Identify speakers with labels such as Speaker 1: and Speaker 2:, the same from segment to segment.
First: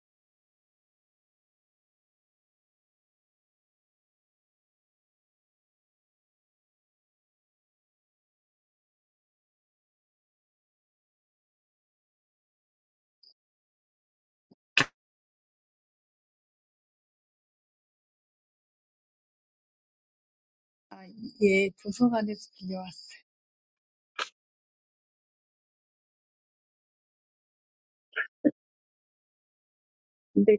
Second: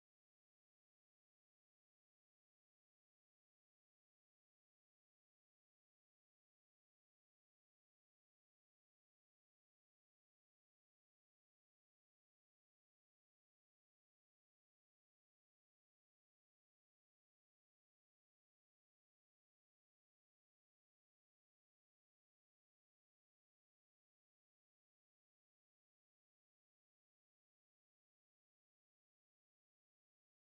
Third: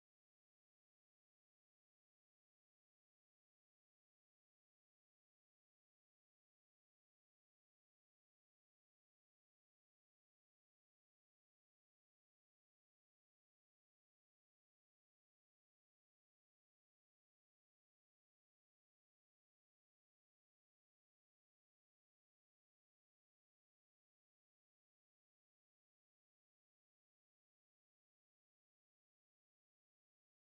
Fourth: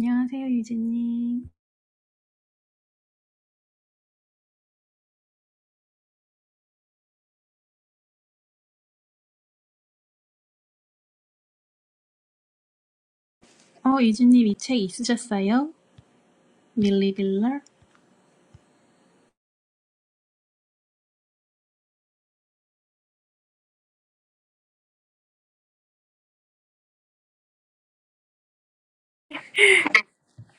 Speaker 1: 안녕하세요, 유진님. 어, 유진님 이 책 있으셨어요? 밀리 빌러?
Speaker 2: 아, 예, 도서관에서 빌려왔어요. 근데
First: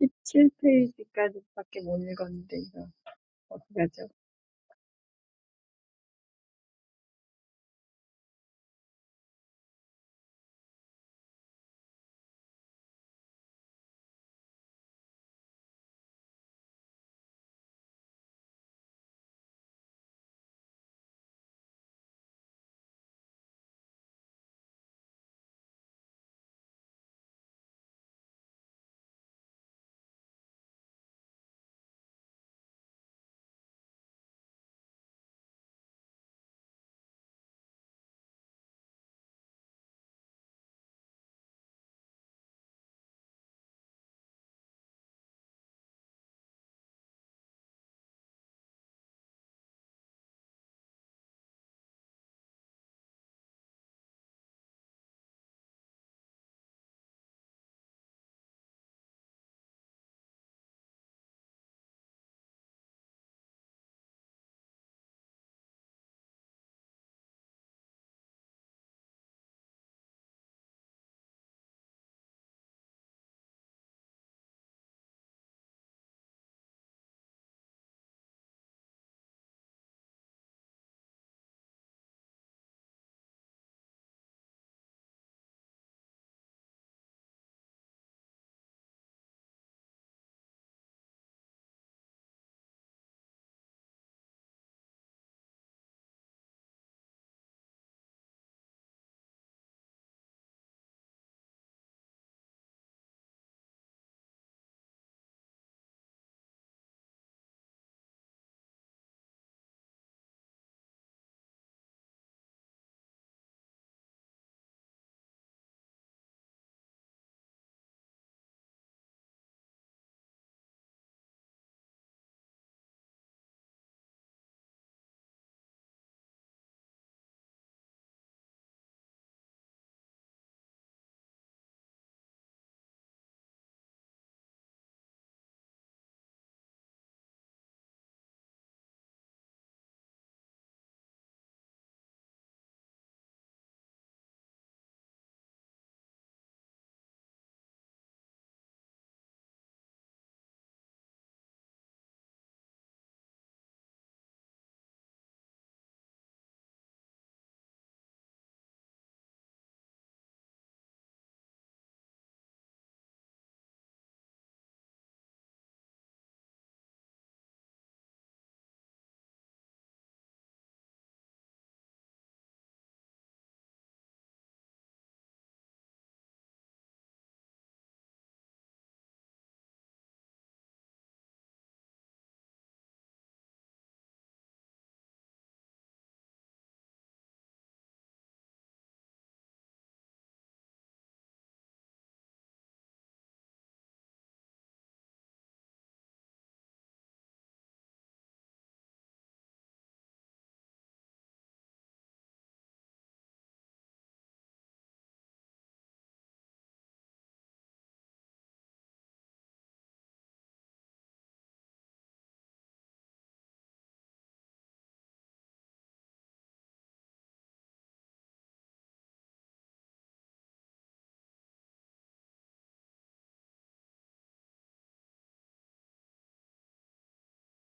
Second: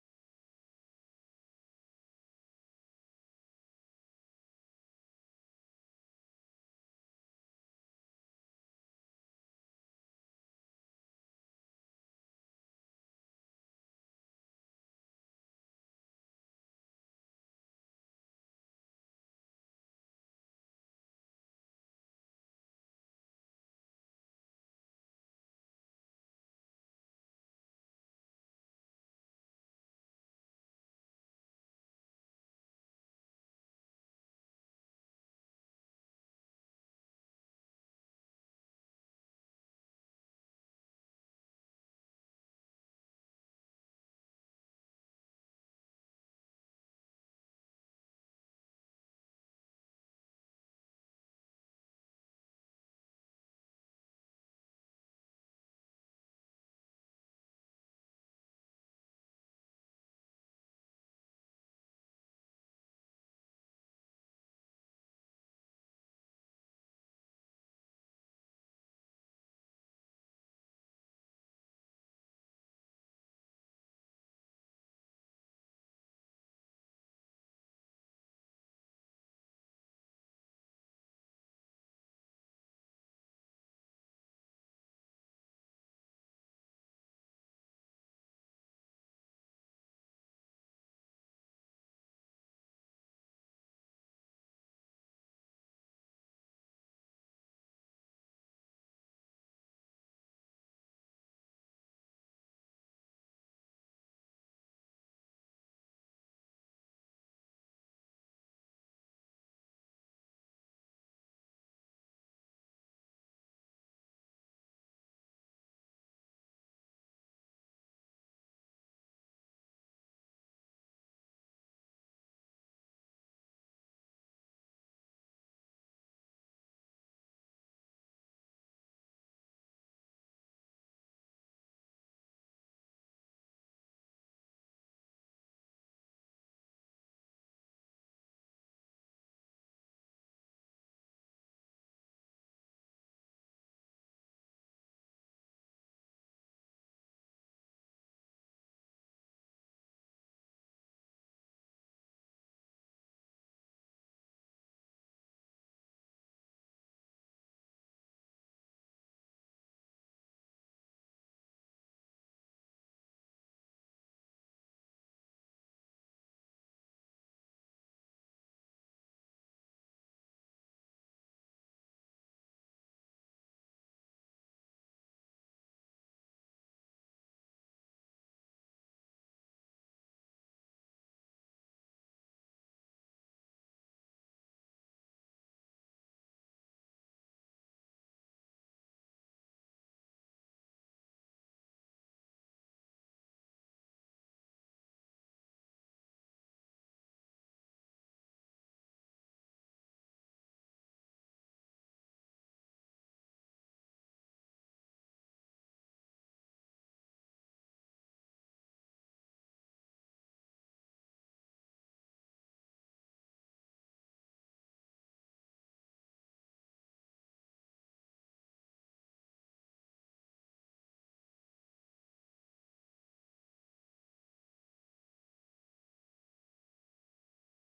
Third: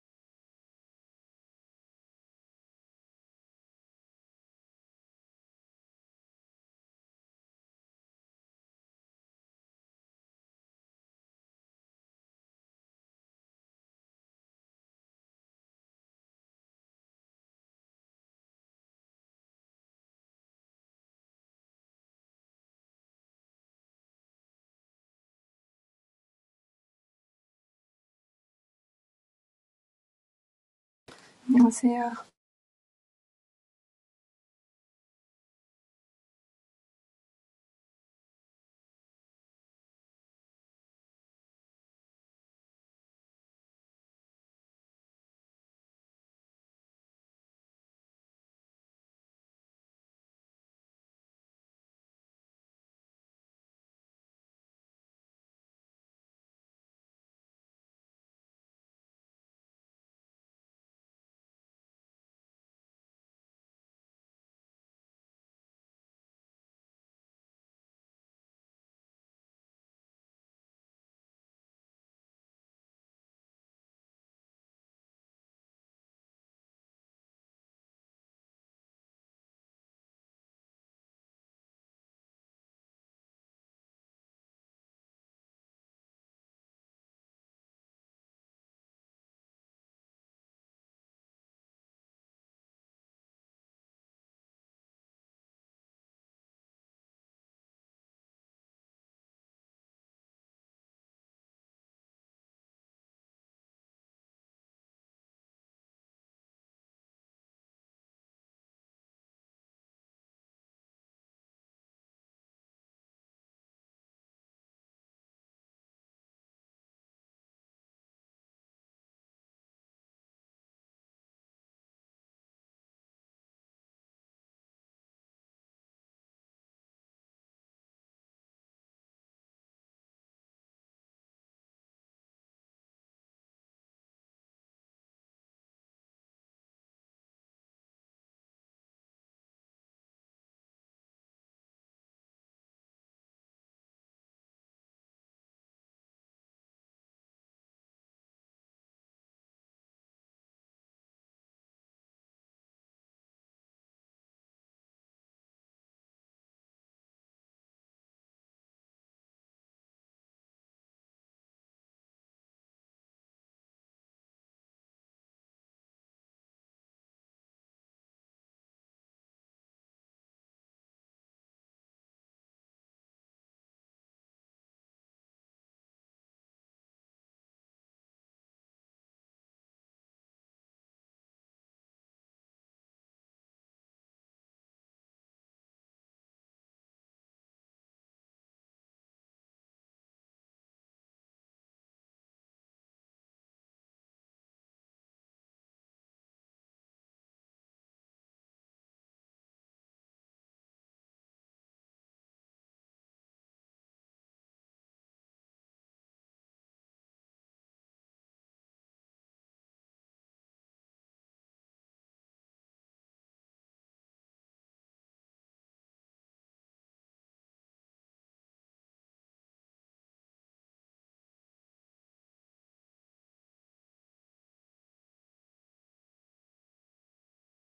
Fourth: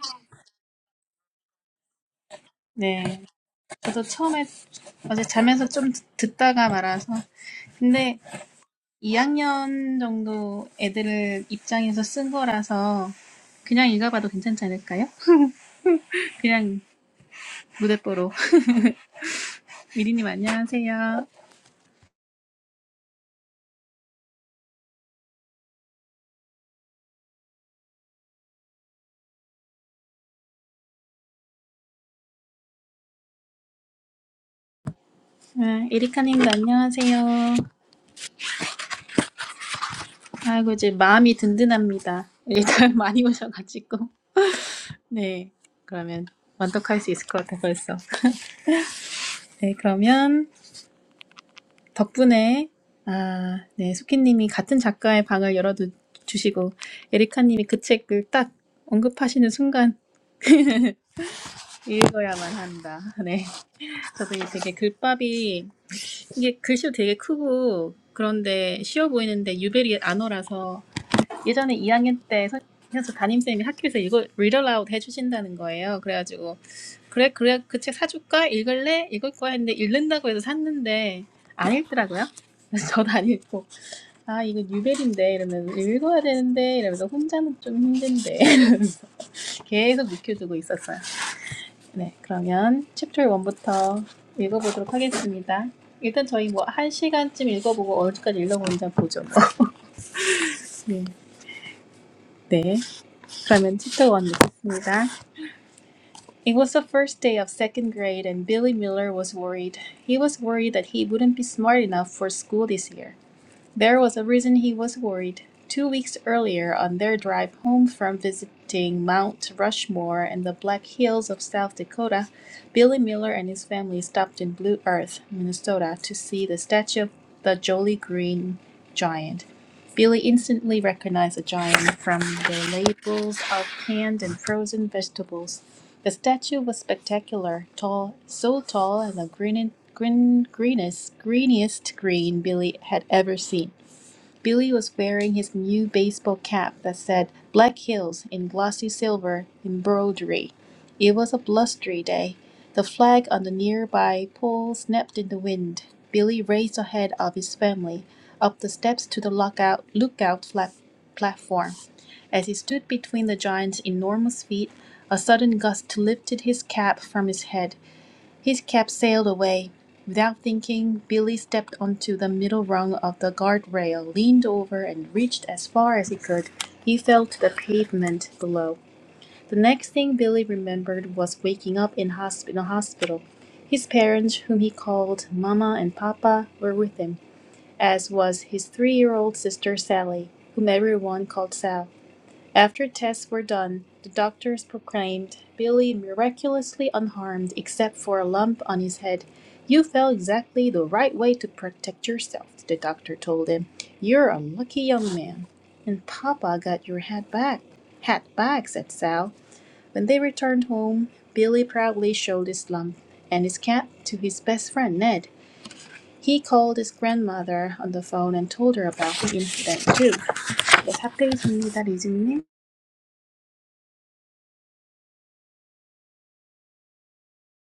Speaker 2: 17페이지까지밖에 못 읽었는데, 이거
Speaker 1: 네. 저도
Speaker 2: 어떡하죠?
Speaker 1: 처음에 어제 자면서 좀 듣- 듣다가 말아서. 근데 2학년 정도 애들 입장에서 쓴 거라서 그냥 읽어봐도 괜찮지 않을까요? 그냥 무대뽀로. 미리님 안녕하세요.
Speaker 3: 안녕하세요.
Speaker 1: 아, 에리카님도 안녕하세요. 아이고, 이제 마음이 든든합니다. 일단 많이 오셔가지고. 네, 그러면 완독할 수 있을 것 같아 벌써. 네, 그러면 덕분에 아, 네, 소키님이 같은 작가의 방을 열어주시고 에리카님이 그 책을 딱 언급하시는 순간 읽어야만 한다. 네, 저도 이게 되게 글밥이 이게 글씨도 되게 크고 그런데 쉬워 보이는데 유베리 안어라서 예전에 이 학년 때 선- 그래서 담임쌤이 학교에서 이거 read aloud 해주신다는 거예요. 그래가지고 그래 그래 그 책 사줄까? 읽을래? 읽을 거야 했는데 읽는다고 해서 샀는데 안 읽더라고요. 그래서 저도 안 읽고 아 이거 뉴벨인데 이러면서 읽어야 되는데 이러면서 혼자는 좀 힘든데 계속 묵혀두고 있었어요. 네 그러면 챕터 1부터 읽어보도록 하겠습니다. 일단 저희 뭐 한 시간쯤 읽어보고 어디까지 읽어보는지 보죠. 뭐. 네. 네. 그러면 챕터 1 읽겠습니다. It was the first day of second grade, and Billy Miller was worried. He was worried that he wouldn't be smart enough for school this year. There was a reason he was worried. Two weeks earlier, on their drive home from visiting Mount Rushmore and the Black Hills of South Dakota, Billy Miller and his family stopped in Blue Earth, Minnesota, to see the statue of the Jolly Green Giant. Billy instantly recognized the giant from the labels of canned and frozen vegetables. The statue was spectacular, tall, so tall and the green, green, greenest, greeniest green Billy had ever seen. Billy was wearing his new baseball cap that said Black Hills in glossy silver embroidery. It was a blustery day. The flag on the nearby pole snapped in the wind. Billy raced ahead of his family up the steps to the lookout, lookout flat, platform. As he stood between the giant's enormous feet, a sudden gust lifted his cap from his head. His cab sailed away. Without thinking, Billy stepped onto the middle rung of the guardrail, leaned over, and reached as far as he could. He fell to the pavement below. The next thing Billy remembered was waking up in, hosp- in a hospital. His parents, whom he called Mama and Papa, were with him, as was his three year old sister Sally, whom everyone called Sal. After tests were done, the doctors proclaimed Billy miraculously unharmed except for a lump on his head. You fell exactly the right way to protect yourself, the doctor told him. You're a lucky young man. And Papa got your hat back. Hat back, said Sal. When they returned home, Billy proudly showed his lump and his cap to his best friend Ned. He called his grandmother on the phone and told her about the incident too. What happened to 네, 사페이십니다, 리즈님.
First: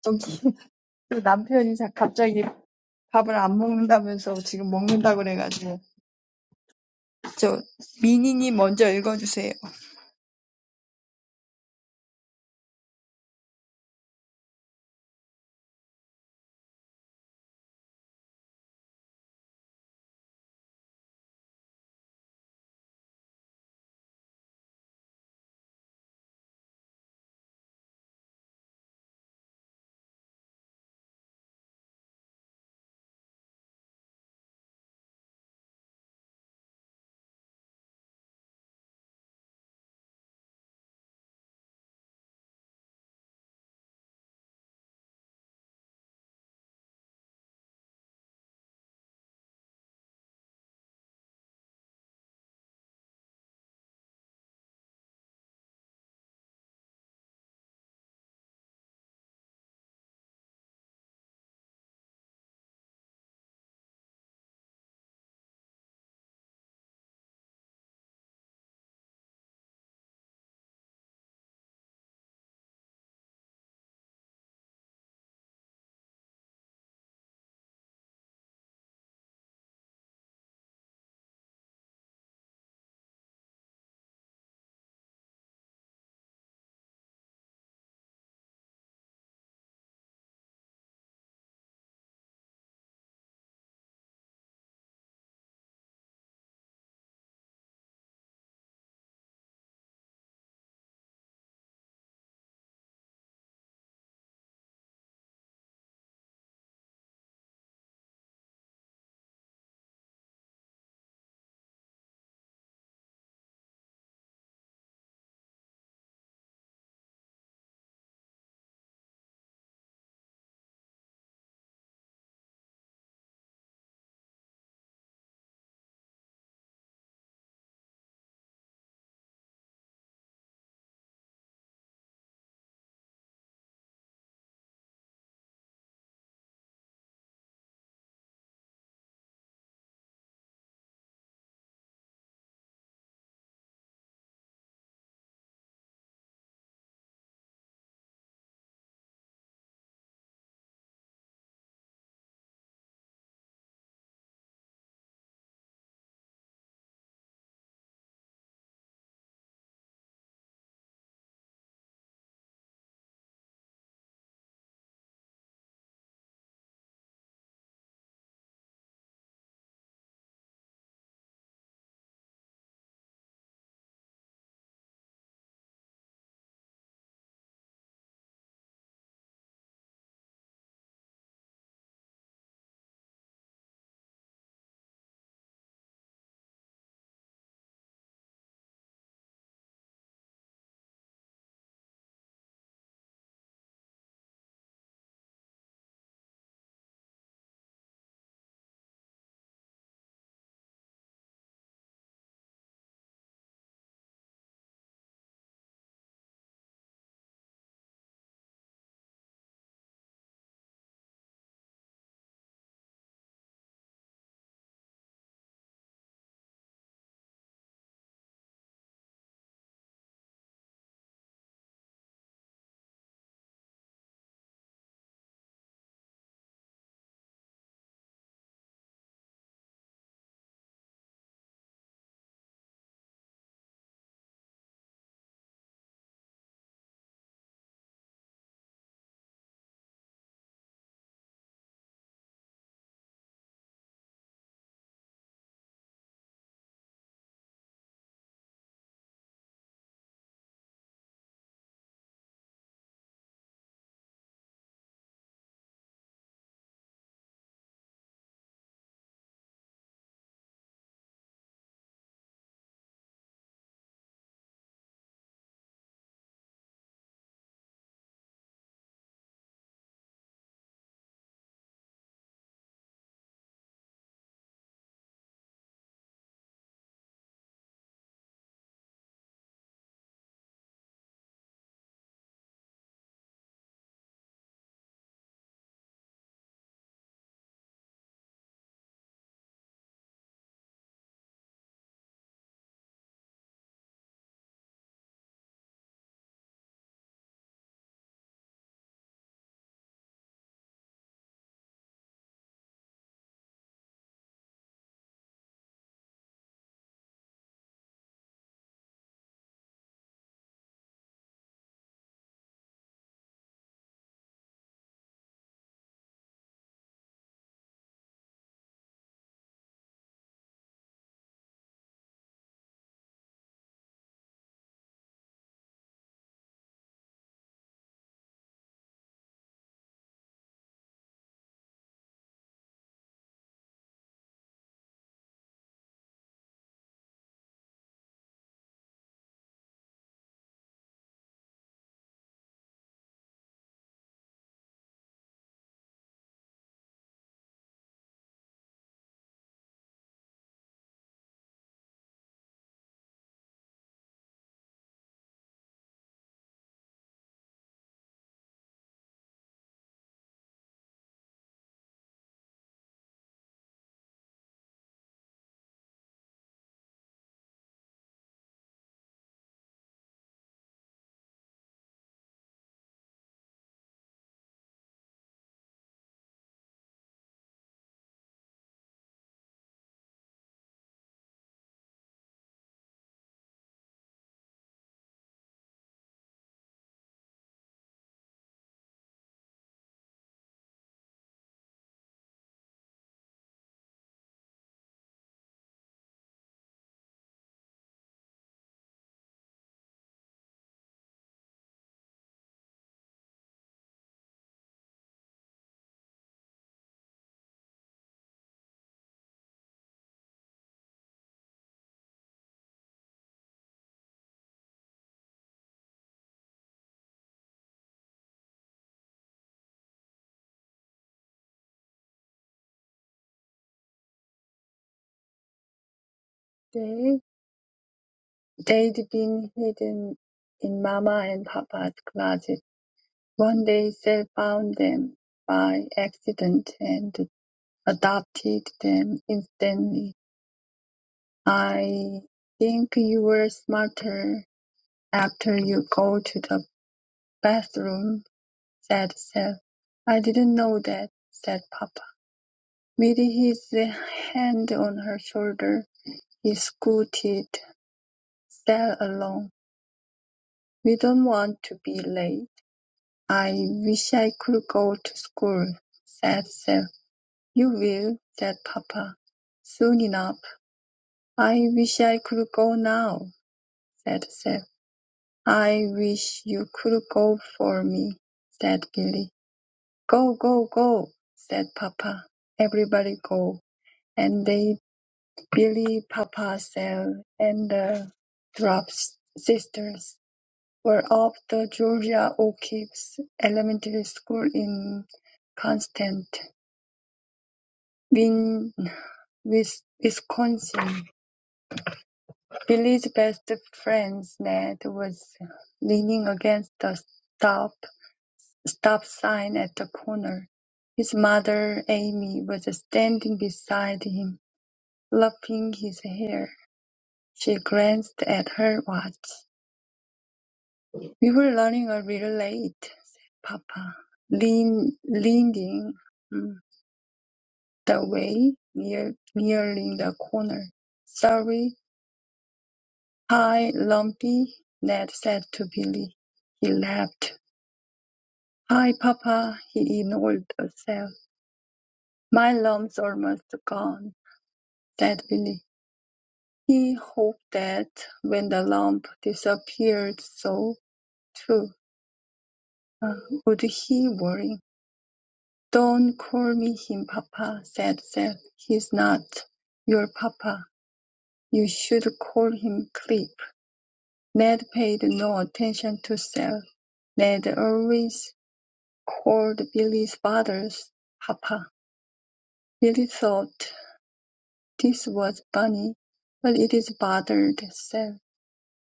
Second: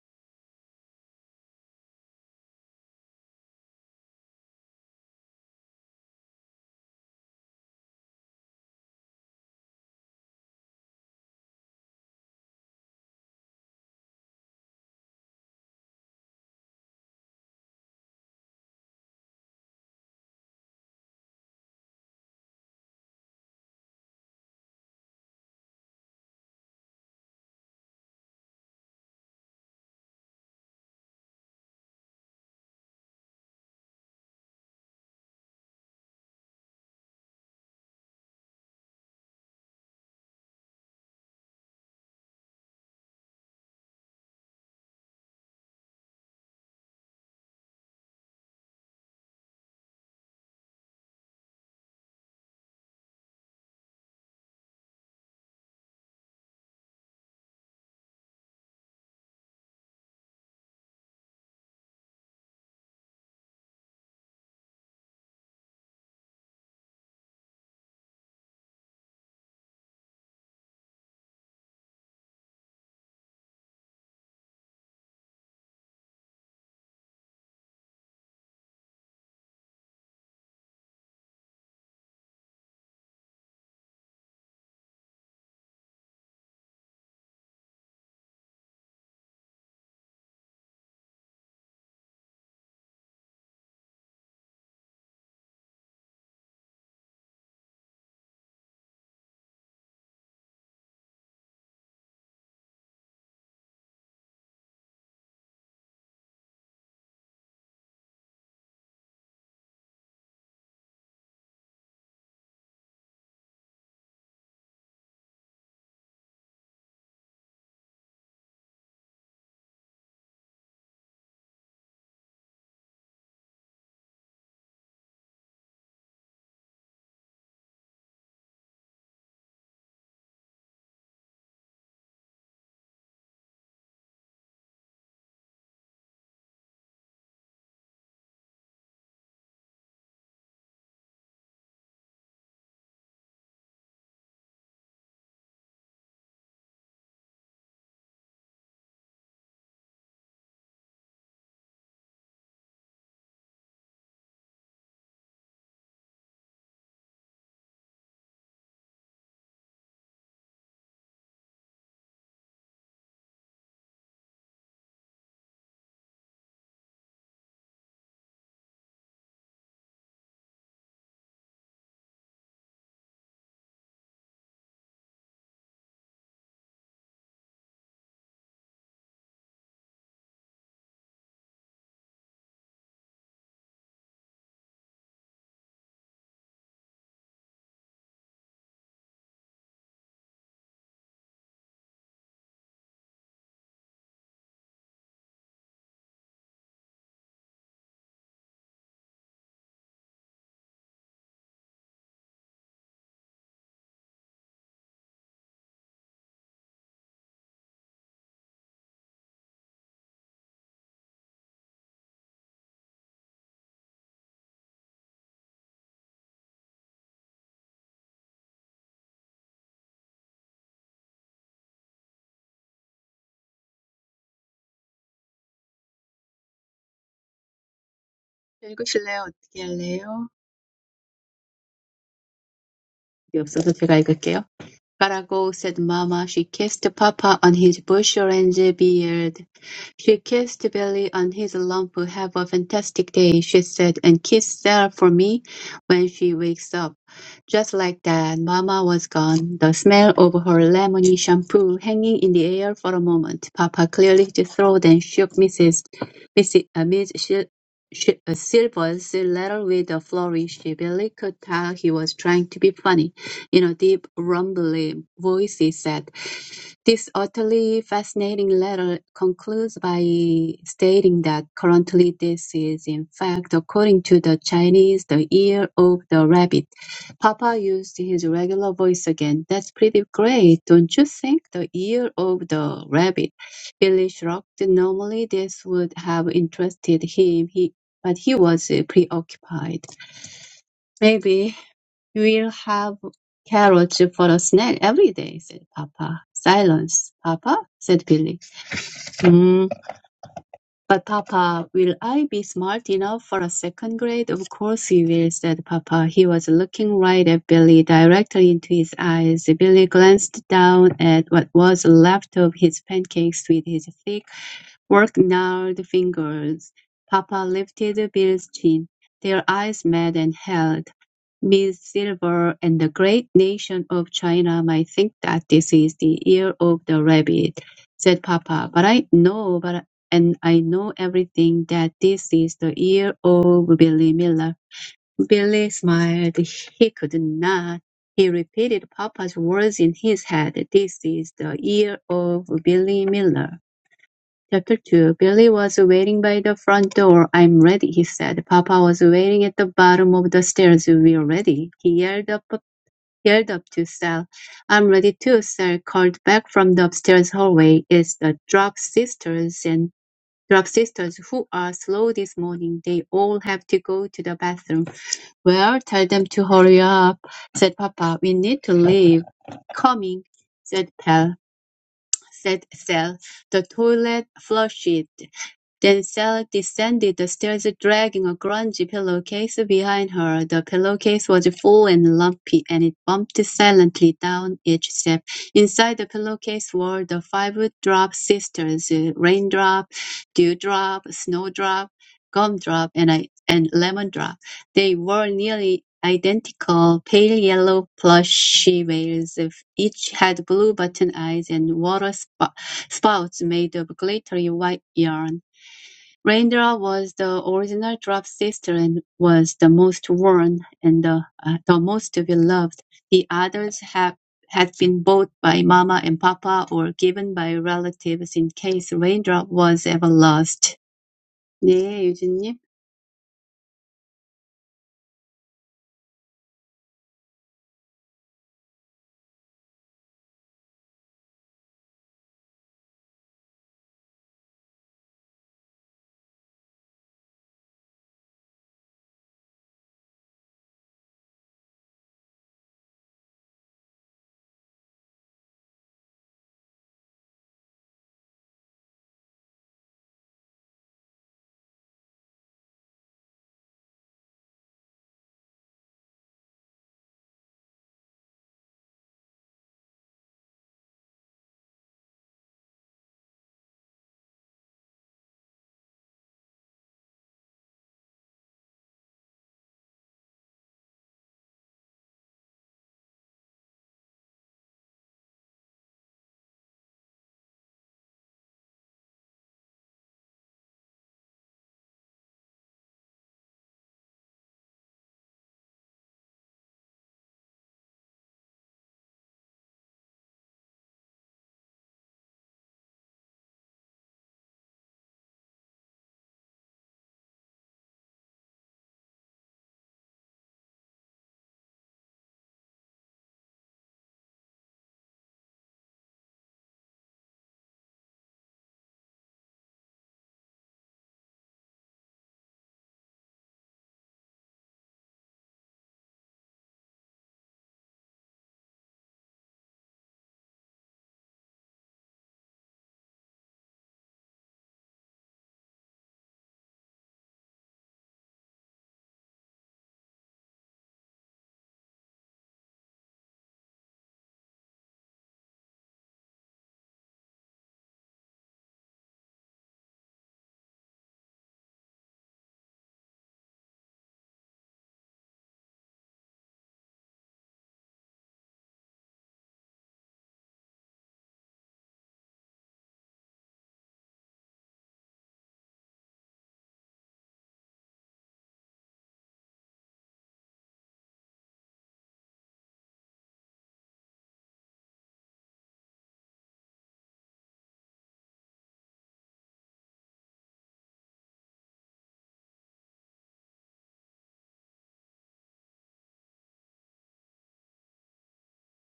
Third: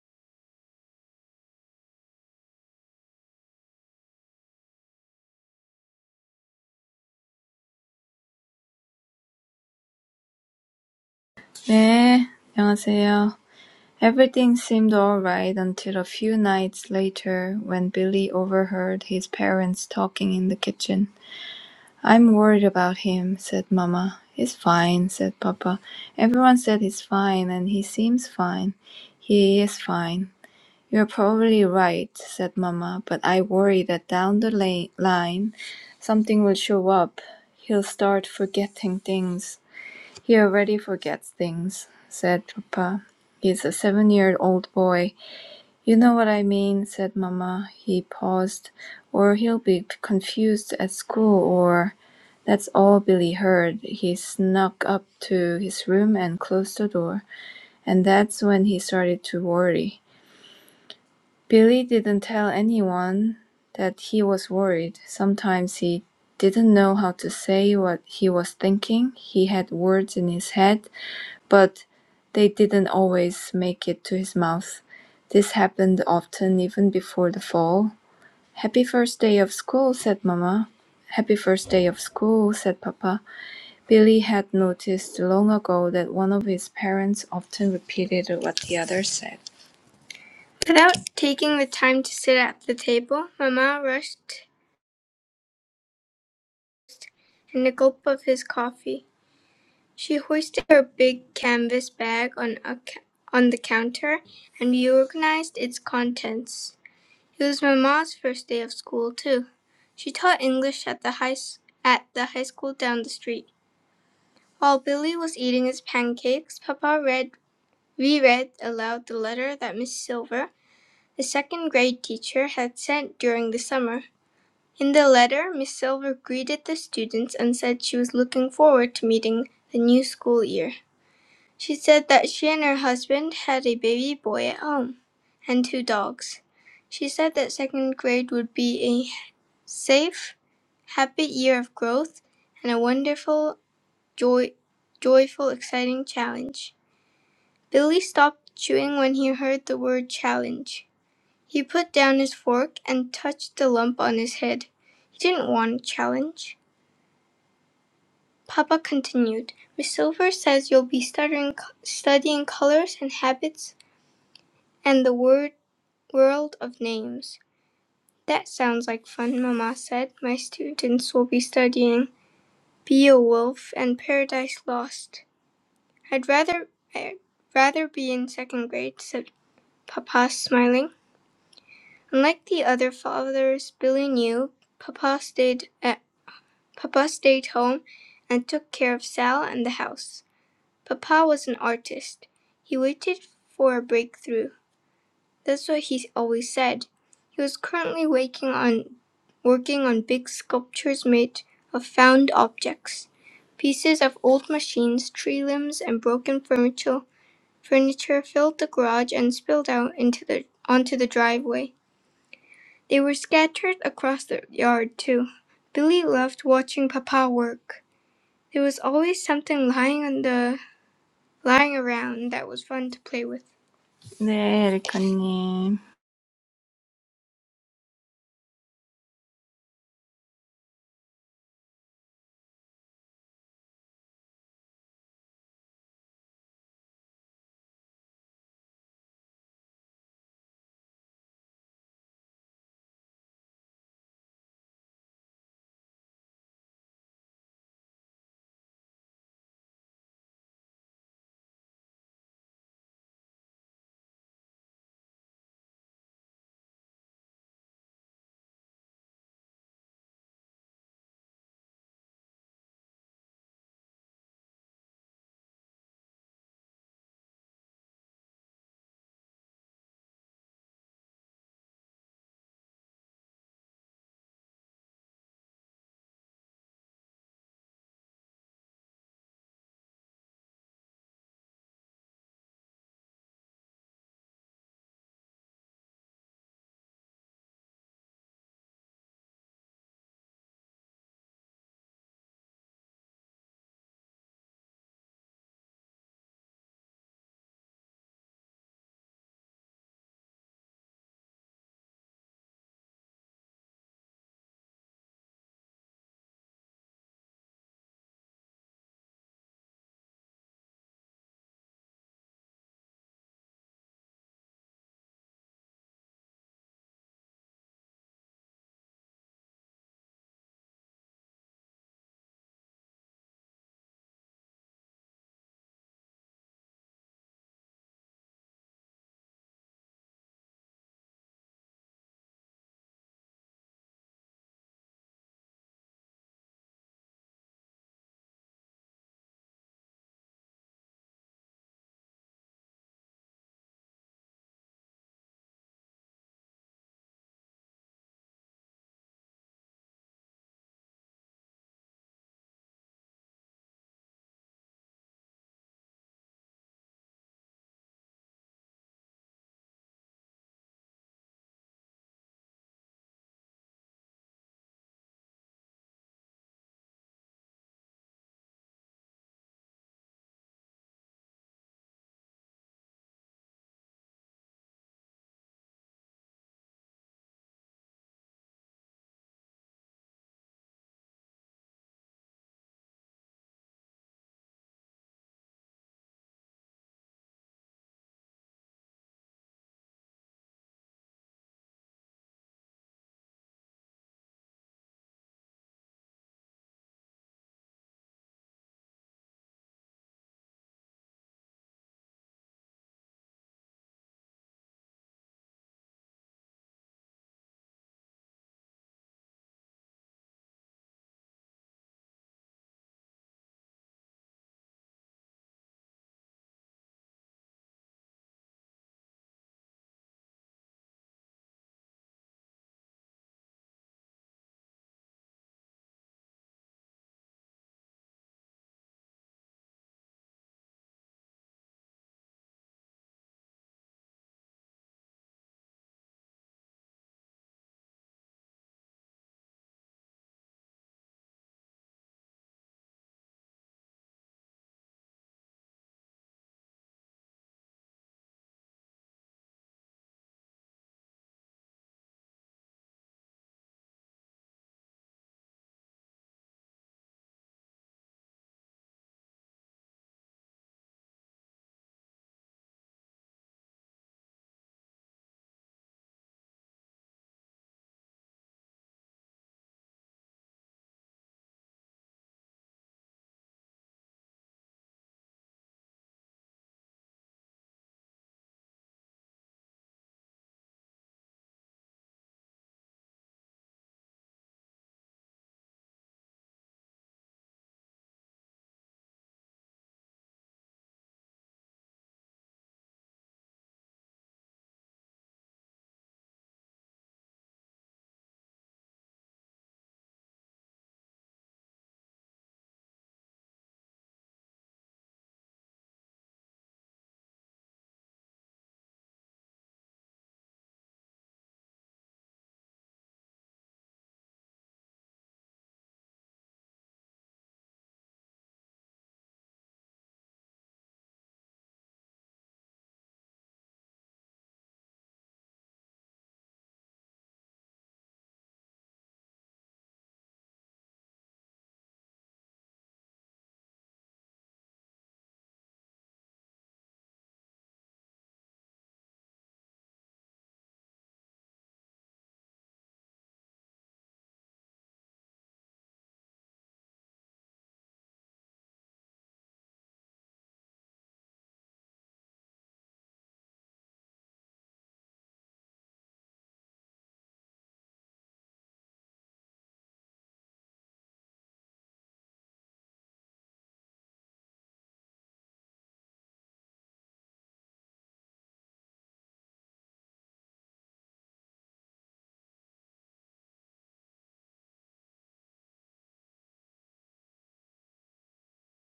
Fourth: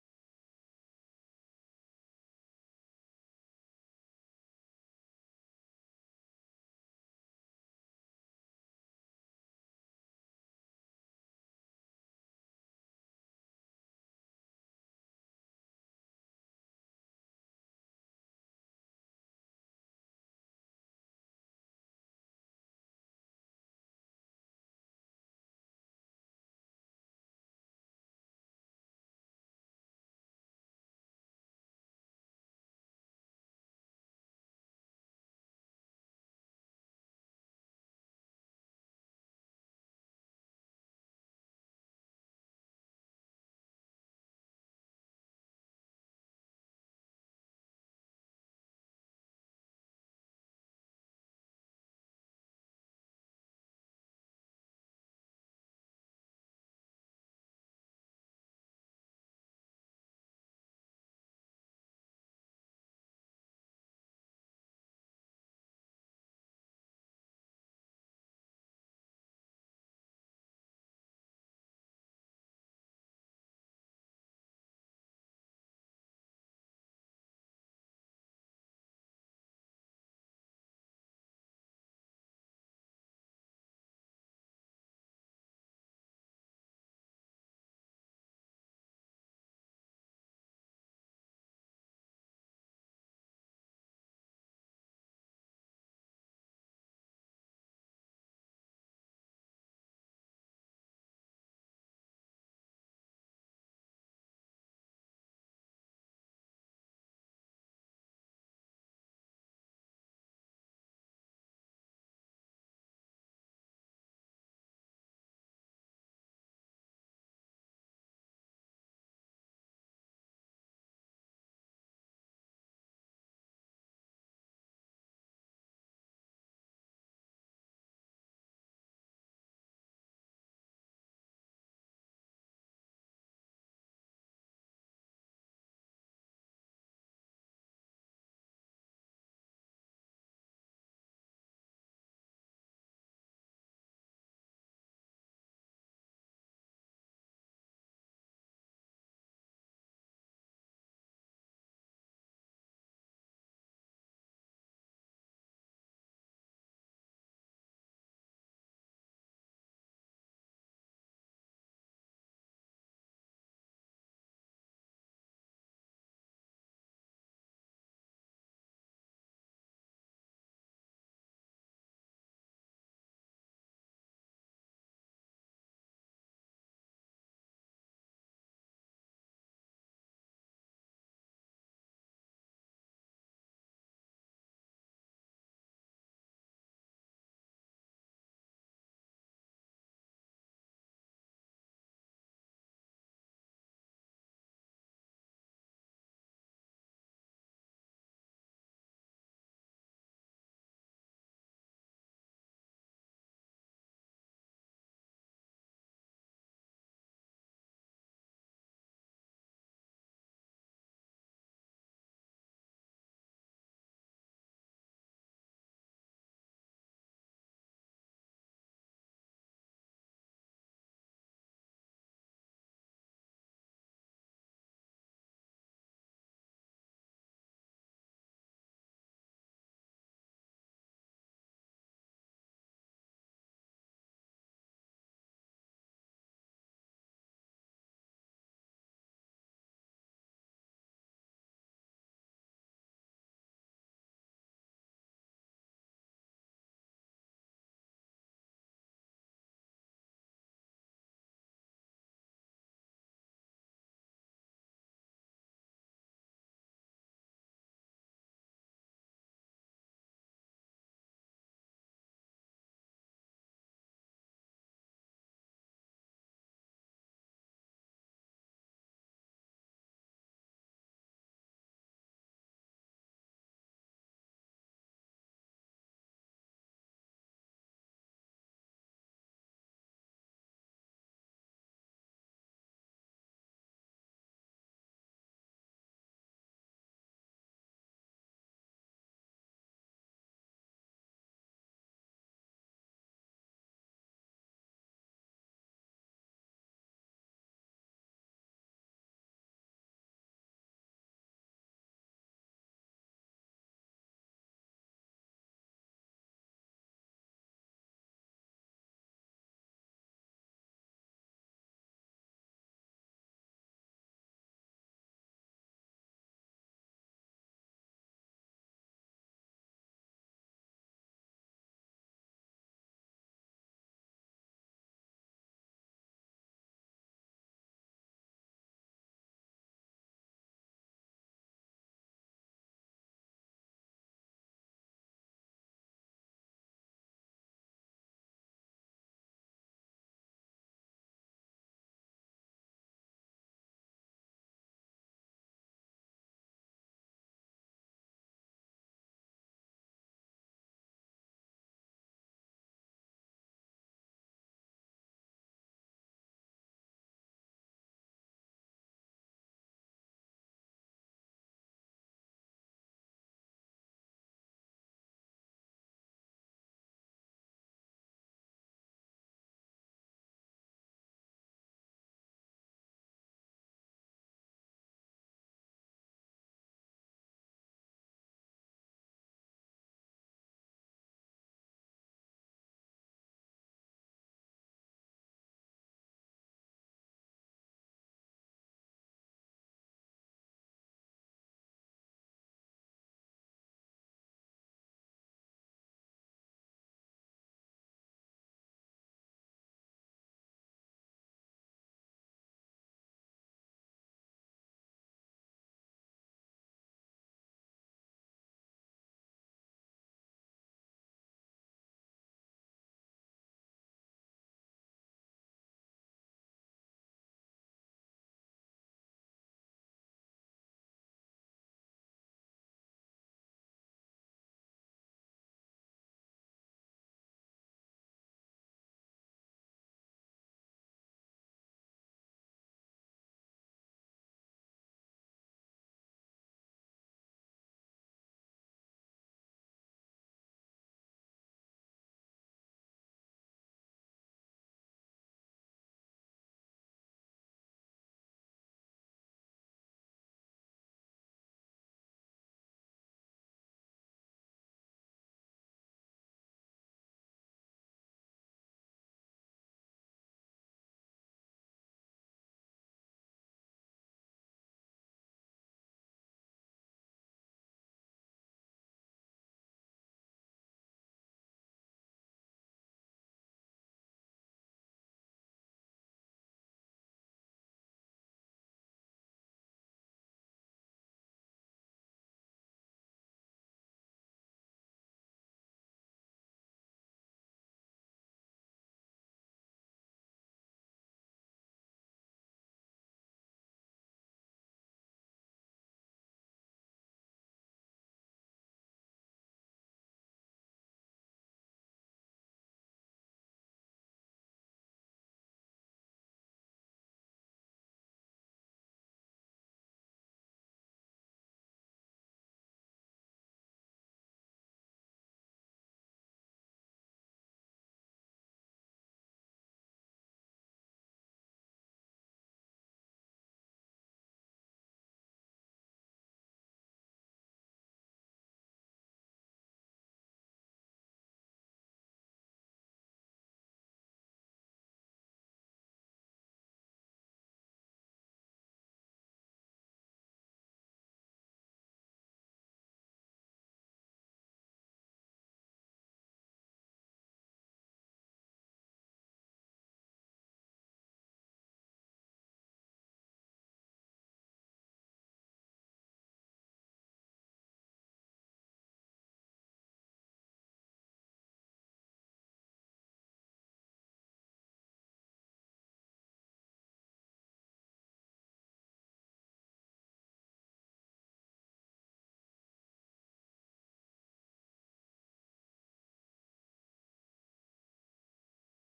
Speaker 2: 저기, 또 남편이 자- 갑자기 밥을 안 먹는다면서 지금 먹는다고 그래가지고, 저, 미니님 먼저 읽어주세요.
Speaker 3: 네, 안녕하세요. Everything seemed all right until a few nights later when Billy overheard his parents talking in the kitchen. I'm worried about him, said Mama. He's fine, said Papa. Everyone said he's fine, and he seems fine. He is fine. You're probably right, said Mama, but I worry that down the la- line something will show up. He'll start forgetting things. He already forgets things, said Papa. He's a seven-year-old boy. You know what I mean, said Mamma. He paused. Or he'll be confused at school, or... That's all Billy heard. He snuck up to his room and closed the door, and that's when he started to worry. Billy didn't tell anyone that he was worried. Sometimes he didn't know how to say what he was thinking. He had words in his head but they didn't always make it to his mouth. This happened often even before the fall. Happy first day of school, said Mama. Happy first day of school, said Papa. Billy had noticed long ago that one of his parents often repeated what the other said. Mama rushed in a gulp of his coffee. She hoisted her big canvas bag on, a, ca- on the counter and reorganized its contents. It was my mom's first day of school, too. She taught English at the high at the high school down the street. While Billy was eating his pancakes, Papa read reread aloud the letter that Miss Silver, the second grade teacher, had sent during the summer. In the letter, Miss Silver greeted the students and said she was looking forward to meeting the new school year. She said that she and her husband had a baby boy at home and two dogs. She said that second grade would be a safe, happy year of growth and a wonderful, joy, joyful, exciting challenge. Billy stopped chewing when he heard the word challenge. He put down his fork and touched the lump on his head. He didn't want a challenge. Papa continued, Miss Silver says you'll be studying, studying colors and habits and the word, world of names. That sounds like fun, Mama said. My students will be studying "Beowulf" and "Paradise Lost". "I'd rather I'd rather be in second grade," said Papa, smiling. Unlike the other fathers Billy knew, Papa stayed at Papa stayed home and took care of Sal and the house. Papa was an artist. He waited for a breakthrough. That's what he always said. He was currently working on working on big sculptures made of found objects, pieces of old machines, tree limbs, and broken furniture. Furniture filled the garage and spilled out into the onto the driveway. They were scattered across the yard too. Billy loved watching Papa work. There was always something lying on the lying around that was fun to play with. 네, 에리카님.
Speaker 4: 읽으실래요? 어떻게 할래요? 여기 없어서 제가 읽을게요. "Gotta go," said mamma. She kissed papa on his bush orange beard. She kissed Billy on his lump. "Have a fantastic day," she said, "and kiss Sarah for me when she wakes up." Just like that, mamma was gone, the smell of her lemony shampoo hanging in the air for a moment. Papa cleared his throat and shook Mrs. Mrs. Uh, Miss Sil- Sil- uh, Silver's letter with a flourish. Billy could tell he was trying to be funny you know, deep, rumbly voices said, This utterly fascinating letter concludes by stating that currently this is, in fact, according to the Chinese, the year of the rabbit. Papa used his regular voice again. That's pretty great, don't you think? The year of the rabbit. Billy shrugged. Normally, this would have interested him, he, but he was preoccupied. Maybe "We'll have carrots for a snack every day," said papa. "Silence, papa," said Billy. "Mm, but papa, will I be smart enough for a second grade? Of course you will, said papa. He was looking right at Billy, directly into his eyes. Billy glanced down at what was left of his pancakes with his thick, work gnarled fingers. Papa lifted Bill's chin. Their eyes met and held. Ms. Silver and the great nation of China might think that this is the year of the rabbit, said Papa. But I know, but and I know everything that this is the year of Billy Miller. Billy smiled. He could not. He repeated Papa's words in his head. This is the year of Billy Miller. Chapter 2 Billy was waiting by the front door. I'm ready, he said. Papa was waiting at the bottom of the stairs. We're ready, he yelled up, yelled up to Sal. I'm ready too, Sal called back from the upstairs hallway. It's the Drop Sisters and Drop Sisters who are slow this morning. They all have to go to the bathroom. Well, tell them to hurry up, said Papa. We need to leave. Coming, said Pal, said Sal. The toilet flushed then Sally descended the stairs dragging a grungy pillowcase behind her. The pillowcase was full and lumpy, and it bumped silently down each step. Inside the pillowcase were the five drop sisters, raindrop, dewdrop, snowdrop, gumdrop, and, I, and lemon They wore nearly identical pale yellow plushy veils. Each had blue button eyes and water spou- spouts made of glittery white yarn. Rendra was the original Drop sister and was the most worn and the, uh, the most beloved. The others have, had been bought by Mama and Papa or given by relatives in case Rendra was ever lost. 네, 유진님.
Speaker 2: There, they'd been hidden in Mama and Papa's closet. One day, Sal found them by accident and adopted them instantly. I think you were smarter after you go to the bathroom," said Seth. "I didn't know that," said Papa. With his hand on her shoulder, he scooted Seth along. "We don't want to be late. I wish I could go to school," said Seth. "You will," said Papa, "soon enough." "I wish I could go now," said Seth. "I wish you could go for me," said Billy. "Go, go, go," said Papa. Everybody go, and they Billy, Papa, Sal, and the Thorpe sisters were off to Georgia O'Keeffe's elementary school in Constant-Win, Wis- Wisconsin. Billy's best friend Ned was leaning against the stop stop sign at the corner. His mother, Amy, was standing beside him. Fluffing his hair, she glanced at her watch. "We were running a little late," said Papa, lean- leading mm, the way, near- nearing the corner. "Sorry. Hi, Lumpy," Ned said to Billy. He laughed. "Hi, Papa," he ignored the cell. "My lump's almost gone," said Billy. He hoped that when the lump disappeared so, too. Would he worry? "Don't call me him, papa," said Seth. "He's not your papa. You should call him Clip." Ned paid no attention to Seth. Ned always called Billy's father's "papa." Billy thought this was funny, but it is bothered Seth.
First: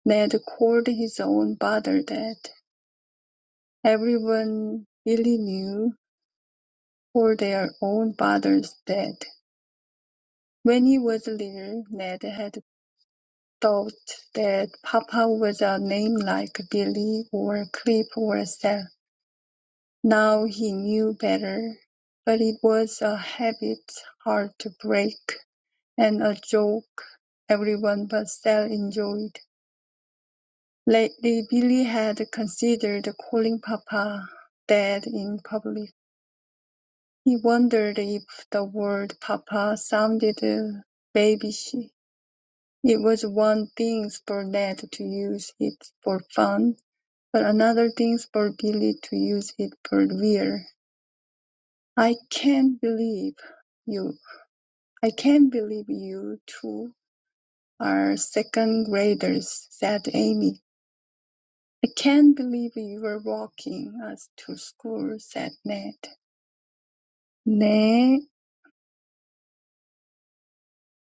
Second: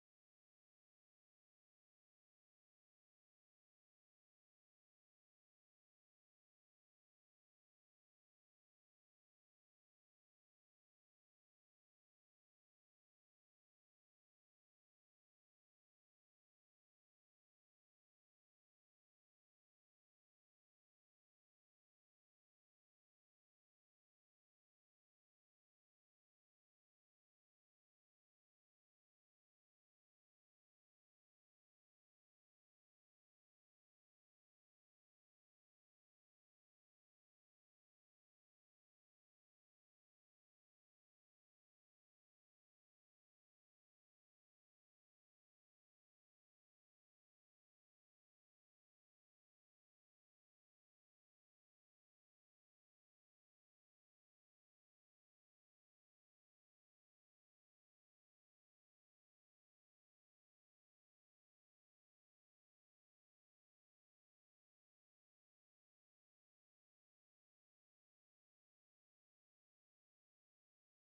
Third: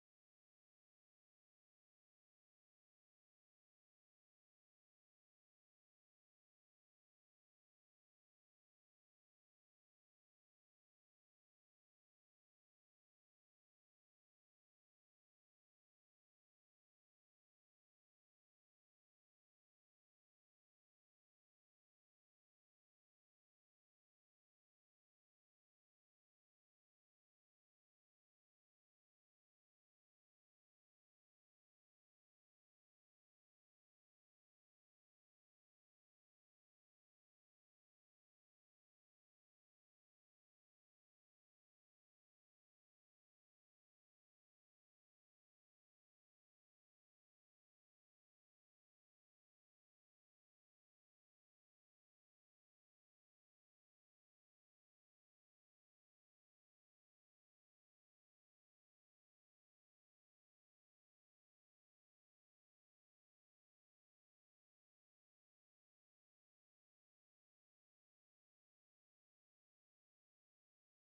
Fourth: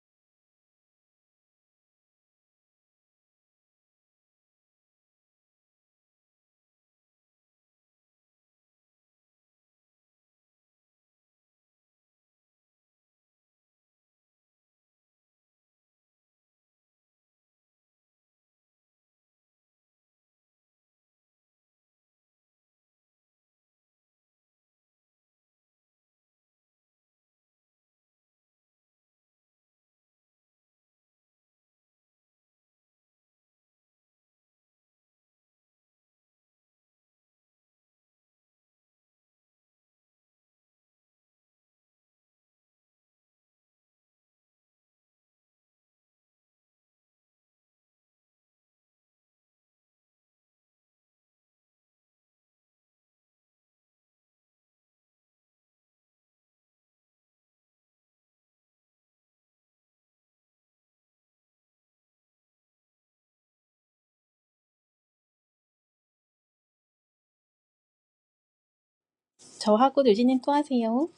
Speaker 2: Ned called his own father "Dad." Everyone Billy knew called their own fathers "Dad." When he was little, Ned had thought that Papa was a name like Billy or Clip or Sal. Now he knew better, but it was a habit hard to break, and a joke everyone but Sal enjoyed. Lately Billy had considered calling Papa Dad in public. He wondered if the word Papa sounded uh, babyish. It was one thing for Ned to use it for fun, but another thing for Billy to use it for real. "I can't believe you I can't believe you two are second graders," said Amy. "I can't believe you were walking us to school," said Ned. "Nay,
Speaker 1: 저하고 유진님 또 하세요.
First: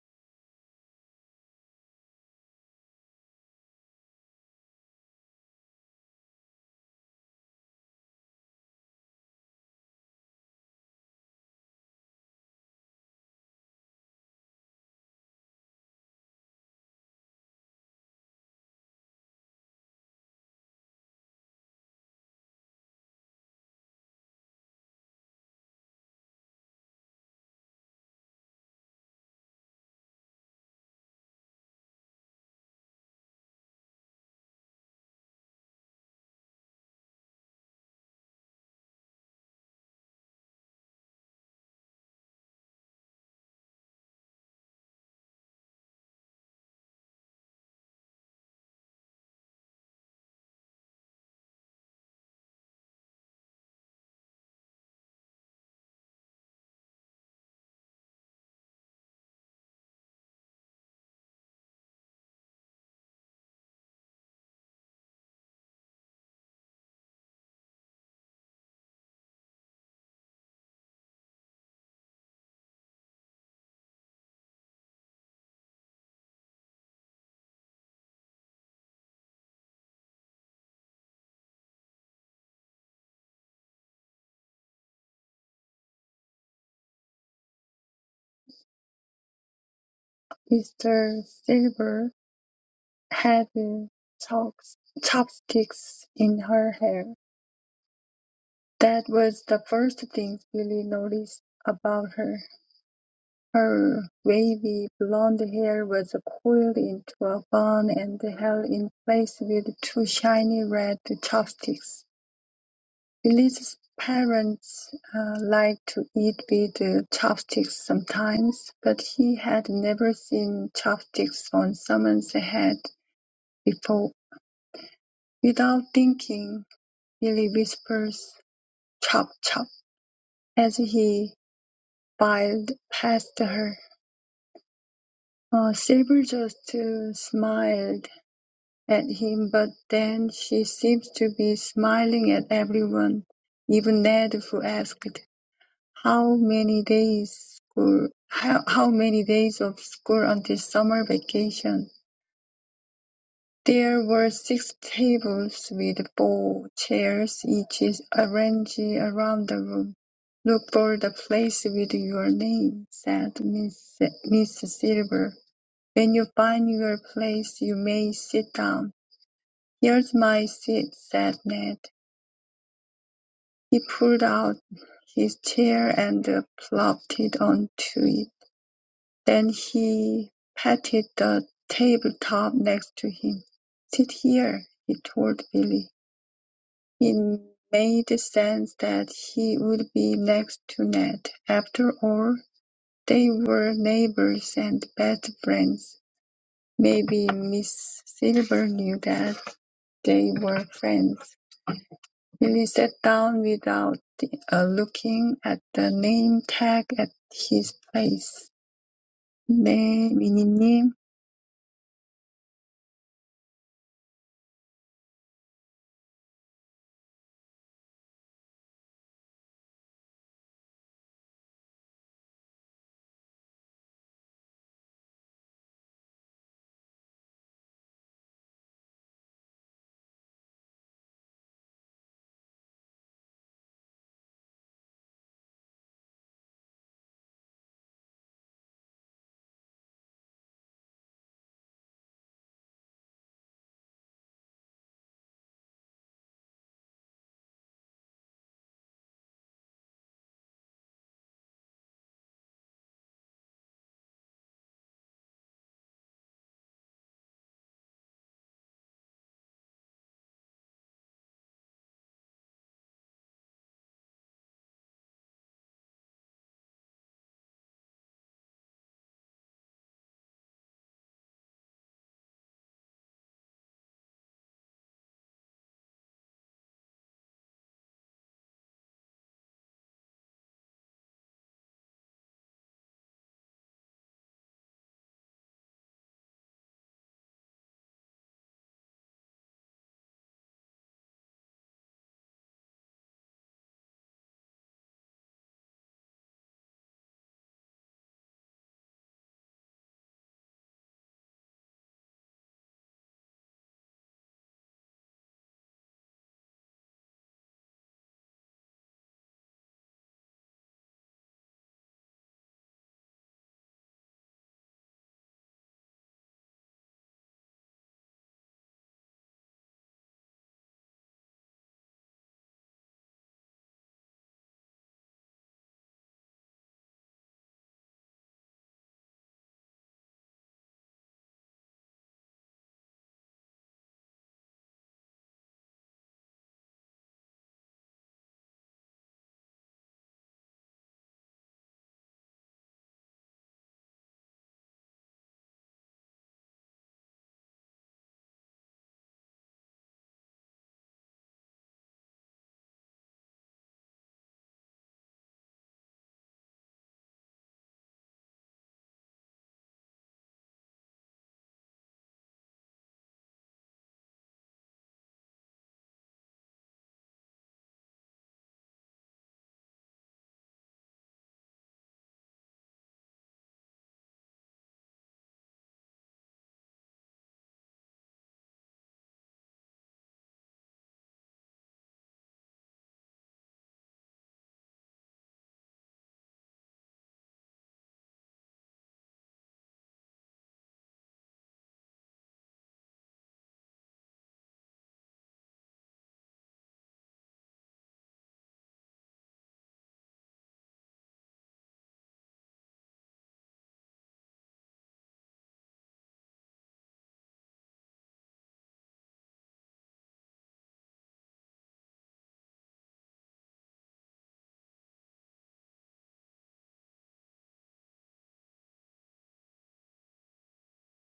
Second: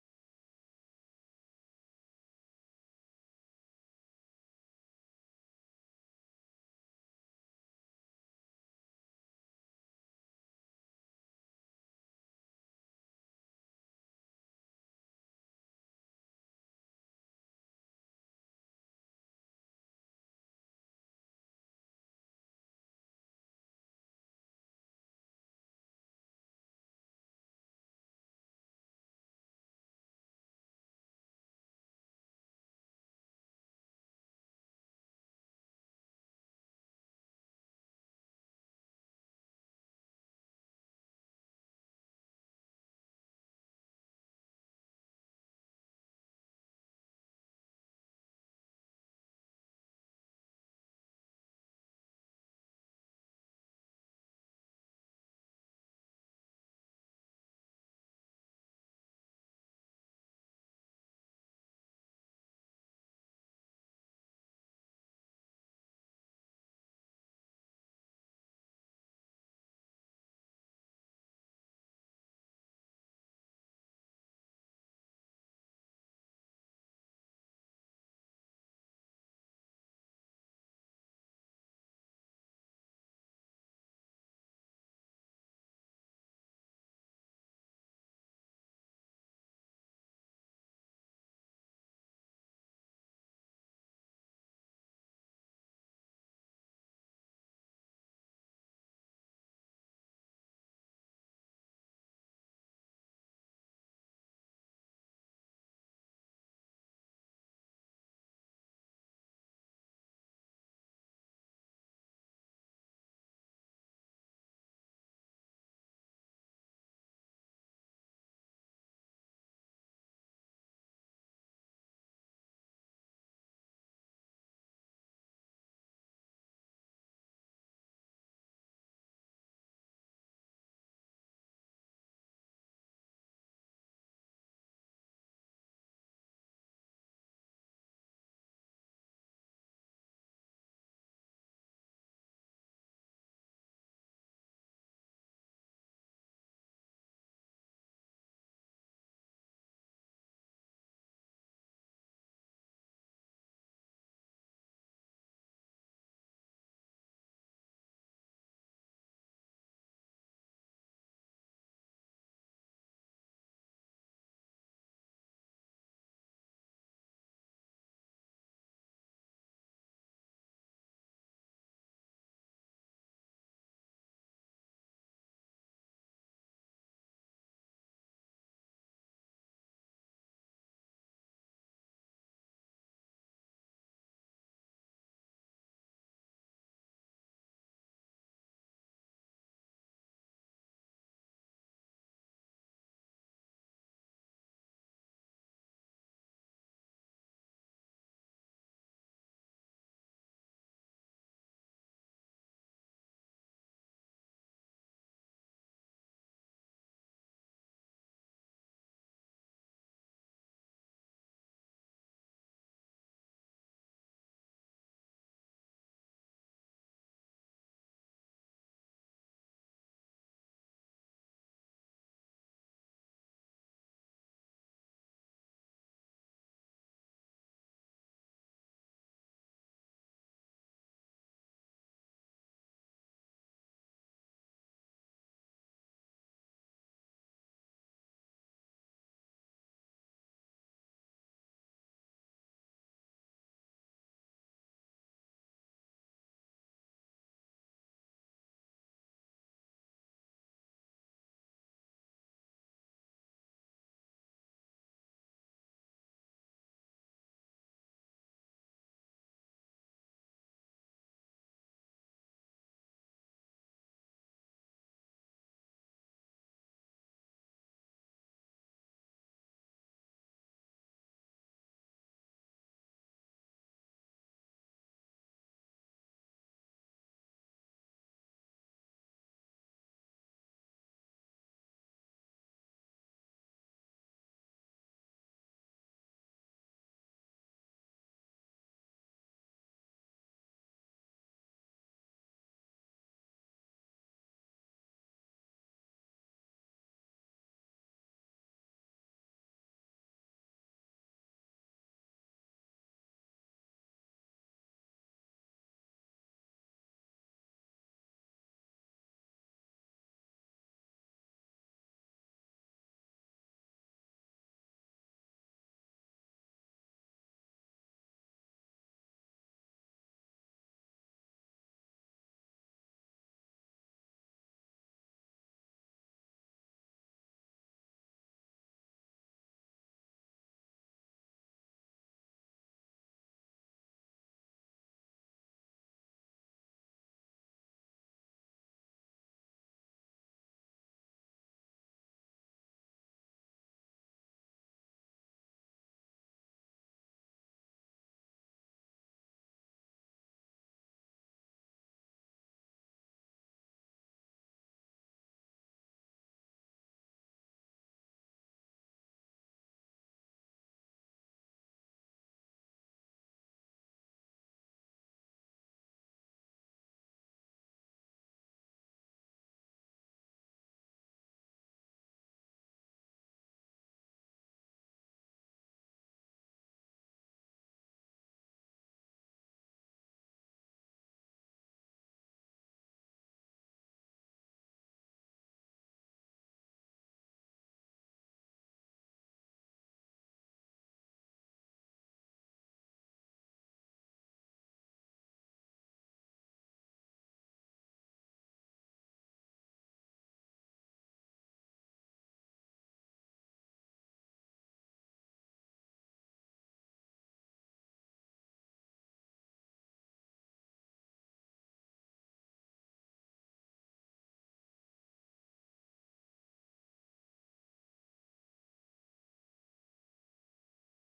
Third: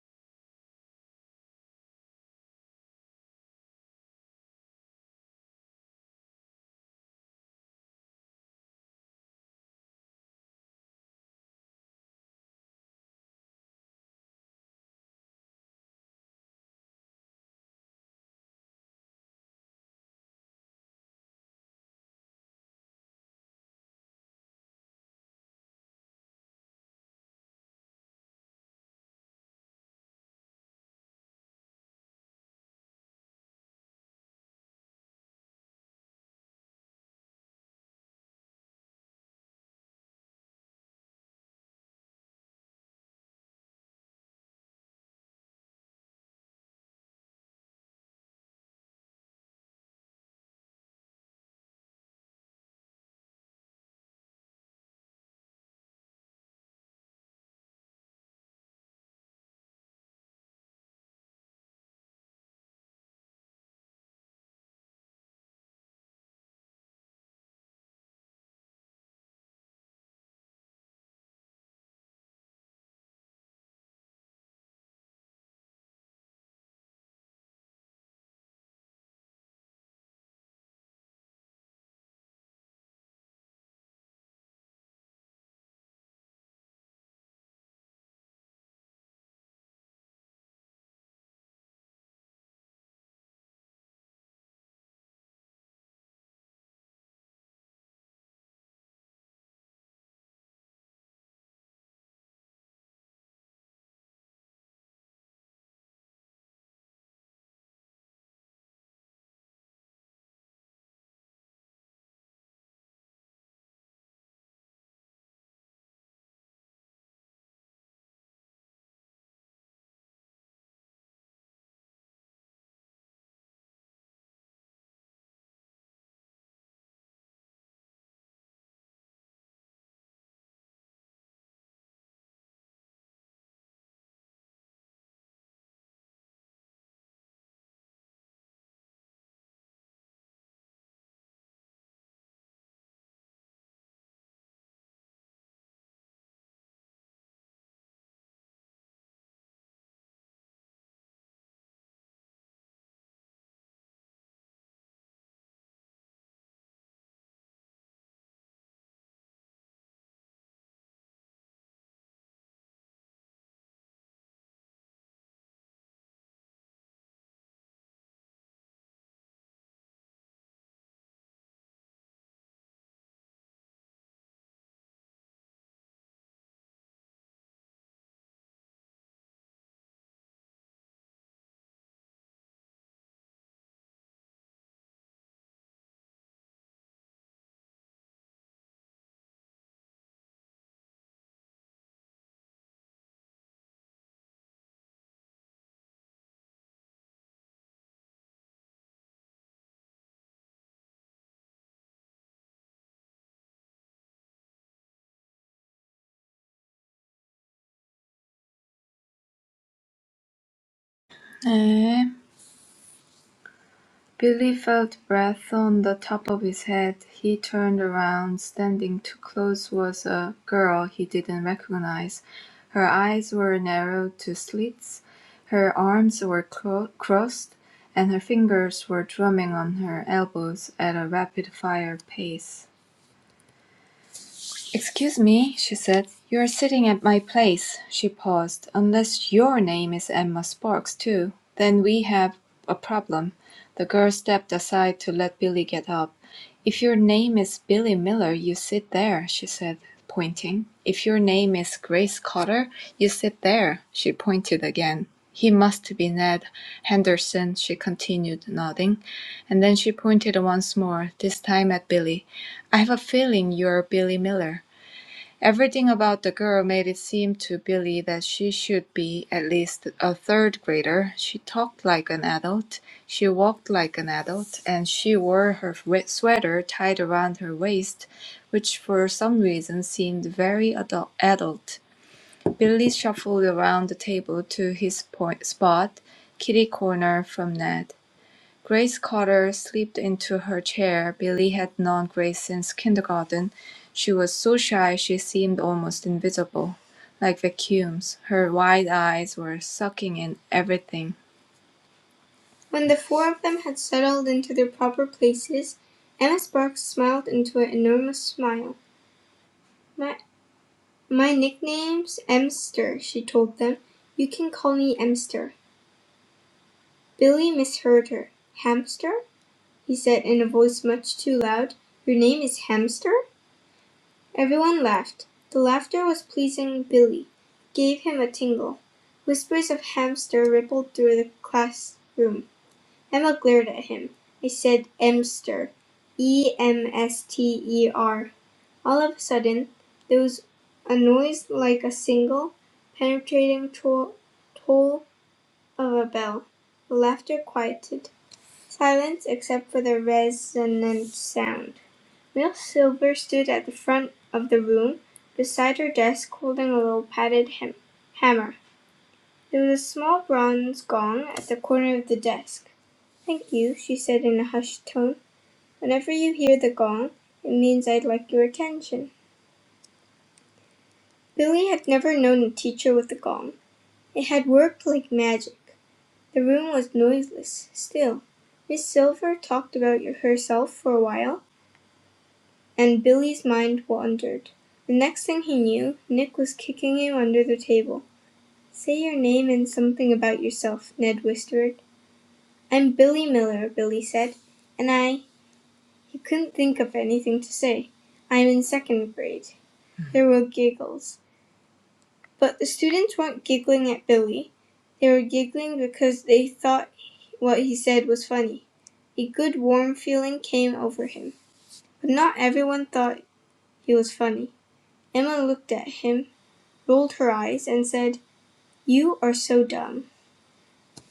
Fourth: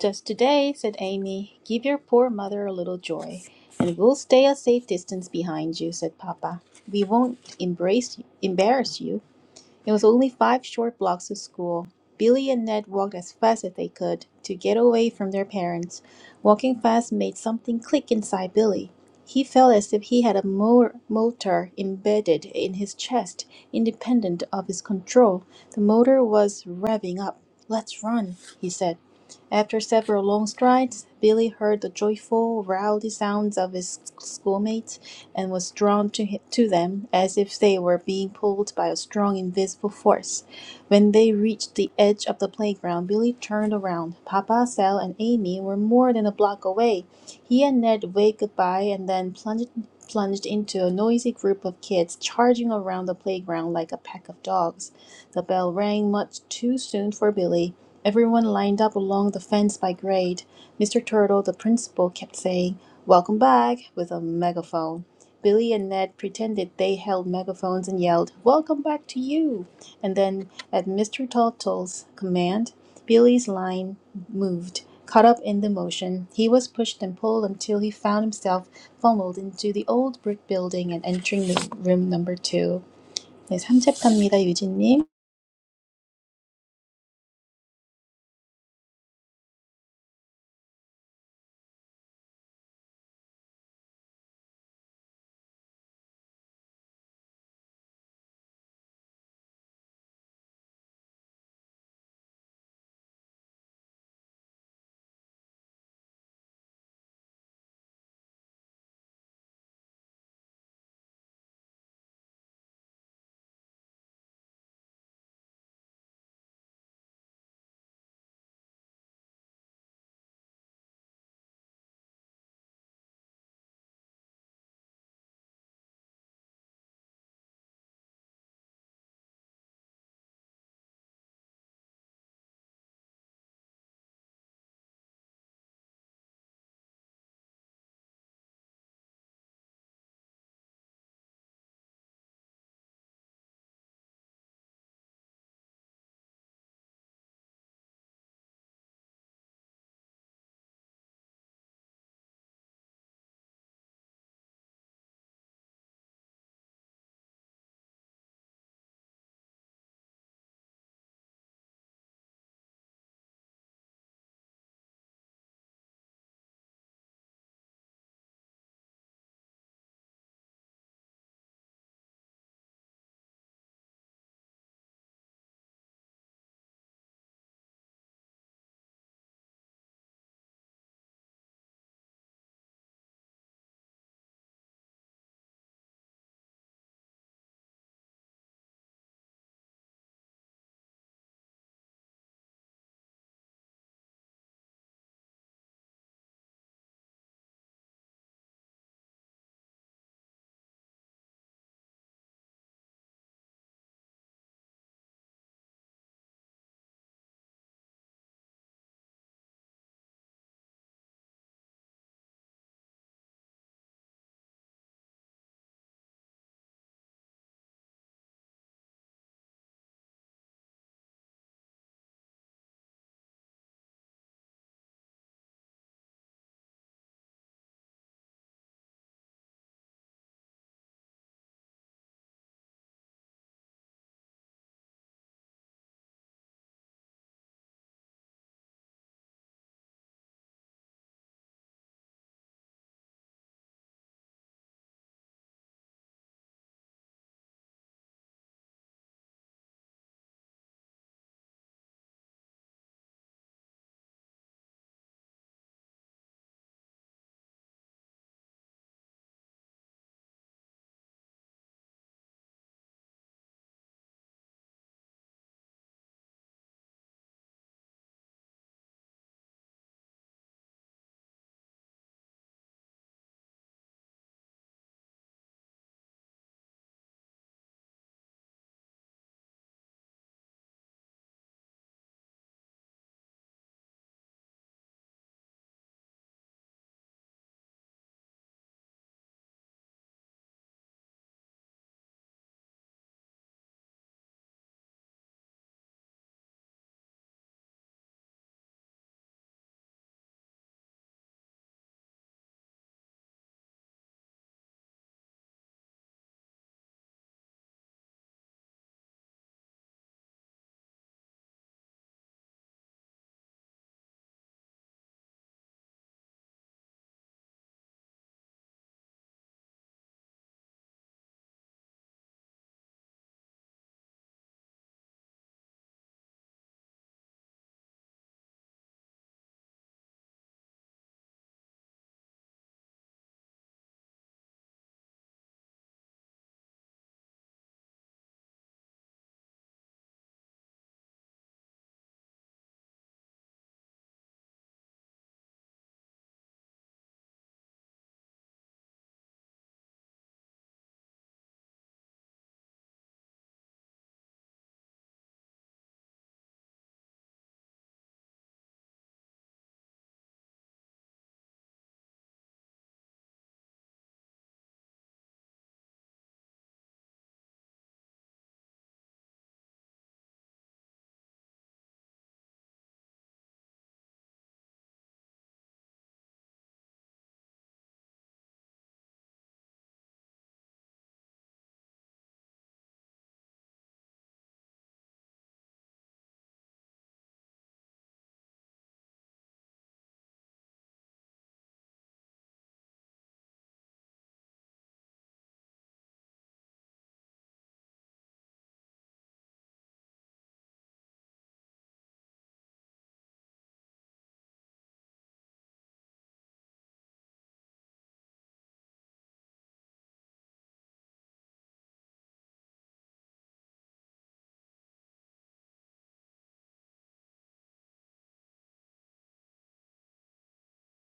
Speaker 1: Just today, said Amy, give your poor mother a little joy. And we'll stay a safe distance behind you, said Papa. We won't embrace you, embarrass you it was only five short blocks to school. Billy and Ned walked as fast as they could to get away from their parents. Walking fast made something click inside Billy. He felt as if he had a mo- motor embedded in his chest, independent of his control. The motor was revving up. Let's run, he said. After several long strides, Billy heard the joyful, rowdy sounds of his schoolmates and was drawn to, hi- to them as if they were being pulled by a strong invisible force. When they reached the edge of the playground, Billy turned around. Papa, Sal, and Amy were more than a block away. He and Ned waved goodbye and then plunged, plunged into a noisy group of kids charging around the playground like a pack of dogs. The bell rang much too soon for Billy. Everyone lined up along the fence by grade. Mr. Turtle, the principal, kept saying, "Welcome back!" with a megaphone. Billy and Ned pretended they held megaphones and yelled, "Welcome back to you!" And then, at Mr. Turtle's command, Billy's line moved. Caught up in the motion, he was pushed and pulled until he found himself funneled into the old brick building and entering the room number two. 네, 3챕터입니다, 유진님.
Speaker 2: Mr. Silver had chopsticks in her hair. That was the first thing Billy noticed about her: her wavy blonde hair was coiled into a bun and held in place with two shiny red chopsticks. Billy's parents uh, liked to eat with uh, chopsticks sometimes, but he had never seen chopsticks on someone's head before. Without thinking, Billy whispers, "Chop, chop," as he filed past her. Uh, Silver just uh, smiled at him, but then she seems to be smiling at everyone, even Ned, who asked, "How many days school? How, how many days of school until summer vacation?" There were six tables with four chairs each arranged around the room. Look for the place with your name, said Miss, Miss Silver. When you find your place you may sit down." "Here's my seat," said Ned. He pulled out his chair and plopped it onto it. Then he patted the tabletop next to him. "Sit here," he told Billy. It made sense that he would be next to Ned. After all, they were neighbors and best friends. Maybe Miss Silver knew that. They were friends. Lily sat down without uh, looking at the name tag at his place. 네, 미니님.
Speaker 3: 네. Billy felt breath on the top of his head. He turned around. Standing too close was a girl he didn't recognize. Her eyes were narrowed to slits, her arms were cro- crossed, and her fingers were drumming on her elbows at a rapid fire pace. "Excuse me," she said, "you are sitting at my place." She paused. "Unless your name is Emma Sparks, too. Then we have a problem." The girl stepped aside to let Billy get up. "If your name is Billy Miller, you sit there," she said, pointing. "If your name is Grace Cotter, you sit there." She pointed again. "He must be Ned Henderson," she continued, nodding. And then she pointed once more, this time at Billy. "I've a feeling you're Billy Miller. Everything about the girl made it seem to Billy that she should be at least a third grader. She talked like an adult, she walked like an adult, and she wore her wet sweater tied around her waist, which for some reason seemed very adult. adult. Billy shuffled around the table to his point spot, kitty corner from Ned. Grace Carter slipped into her chair. Billy had known Grace since kindergarten. She was so shy she seemed almost invisible, like vacuums. Her wide eyes were sucking in everything. When the four of them had settled into their proper places, Emma Sparks smiled into an enormous smile. My, my nickname's Emster, she told them. You can call me Emster. Billy misheard her. Hamster? he said in a voice much too loud. "Your name is Hamster?" Everyone laughed. The laughter was pleasing Billy, gave him a tingle. Whispers of "Hamster" rippled through the classroom. Emma glared at him. "I said 'Emster,' E m s t e r." All of a sudden there was a noise like a single, penetrating toll toll of a bell. The laughter quieted. Silence except for the resonant sound. Miss Silver stood at the front of the room, beside her desk holding a little padded hem- hammer. There was a small bronze gong at the corner of the desk. "Thank you," she said in a hushed tone. "Whenever you hear the gong, it means I'd like your attention." Billy had never known a teacher with a gong. It had worked like magic. The room was noiseless, still. Miss Silver talked about herself for a while. And Billy's mind wandered. The next thing he knew, Nick was kicking him under the table. "Say your name and something about yourself," Ned whispered. "I'm Billy Miller," Billy said, "and I"—he couldn't think of anything to say—"I'm in second grade." There were giggles. But the students weren't giggling at Billy. They were giggling because they thought what he said was funny. A good warm feeling came over him. But not everyone thought he was funny. Emma looked at him. rolled her eyes, and said, You are so dumb.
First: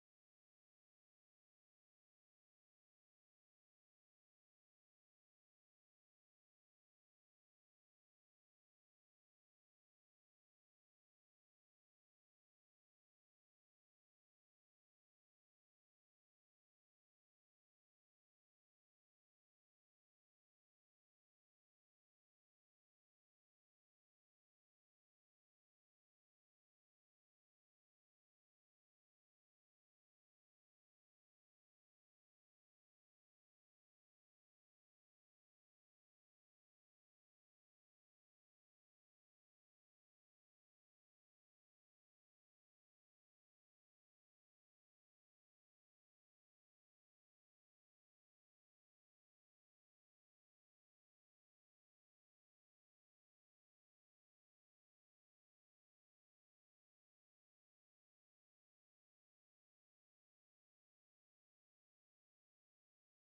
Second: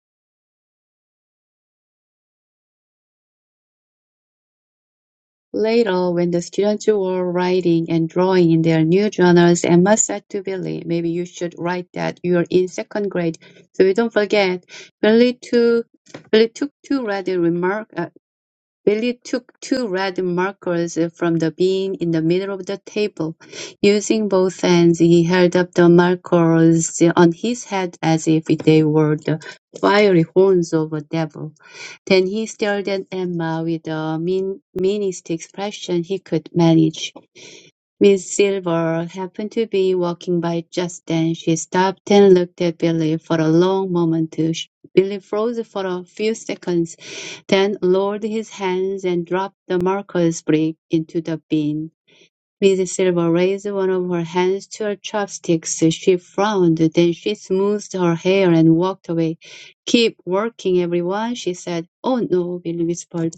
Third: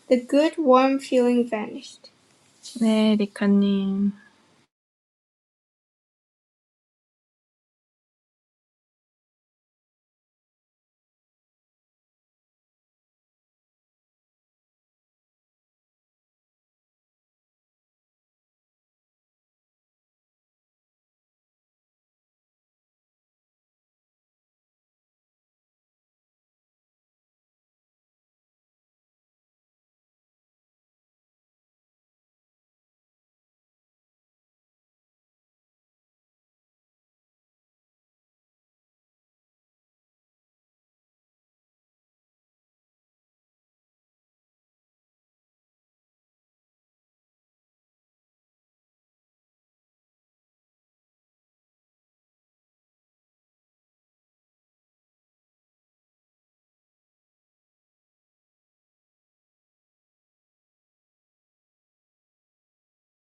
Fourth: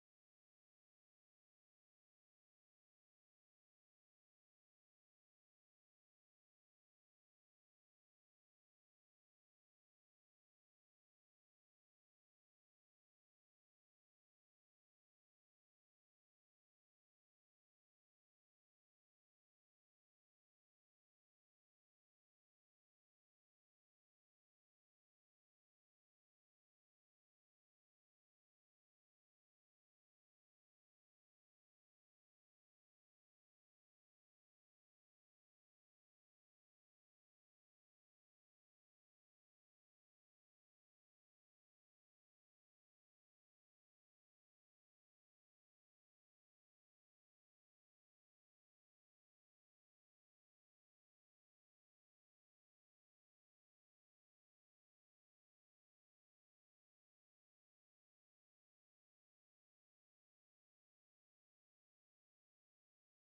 Speaker 3: The good, warm feeling vanished. 네, 리카님.
Speaker 4: Later, when the students were writing and drawing in their new journals, Emma said to Billy, maybe you should write that you're in second grade, so you don't forget. Billy too Billy took to ready remark, uh, Billy took two red markers from the bin in the middle of the table. Using both hands, he held up the markers on his head as if they were the fiery horns of a devil. Then he stared at Emma with the mean, meanest expression he could manage. Miss Silver happened to be walking by just then. She stopped and looked at Billy for a long moment. Billy froze for a few seconds, then lowered his hands and dropped the marker's brick into the bin. Miss Silver raised one of her hands to her chopsticks. She frowned, then she smoothed her hair and walked away. Keep working, everyone, she said. Oh no, Billy whispered.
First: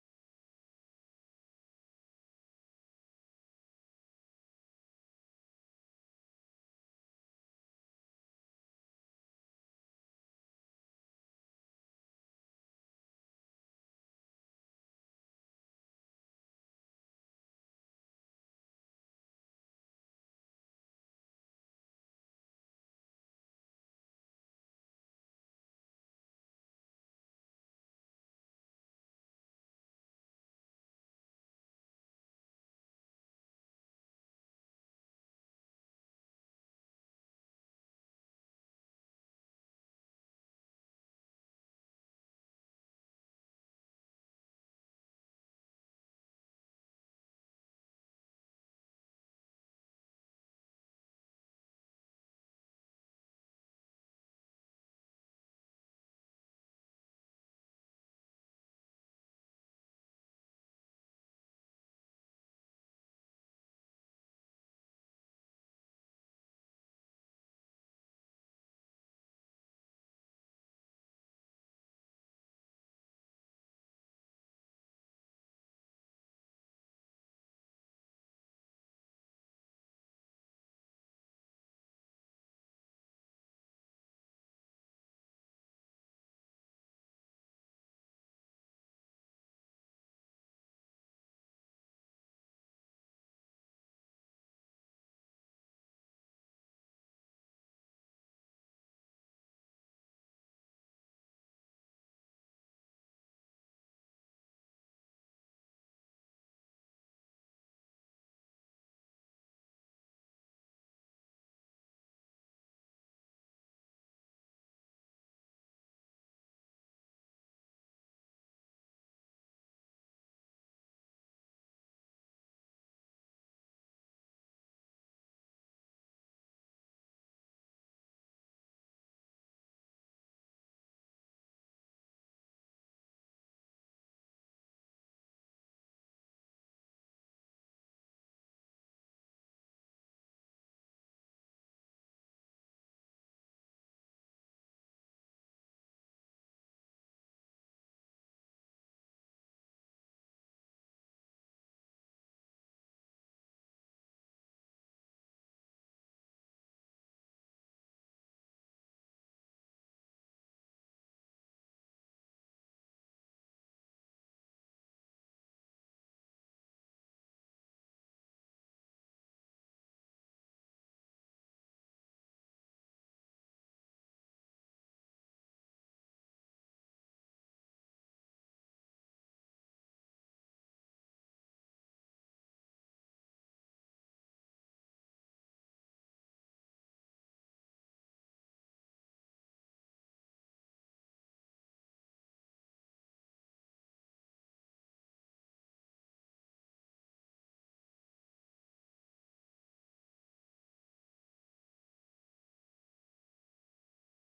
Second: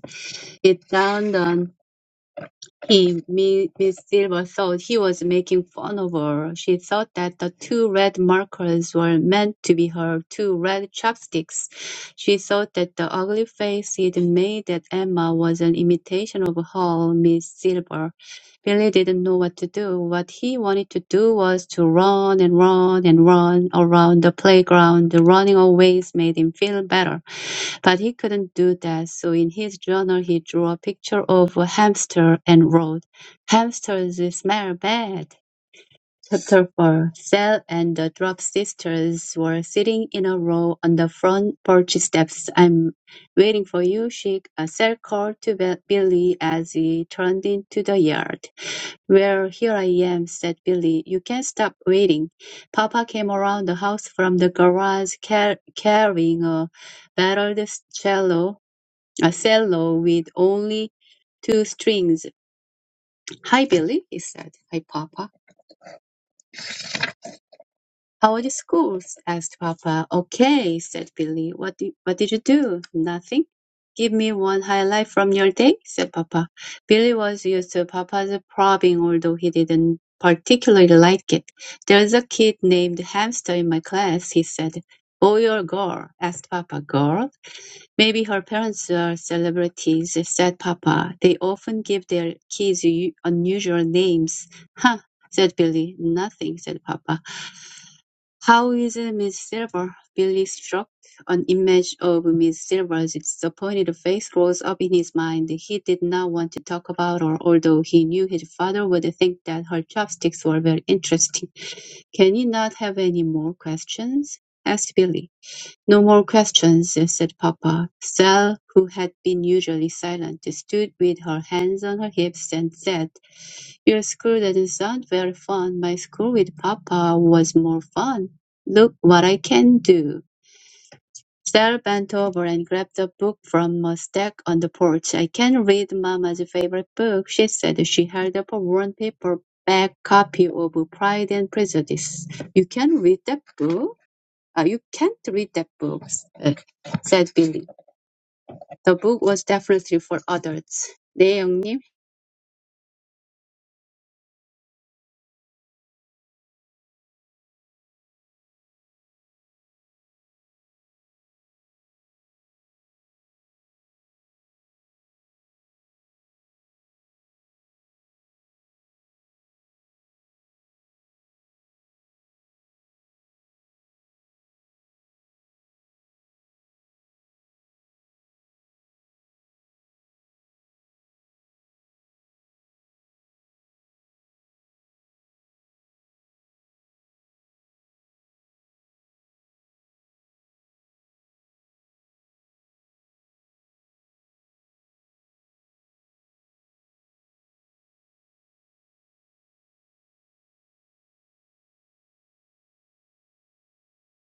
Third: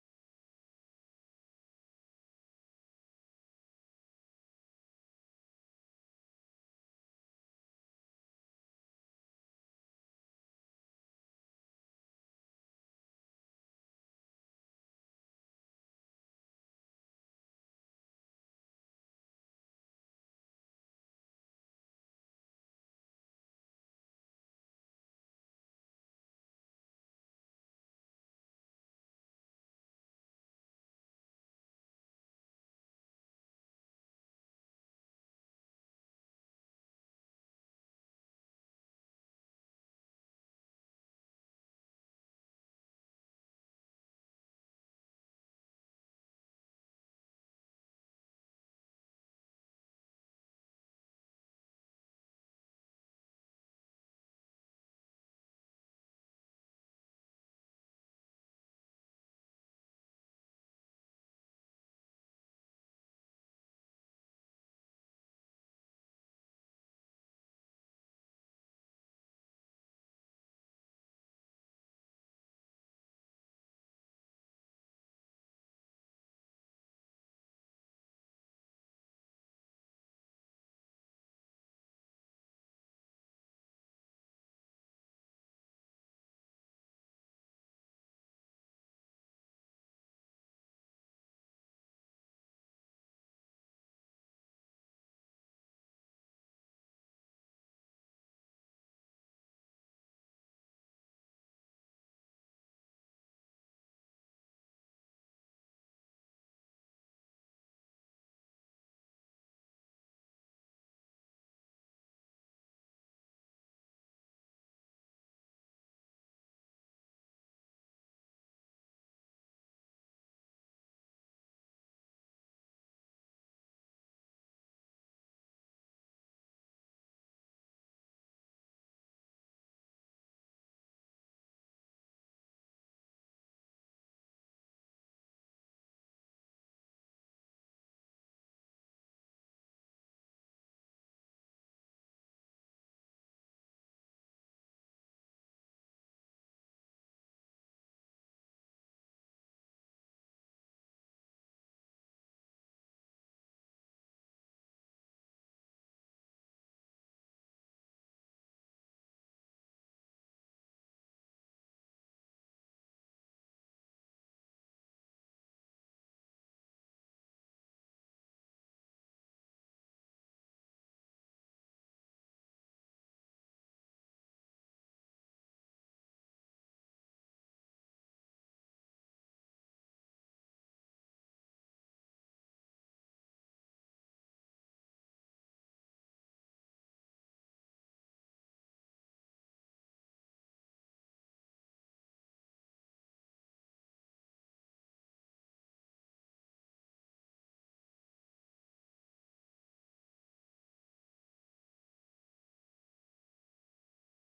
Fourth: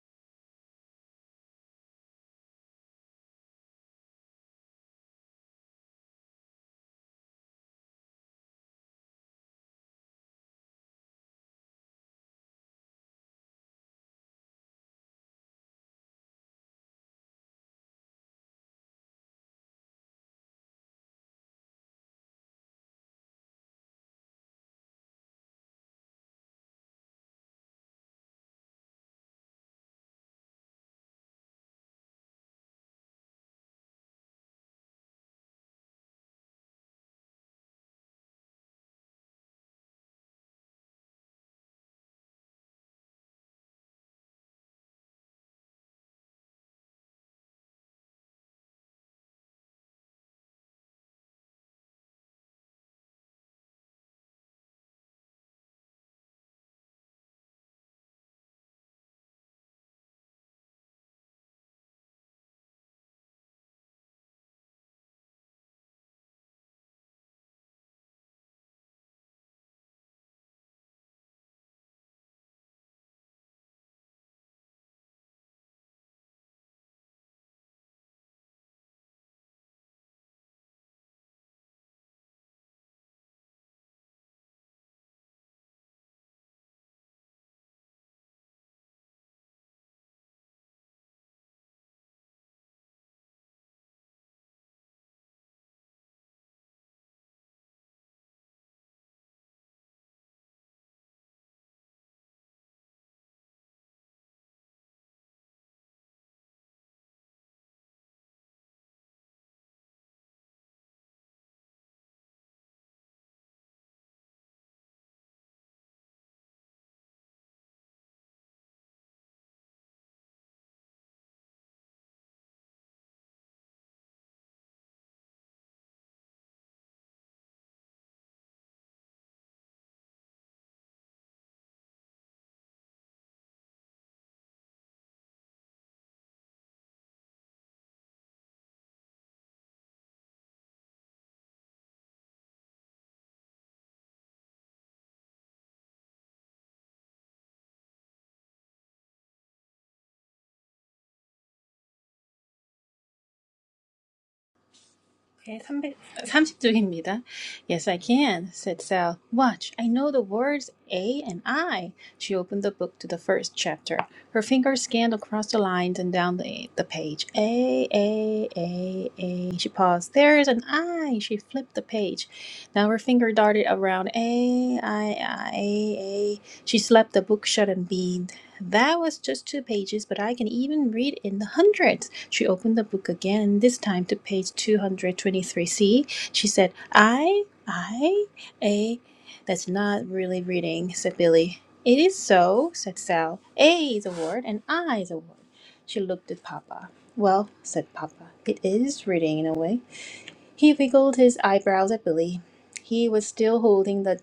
Speaker 4: It dawned on he, Mi- Miss Silver thought he was making fun of her. She thought that the two red markers were meant to be her two red chopsticks. She thought that the ugly face he'd made at Emma was an imitation of her, Miss Silver. Billy didn't know what to do. What he wanted to do was to run and run and run around the playground. Running always made him feel better. But he couldn't do that, so in his journal he drew a picture of a hamster and wrote, Hamsters smell bad. Chapter 4 Sal and the Drop sisters were sitting in a row on the front porch steps. I'm waiting for you, she uh, Sal called to Be- Billy as he turned into the yard. Well, here I am, said Billy. You can't stop waiting. Papa came around the house from the garage car- carrying a battered cello, a cello with only two strings. Hi, Billy, he said. Hi, Papa. How are the schools? asked Papa. Okay, said Billy. What did, what did you do? Nothing. Give me one highlight from your day, said Papa. Billy was used to Papa's probing, although he didn't particularly like it. There's a kid named Hamster in my class, he said. Boy or girl? asked Papa. Girl? Maybe her parents are celebrities, said Papa. They often give their kids u- unusual names. Huh, said Billy. Nothing, said Papa. How is Miss Silver? Billy shrugged. An image of Miss Silver's disappointed face rose up in his mind. He did not want to talk about her, although he knew his father would think that her chopsticks were very interesting. Can you not have any more questions? asked Billy. "No more questions," said papa. Sal, who had been usually silent, stood with her hands on her hips and said, "Your school doesn't sound very fun. My school with papa was more fun. Look what I can do." Sal bent over and grabbed a book from a stack on the porch. "I can read Mama's favorite book," she said. She held up a worn paperback copy of Pride and Prejudice. "You can read that book?" Uh, you can't read that book, uh, said Billy. The book was definitely for adults. 네, 형님.
Speaker 1: Okay, 300 30쪽입니다. Yes, I can, said Sal. Watch, I know the words A and I. She opened the book to the first chapter. Her fingers scanned across the lines and down the, the page. A, A, A, A. She paused. There is an I. She flipped the page. Now her finger darted around A, I, I, A, A. She slapped the book shut and beamed. That was just two pages, but I can even read in the hundreds. She opened the book again, this time to page 223c. She said, I, I, a. That's not really reading, said Billy. It is so, said Sal. A is a word and I is a word. She looked at Papa. Well, said Papa, it is reading in a way. He wiggled his eyebrows at Billy. He was still holding the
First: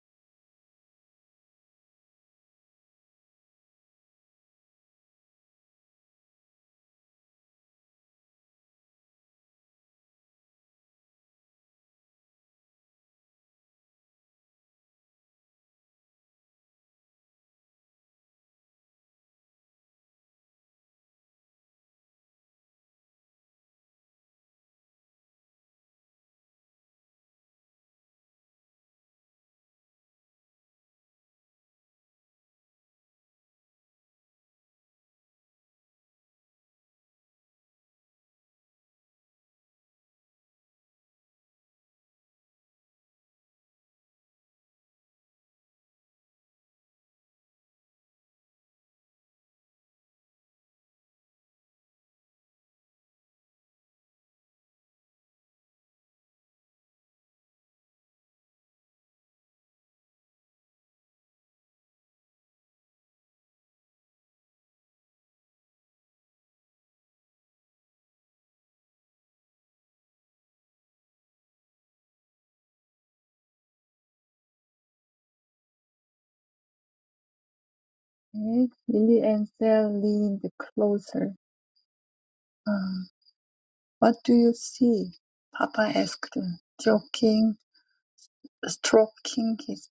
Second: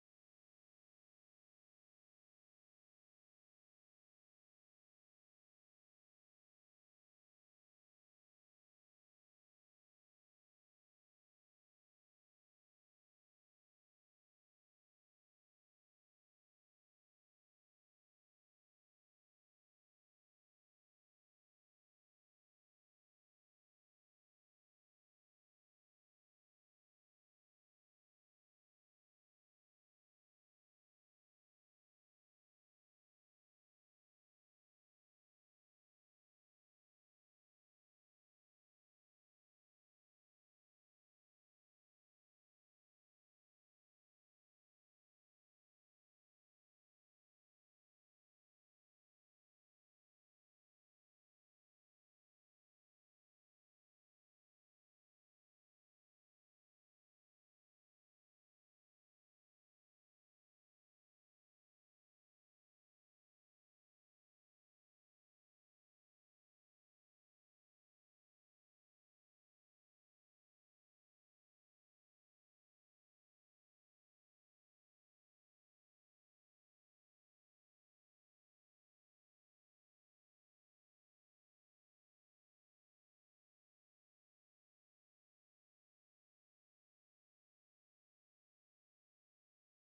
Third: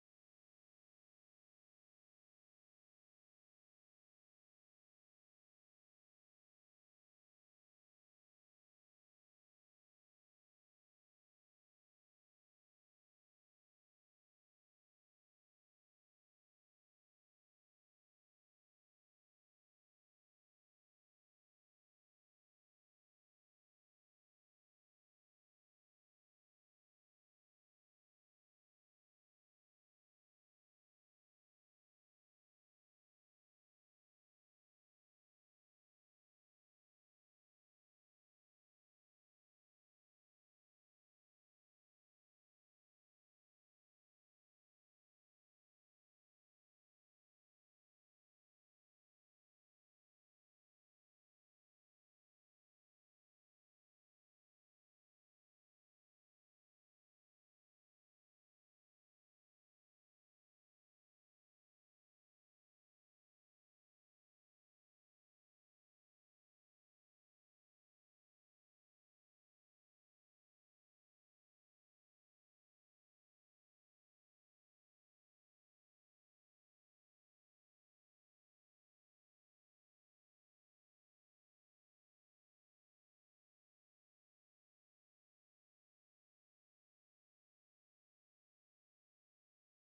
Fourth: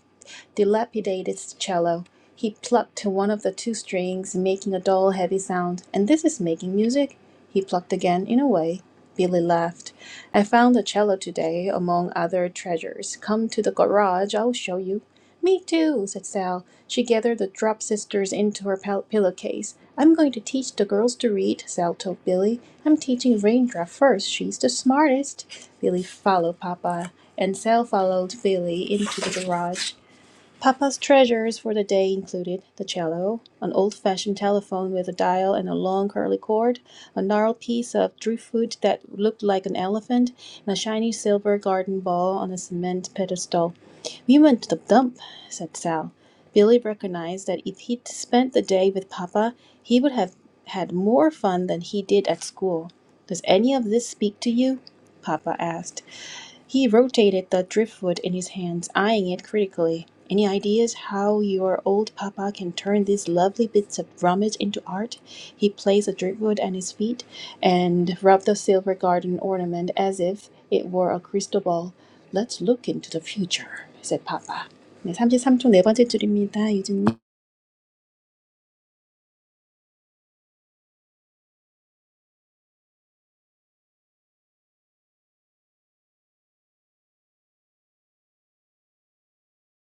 Speaker 1: dilapidated cello. He plucked to one of the two strings, making a dull, heavy sound. And this is making music? He plucked again in a way. Billy laughed. I found a cello today among other treasures. Come to the garage, I'll show you. Me too, said Sal. She gathered the drop sisters into her pillowcase. I'm going to teach the girls to read, Sal told Billy. I'm teaching Raindrop first. She's the smartest. Billy followed Papa, and Sal followed Billy into the garage. Papa's treasures for the day included the cello, an old fashioned telephone with a dial and a long curly cord, a gnarled piece of driftwood that looked like an elephant, and a shiny silver garden ball on a cement pedestal. We went to the dump, said Sal. Billy recognized that if he'd spent the day with Papa, he would have had more fun than he did at school. Does any of this speak to you? Papa asked. He rotated the driftwood in his hands, eyeing it critically. Any ideas how your old papa can turn these lovely bits of rummage into art? He placed the driftwood at his feet and rubbed the silver garden ornament as if it were a crystal ball. Let's look into the future, said papa. 네, 33쪽 네 번째 줄입니다. 유진님.
Speaker 2: 네, Lily and Sal leaned closer. Uh, what do you see? Papa asked, joking, stroking his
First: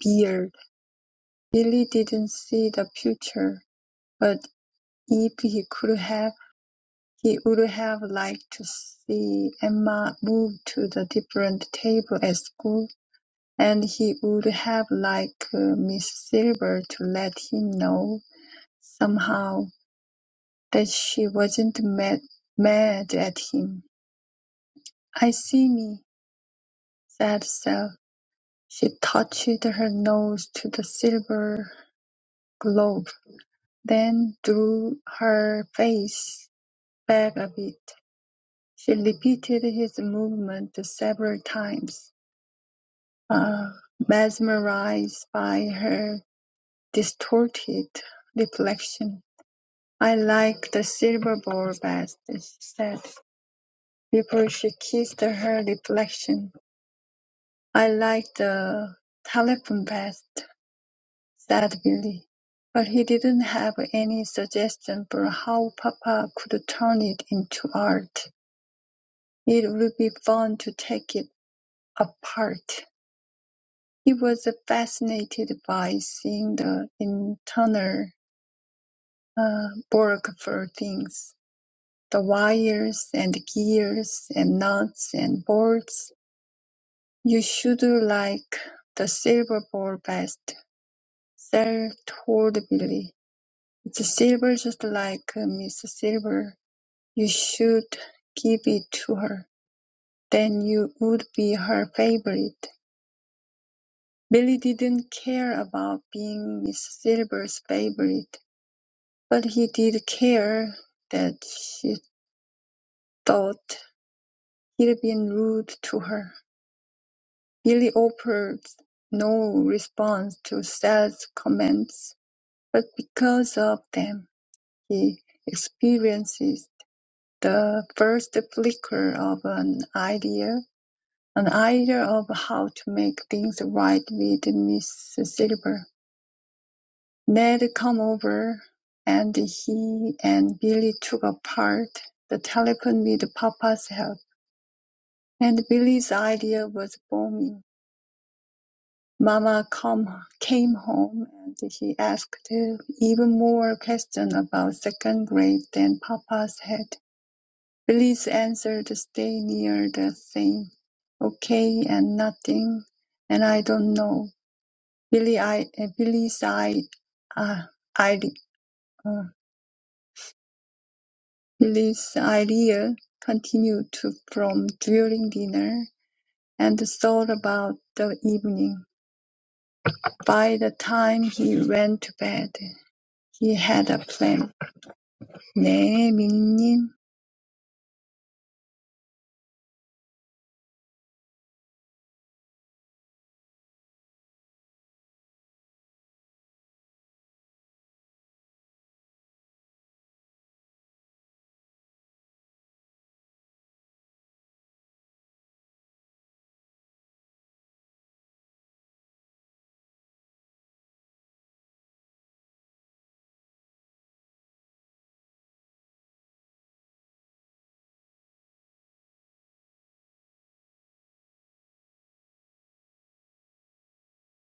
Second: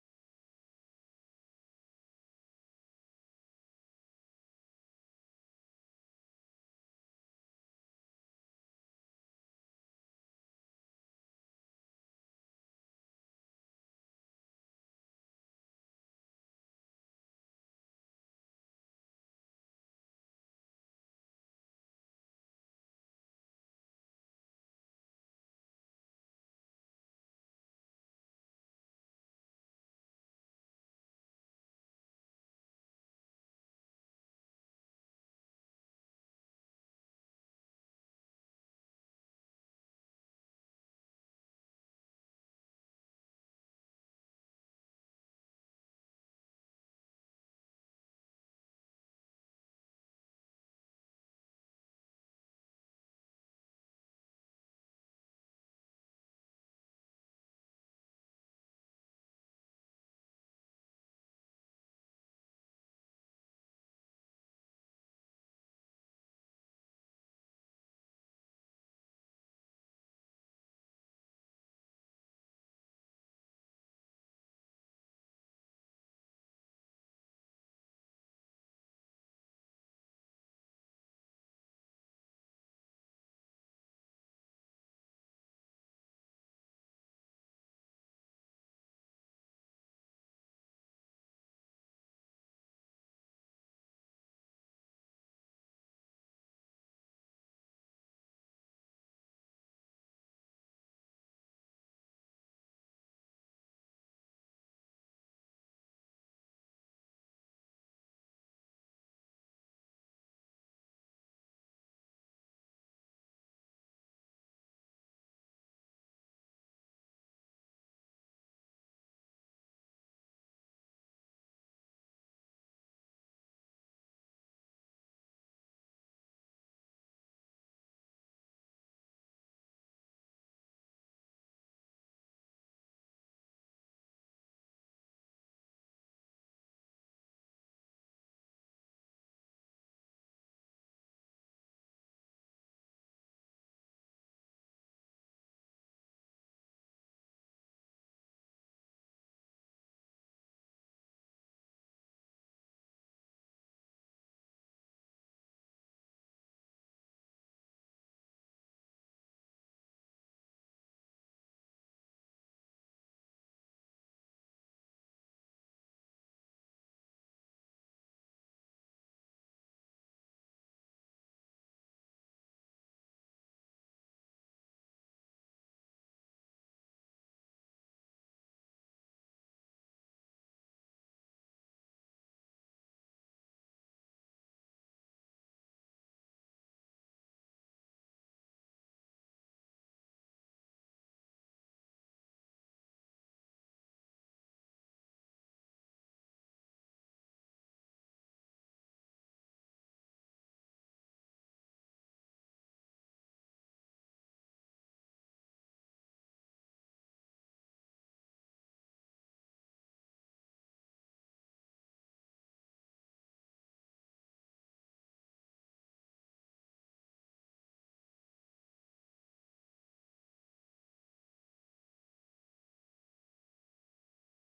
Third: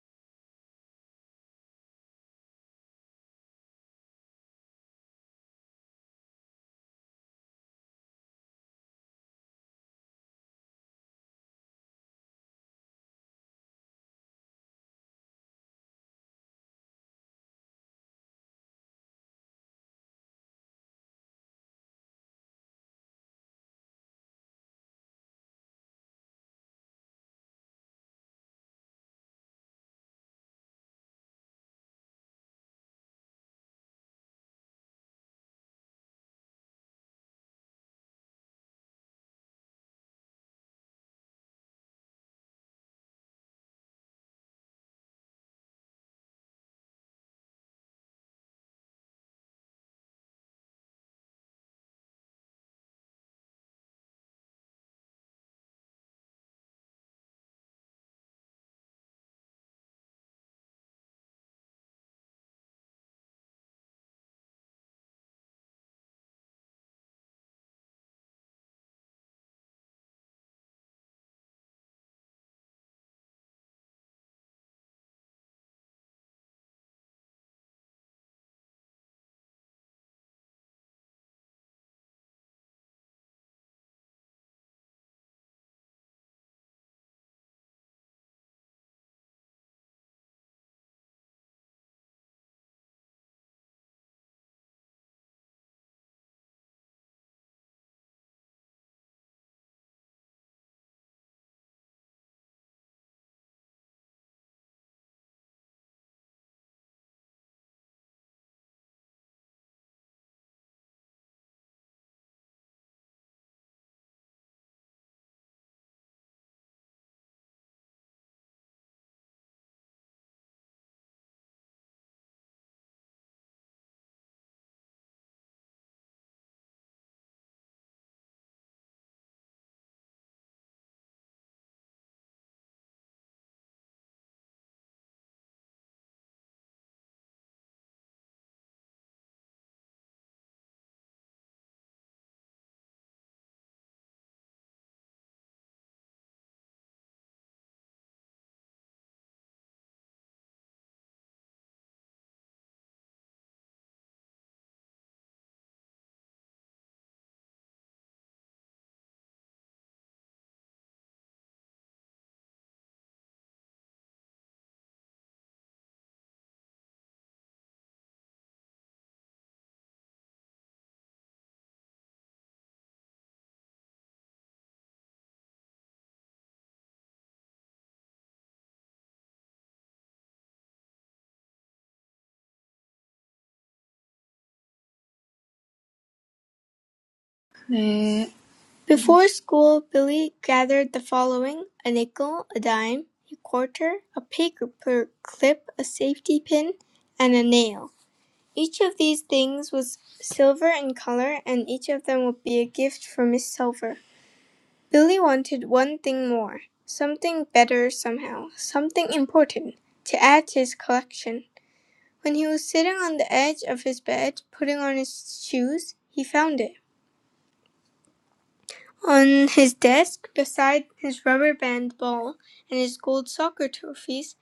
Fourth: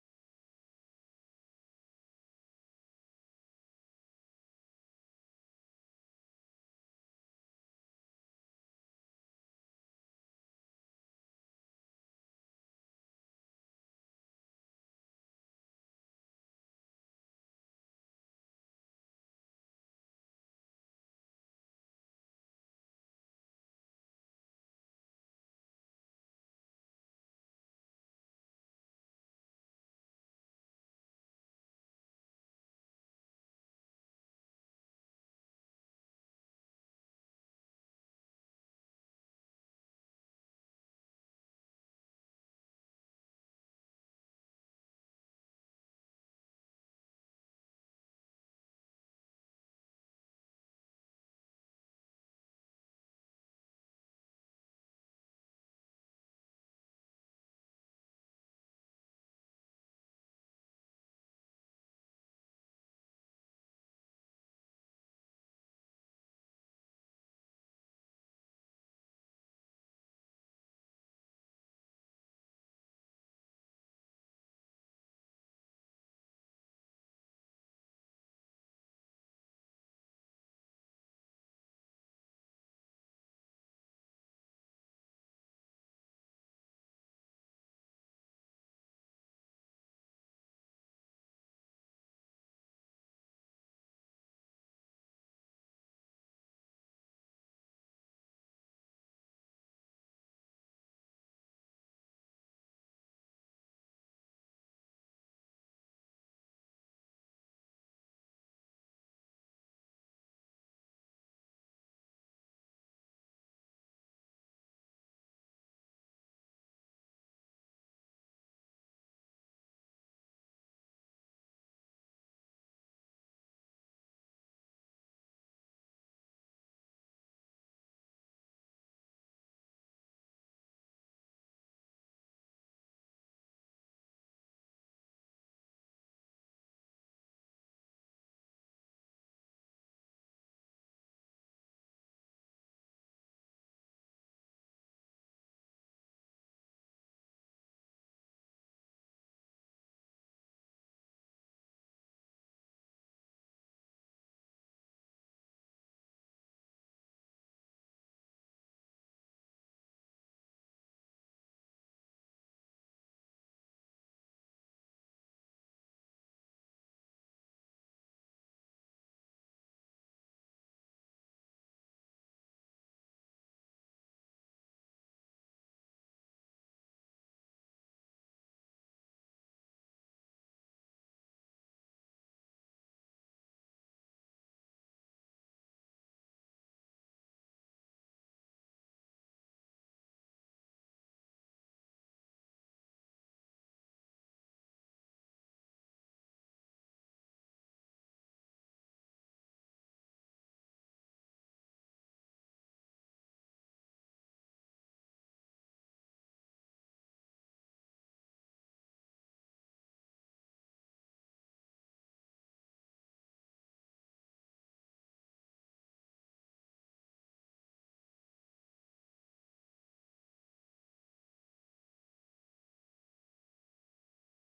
Speaker 2: beard. Lily didn't see the future, but if he could have. He would have liked to see Emma move to the different table at school, and he would have liked uh, Miss Silver to let him know somehow that she wasn't mad, mad at him. "I see me," said Sal. She touched her nose to the silver globe, then drew her face back a bit. She repeated his movement several times. uh, mesmerized by her distorted reflection. I like the silver ball best, she said, before she kissed her reflection. I like the telephone best, said Billy. But he didn't have any suggestion for how Papa could turn it into art. It would be fun to take it apart. He was fascinated by seeing the internal uh, work for things, the wires and gears and nuts and bolts. You should like the silver ball best, Sal told Billy. It's silver just like uh, Miss Silver. You should give it to her. Then you would be her favorite. Billy didn't care about being Miss Silver's favorite, but he did care that she thought He'd been rude to her. Billy offered no response to Sal's comments, but because of them, he experienced the first flicker of an idea, an idea of how to make things right with Miss Silver. Ned come over, and he and Billy took apart the telephone with Papa's help, and Billy's idea was booming. Mama come, came home and he asked even more questions about second grade than Papa's had. Billy's answered stay near the same. Okay and nothing, and I don't know. Billy, I, uh, Billy's I, uh, I, uh, Billy's idea continued to from during dinner and thought about the evening. By the time he went to bed, he had a plan. Amenities
Speaker 3: 네. Before school, Billy gathered the following a nickel, a dime, a quarter, a paper clip, a safety pin, and a nail. Each of these things was silver in color, and each of them would be a gift for Miss Silver. Billy wanted one thing more something better somehow, something important to add to his collection. When he was sitting on the edge of his bed, putting on his shoes, he found it. On his desk, beside his rubber band ball and his gold soccer trophies,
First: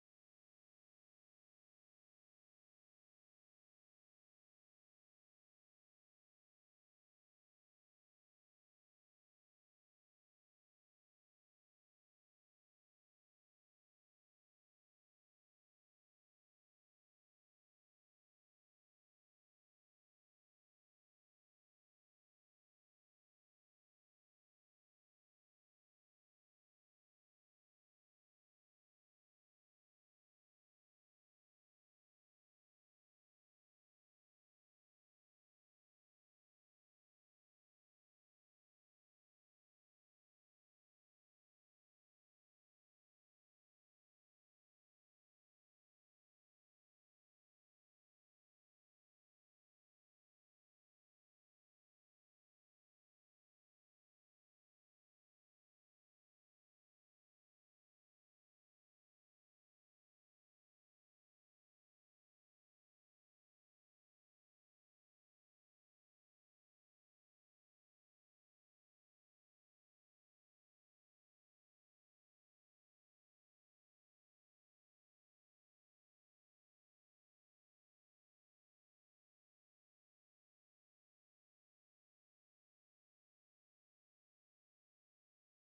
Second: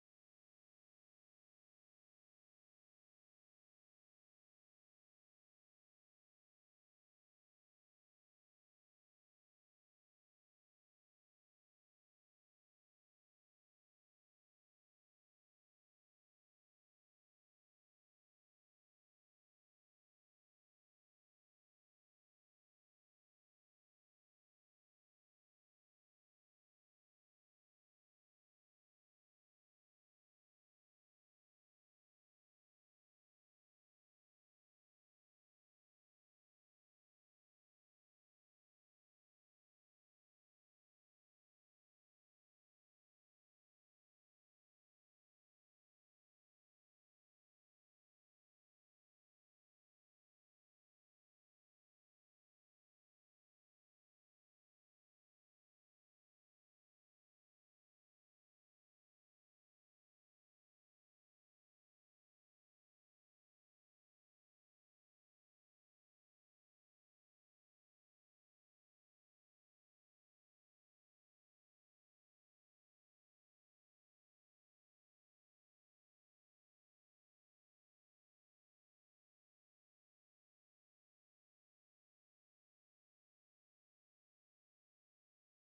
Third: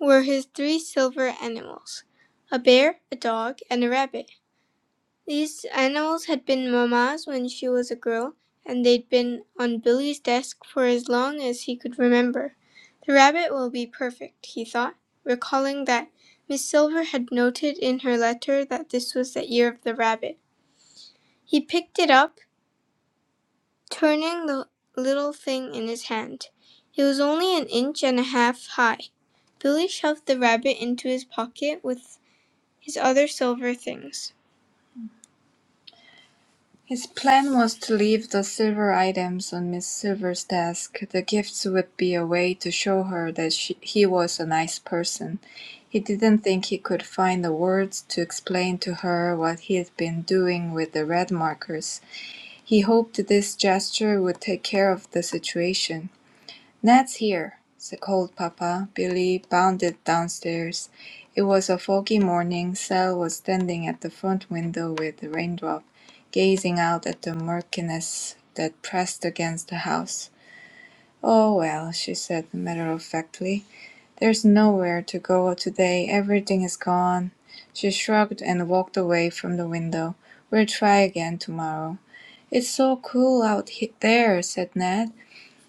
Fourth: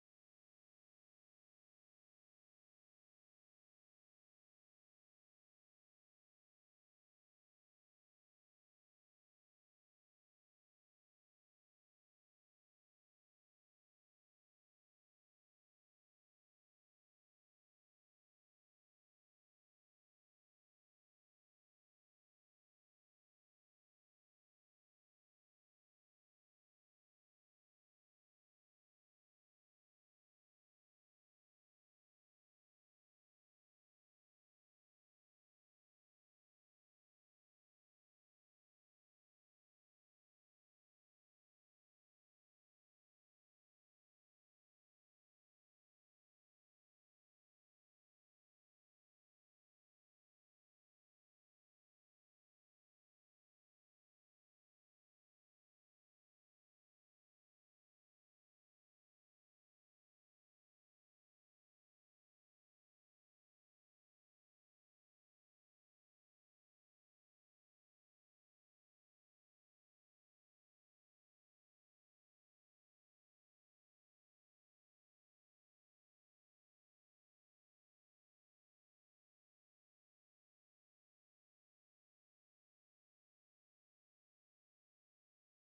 Speaker 3: were his three silver animals a bear, a dog, and a rabbit. These animals had been Mamma's when she was a girl, and they'd been on Billy's desk for as long as he could remember. The rabbit will be perfect, he thought, recalling that Miss Silver had noted in her letter that this was the year of the rabbit. He picked it up, turning the little thing in his hand. It was only an inch and a half high. Billy shoved the rabbit into his pocket with his other silver things. His plan was to leave the silver items on Miss Silver's desk. The gifts would be a way to show her that she, he was a nice person. He didn't think he could find the words to explain to her what he'd been doing with the red markers. He hoped this gesture would take care of the situation. "Ned's here," said Cold Papa. Billy bounded downstairs. It was a foggy morning. Sal was standing at the front window with a raindrop, gazing out at the murkiness that pressed against the house. "Oh, well," she said matter of factly, "there's nowhere to go today. Everything is gone." She shrugged and walked away from the window. "We'll try again tomorrow." "It's so cool out there," said Ned.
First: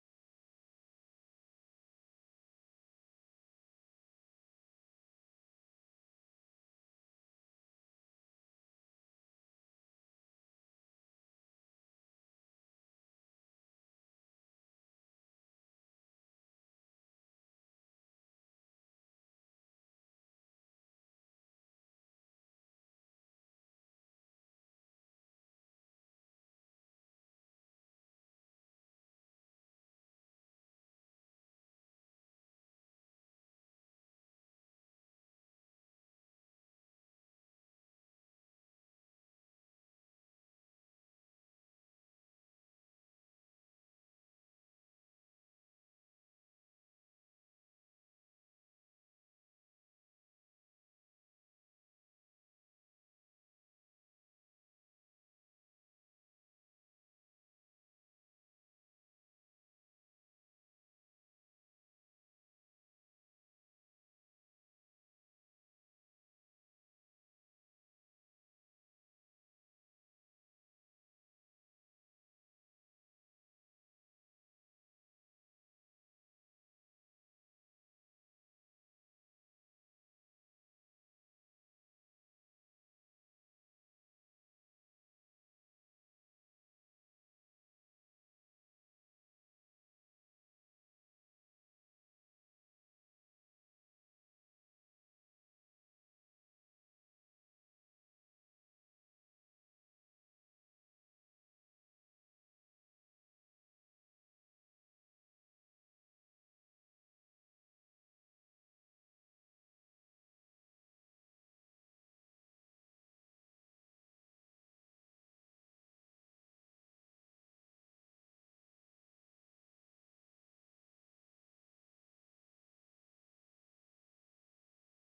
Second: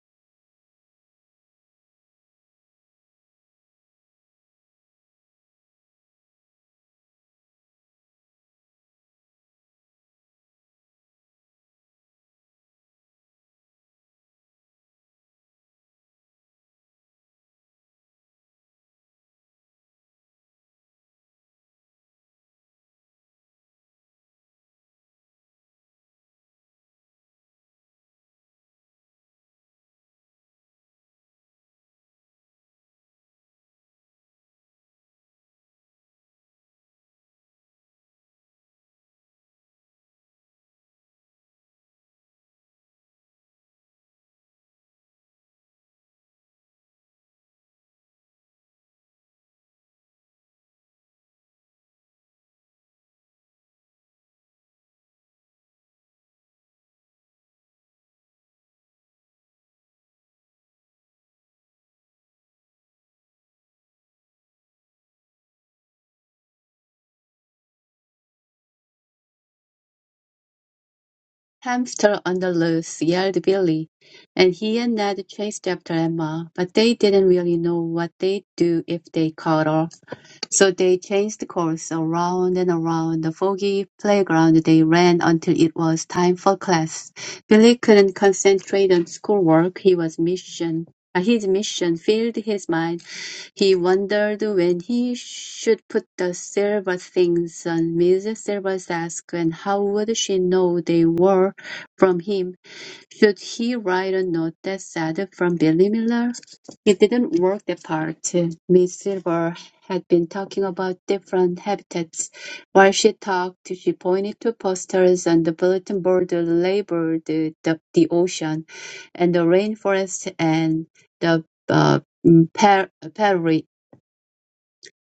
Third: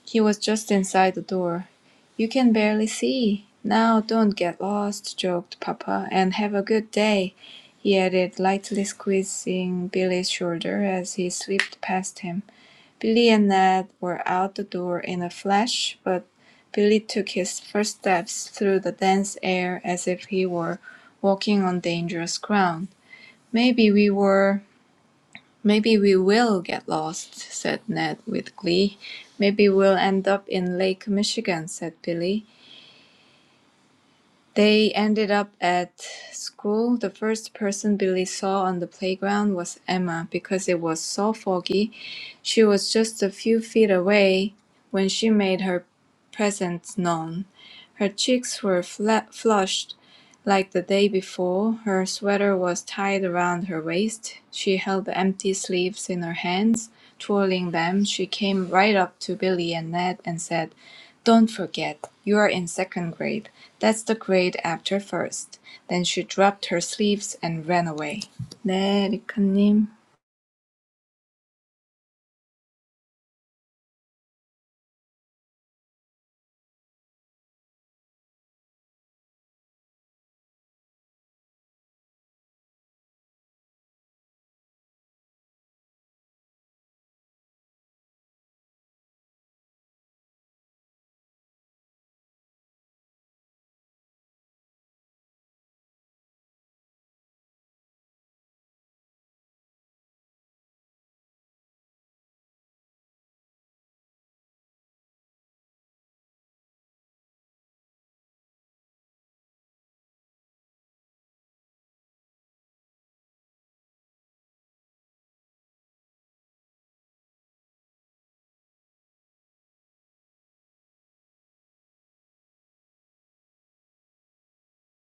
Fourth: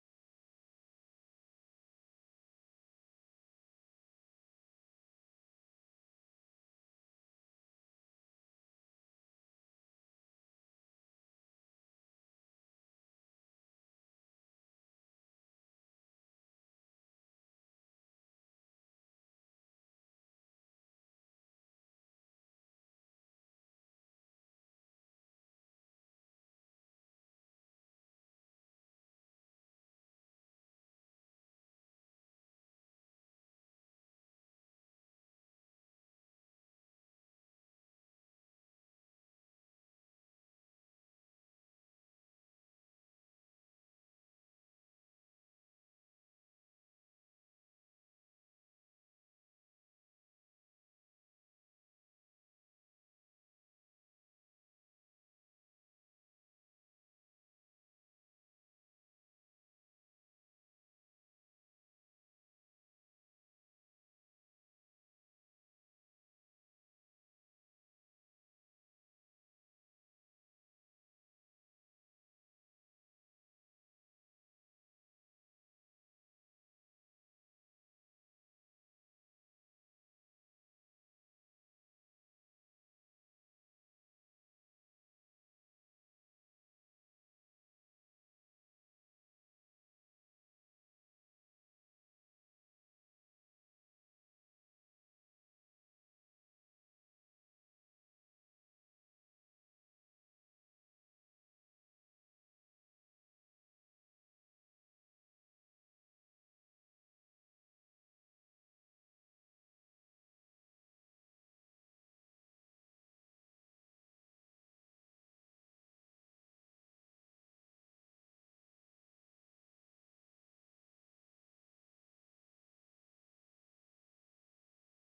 Speaker 3: He was just inside the door. "You can barely see. Now don't get lost," joked Papa, "and have a good day," he added, lightly squeezing Billy's shoulder as he swept past him. Billy and Ned were out the door in a flash, but Billy took his first steps through the dense air as if he were walking on dangerous ground. "Maybe we were "Maybe we will get lost," said Ned with glee. "Maybe we'll end up in Lake Michigan," said Billy. They ended up at school. The first person Billy saw on the playground was Emma because it was so foggy. She was just a few feet away when she made her presence known. Her cheeks were fla- flushed like the day before. Her sweater was tied around her waist. She held the empty sleeves in her hands, twirling them. She came right up to Billy and Ned and said, don't forget, you're in second grade. That's the grade after first. Then she dropped her sleeves and ran away. 네, 리카님.
Speaker 4: Hamster on the loose, yelled Billy, and he and Ned chased after Emma, but they didn't really know what they'd do if they caught her. So they changed course. Around and around the foggy playground they ran until it was time for class. Billy couldn't concentrate on schoolwork. He was mission. uh, His mission filled his mind. He wondered when he should put the silver things on Miss Silver's desk, and how would she know they were from him? Should he write a note that said, "From Billy Miller"? It didn't work that part. Miss Silver had been talking about different habitats. While she talked, she pointed to posters on the bulletin board that labeled the, the ocean and the rainforest and the uh, mm, pra- prairies.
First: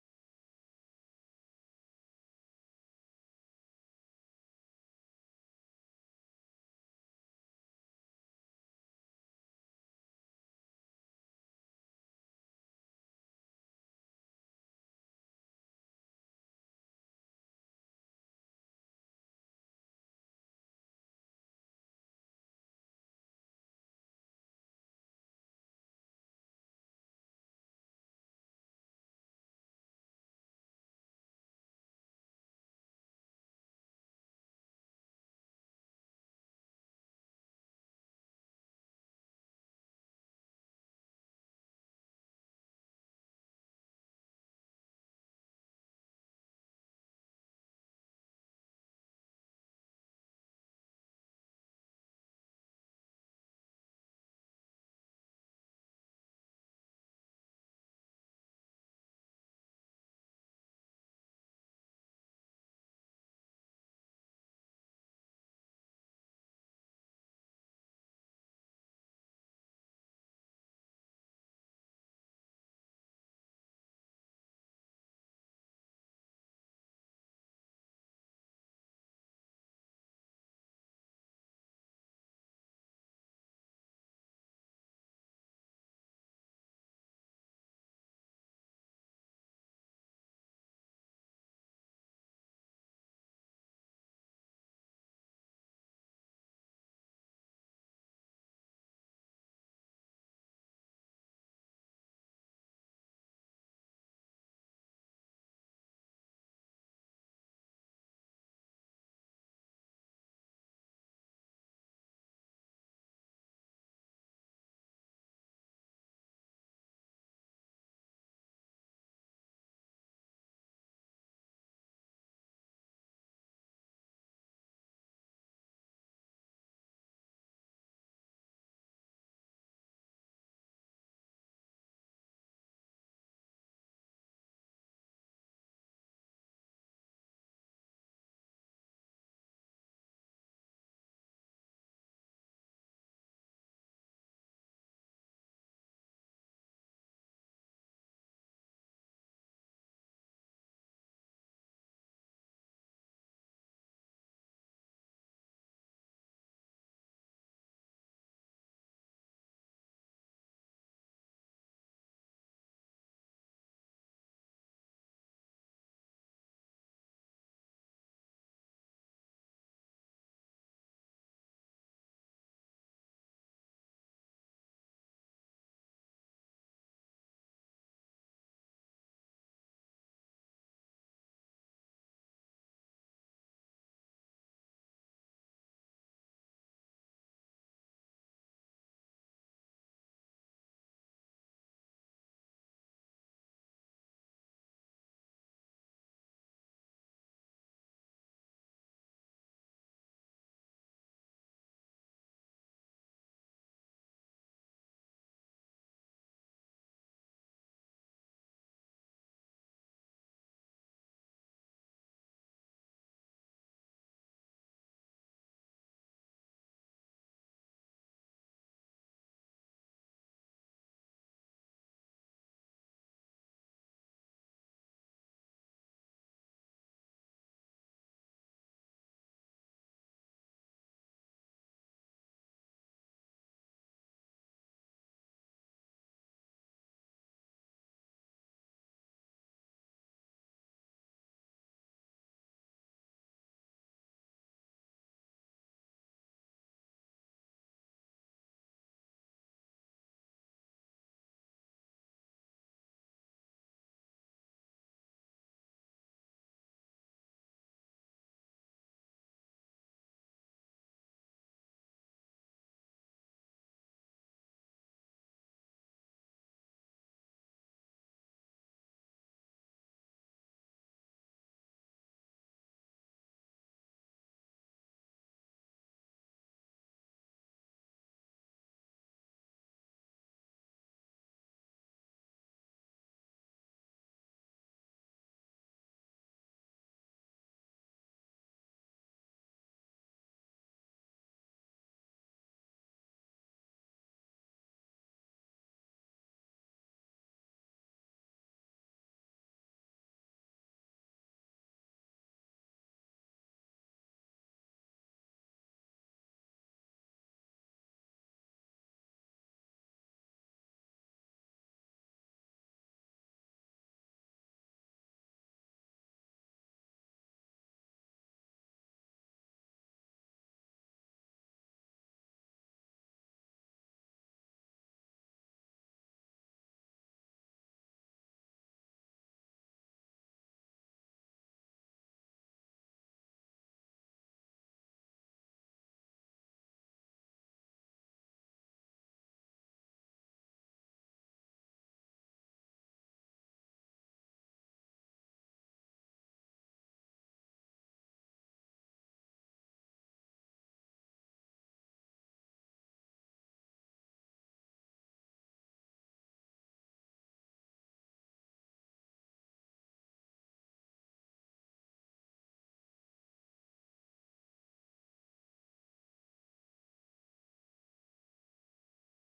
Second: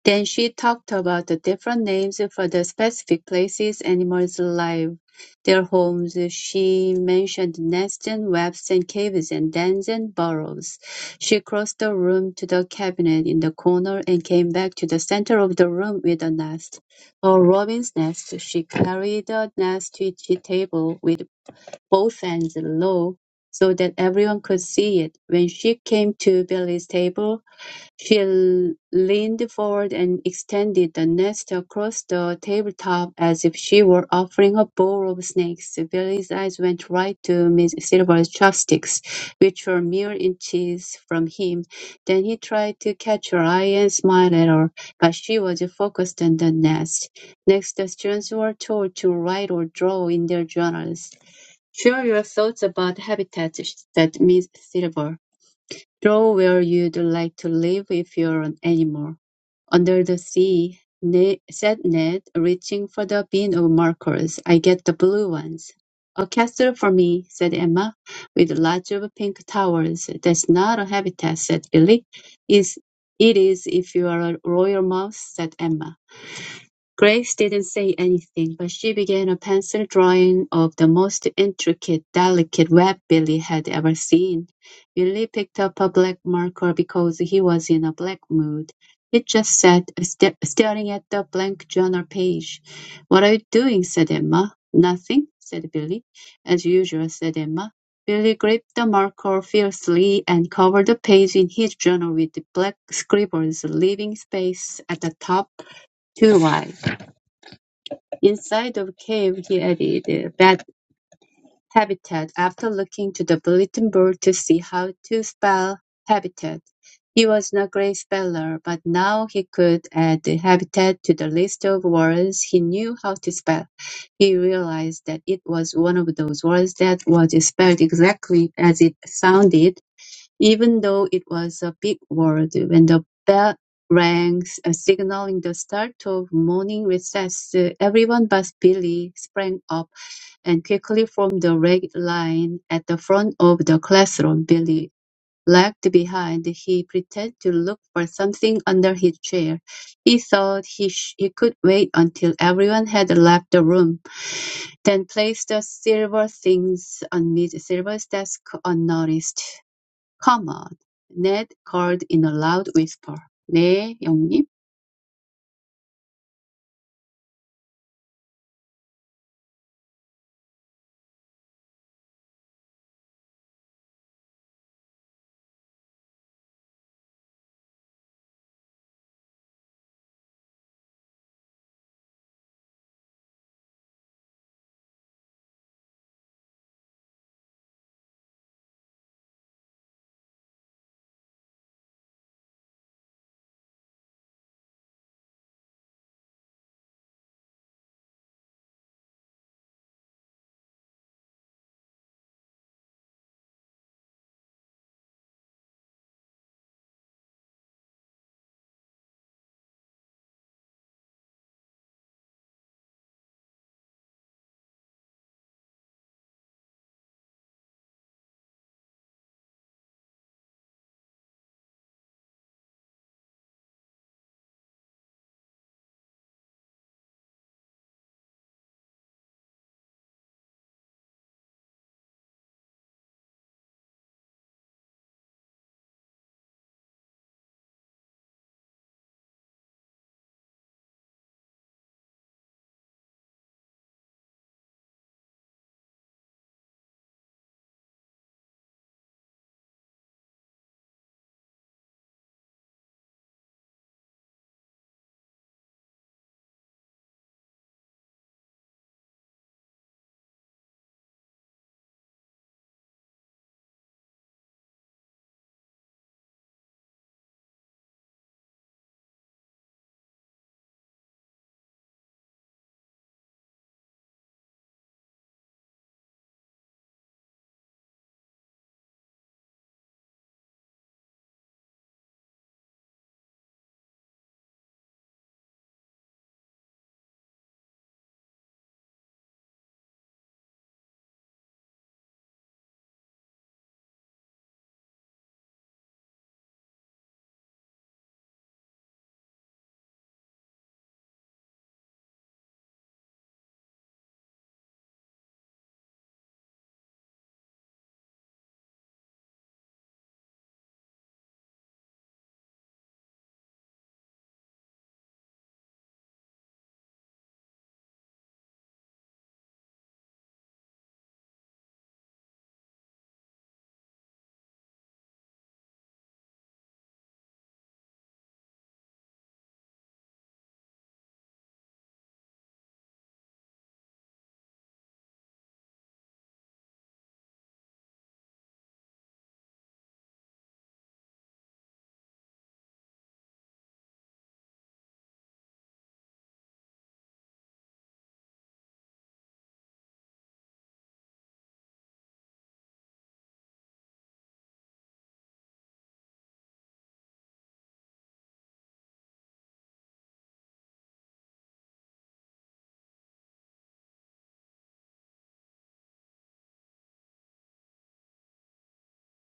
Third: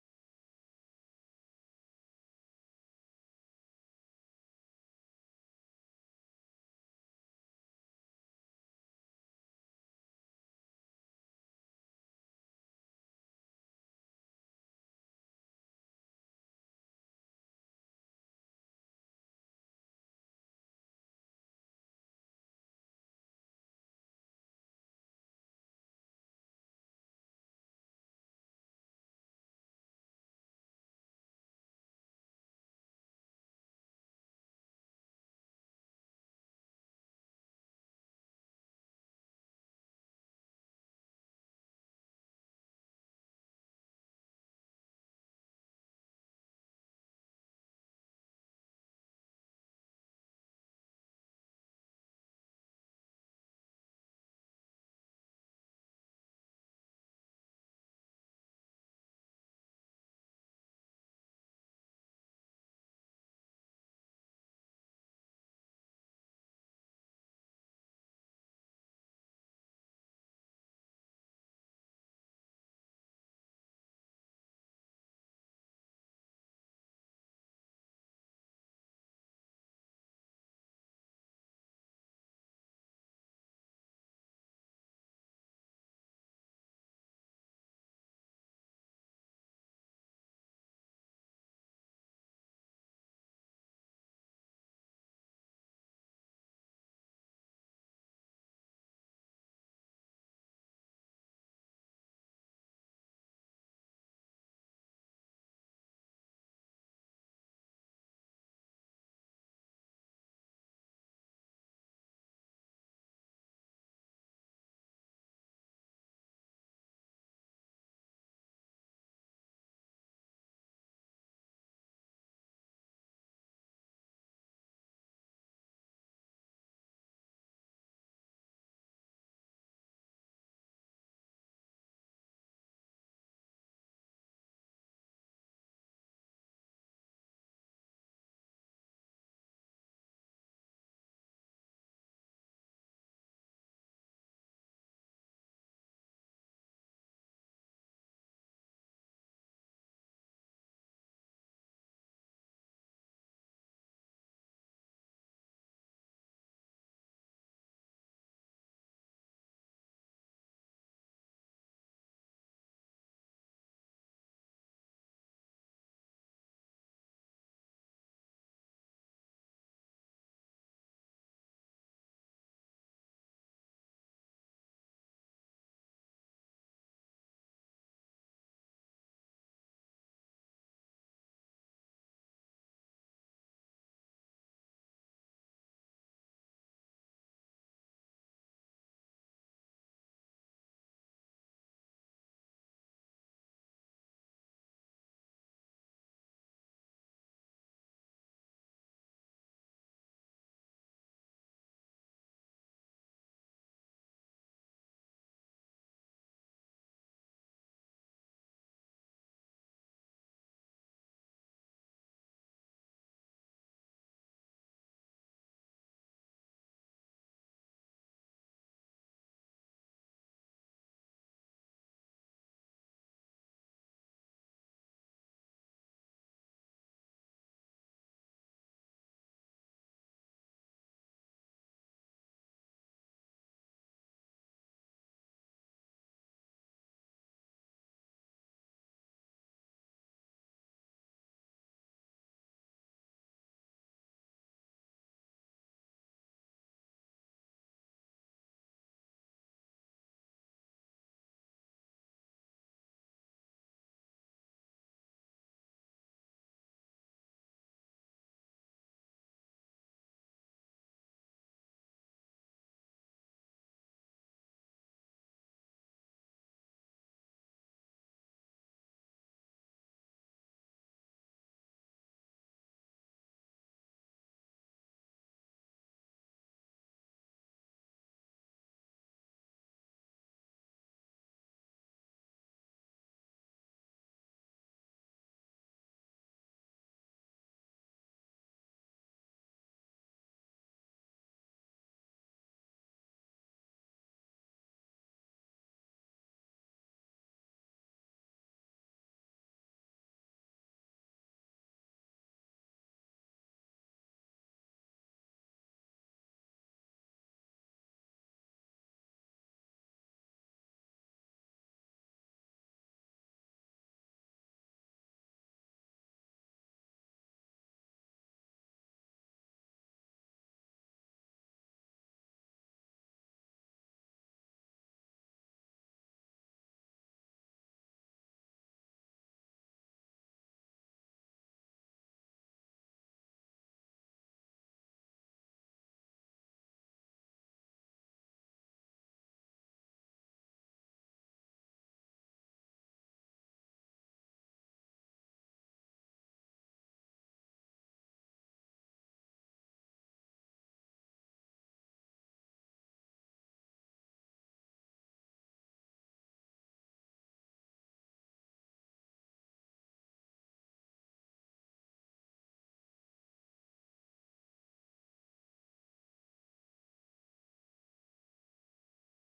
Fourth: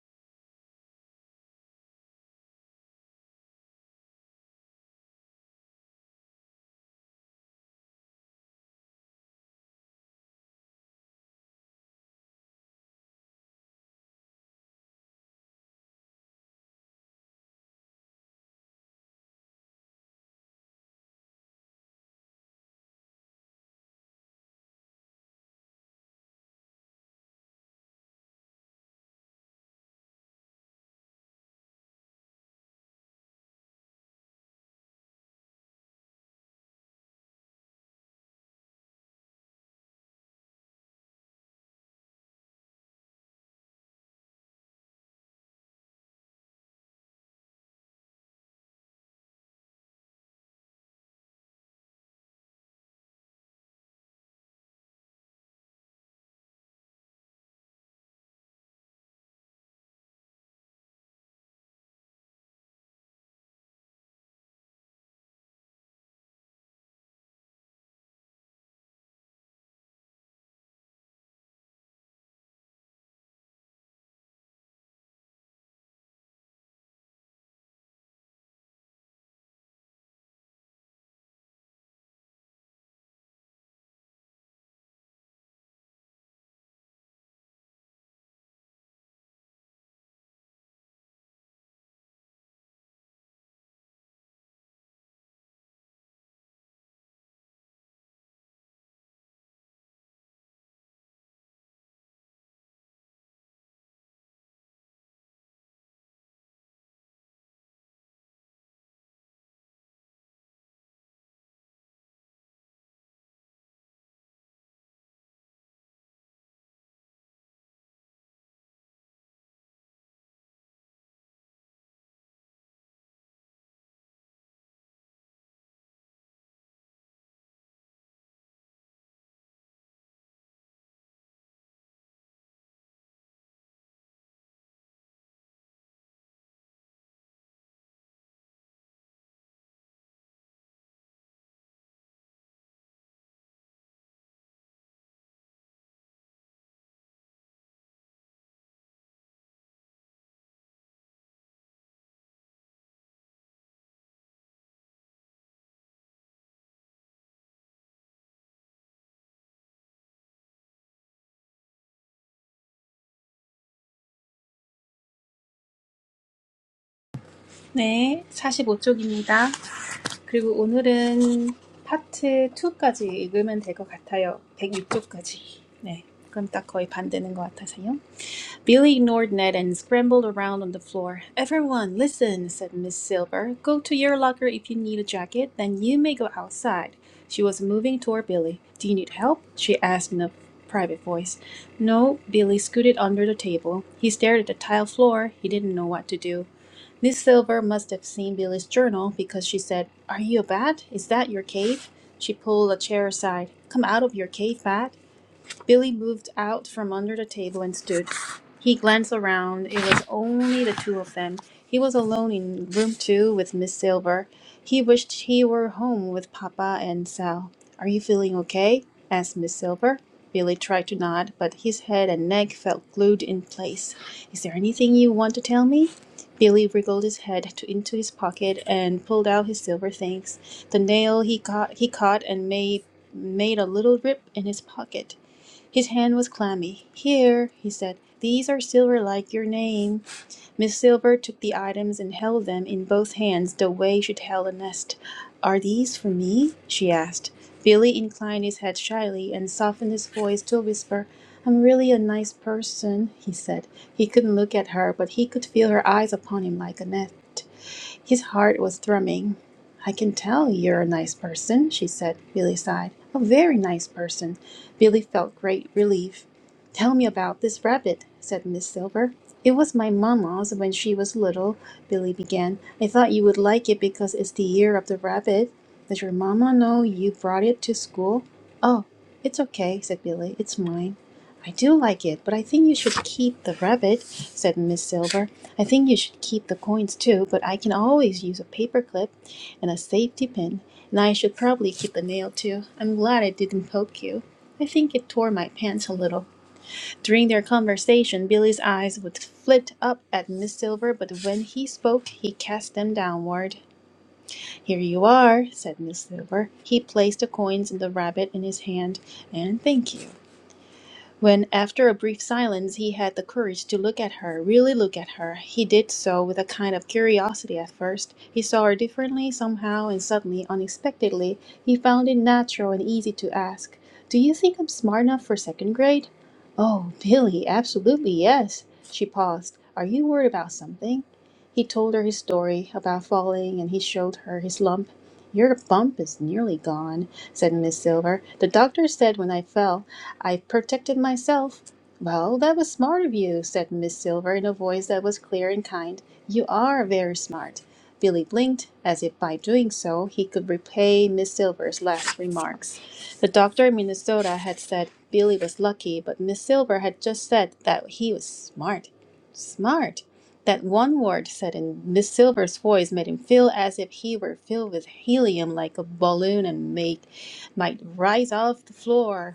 Speaker 4: Then she talked about the different names for the specific places animals live, their homes. She mentioned nests and webs and caves and dens and burrows. She crossed the room to the cabinet in the corner and came back to the center of the room with a nest. A robin's nest. She carried the nest to the table with both ends low so that everyone could see it. When she came to Billy's table, she leaned forward and extended the nest across the tabletop as if she were offering a bowl of snakes. Billy's eyes went right to Miss Silver's chopsticks, which were mere inches from him. Then he tried to catch her eye and smile at her, but she was focused on the nest. Next, the students were told to write or draw in their journals. Share your thoughts about habitats, said Miss Silver. Draw where you'd like to live if you're an animal. Under the sea, Ne- said Ned, reaching for the bin of markers. I get the blue ones. A castle for me, said Emma, with lots of pink towers. That's not a habitat, said Billy. Is it is if you are a royal mouse, said Emma. Graves didn't say anything, but she began a pencil drawing of the most intricate, delicate web Billy had ever seen. Billy picked up a black marker because he was in a black mood. He just sat st- staring at the blank journal page. What are you doing? said Emma. Nothing, said Billy. As usual, said Emma. Billy gripped the marker fiercely and covered the page in his journal with black scribbles, leaving space at the top too wide. Inside of cave, he added bad habitat" after looking to the bulletin board to see how to spell habitat. He was not a great speller, but now he could add habitat to the list of words he knew how to spell. He realized that it was one of those words that was spelled exactly as it sounded even though it was a big world, when the bell rang, uh, signaling the start of morning recess, uh, everyone but Billy sprang up and quickly formed the ragged line at the front of the classroom. Billy lagged behind. He pretended to look for something under his chair. He thought he, sh- he could wait until everyone had left the room, then placed the silver things on Miss Silver's desk unnoticed. "Come on," Ned called in a loud whisper. "네, 영님."
Speaker 1: 네, 사십오 쪽입니다. 그리고 오늘은 파트 2까지 읽으면 될 것 같아요. 백육 쪽까지. 네, 그럼 딱 거의 반 되는 것 같아서요. Billy ignored Ned and scrambled around on the floor. Everyone, listen, said Miss Silver. Go to your locker if you need a jacket, then you may go outside. She was moving toward Billy. Do you need help? she asked in a private voice. No, Billy scooted under the table. He stared at the tile floor. He didn't know what to do. Miss Silver must have seen Billy's journal because she said, Are you a bat? Is that your cave? She pulled a chair aside. Come out of your cave, bat. Billy moved out from under the table and stood. He glanced around. It was only the two of them. He was alone in room two with Miss Silver. He wished he were home with Papa and Sal. Are you feeling okay? asked Miss Silver. Billy tried to nod, but his head and neck felt glued in place. Is there anything you want to tell me? Billy wriggled his head to, into his pocket and pulled out his silver things. The nail he caught, he caught and made made a little rip in his pocket. His hand was clammy. "Here," he said, "these are silver like your name. Miss Silver took the items and held them in both hands the way she'd held a nest. Are these for me? she asked. Billy inclined his head shyly and softened his voice to a whisper. I'm really a nice person, he said. He couldn't look at her, but he could feel her eyes upon him like a net. His heart was thrumming. I can tell you're a nice person, she said. Billy sighed. A very nice person. Billy felt great relief. "Tell me about this rabbit," said Miss Silver. "It was my mamma's when she was little," Billy began. "I thought you would like it because it's the year of the rabbit. Does your mamma know you brought it to school?" "Oh, it's okay," said Billy. "It's mine." "I do like it, but I think you should keep the rabbit," said Miss Silver. "I think you should keep the coins too, but I can always use a paper clip and a safety pin, and I should probably keep the nail too. I'm glad it didn't poke you. I think it tore my pants a little. During their conversation, Billy's eyes would flit up at Miss Silver, but when he spoke, he cast them downward. Here you are, said Miss Silver. He placed the coins in the rabbit in his hand, and thank you. When, after a brief silence, he had the courage to look at her, really look at her, he did so with a kind of curiosity at first. He saw her differently somehow, and suddenly, unexpectedly, he found it natural and easy to ask, Do you think I'm smart enough for second grade? Oh, Billy, absolutely yes. She paused. Are you worried about something? He told her his story about falling, and he showed her his lump. Your bump is nearly gone, said Miss Silver. The doctor said when I fell, I protected myself. Well, that was smart of you, said Miss Silver in a voice that was clear and kind. You are very smart. Billy blinked, as if by doing so he could repay Miss Silver's last remarks. The doctor in Minnesota had said Billy was lucky, but Miss Silver had just said that he was smart. Smart! That one word said in Miss Silver's voice made him feel as if he were filled with helium like a balloon and make, might rise off the floor.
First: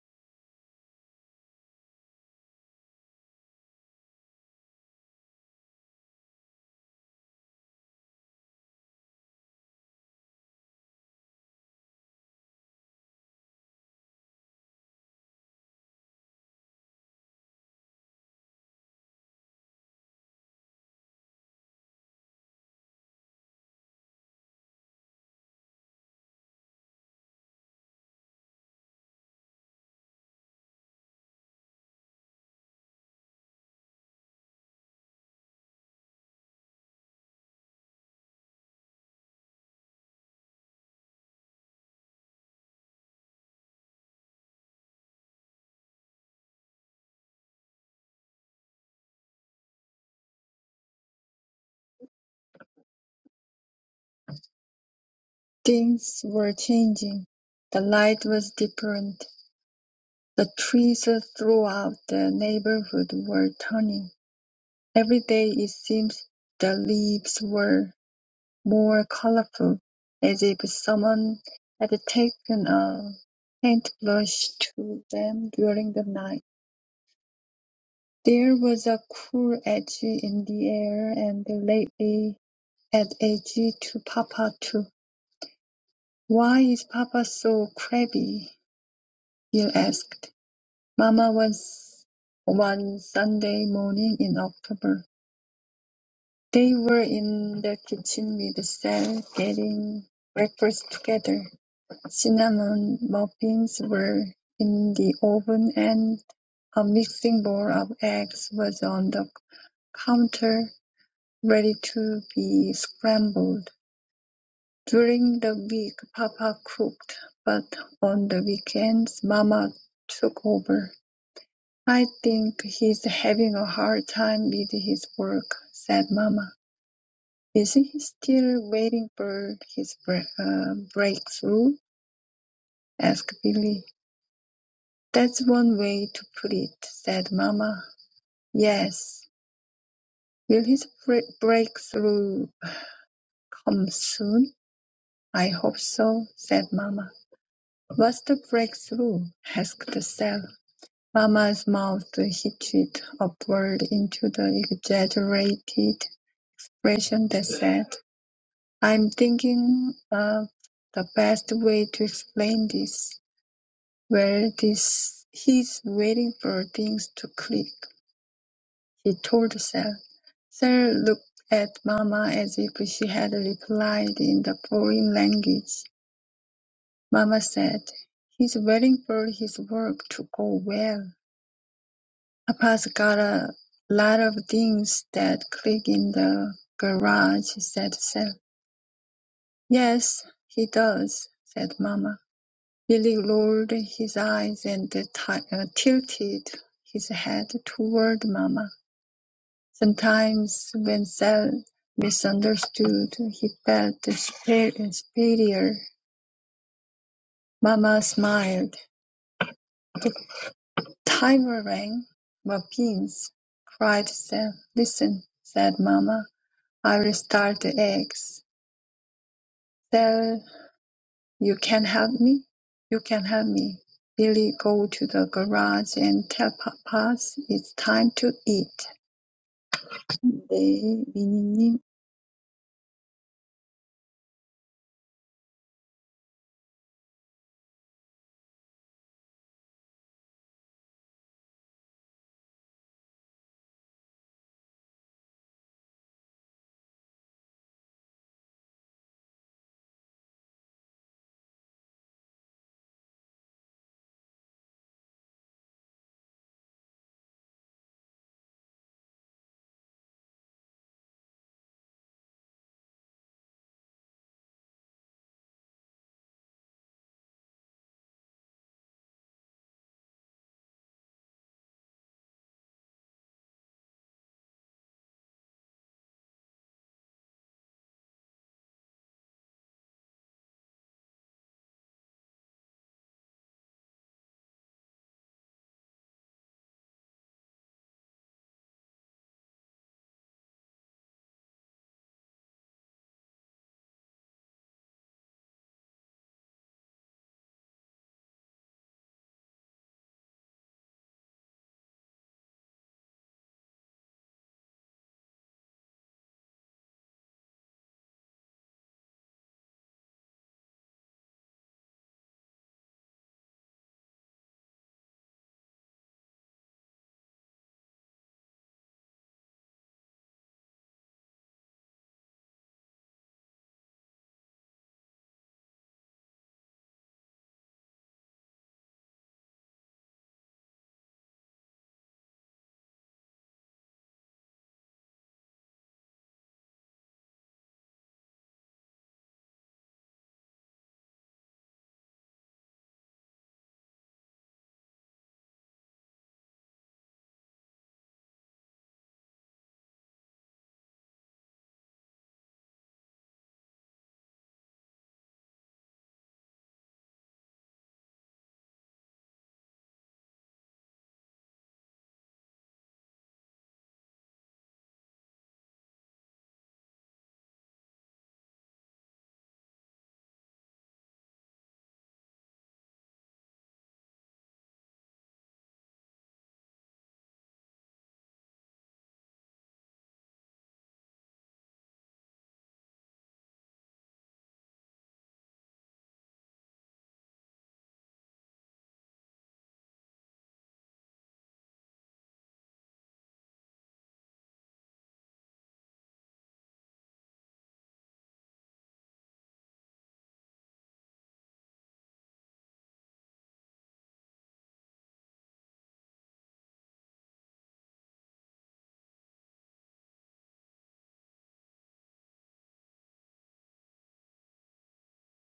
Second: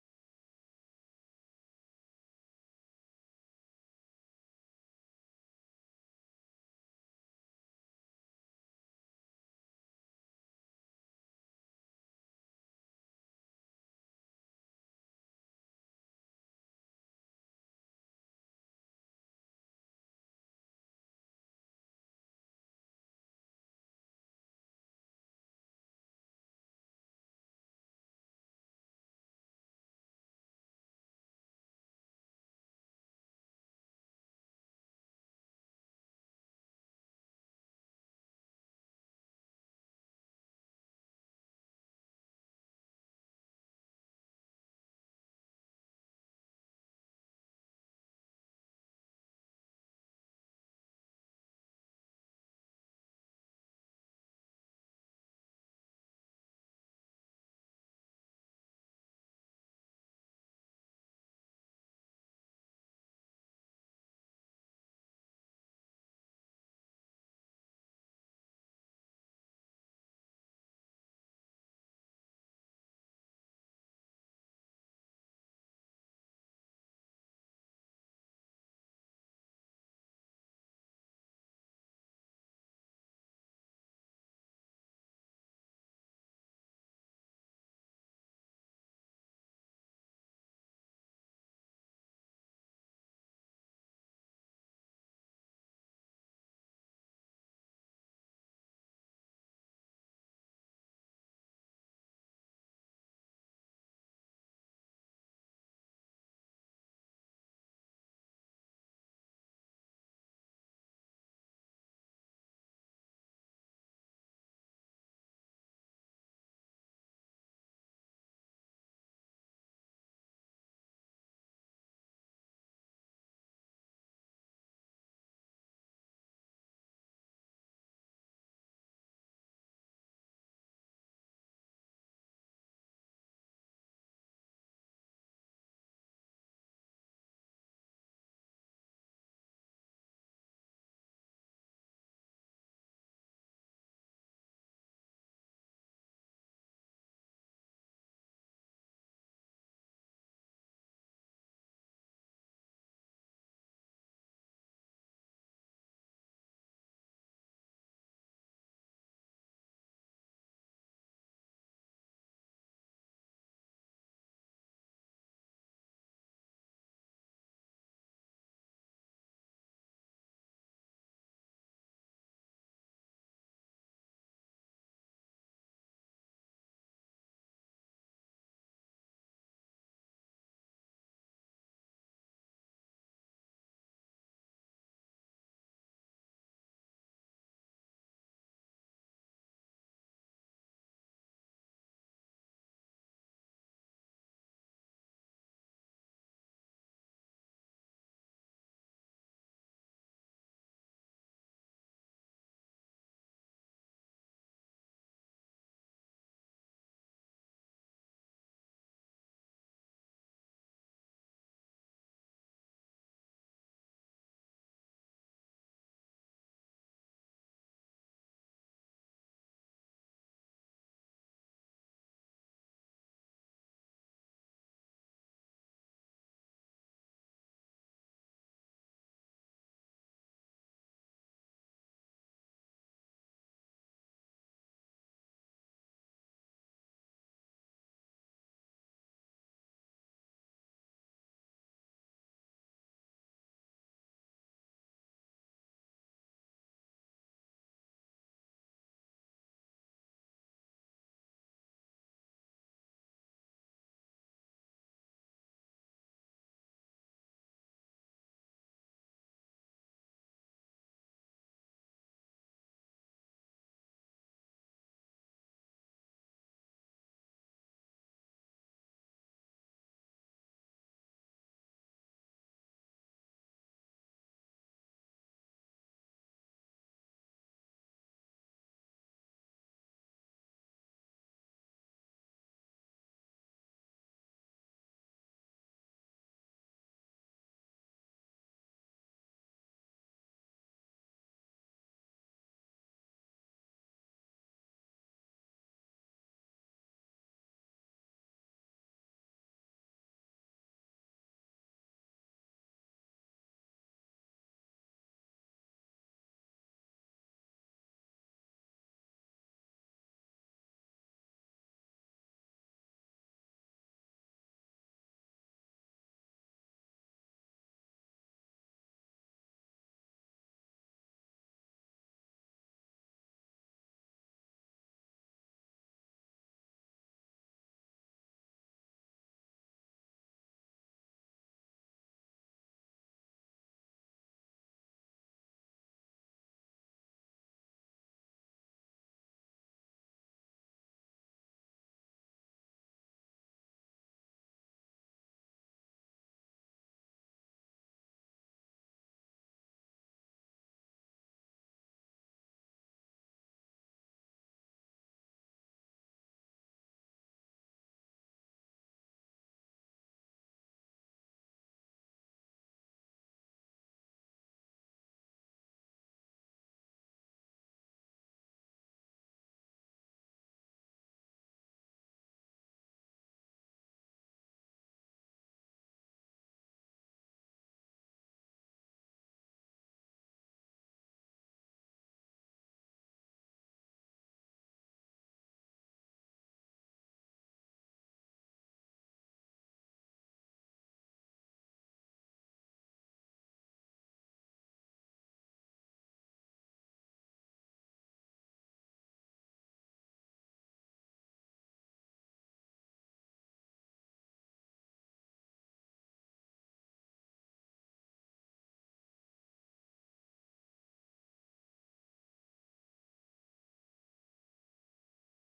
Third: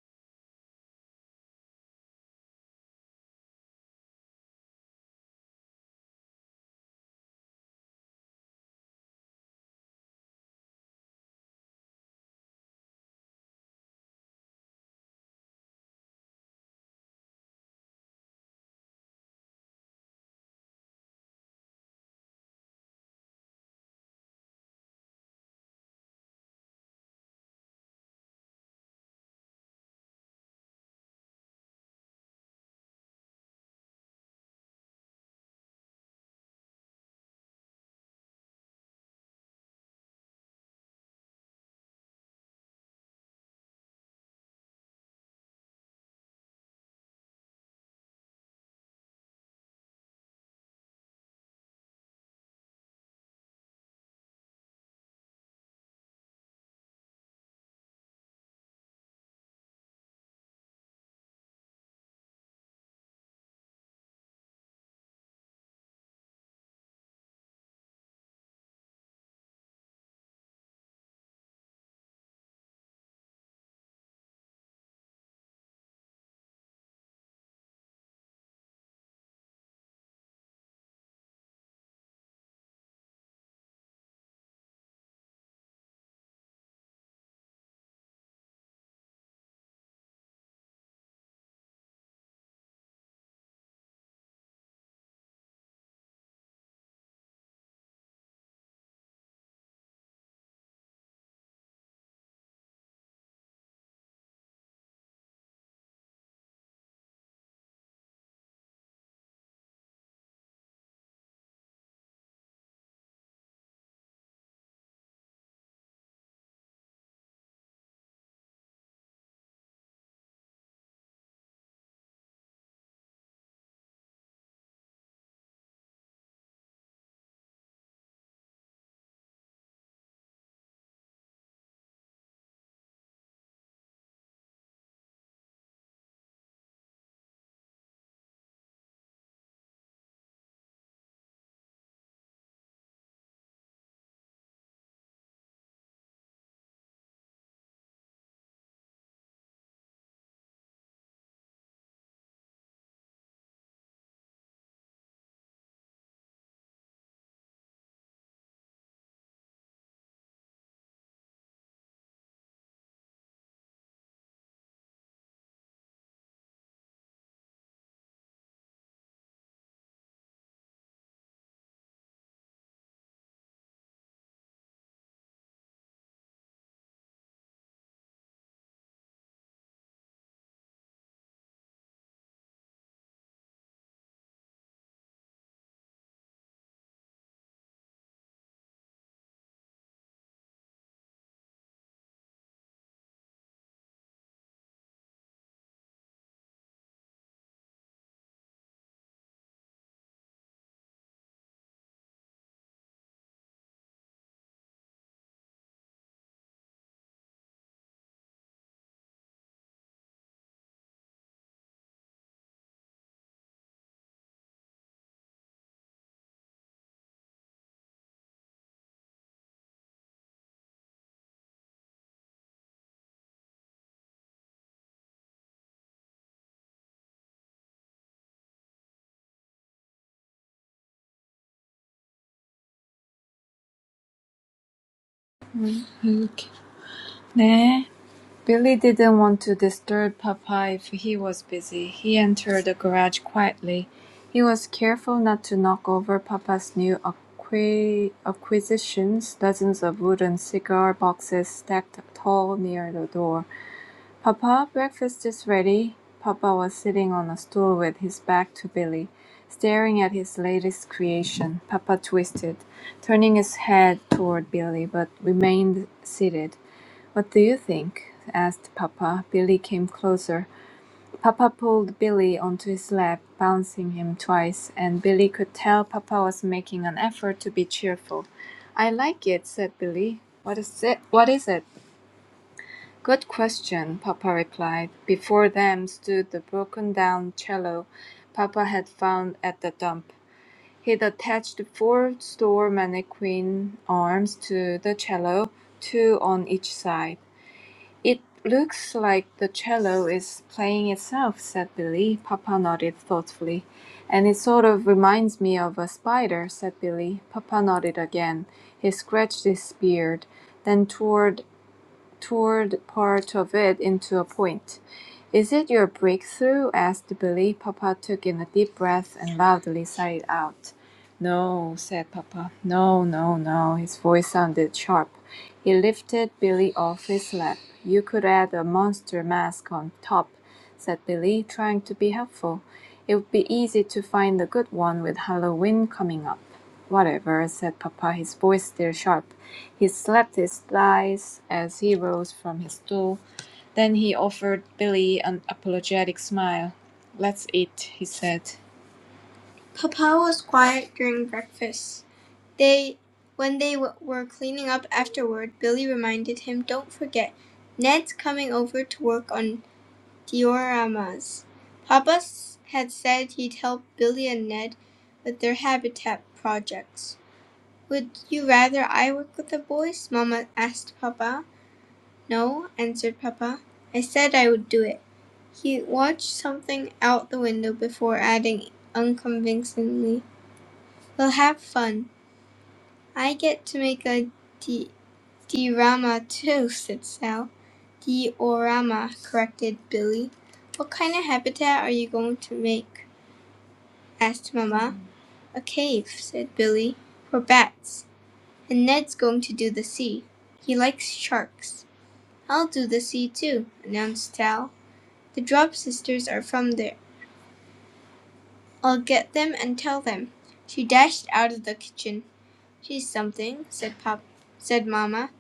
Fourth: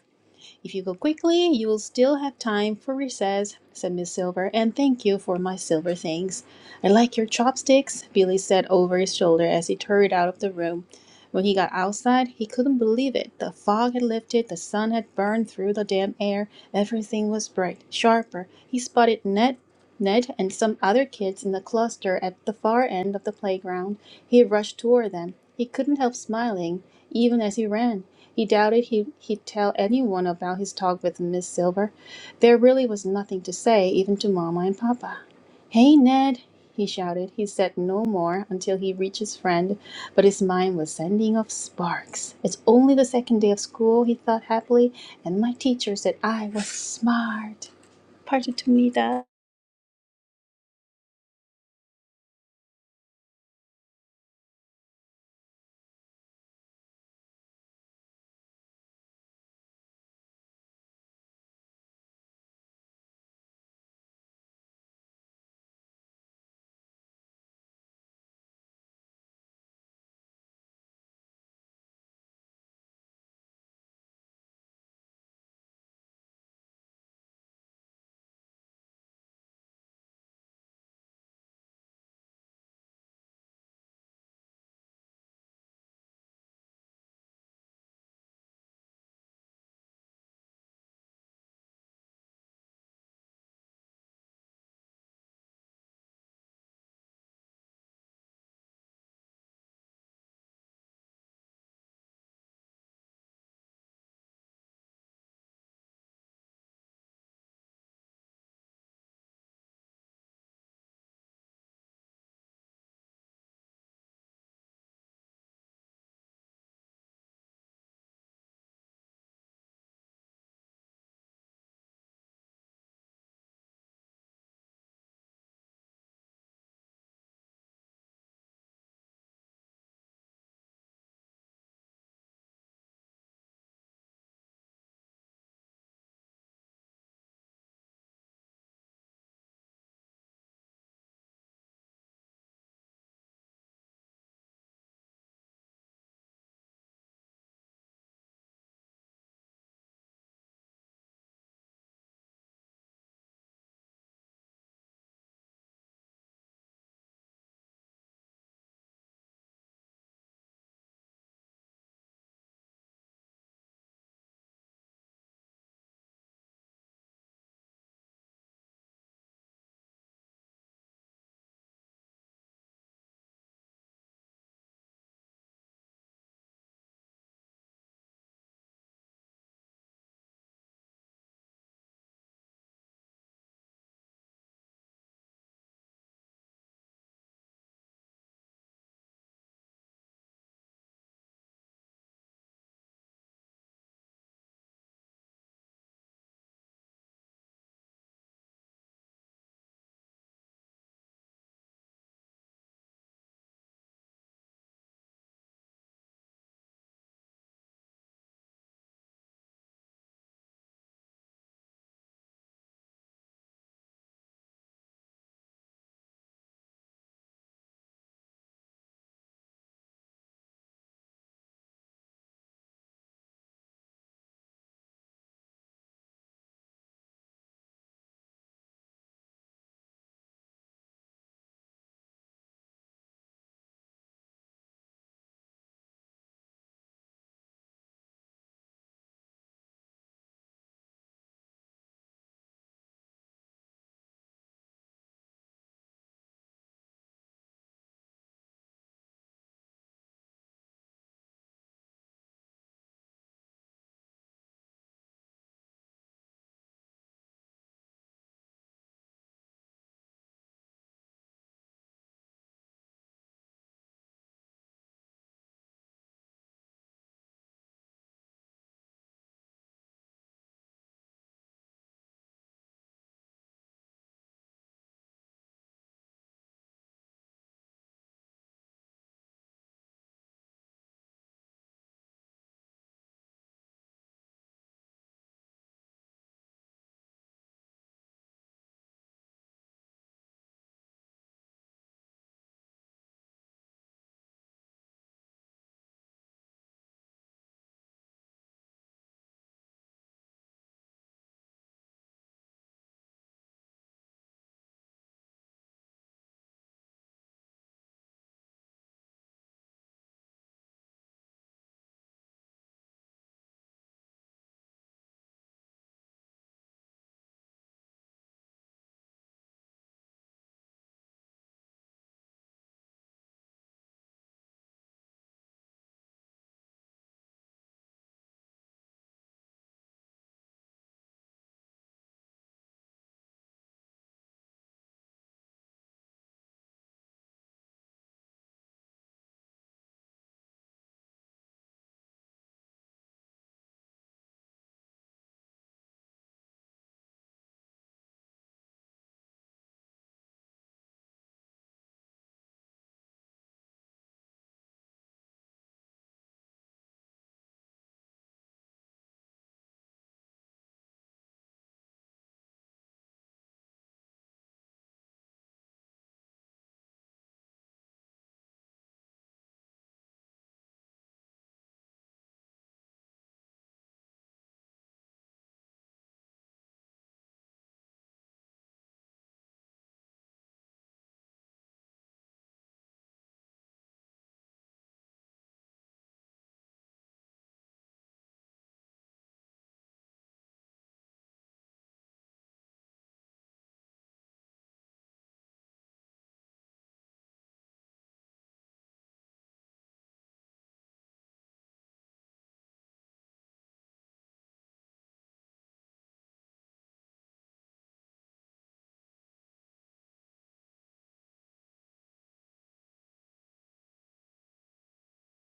Speaker 1: If you go quickly, you will still have time for recess, said Miss Silver, and thank you for my silver things. I like your chopsticks, Billy said over his shoulder as he hurried out of the room. When he got outside, he couldn't believe it. The fog had lifted, the sun had burned through the damp air, everything was bright, sharper. He spotted Ned, Ned and some other kids in the cluster at the far end of the playground. He rushed toward them. He couldn't help smiling, even as he ran. He doubted he, he'd tell anyone about his talk with Miss Silver. There really was nothing to say, even to Mama and Papa. Hey, Ned, he shouted. He said no more until he reached his friend, but his mind was sending off sparks. It's only the second day of school, he thought happily, and my teacher said I was smart. Part of Tomita.
Speaker 2: were changing, the light was different, the trees throughout the neighborhood were turning. Every day it seems the leaves were more colorful, as if someone had taken a paintbrush to them during the night. There was a cool edge in the air, and lately an edge to Papa too. Why is Papa so crabby? Bill asked Mama was one Sunday morning in October. They were in the kitchen with Sal getting breakfast together. Cinnamon muffins were in the oven and a mixing bowl of eggs was on the counter ready to be scrambled. During the week, Papa cooked, but on the weekends, Mama took over. "I think he's having a hard time with his work," said Mamma. "Is he still waiting for his bre- uh, breakthrough?" asked Billy. "That's one way to put it," said Mamma. "Yes. Will his bre- breakthrough come soon?" "I hope so," said Mamma. "What's the breakthrough?" asked Sal. Mamma's mouth hitched upward into the exaggerated expression that said I'm thinking of the best way to explain this. Well, this he's waiting for things to click, he told Sal. Sal looked at Mama as if she had replied in the foreign language. Mama said, He's waiting for his work to go well. Papa's got a lot of things that click in the garage, said Sal. Yes, he does, said Mama. Billy rolled his eyes and t- uh, tilted his head toward Mama. Sometimes, when Sal misunderstood, he felt sp- superior. Mama smiled. The timer rang. "Muffins!" cried Sal. "Listen," said Mama. "I'll start the eggs." Sal You can help me? You can help me. Billy go to the garage and tell Papas it's time to eat. They they
Speaker 3: 이렇게. 네. Billy didn't want to disturb Papa if he was busy. He entered the garage quietly. He was careful not to knock over Papa's new acqui- acquisitions, dozens of wooden cigar boxes stacked tall near the door. "Papa, breakfast is ready." Papa was sitting on a stool with his back to Billy, staring at his latest creation. Papa twisted, turning his head toward Billy, but remained seated. "What do you think?" asked Papa. Billy came closer. Papa pulled Billy onto his lap, bouncing him twice, and Billy could tell Papa was making an effort to be cheerful. "I like it," said Billy. "What is it? What is it?" "Good question," papa replied. Before them stood the broken down cello. papa had found at the dump. He'd attached four store mannequin arms to the cello, 'cello, two on each side. "It looks like the cello is playing itself," said Billy. Papa nodded thoughtfully. "And it sort of reminds me of a spider," said Billy. Papa nodded again. He scratched his beard, then toward towed part of it into a point. Is it your breakthrough? asked Billy. Papa took in a deep breath and loudly sighed out. No, said Papa. No, no, no. His voice sounded sharp. He lifted Billy off his lap. You could add a monster mask on top, said Billy, trying to be helpful. It would be easy to find a good one with Halloween coming up. Whatever, said Papa, his voice still sharp. He slapped his thighs as he rose from his stool. Then he offered Billy an apologetic smile. Let's eat, he said. Papa was quiet during breakfast. They, when they w- were cleaning up afterward, Billy reminded him, "Don't forget, Ned's coming over to work on dioramas." Papa s- had said he'd help Billy and Ned with their habitat projects. Would you rather I work with the boys? Mama asked Papa. No, answered Papa. I said I would do it. He watched something out the window before adding unconvincingly, We'll have fun. I get to make a d- diorama too, said Sal. Diorama, corrected Billy. What kind of habitat are you going to make? asked Mamma. A cave, said Billy, for bats. And Ned's going to do the sea. He likes sharks. I'll do the sea too, announced Sal. The Drop sisters are from there. I'll get them and tell them. She dashed out of the kitchen. She's something, said Pop, said Mamma.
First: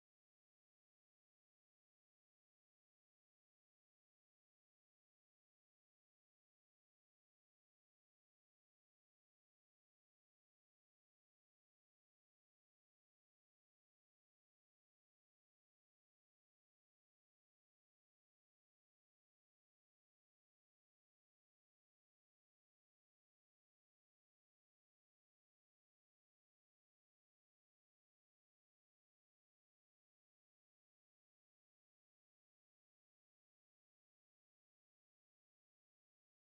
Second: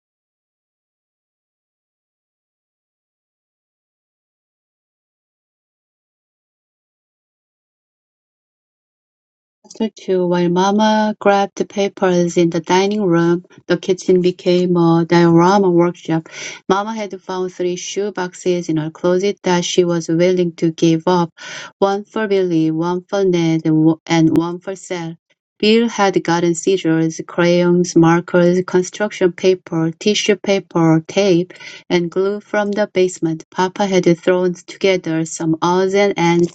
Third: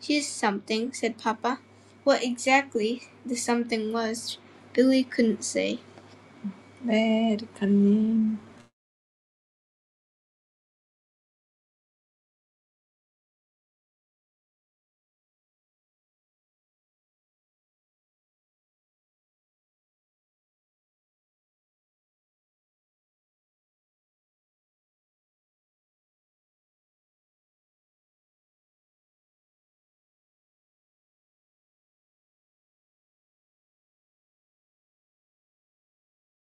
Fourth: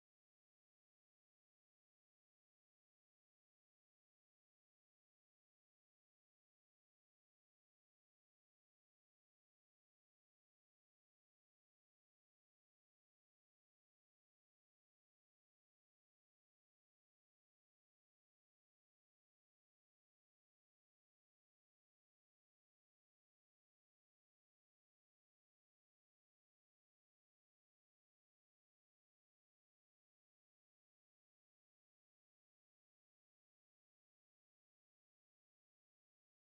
Speaker 3: She's something," said papa. What exactly the something was, Billy couldn't say.
Speaker 4: After two, while Mama grabbed the papers in the dining room, the kitchen became a diorama workshop. Mama had found three shoe boxes in her closet that she was willing to give up, one for Billy, one for Ned, and one for Sal. Bill had gotten scissors, crayons, markers, construction paper, tissue paper, tape, and glue from the basement. Papa had thrown together some odds and ends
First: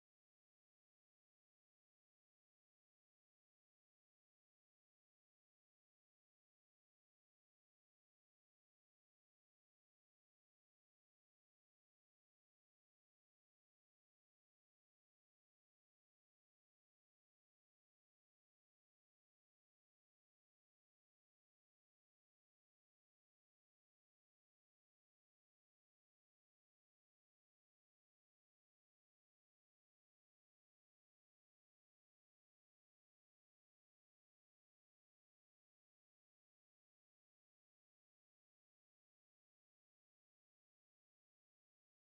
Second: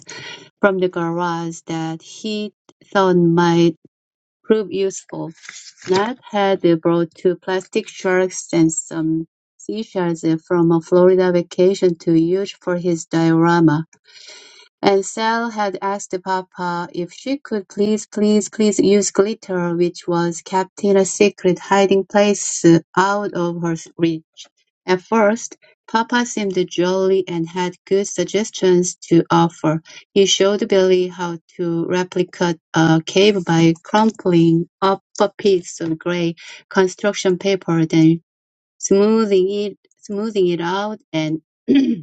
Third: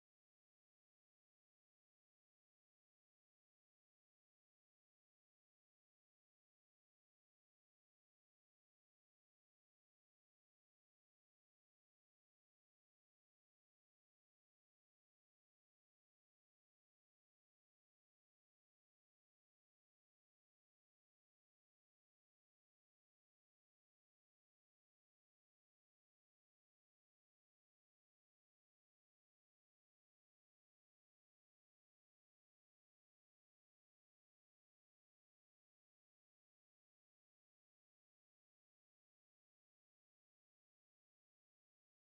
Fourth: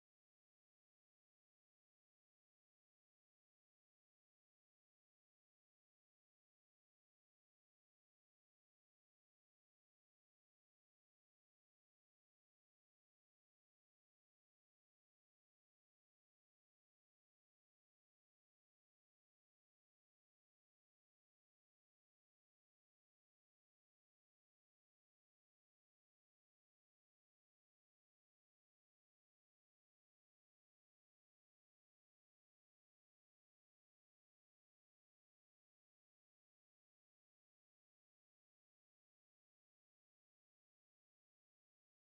Speaker 4: from the garage that he thought might prove useful. Nat had brought two plastic sharks and some seashells from a Florida vacation to use for his diorama. And Sal had asked Papa if she could please, please, please use glitter, which was kept in a secret hiding place out of her reach. At first, papa seemed jolly and had good suggestions to offer. He showed Billy how to replicate a cave by crumpling up a piece of gray construction paper, then smoothing it smoothing it out and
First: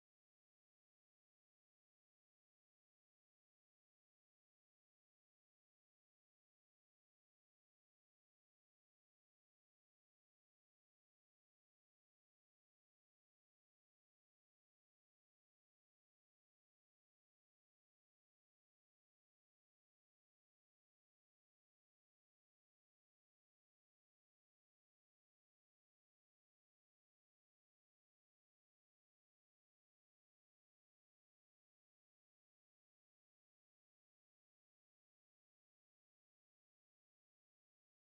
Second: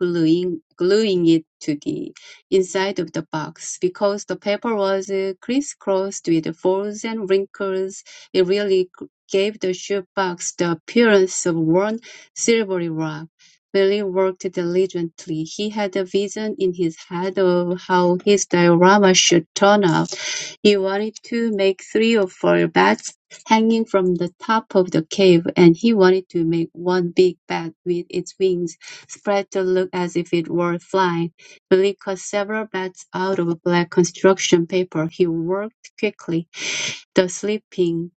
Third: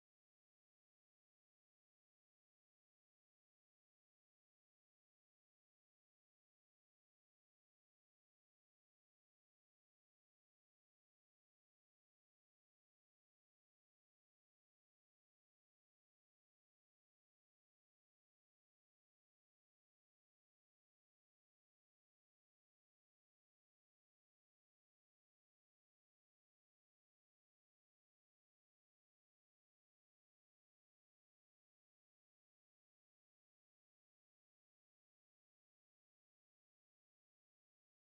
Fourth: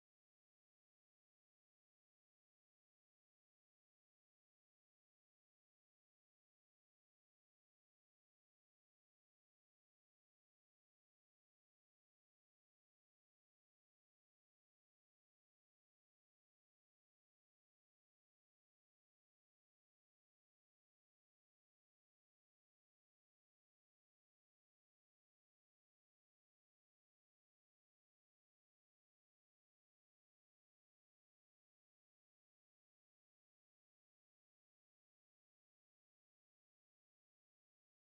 Speaker 4: gluing, gluing it to the inside of the box. Because the paper was uh, crisscrossed with folds and wrinkles, it really g- gave the shoebox the appearance of worn silvery rock. Billy worked diligently. He had a vision in his head of how his diorama should turn out. He wanted to make three or four beds hanging from the top of the cave, and he wanted to make one big bed with its wings spread to look as if it were flying. Billy cut several bats out of black construction paper. He worked quickly. The sleeping,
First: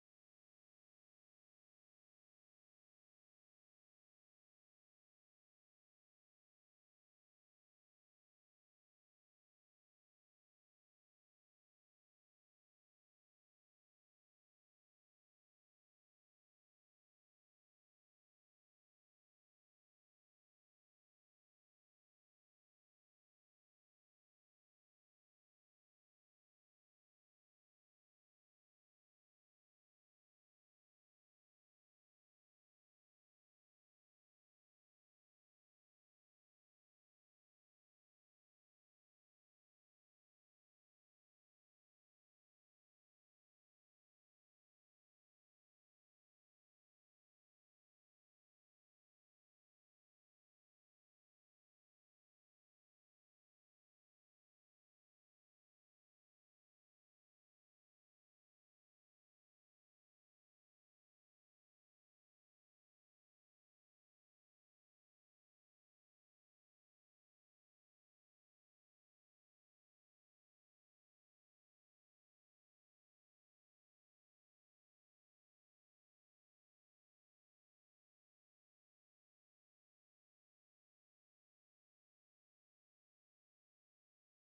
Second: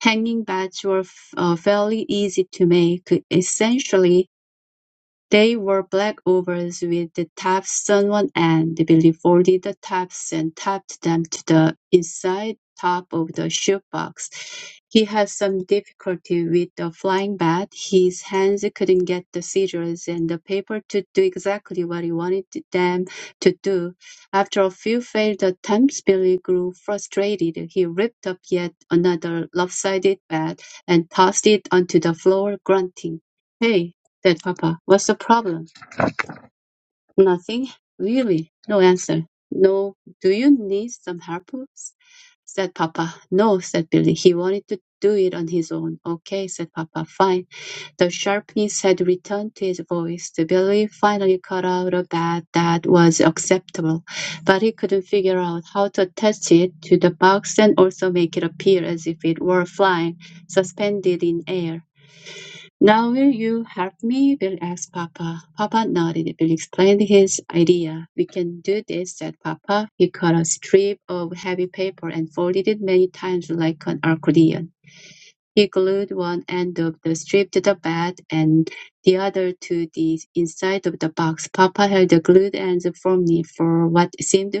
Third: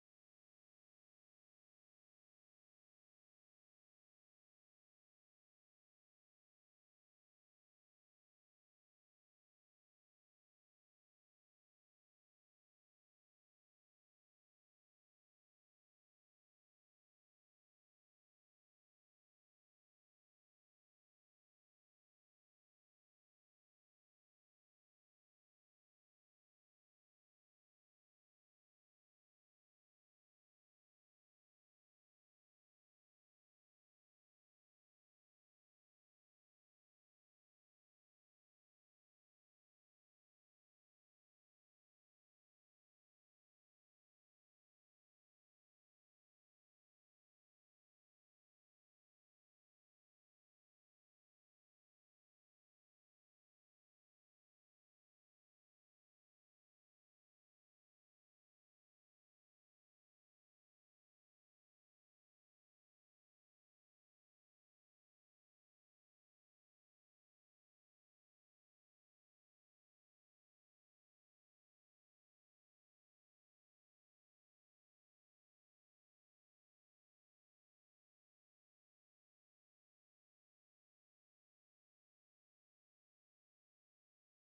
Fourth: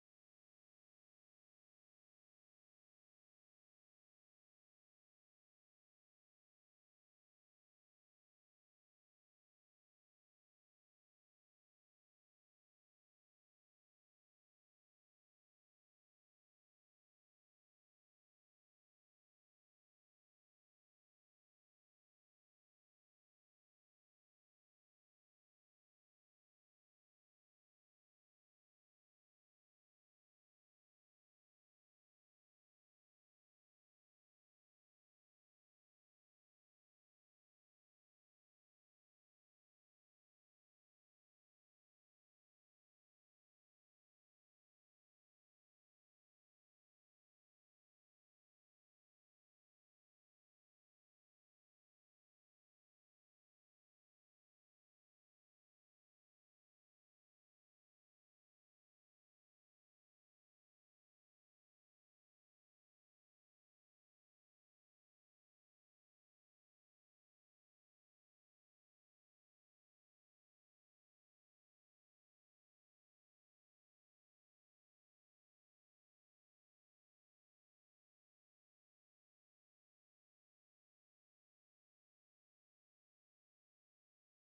Speaker 4: hanging bats were uh, fairly easy to make. Essentially, they wore black overalls with the tops sewn one end. Billy folded the tops and tapped them to the inside top of the shoebox. He had some difficulty with the flying bat. His hands couldn't get the scissors and the paper to do exactly what he wanted them to do. After a few failed attempts, Billy grew frustrated. He ripped up yet another lopsided bat and tossed it onto the floor, grunting. Hey! said Papa. What's the problem? Nothing, really. No answer. No. Do you need some help? said Papa. No, said Billy. He wanted to do it on his own. Okay, said Papa. Fine. The sharpness had returned to his voice. Billy finally cut out a bat that was acceptable, but he couldn't figure out how to attach it to the box and also make it appear as if it were flying, suspended in air. Now will you help me? Bill asked Papa. Papa nodded. Bill explained his idea. We can do this, said Papa. He cut a strip of heavy paper and folded it many times like an accordion. He glued one end of the strip to the bed and the other to the inside of the box. Papa held the glued ends firmly for what seemed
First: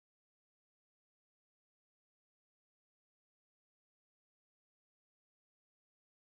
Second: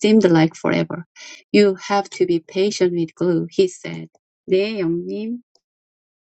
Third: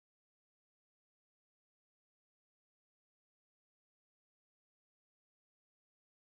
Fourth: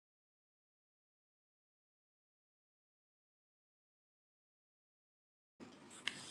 Speaker 4: seemed like forever. You have to be patient with glue, he said. 네, 영님.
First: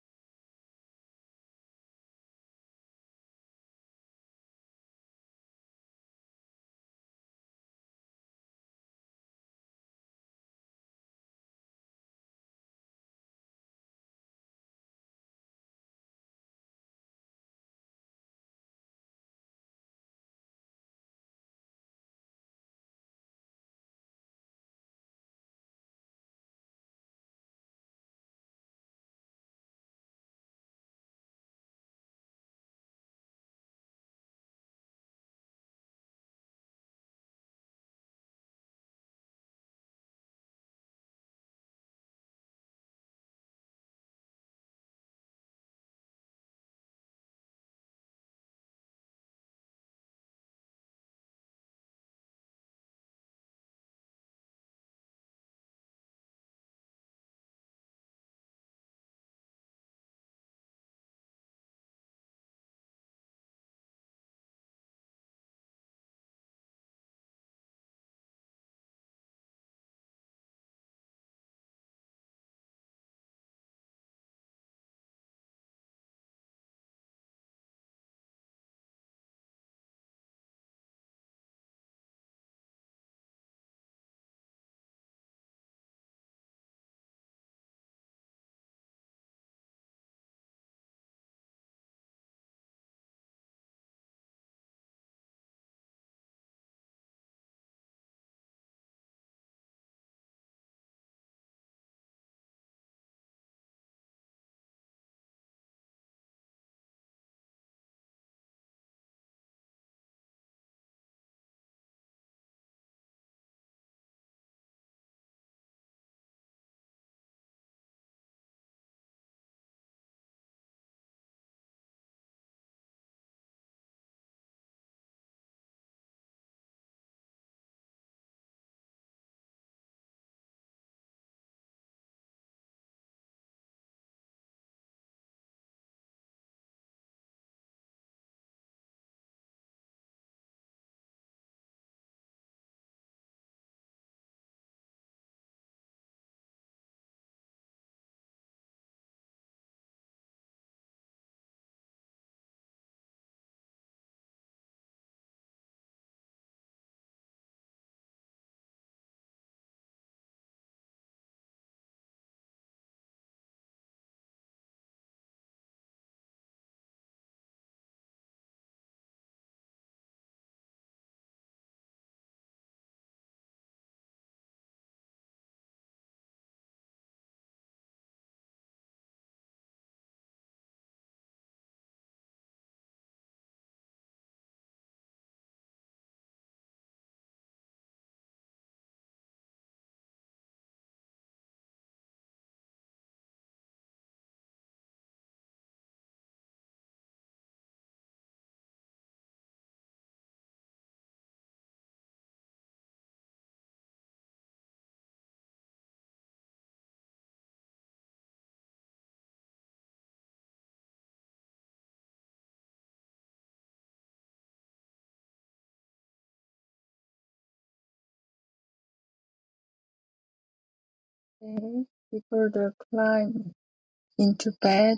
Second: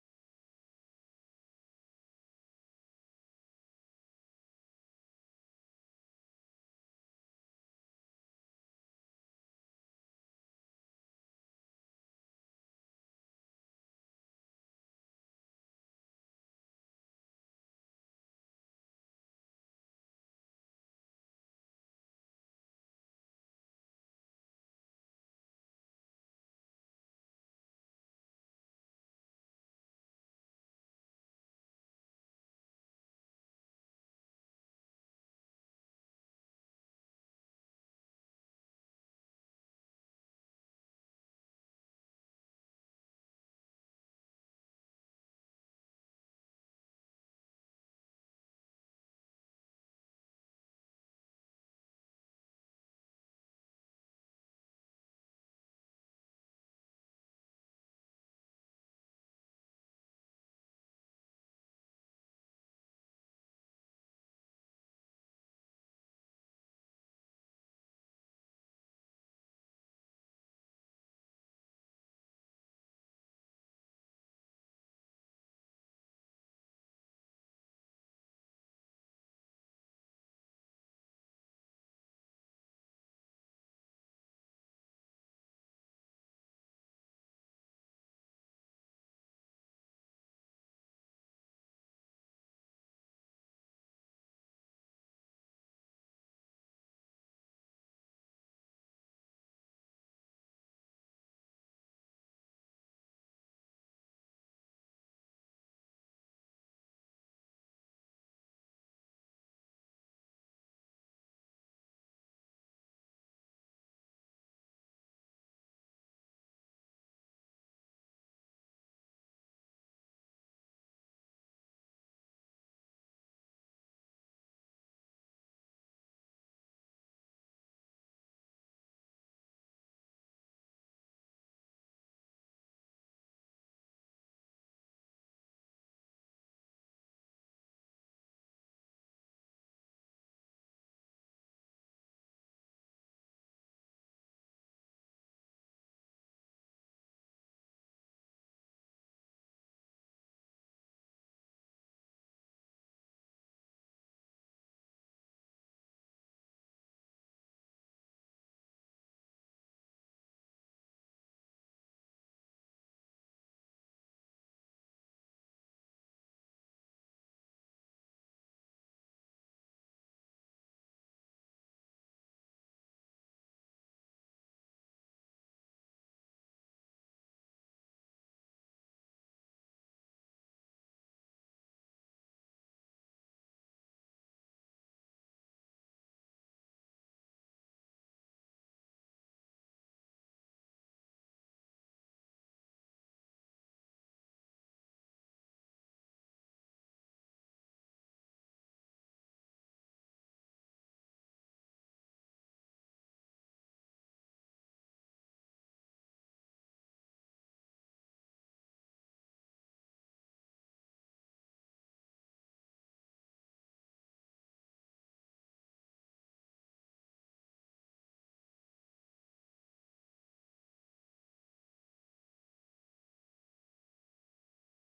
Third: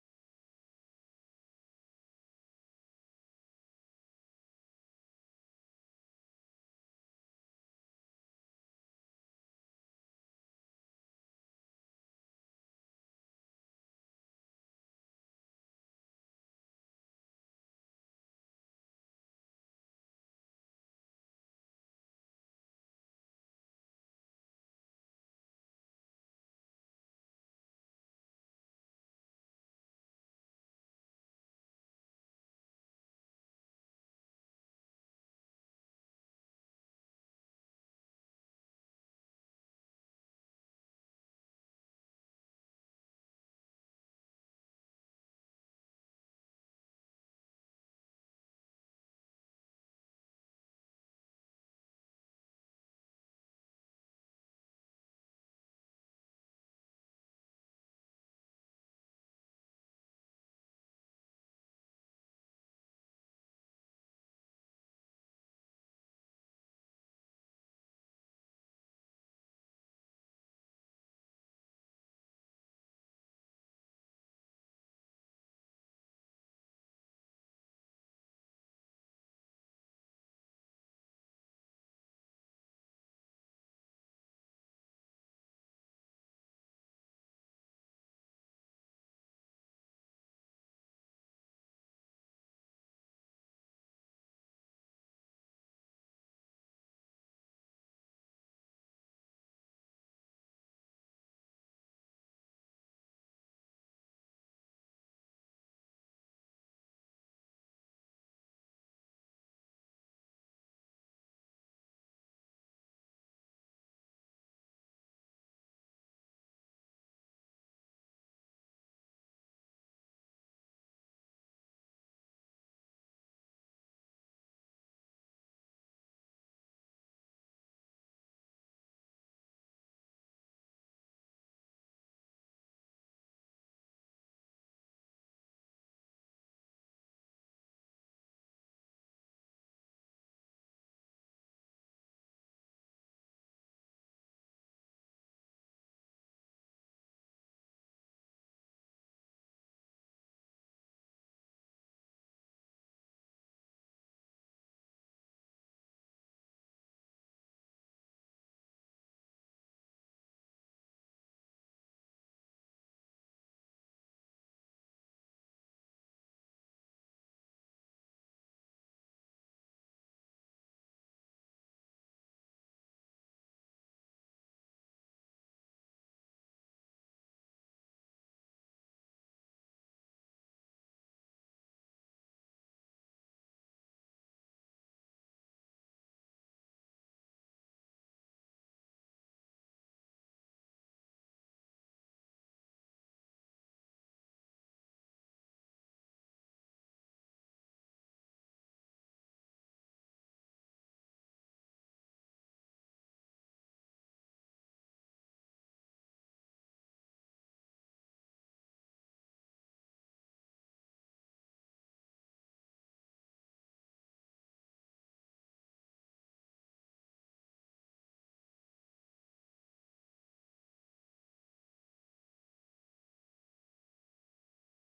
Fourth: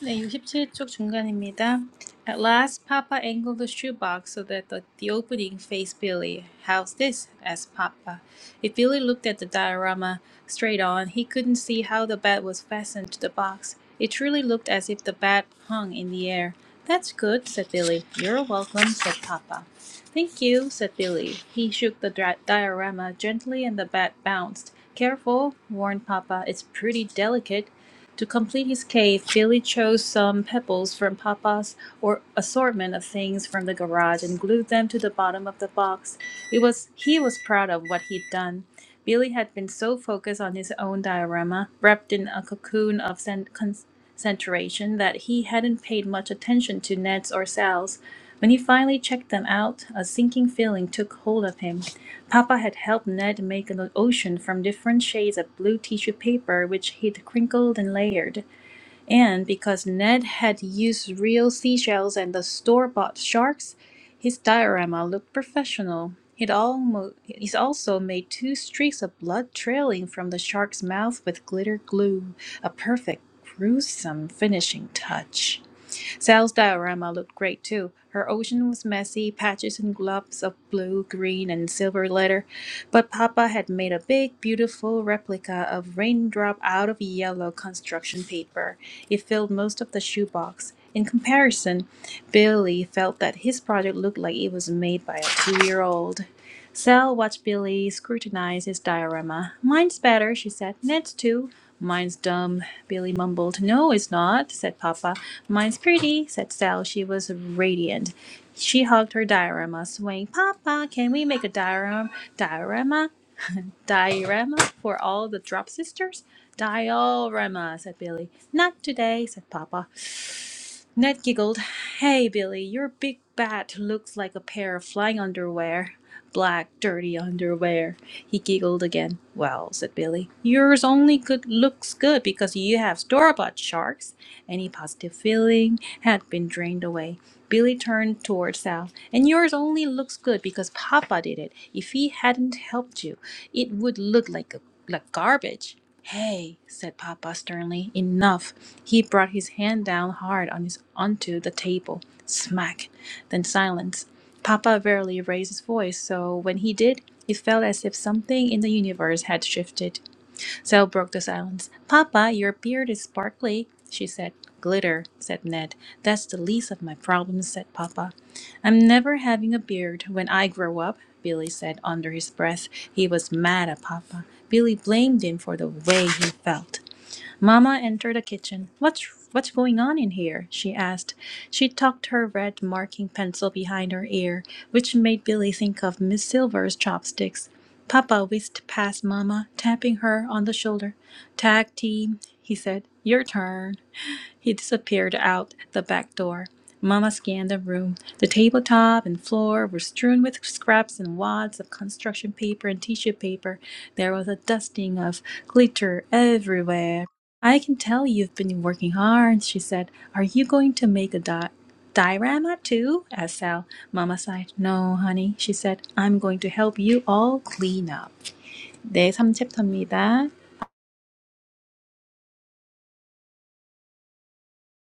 Speaker 1: 네, 67쪽 중간입니다. At last, Papa angled the shoebox so that the, the opening faced Billy. How's this? asked Papa. If Billy looked at the diorama straight on, he couldn't see how the bat was fastened to the box. It truly looked as if the bat hung in the air. That's good, said Billy. You're welcome, said Papa. Thank you, said Billy. He shook the dra- diorama gently and the bat bounced. Careful, warned Papa. It's pretty delicate. To complete his cave, Billy chose some pebbles from Papa's or assortment of things from the garage and glued them to the bottom of the box. It was he was proud of what he'd done. Billy had been so focused on his own diorama, wrapped in a cocoon of cen- concentration, that he hadn't paid much attention to Ned's or Sal's. When he finally checked them out, a sinking feeling took hold of him. Papa had helped Ned make an ocean from different shades of blue tissue paper, which he'd crinkled and layered. And because Ned had used real seashells and the store bought sharks, his diorama looked professional. he almo- he's also made two streaks of blood trailing from the shark's mouth with glitter glue, a perfect gruesome finishing touch. Sal's diorama looked great too. Her ocean was messy, patches and globs of blue, green, and silver glitter, but Papa had made a big, beautiful replica of raindrop out of yellow construction paper. It filled most of the shoebox. In comparison, Billy felt that his project looked like it was made by a two year old. Sal watched Billy scrutinize his diorama. Mine's better, she said. Ned's too. Mine's dumb, Billy mumbled. No, it's not, said Papa. Mine's pretty, said Sal. She was radiant. She hugged her diorama, swaying. Papa, can we make a diorama? Diorama? Diorama for all the drop sisters? Diorama, said Billy. Not today, said Papa. Ned giggled. Hey, Billy, your big bat looks like a pair of flying underwear. Black, dirty underwear. He giggled again. Well, said Billy, yours only good looks good because you have store-bought sharks. Any positive feeling had been drained away. Billy turned toward Sal. And yours only looks good because Papa did it. If he hadn't helped you, it would look like a, like garbage. Hey, said Papa sternly, enough. He brought his hand down hard on his onto the table. Smack. Then silence. Papa rarely raised his voice, so when he did, it felt as if something in the universe had shifted. Sal broke the silence. Papa, your beard is sparkly, she said. Glitter, said Ned. That's the least of my problems, said Papa. I'm never having a beard when I grow up, Billy said under his breath. He was mad at Papa. Billy blamed him for the way he felt. Mamma entered the kitchen. What's what's going on in here? she asked. She tucked her red marking pencil behind her ear, which made Billy think of Miss Silver's chopsticks. Papa whisked past Mamma, tapping her on the shoulder. Tag team, he said. Your turn. He disappeared out the back door. Mama scanned the room. The tabletop and floor were strewn with scraps and wads of construction paper and tissue paper. There was a dusting of glitter everywhere. I can tell you've been working hard, she said. Are you going to make a di- diorama too? asked Sal. Mama sighed. No, honey, she said. I'm going to help you all clean up. 네, 삼 챕터입니다.
Speaker 2: before the climb into bed.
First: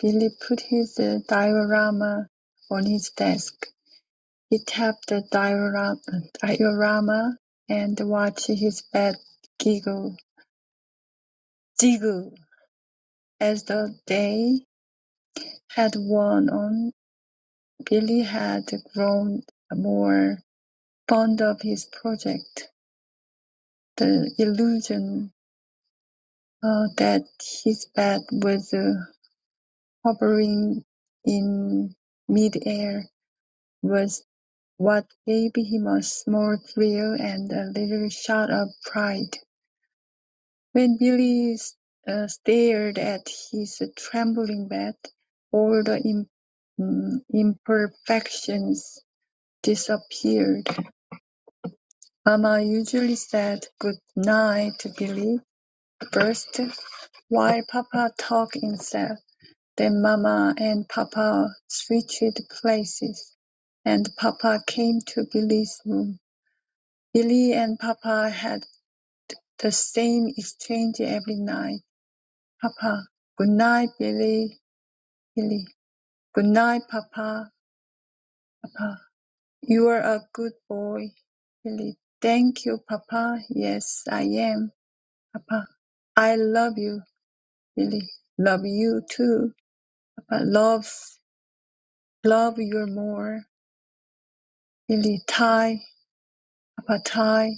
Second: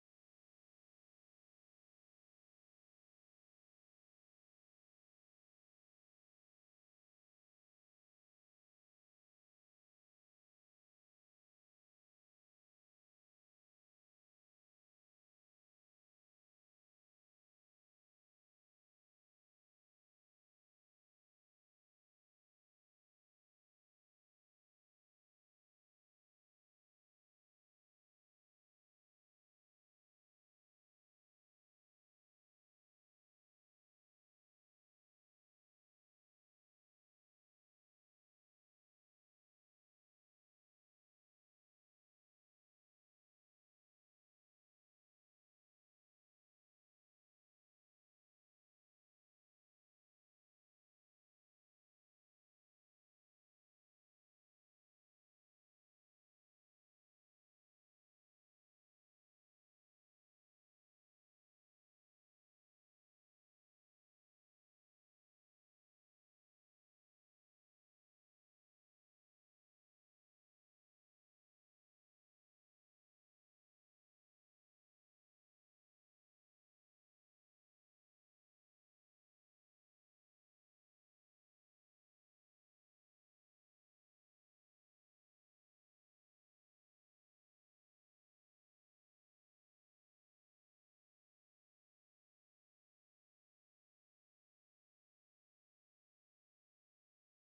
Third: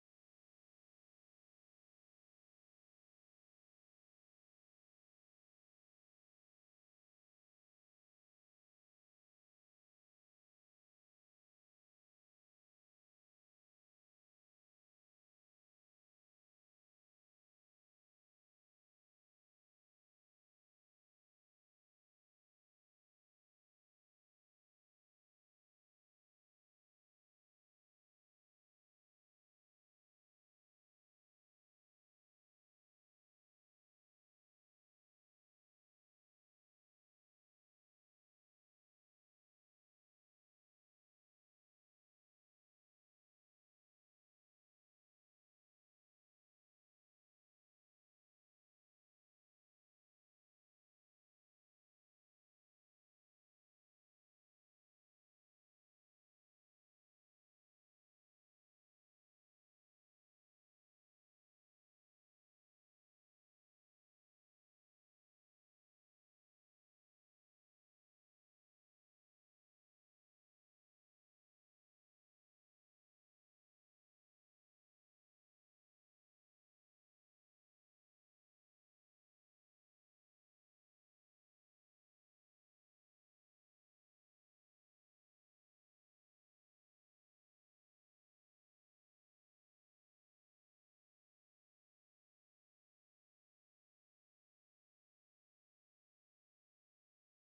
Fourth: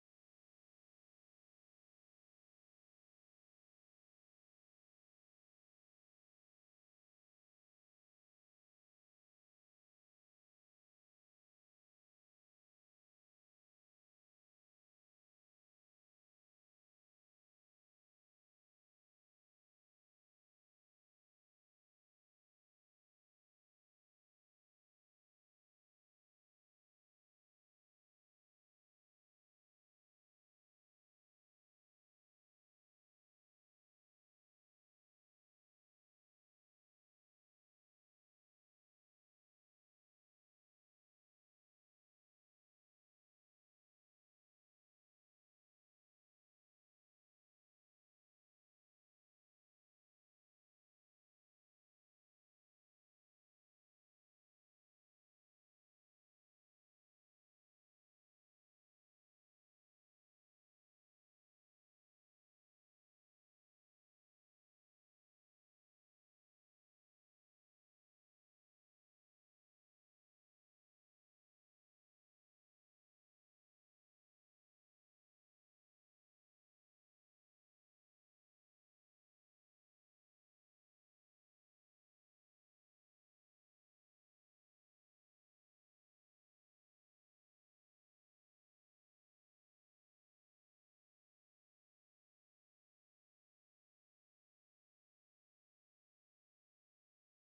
Speaker 2: Billy put his uh, diorama on his desk. He tapped the diorama, diorama and watched his bed giggle, jiggle as the day had worn on. Billy had grown more Fond of his project, the illusion uh, that his bat was uh, hovering in mid-air was what gave him a small thrill and a little shout of pride. When Billy uh, stared at his trembling bat, all the im- mm, imperfections disappeared. Mama usually said, "Good night, Billy," First, while Papa talked himself, then Mama and Papa switched places, and Papa came to Billy's room. Billy and Papa had the same exchange every night. Papa, good night, Billy. Billy, good night, Papa. Papa, you are a good boy. Billy, thank you, Papa. Yes, I am, Papa. I love you, Billy. Love you too. Papa loves love you more, Lily Ty, Apatai.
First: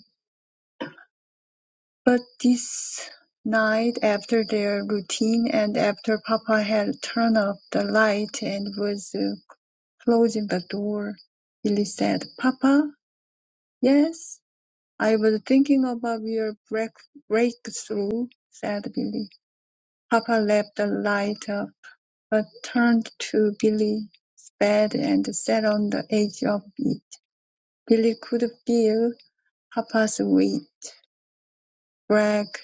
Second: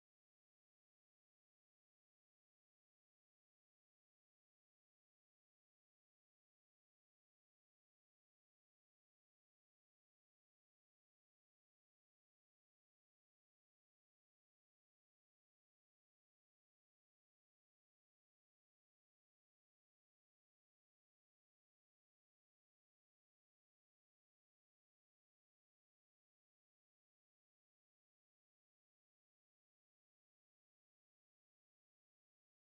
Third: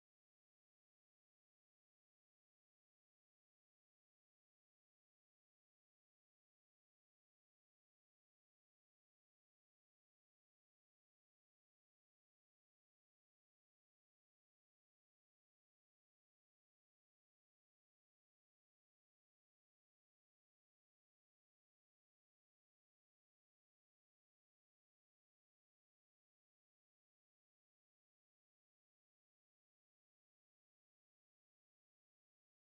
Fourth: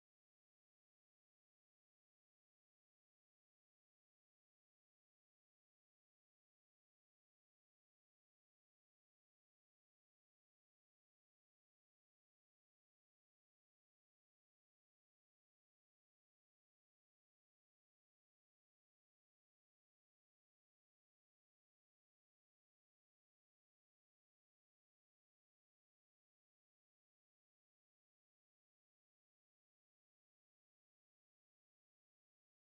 Speaker 2: But this night, after their routine and after Papa had turned off the light and was uh, closing the door, Lily said, Papa, yes? I was thinking about your break- breakthrough, said Billy. Papa left the light up, but turned to Billy's bed and sat on the edge of it. Billy could feel Papa's weight. dragged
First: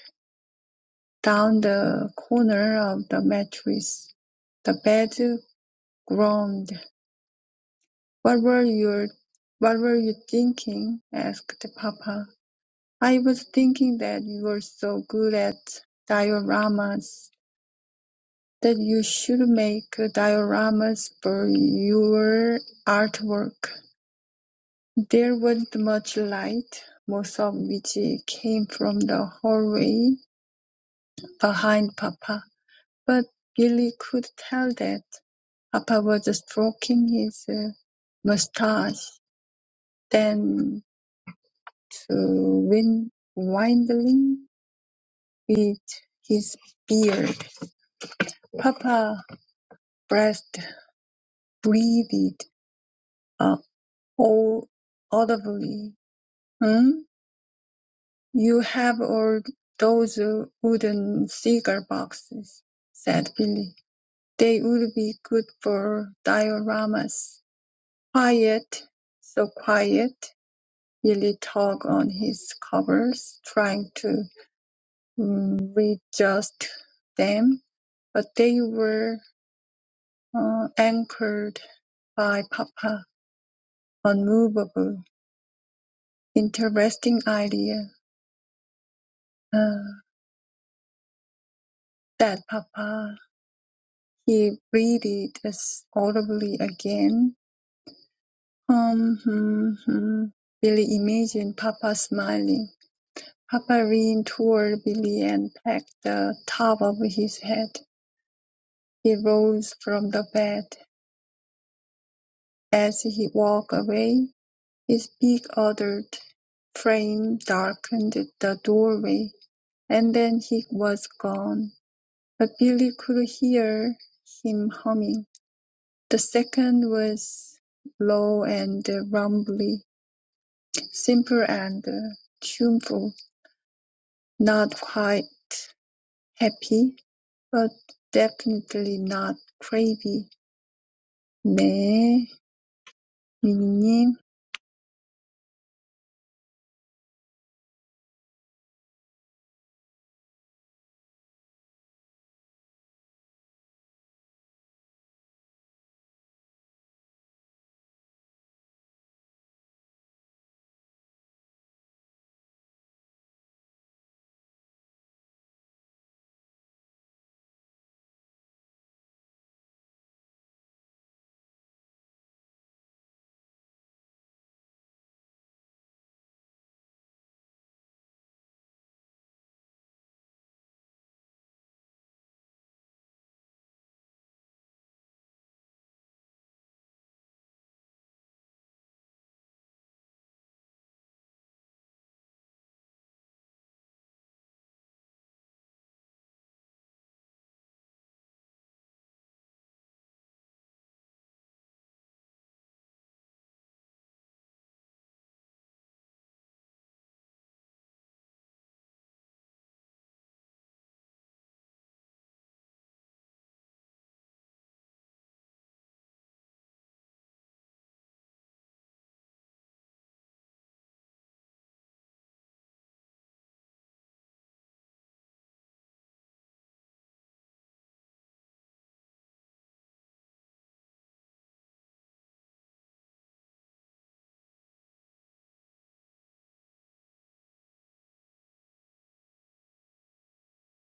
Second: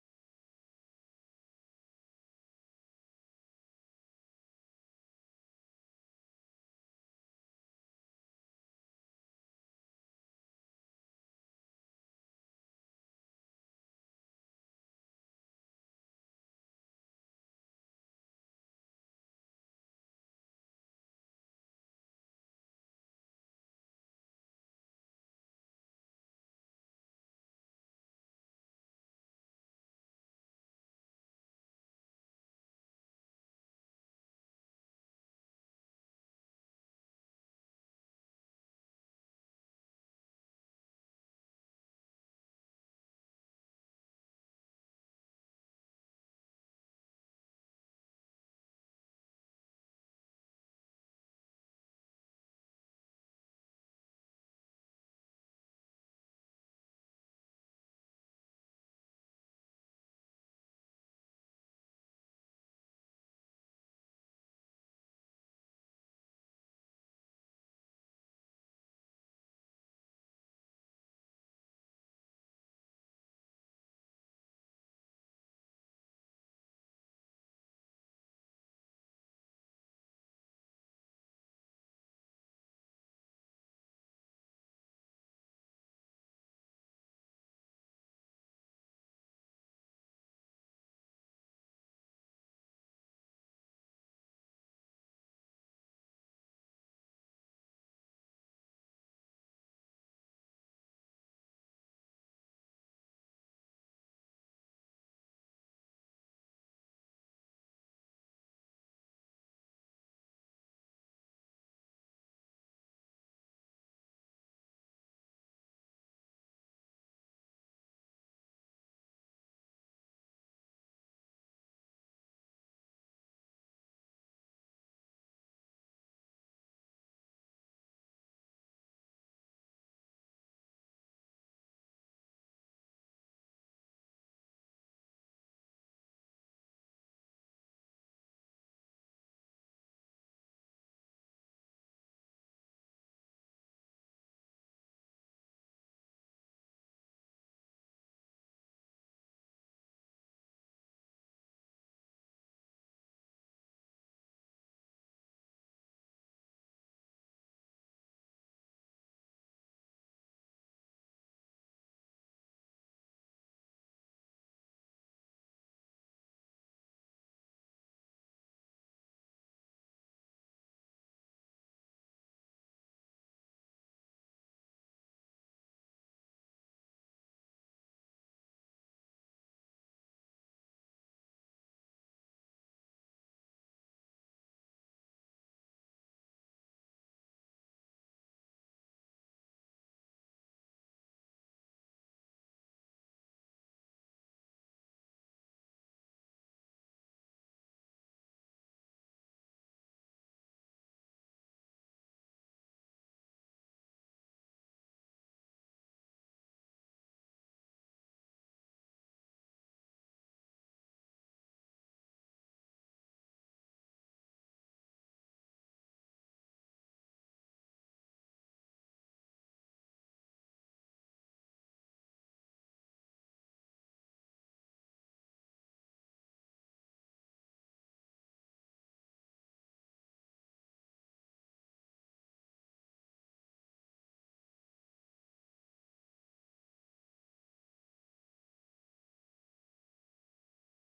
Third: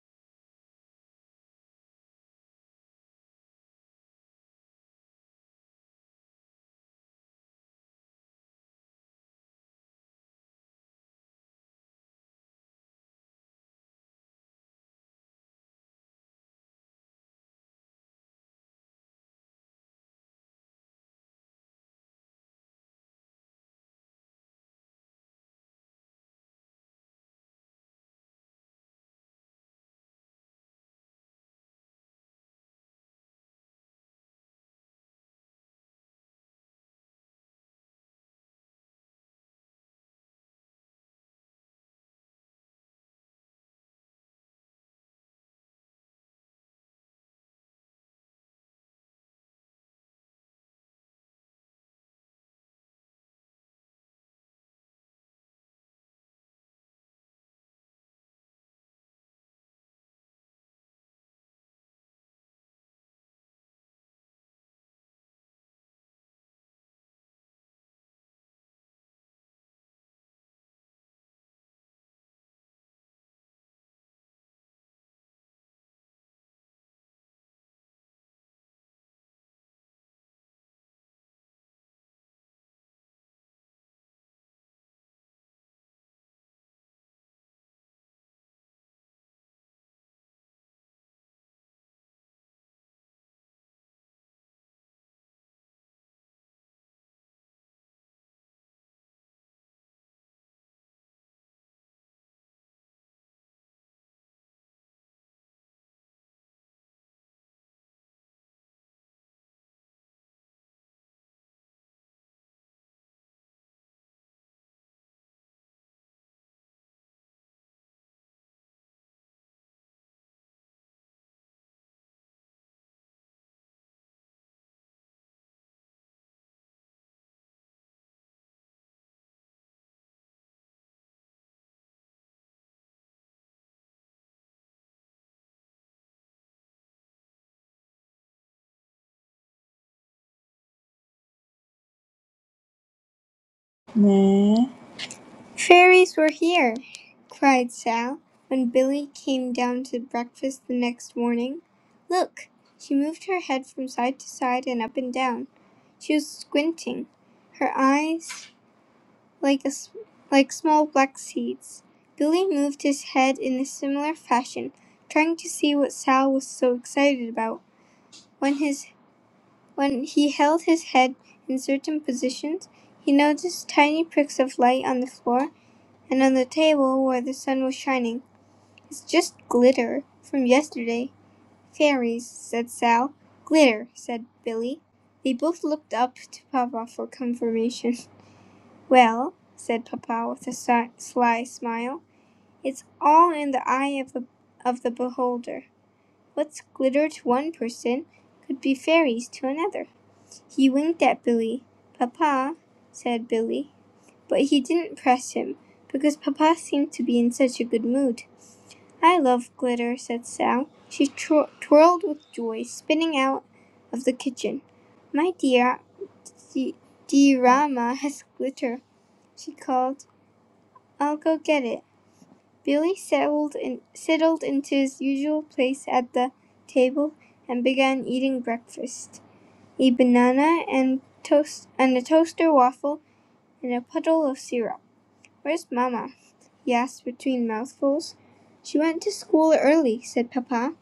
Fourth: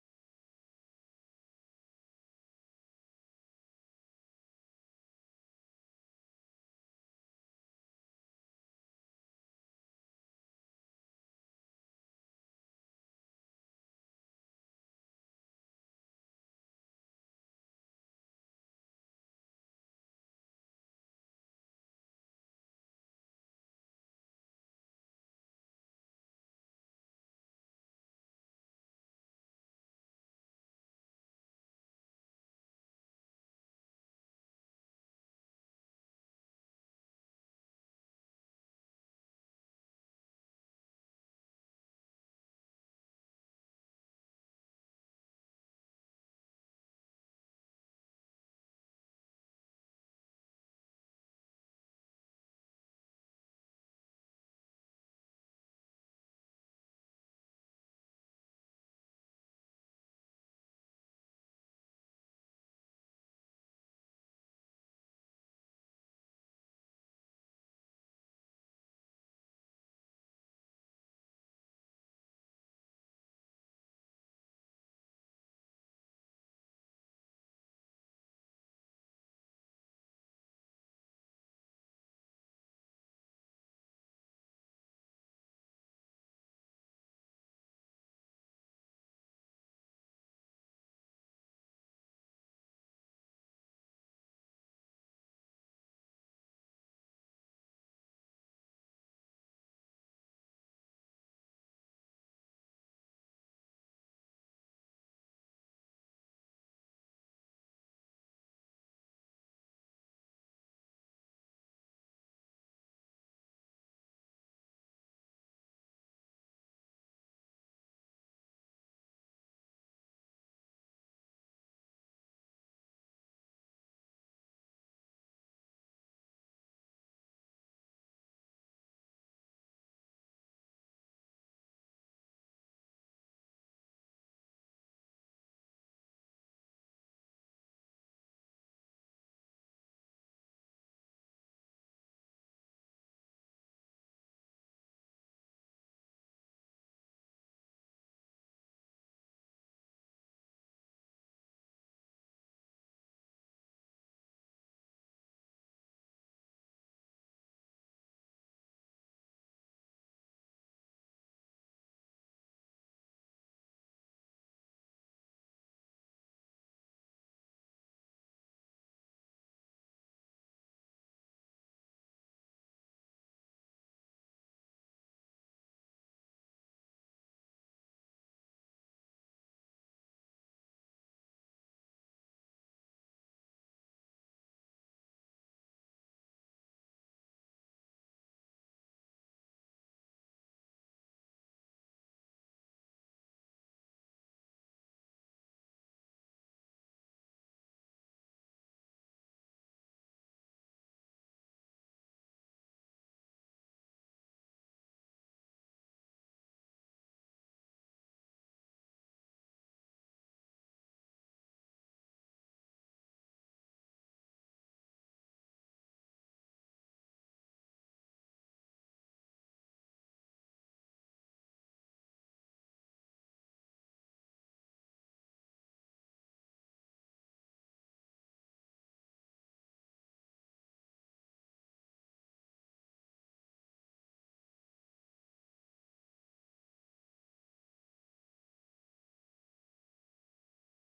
Speaker 2: down the corner of the mattress. The bed groaned. "What were you what were you thinking?" asked Papa. "I was thinking that you were so good at dioramas that you should make dioramas for your artwork." There wasn't much light, most of which came from the hallway behind Papa, but Billy could tell that. Papa was stroking his uh, moustache, then to win- windling with his beard. Papa breathed, breathed uh, au- audibly. Hmm? You have all those uh, wooden cigar boxes, said Billy. They would be good for dioramas. Quiet, so quiet. really tug on his covers, trying to mm, readjust them, but they were uh, anchored by Papa, unmovable. Interesting idea uh, that Papa he breathed as audibly again. Um, hmm, hmm. Billy imagined Papa smiling. Papa leaned toward Billy and pecked the top of his head. He rose from the bed As he walked away, his big adult frame darkened the doorway, and then he was gone. But Billy could hear him humming. The second was low and rumbly, simple and tuneful, not quite happy, but definitely not crazy. 네, 미니님.
Speaker 3: Fairies were here, cried Sal, when Billy came down to breakfast the next morning. Look, she moved her head from side to side and up and down. She was squinting. Her eyes like a s like small black seeds. Billy moved his head in a similar fashion, trying to see what Sal was so excited about. When his when he held his head in certain positions, he noticed tiny pricks of light on the floor and on the table where the sun was shining. It's just glitter from yesterday. Fairies, said Sal. Glitter, said Billy. They both looked up to Papa for confirmation. Well, said Papa with a si- sly smile. It's all in the eye of the, of the beholder. What's glitter to one person could be fairies to another. He winked at Billy. Papa, said Billy. But he didn't press him, because Papa seemed to be in such a good mood. I love glitter, said Sal. She twir- twirled with joy, spinning out of the kitchen. My dear, the diorama has glitter, she called. I'll go get it. Billy settled in, settled into his usual place at the table and began eating breakfast, a banana and toast and a toaster waffle and a puddle of syrup. Where's Mama? he asked between mouthfuls. She went to school early, said Papa.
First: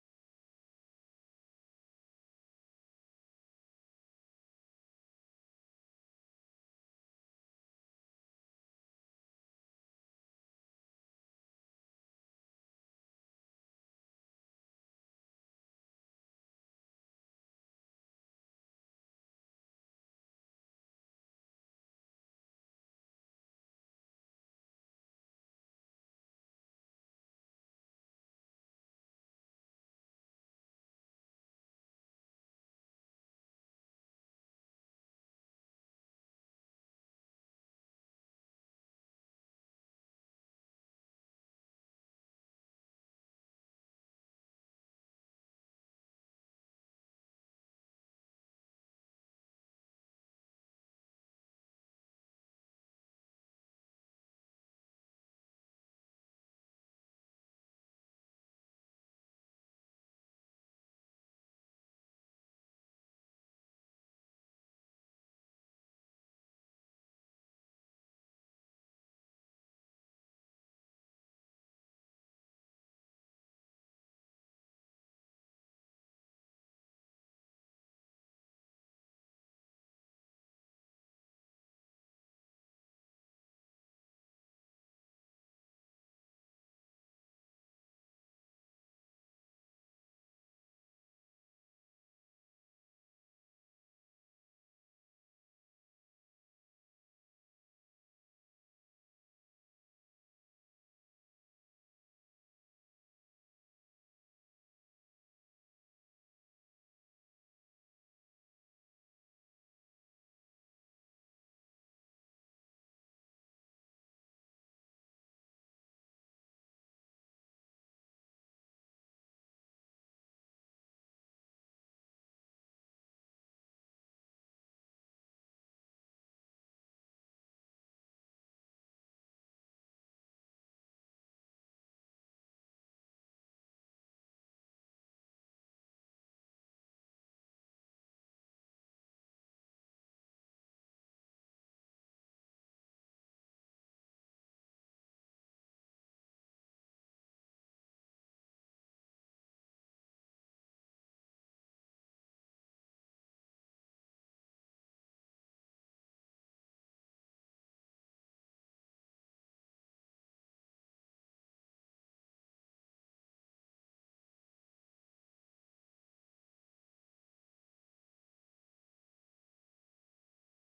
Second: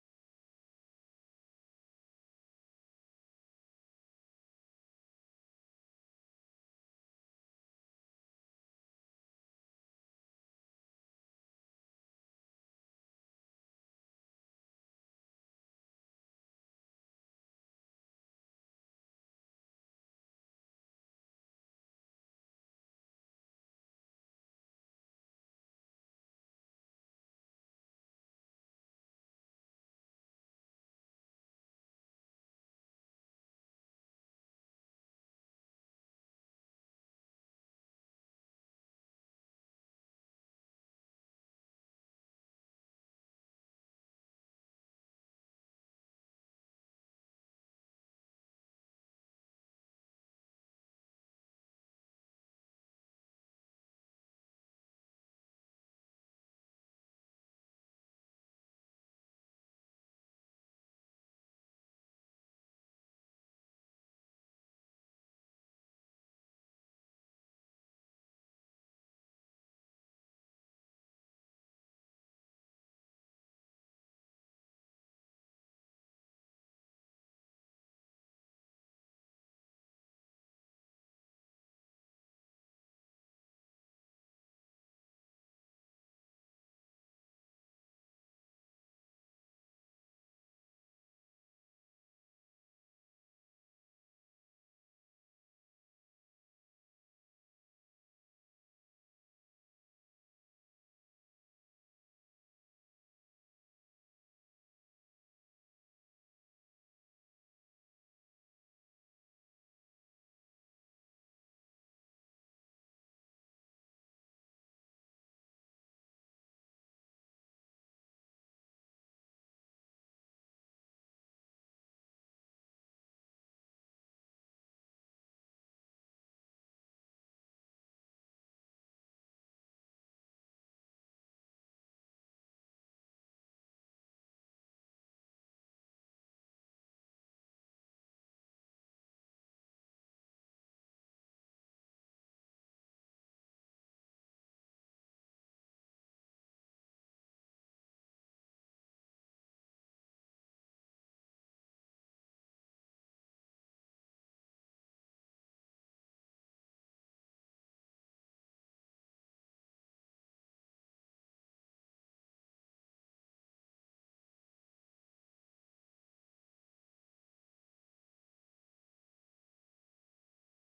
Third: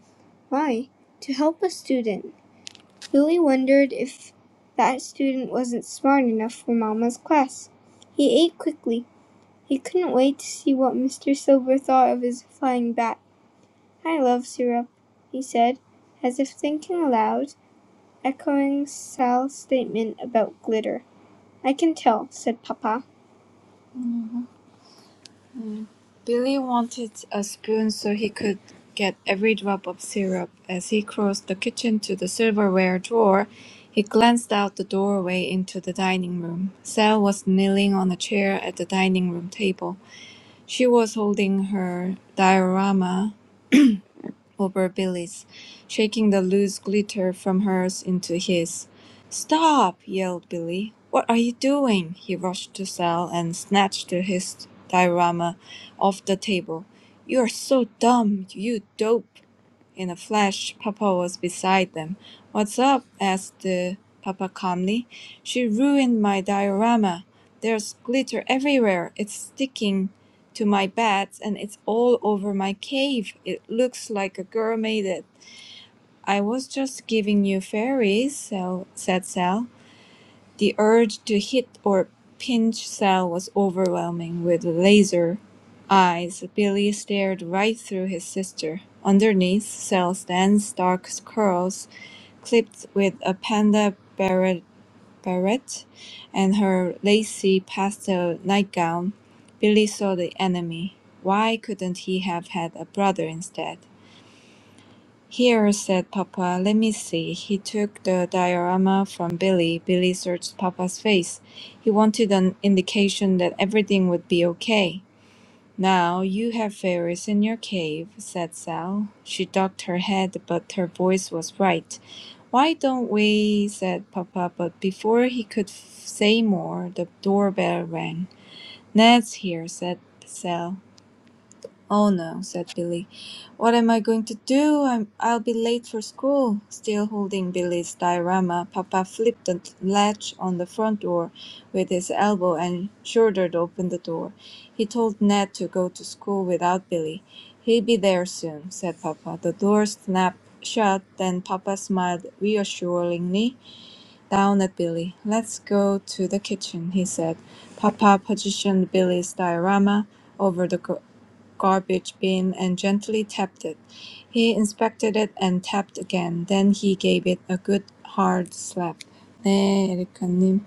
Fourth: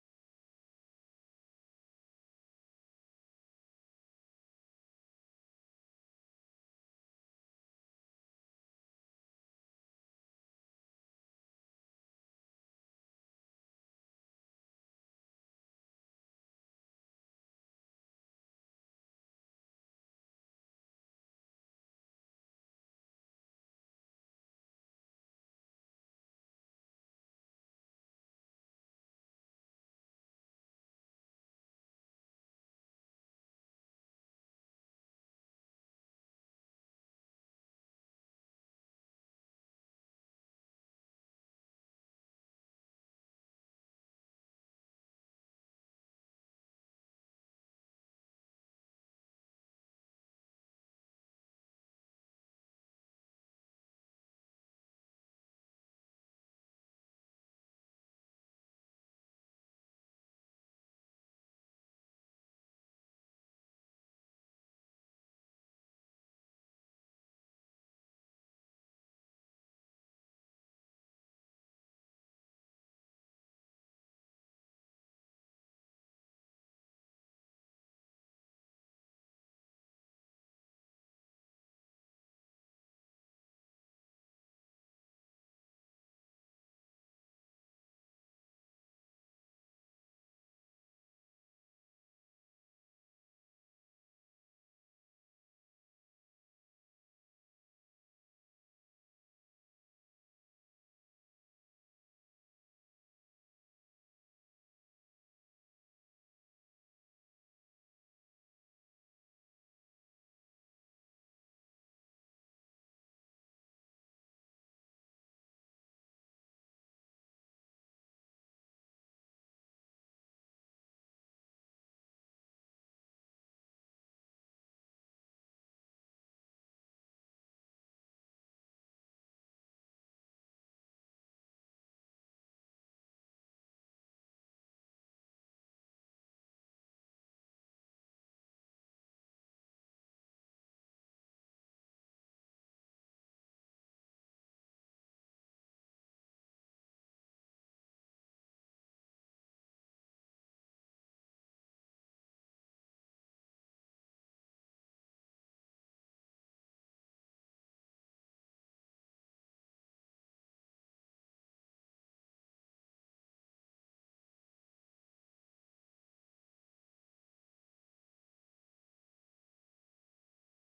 Speaker 3: Why? To help a student. Billy wondered if that student wasn't smart enough for Mama's class. He ate quickly. He couldn't wait to see what Mr. Silver thought of his flying bat. "I love syrup," he said, as if thinking aloud, echoing Sal's statement about glitter. "I can tell," said Papa. Mm. Billy wanted a spoon so he could get every drop of syrup. As he crossed the kitchen to the silverware drawer, he glanced out the doorway into the dining room. Sal was kneeling on a chair at the dining room table. She was holding her diorama over Billy's, shaking the loose glitter from hers into his. Stop! yelled Billy. What are you doing? He rushed to Sal and snatched his diorama off the table. You're so dumb, you dope! In a flash, Papa was beside them. What's up? asked uh, Papa calmly. She ruined my diorama. There's glitter everywhere. It's sticking to my bats and it's all over my cave. It looks like a girl made it. I was just giving you fairies, Sal, said Sal. The urge to hit or pinch Sal was overwhelming. With laser eyes, Billy stared right through his sister. Underneath Sal's dense dark curls, clipped with a panda barret, barrette and her lacy pastel nightgown, Billy saw the enemy. Why couldn't he have had a brother instead? "Here," said papa, "let me see." He took the diorama from Billy. Billy searched papa's face. He wanted an indication that everything would be okay. "Now, you have fairies in your cave," said Sal. She ducked her head, but her voice was right. "Why don't we said papa, but before he could f- say more, the doorbell rang. "Ned's here," said Sal. "Oh no," said Billy. "What am I going to do? I'm I'll be late for school." Still holding Billy's diorama, Papa flipped the latch on the front door with his elbow and shouldered open the door. He told Ned to go to school without Billy. "He'll be there soon," said Papa. The door snapped shut, then Papa smiled reassuringly down at Billy. "Let's go to the kitchen," he said. Papa positioned Billy's diorama over the co- garbage bin and gently tapped it. He inspected it and tapped again. Then he gave it a good hard slap. 네, 에리카님.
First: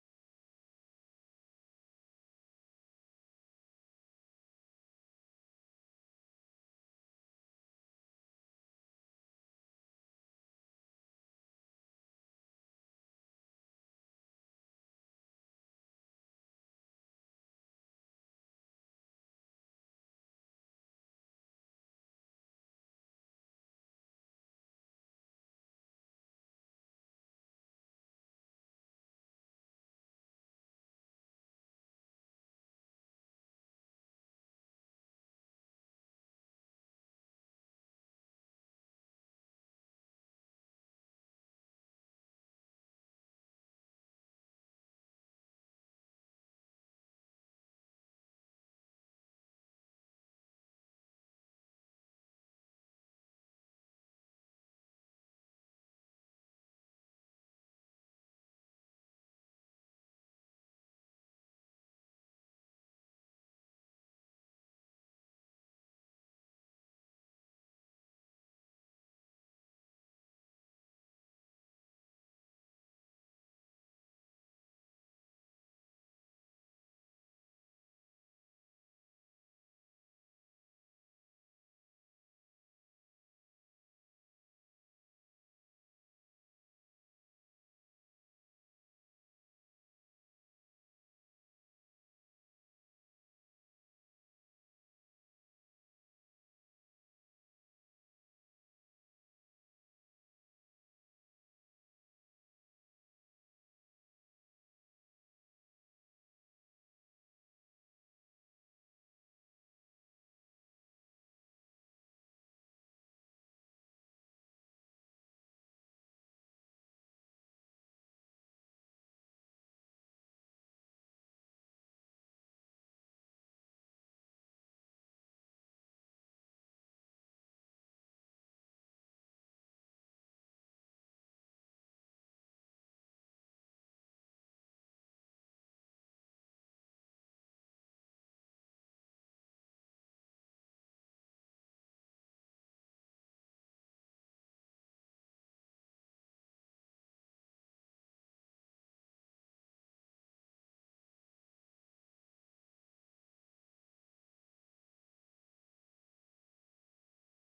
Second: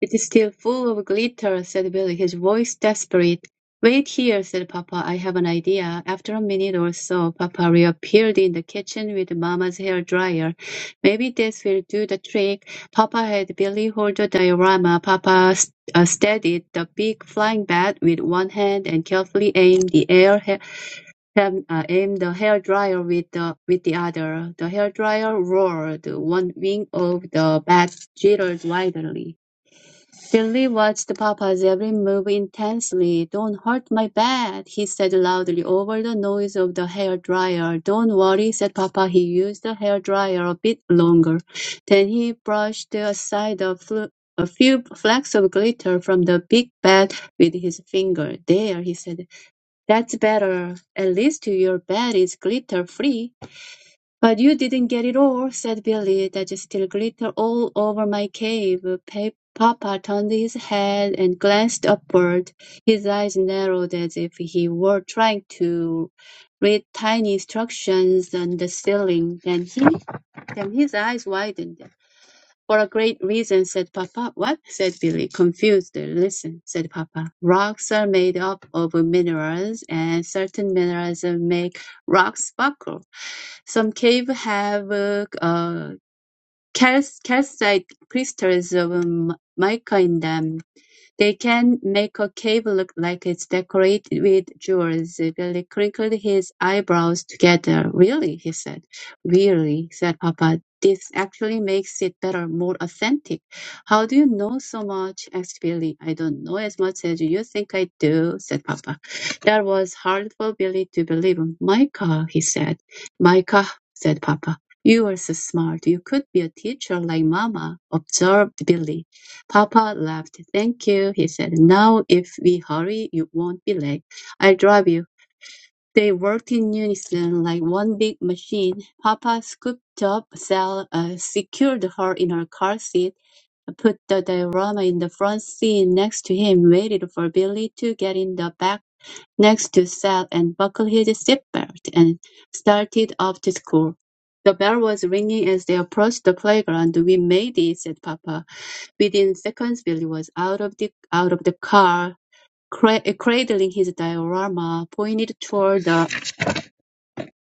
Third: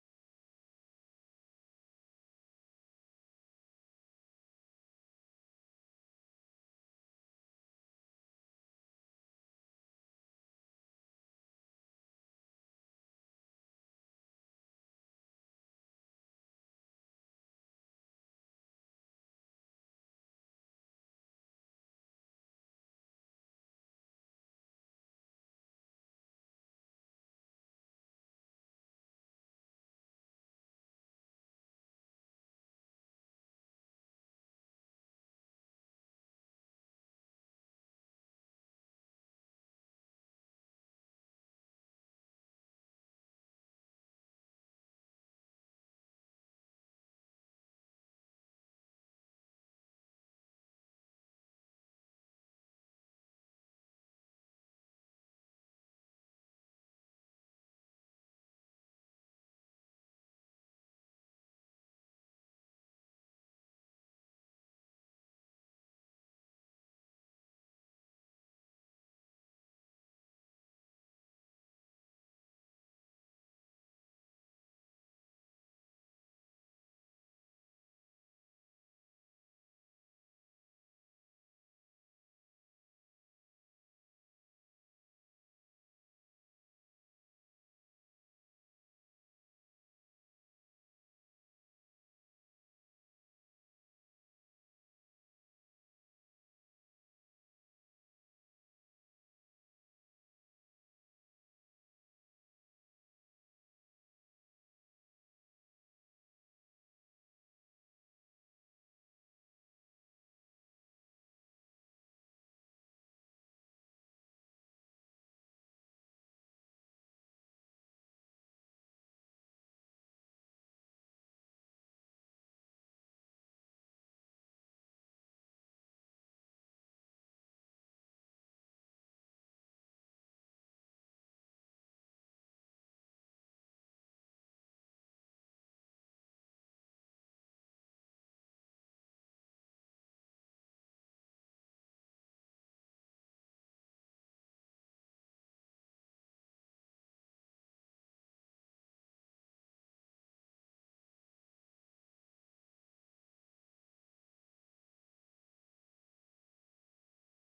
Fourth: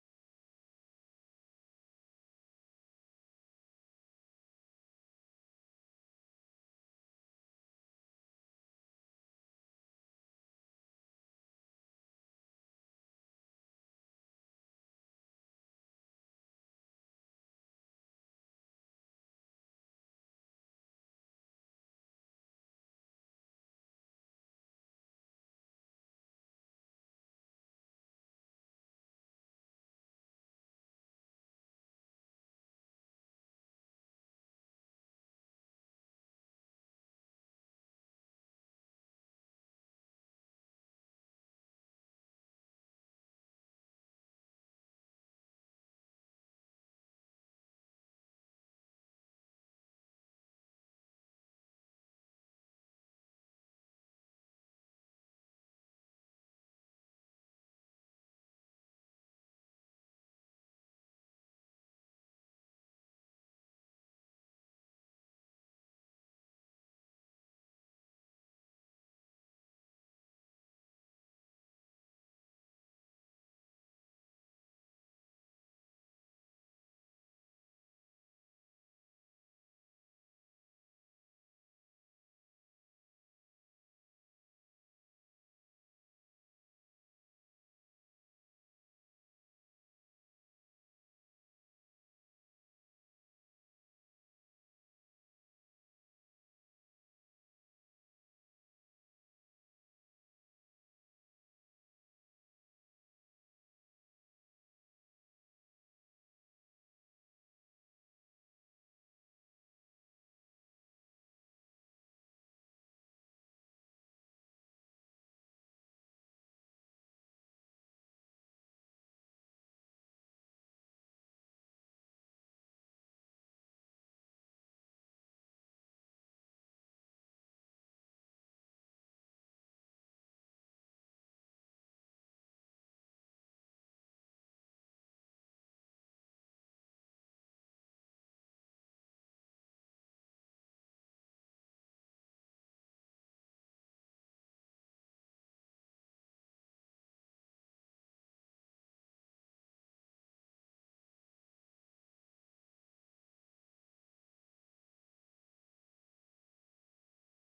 Speaker 4: "It is still full of glitter," said Billy, his voice desperate. "Wait here," said papa, "I have an idea." After a minute or so, papa reappeared in the kitchen with Mama's hair dryer. "Maybe this will do the trick." Papa had Billy hold the diorama. Papa st- uh, steadied the big flying bat with one hand and carefully aimed the air ha- um, uh, aimed the hair dryer with the with the other. The hair dryer roared. One wing of the bat jittered wildly. Billy watched Papa's every move intensely. "Don't hurt my bed," he said loudly, over the noise of the hair dryer. "Don't worry," said Papa. He used the hair dryer a bit longer. Then he brushed aside a, fl- a few flecks of glitter from the big bed with his finger. "There," he said. "That's better. At least your bed is glitter free." "But you didn't get it all," said Billy. "That still glittered all over my cave." Pa- Papa turned his head and glanced upward. His eyes narrowed as if he were trying to read tiny instructions on the ceiling. Then he, Then his eyes widened. "For a great reason," said Papa. "What?" said Billy, confused. "Listen," said Papa. "Rocks are made up of minerals, and certain minerals make rocks sparkle. Some caves have uh, uh, cal- calcite crystals of um, mica in them. They can make a cave look like it's decorated with jewels. Billy crinkled his eyebrows together. Really? he said. Really, said Papa. This actually makes it better, more authentic. How do you know so much? asked Billy. I don't know as much as you think I do, said Papa. That was hard for Billy to believe. Micah, he said. Micah, said Papa. You are so smart. You could be a teacher like Mama, observed Billy. Papa laughed. "Thank you," he said. "Now if we hurry, you won't be late. I'll drive you." They worked in unison, like one big machine. Papa scooped up Sal, uh, secured her in her car seat, put the diorama in the front seat next to him, waited for Billy to get in the back Next to Seth and buckled his seatbelt and started off to school. The bell was ringing as they approached the playground. "We made it," said Papa. Within seconds, Billy was out of the out of the car, cra- cradling his diorama, pointed toward the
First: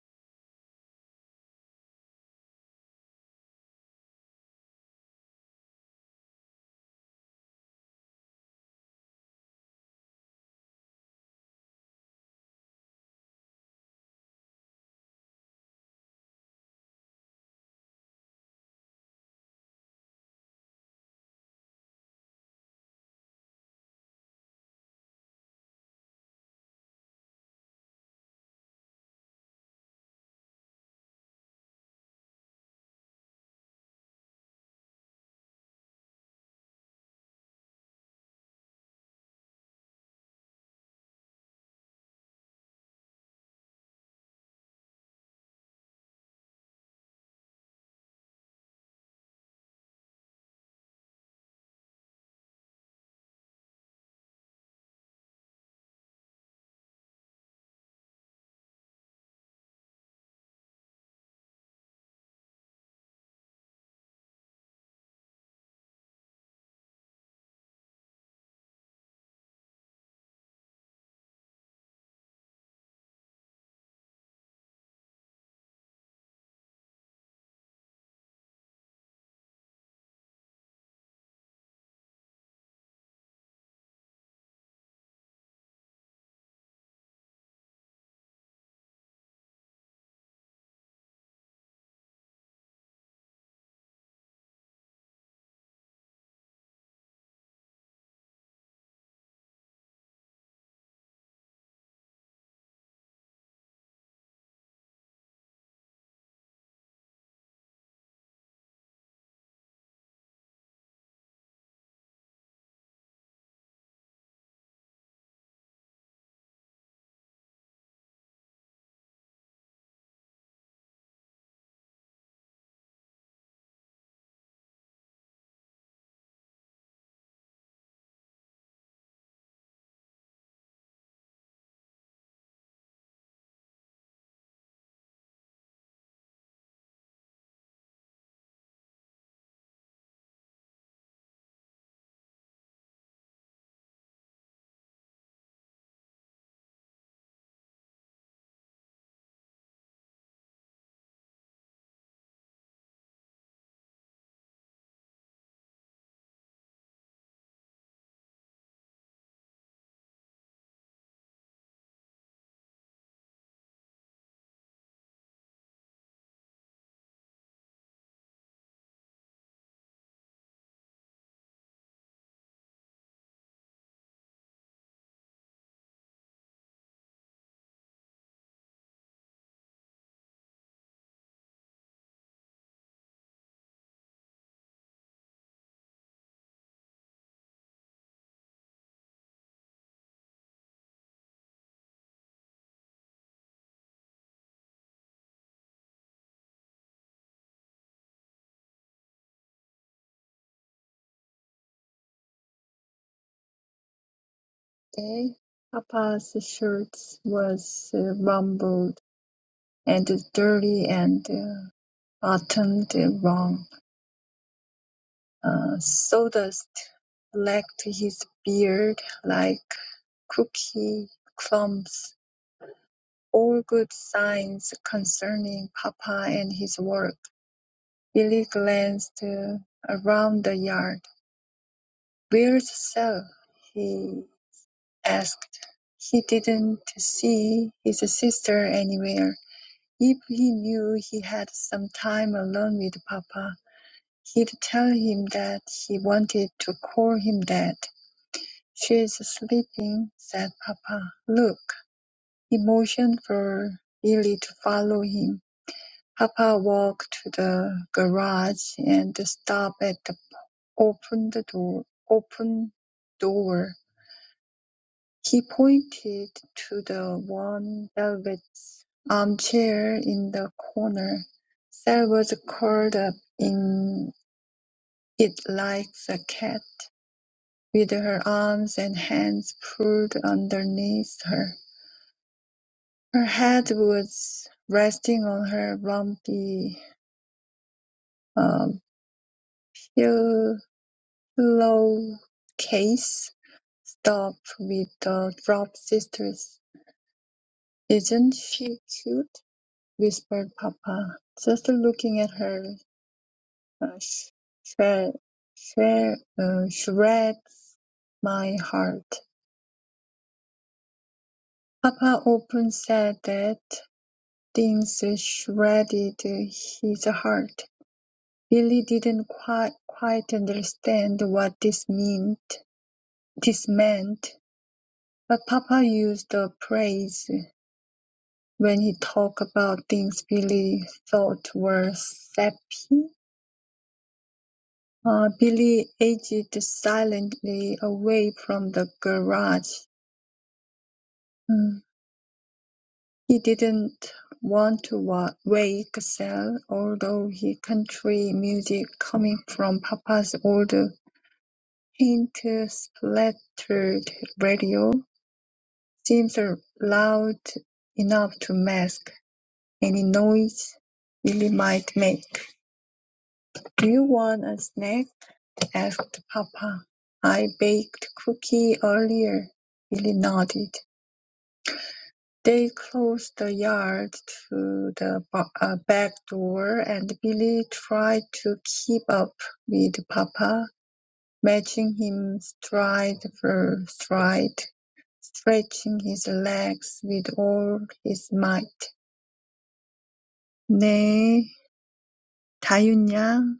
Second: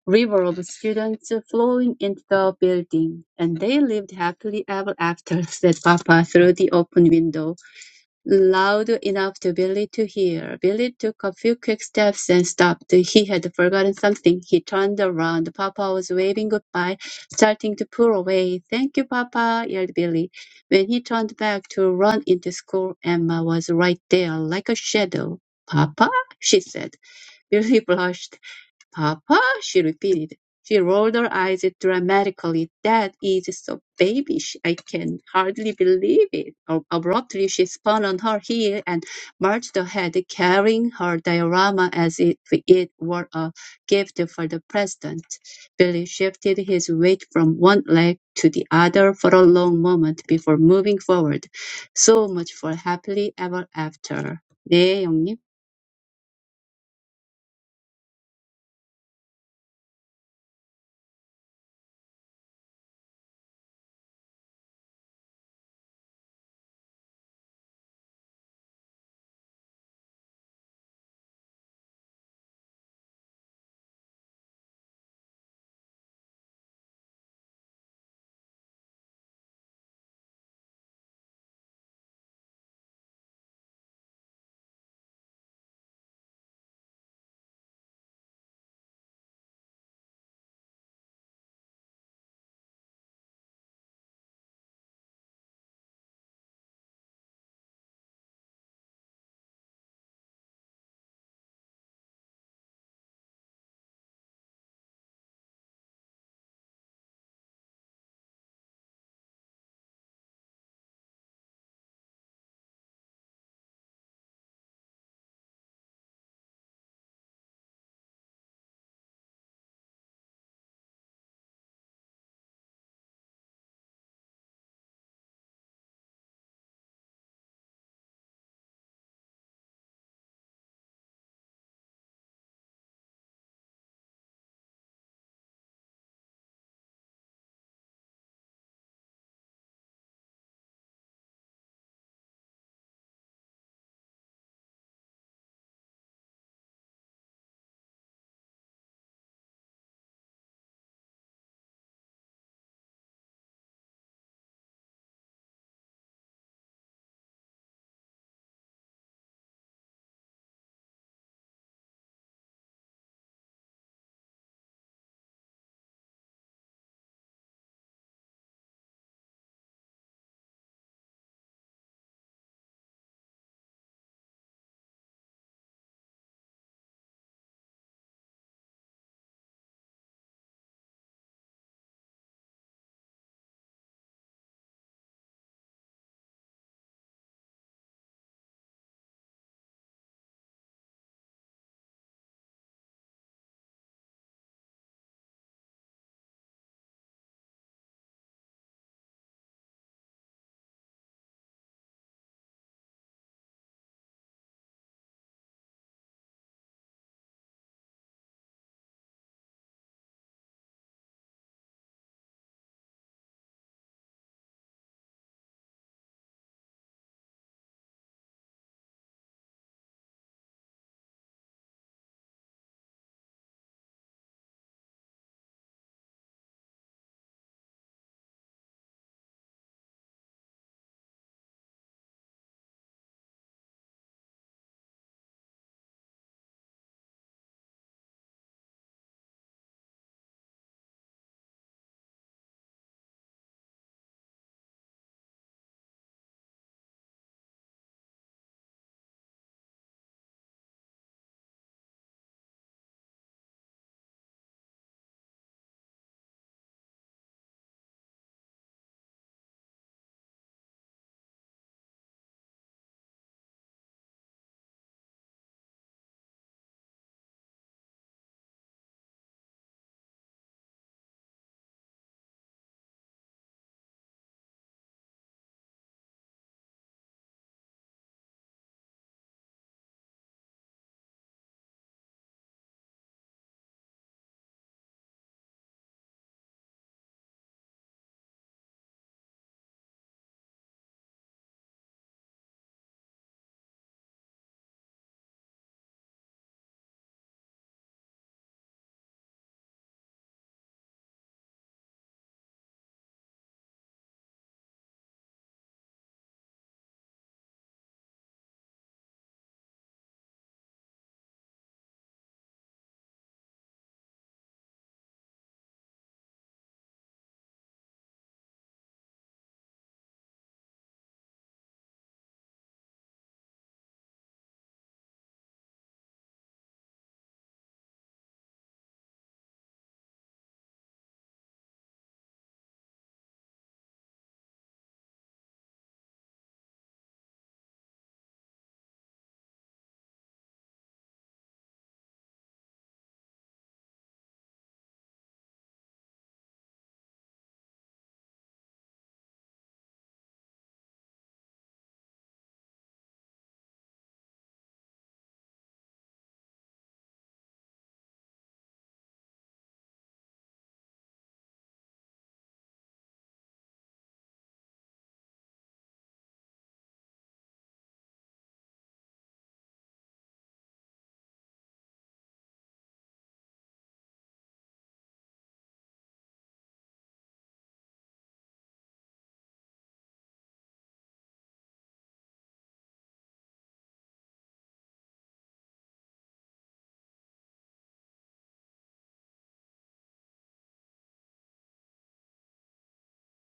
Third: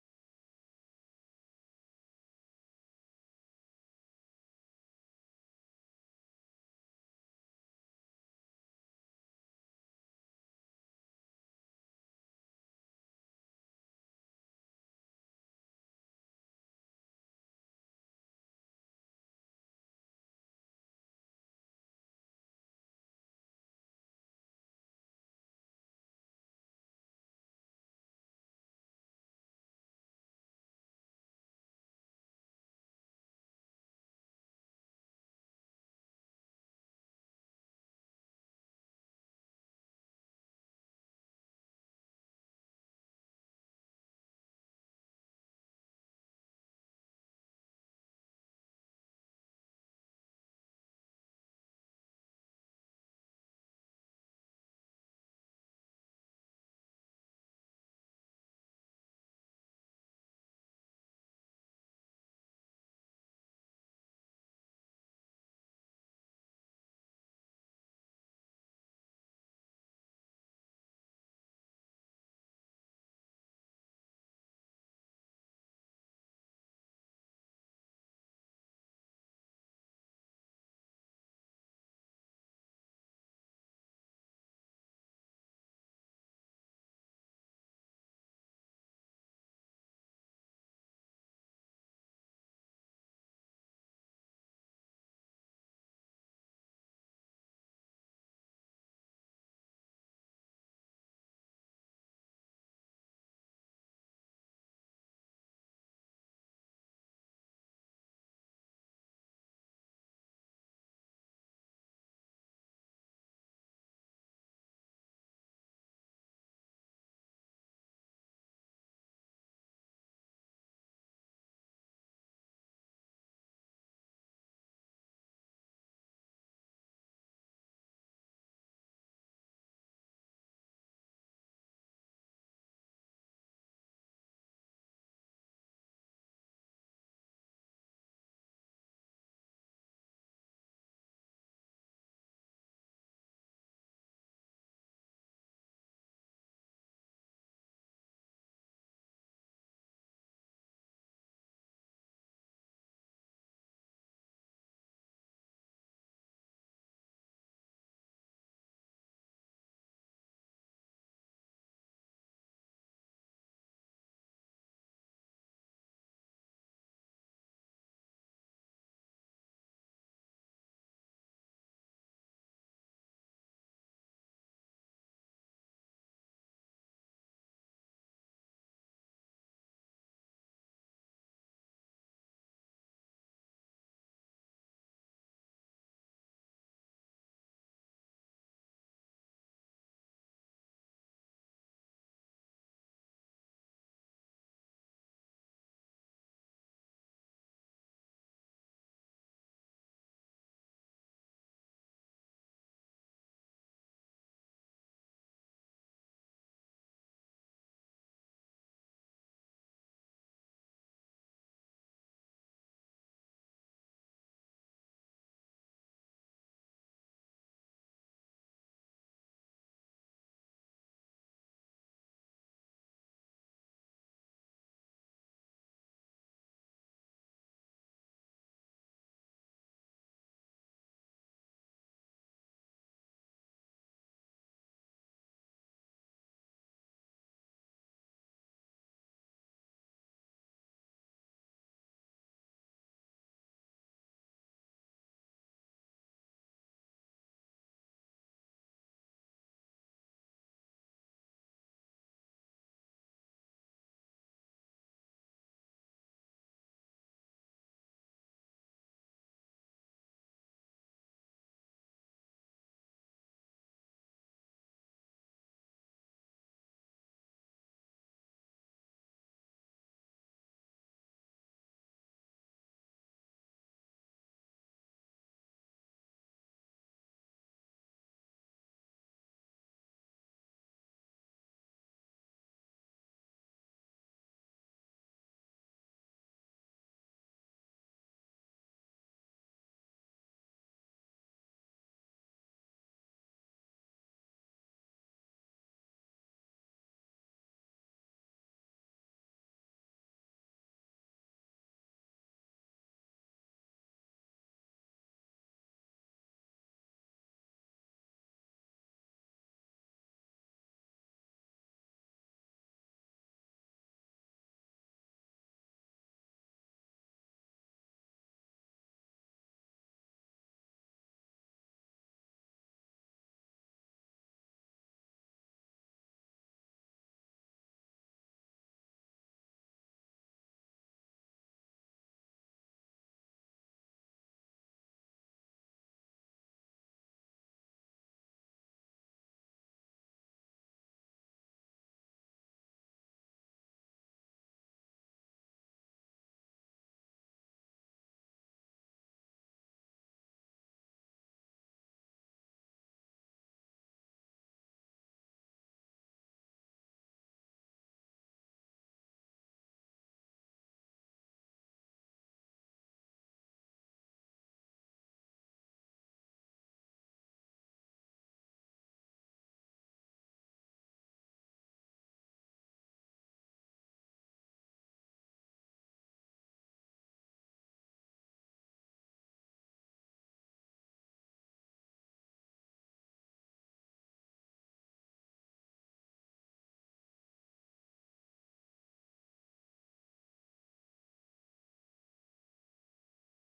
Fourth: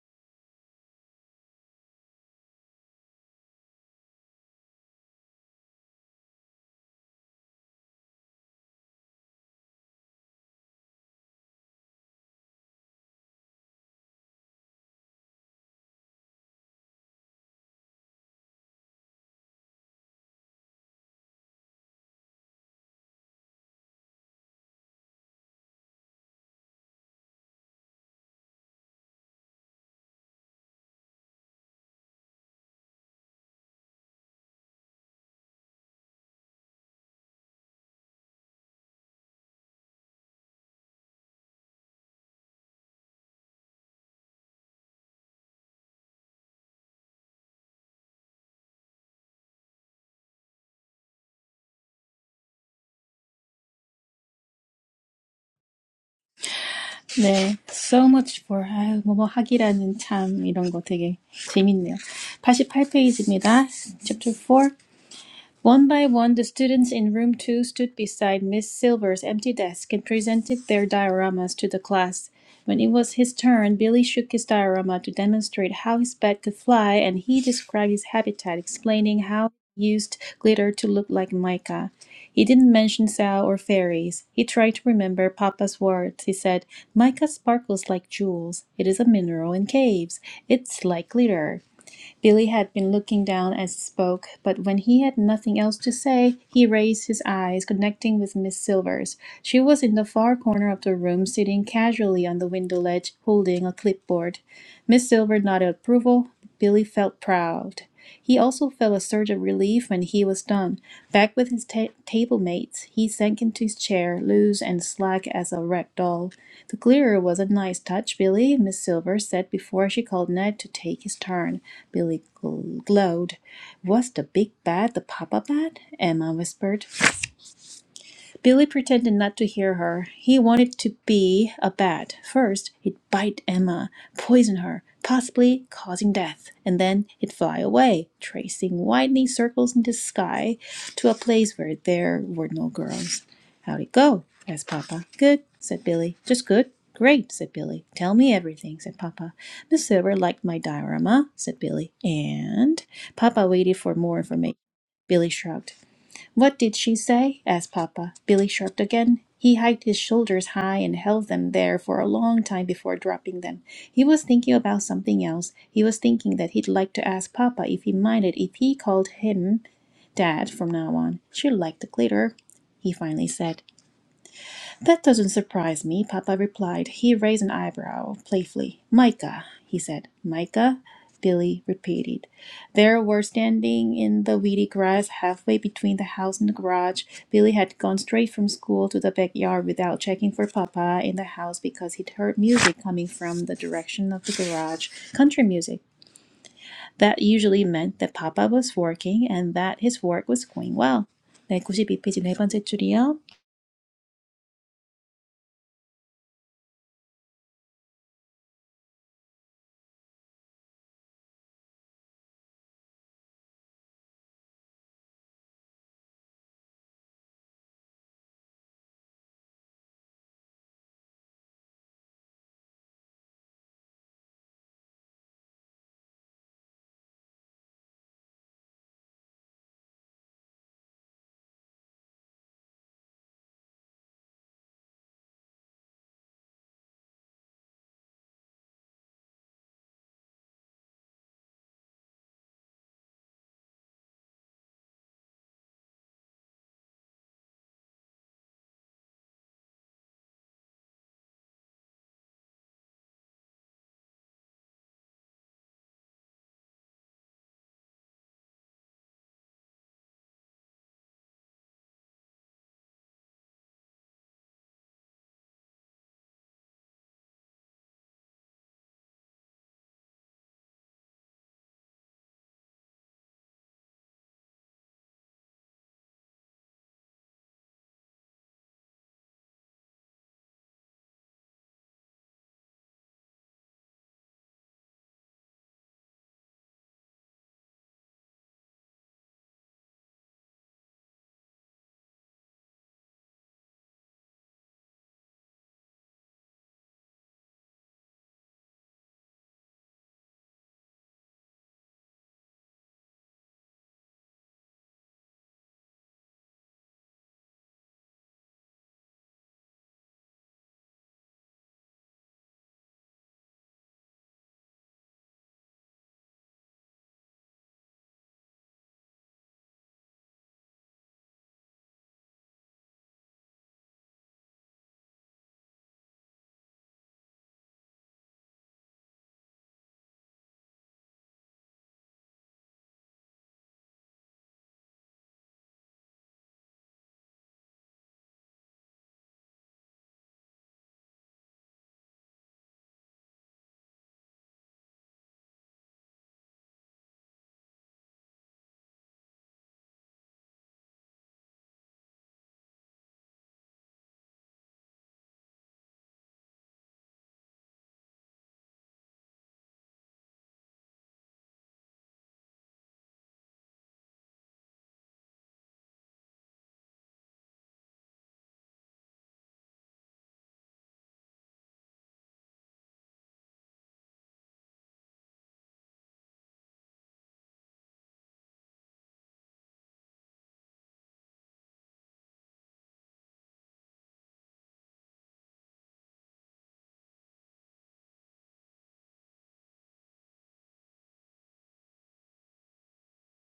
Speaker 4: river of students flowing into the building. "And they lived happily ever after," said Papa through the open window. Loud enough to Billy to hear. Billy took a few quick steps and stopped. He had forgotten something. He turned around. Papa was waving goodbye, starting to pull away. Thank you, Papa, yelled Billy. When he turned back to run into school, Emma was right there, like a shadow. Papa? she said. Billy blushed. "Papa?" she repeated. She rolled her eyes dramatically. "That is so babyish. I can hardly believe it." Ab- Abruptly, she spun on her heel and marched ahead, carrying her diorama as if it were a gift for the president. Billy shifted his weight from one leg to the other for a long moment before moving forward. So much for happily ever after. 네,
Speaker 1: 네, So much for how to hack it. I think this is really interesting. We're on page 88. Chapter four. One by one, the students in room two stood beside Miss Silver's empty desk and presented their dioramas to the class. When it was his turn, Billy shook his diorama to demonstrate how his bat could fly, and he described his habitat, explaining how he used glitter to look like mica. He didn't mention Sal or fairies. He tried to remember Papa's words. He said, Mica sparkles like jewels. It is a mineral in caves. It's like glitter. Billy had been looking down as he spoke, but when he had nothing else to say, he raised his eyes, connecting with Miss Silvers. She was in the far corner of the room, sitting casually on the window ledge, holding a clipboard. Miss Silver nodded approval. Billy felt proud. He also felt a surge of relief when he was done. Back with his ta- table mates, he sank into his chair, loose and slack as a rag doll. The clearer was a nice touch, Billy, Miss Silver said before she called Ned to take his turn. Billy gl- glowed. Was the big bat the papa bat? Emma whispered. Billy pretended not to hear her. He wanted to be a bat. First, he'd bite Emma, poison her, possibly causing death, and then he'd fly away, tracing widening circles in the sky to a place where there were no girls. How'd it go? asked Papa. Good, said Billy. Just good? Great, said Billy. Tell me everything, said Papa. Miss Silver liked my diorama, said Billy. And? Papa waited for more information. Billy shrugged. What did she say? asked Papa. Billy shrugged again. He hiked his shoulders high and held them there for a long time before dropping them. He was thinking about something else. He was thinking that he'd like to ask Papa if he minded if he called him Dad from now on. She liked the glitter, he finally said. That doesn't surprise me, Papa replied. He raised an eyebrow playfully. Micah, he said. Micah? Billy repeated. They were standing in the weedy grass halfway between the house and the garage. Billy had gone straight from school to the backyard without checking for Papa in the house because he'd heard music coming from the direction of the garage. Country music. That usually meant that Papa was working and that his work was going well. 네, 구십이 페이지 네 번째 줄이요.
Speaker 2: Day, Papa's shirt was uh, rumpled and dirty and uh, buttoned wrong. Uh, sawdust flecked his beard like cookie crumbs, all good signs concerning Papa and his work. Billy glanced uh, around the yard. Where's Sal? he asked. He didn't see his sister anywhere. If he knew he had some time alone with Papa, he'd tell him that he wanted to call him Dad. "She's sleeping," said Papa. "Look." He motioned for Billy to follow him. Papa walked to the garage and stopped at the opened door open door. He pointed to the worn velvet armchair in the corner. Sal was curled up in it like a cat, with her arms and hands pulled underneath her. Her head was resting on her lumpy um, pillowcase, stuffed with the drop sisters. Isn't she cute? whispered papa, just looking at her uh, sh- shred, shred, uh, shreds my heart. Papa often said that things shredded his heart. Billy didn't quite, quite understand what this meant, this meant, but Papa used the phrase when he talked about things Billy thought were sappy Uh, Billy edged silently away from the garage. Mm. He didn't want to wa- wake Sal, although his country music coming from Papa's old paint-splattered radio seems loud enough to mask any noise Billy might make. “Do you want a snack?” asked papa. “I baked cookies earlier.” Billy nodded. They closed the yard to the ba- uh, back door, and Billy tried to keep up with papa, matching him stride for stride, stretching his legs with all his might. 네, 다윤양.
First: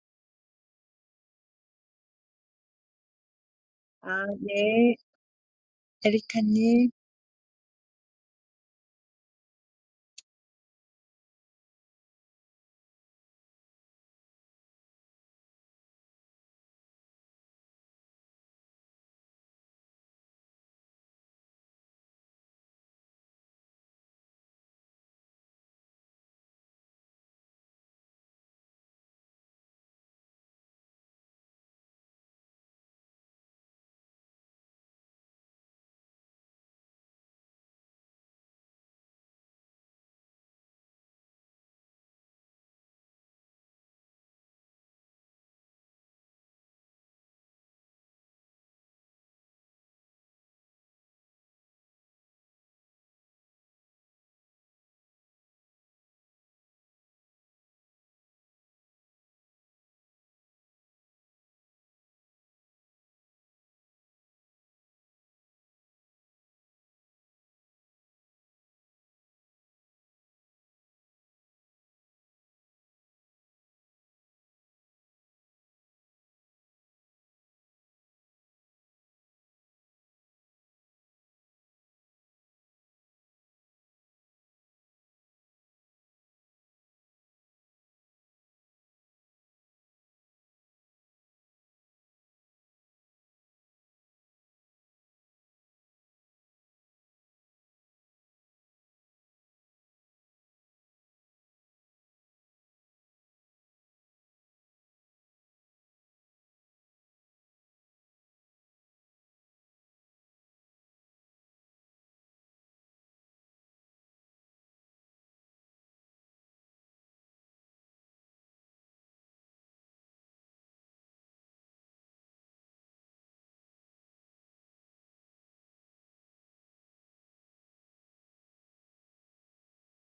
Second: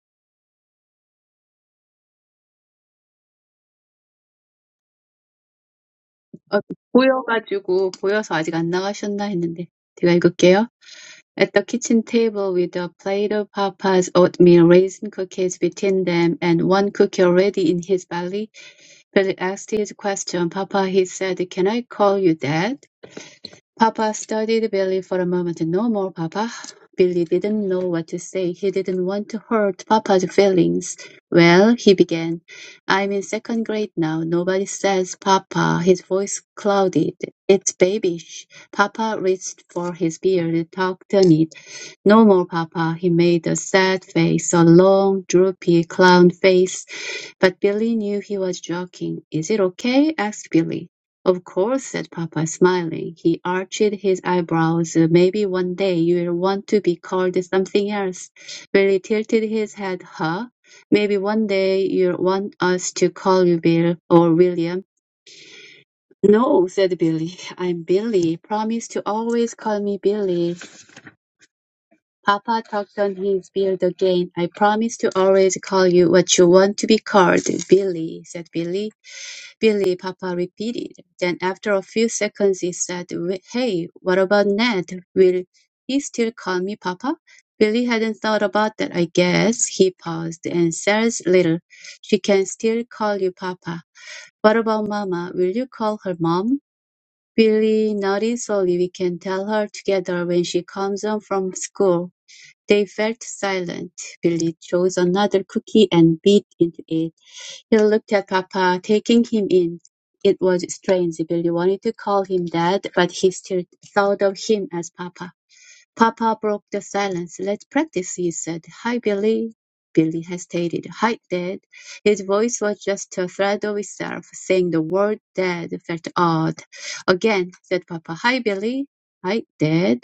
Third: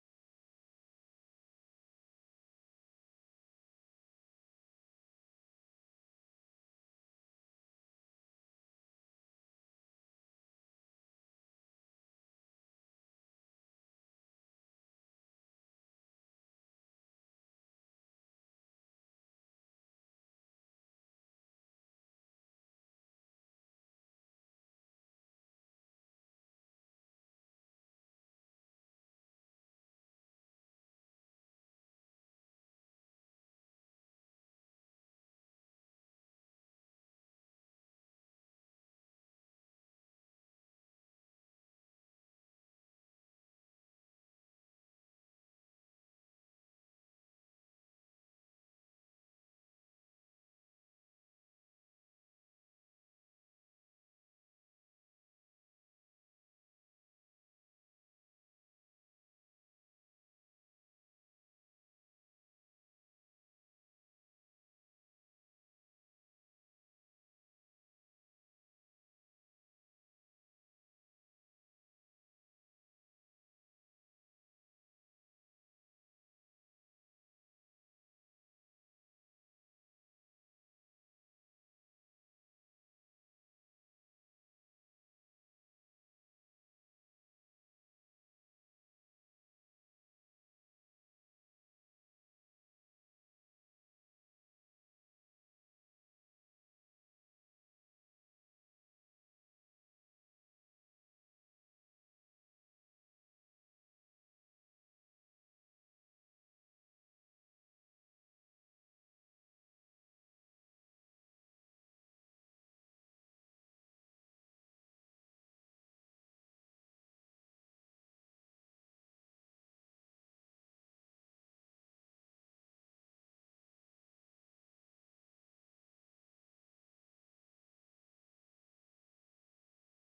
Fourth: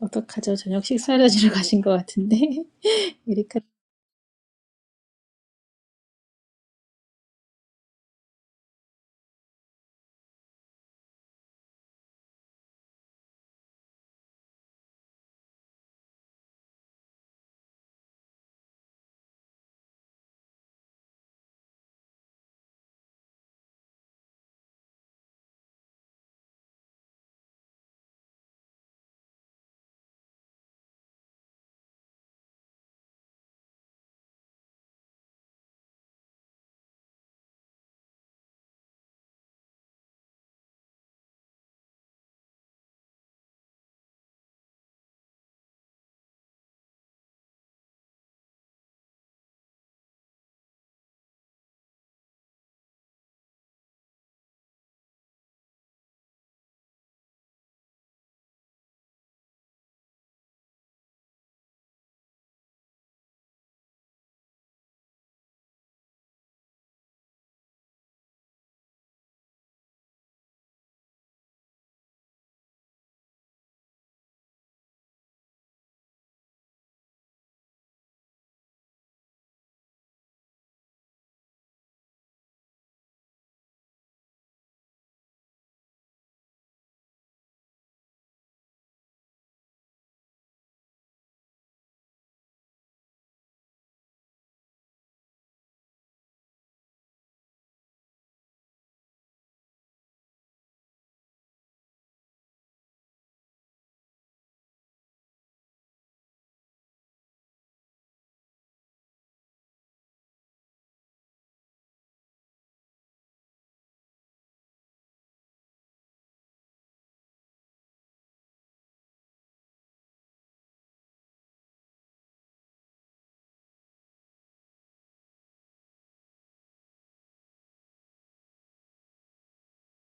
Speaker 1: 어떡하죠? 저녁 식사를 하시러 가신 것 같은데. 에리카.
Speaker 2: 아, 네,
Speaker 4: 어,
Speaker 2: 에리카님.
Speaker 4: 보여가지고 보여서 아직 안 나가셨나 했는데 제가 읽을게요. At the kitchen table with a plate of Papa's oatmeal raisin cookies between them and one cookie already in his belly, Billy asked his question. Papa, he said, can I call you dad? Papa studied Billy for a moment. No more, Papa. Billy didn't know what to say. He didn't want to hurt Papa's feelings. Well, he began, I'm in second grade now. Nobody says Papa. His voice clouded. It's babyish. Papa reached for his beard, tucked on it. No more, Papa. He made a sad face, a long, droopy clown face. But Billy knew he was joking. Is it okay? asked Billy. "Of course," said papa, smiling. He arched his eyebrows. "Maybe one day you'll want to be called something else." Billy tilted his head. "Huh? Maybe one day you'll want us to call you Bill or William." "No," said Billy. "I'm Billy. Promise to always call me Billy." Papa tugged on his beard again. "I promise to always call you what you want to be called, Billy," said Billy. Billy, papa repeated. Then after a few seconds he said, "Wh- Hey, what about Ned? Will he still call me papa? Billy hadn't thought about that, I guess. He paused, and says little. She can still call you papa. What about Mama? Will you call her Mom? Billy nodded slowly. We can tell her together when she comes home from school. They felt silent. Billy chose another cookie and bit into it. He looked at Papa, taking him in. It was strange. Billy wanted to call him Dad, but he still thought of him as Papa. Papa broke the silence. Let's practice, he said. Hi, Billy. Billy hesitated. Hi, Dad. His voice was just a thread of itself. Saying the word Dad felt odd. Again, said Papa. Hi, Billy. Hi, Dad.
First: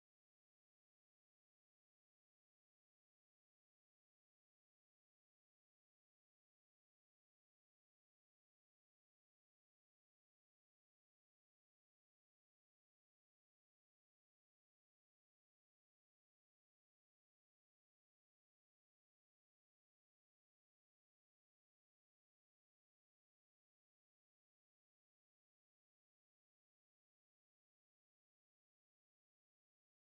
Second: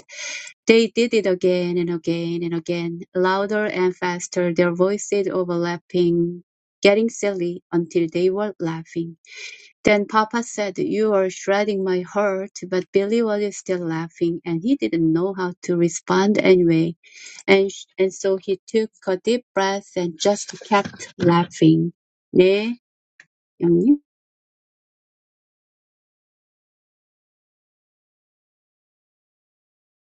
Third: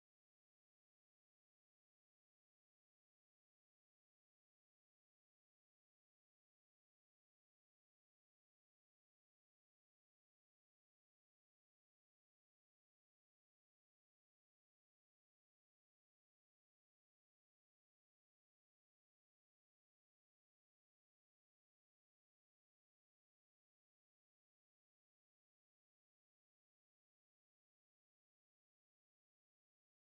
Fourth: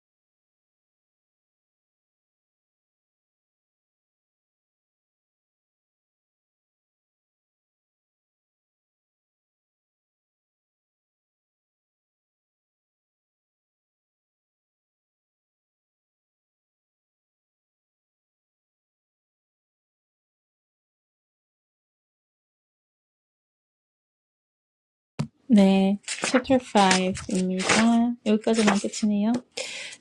Speaker 4: They did it again and again and again, louder and faster, their voices overlapping, getting silly until they were laughing. Then Papa said, You are shredding my heart, but Billy was still laughing and he didn't know how to respond anyway. And, sh- and so he took a deep breath and just kept laughing. 네, 영님.
Speaker 1: 네. Chapter five입니다. 여기까지만 끝이네요.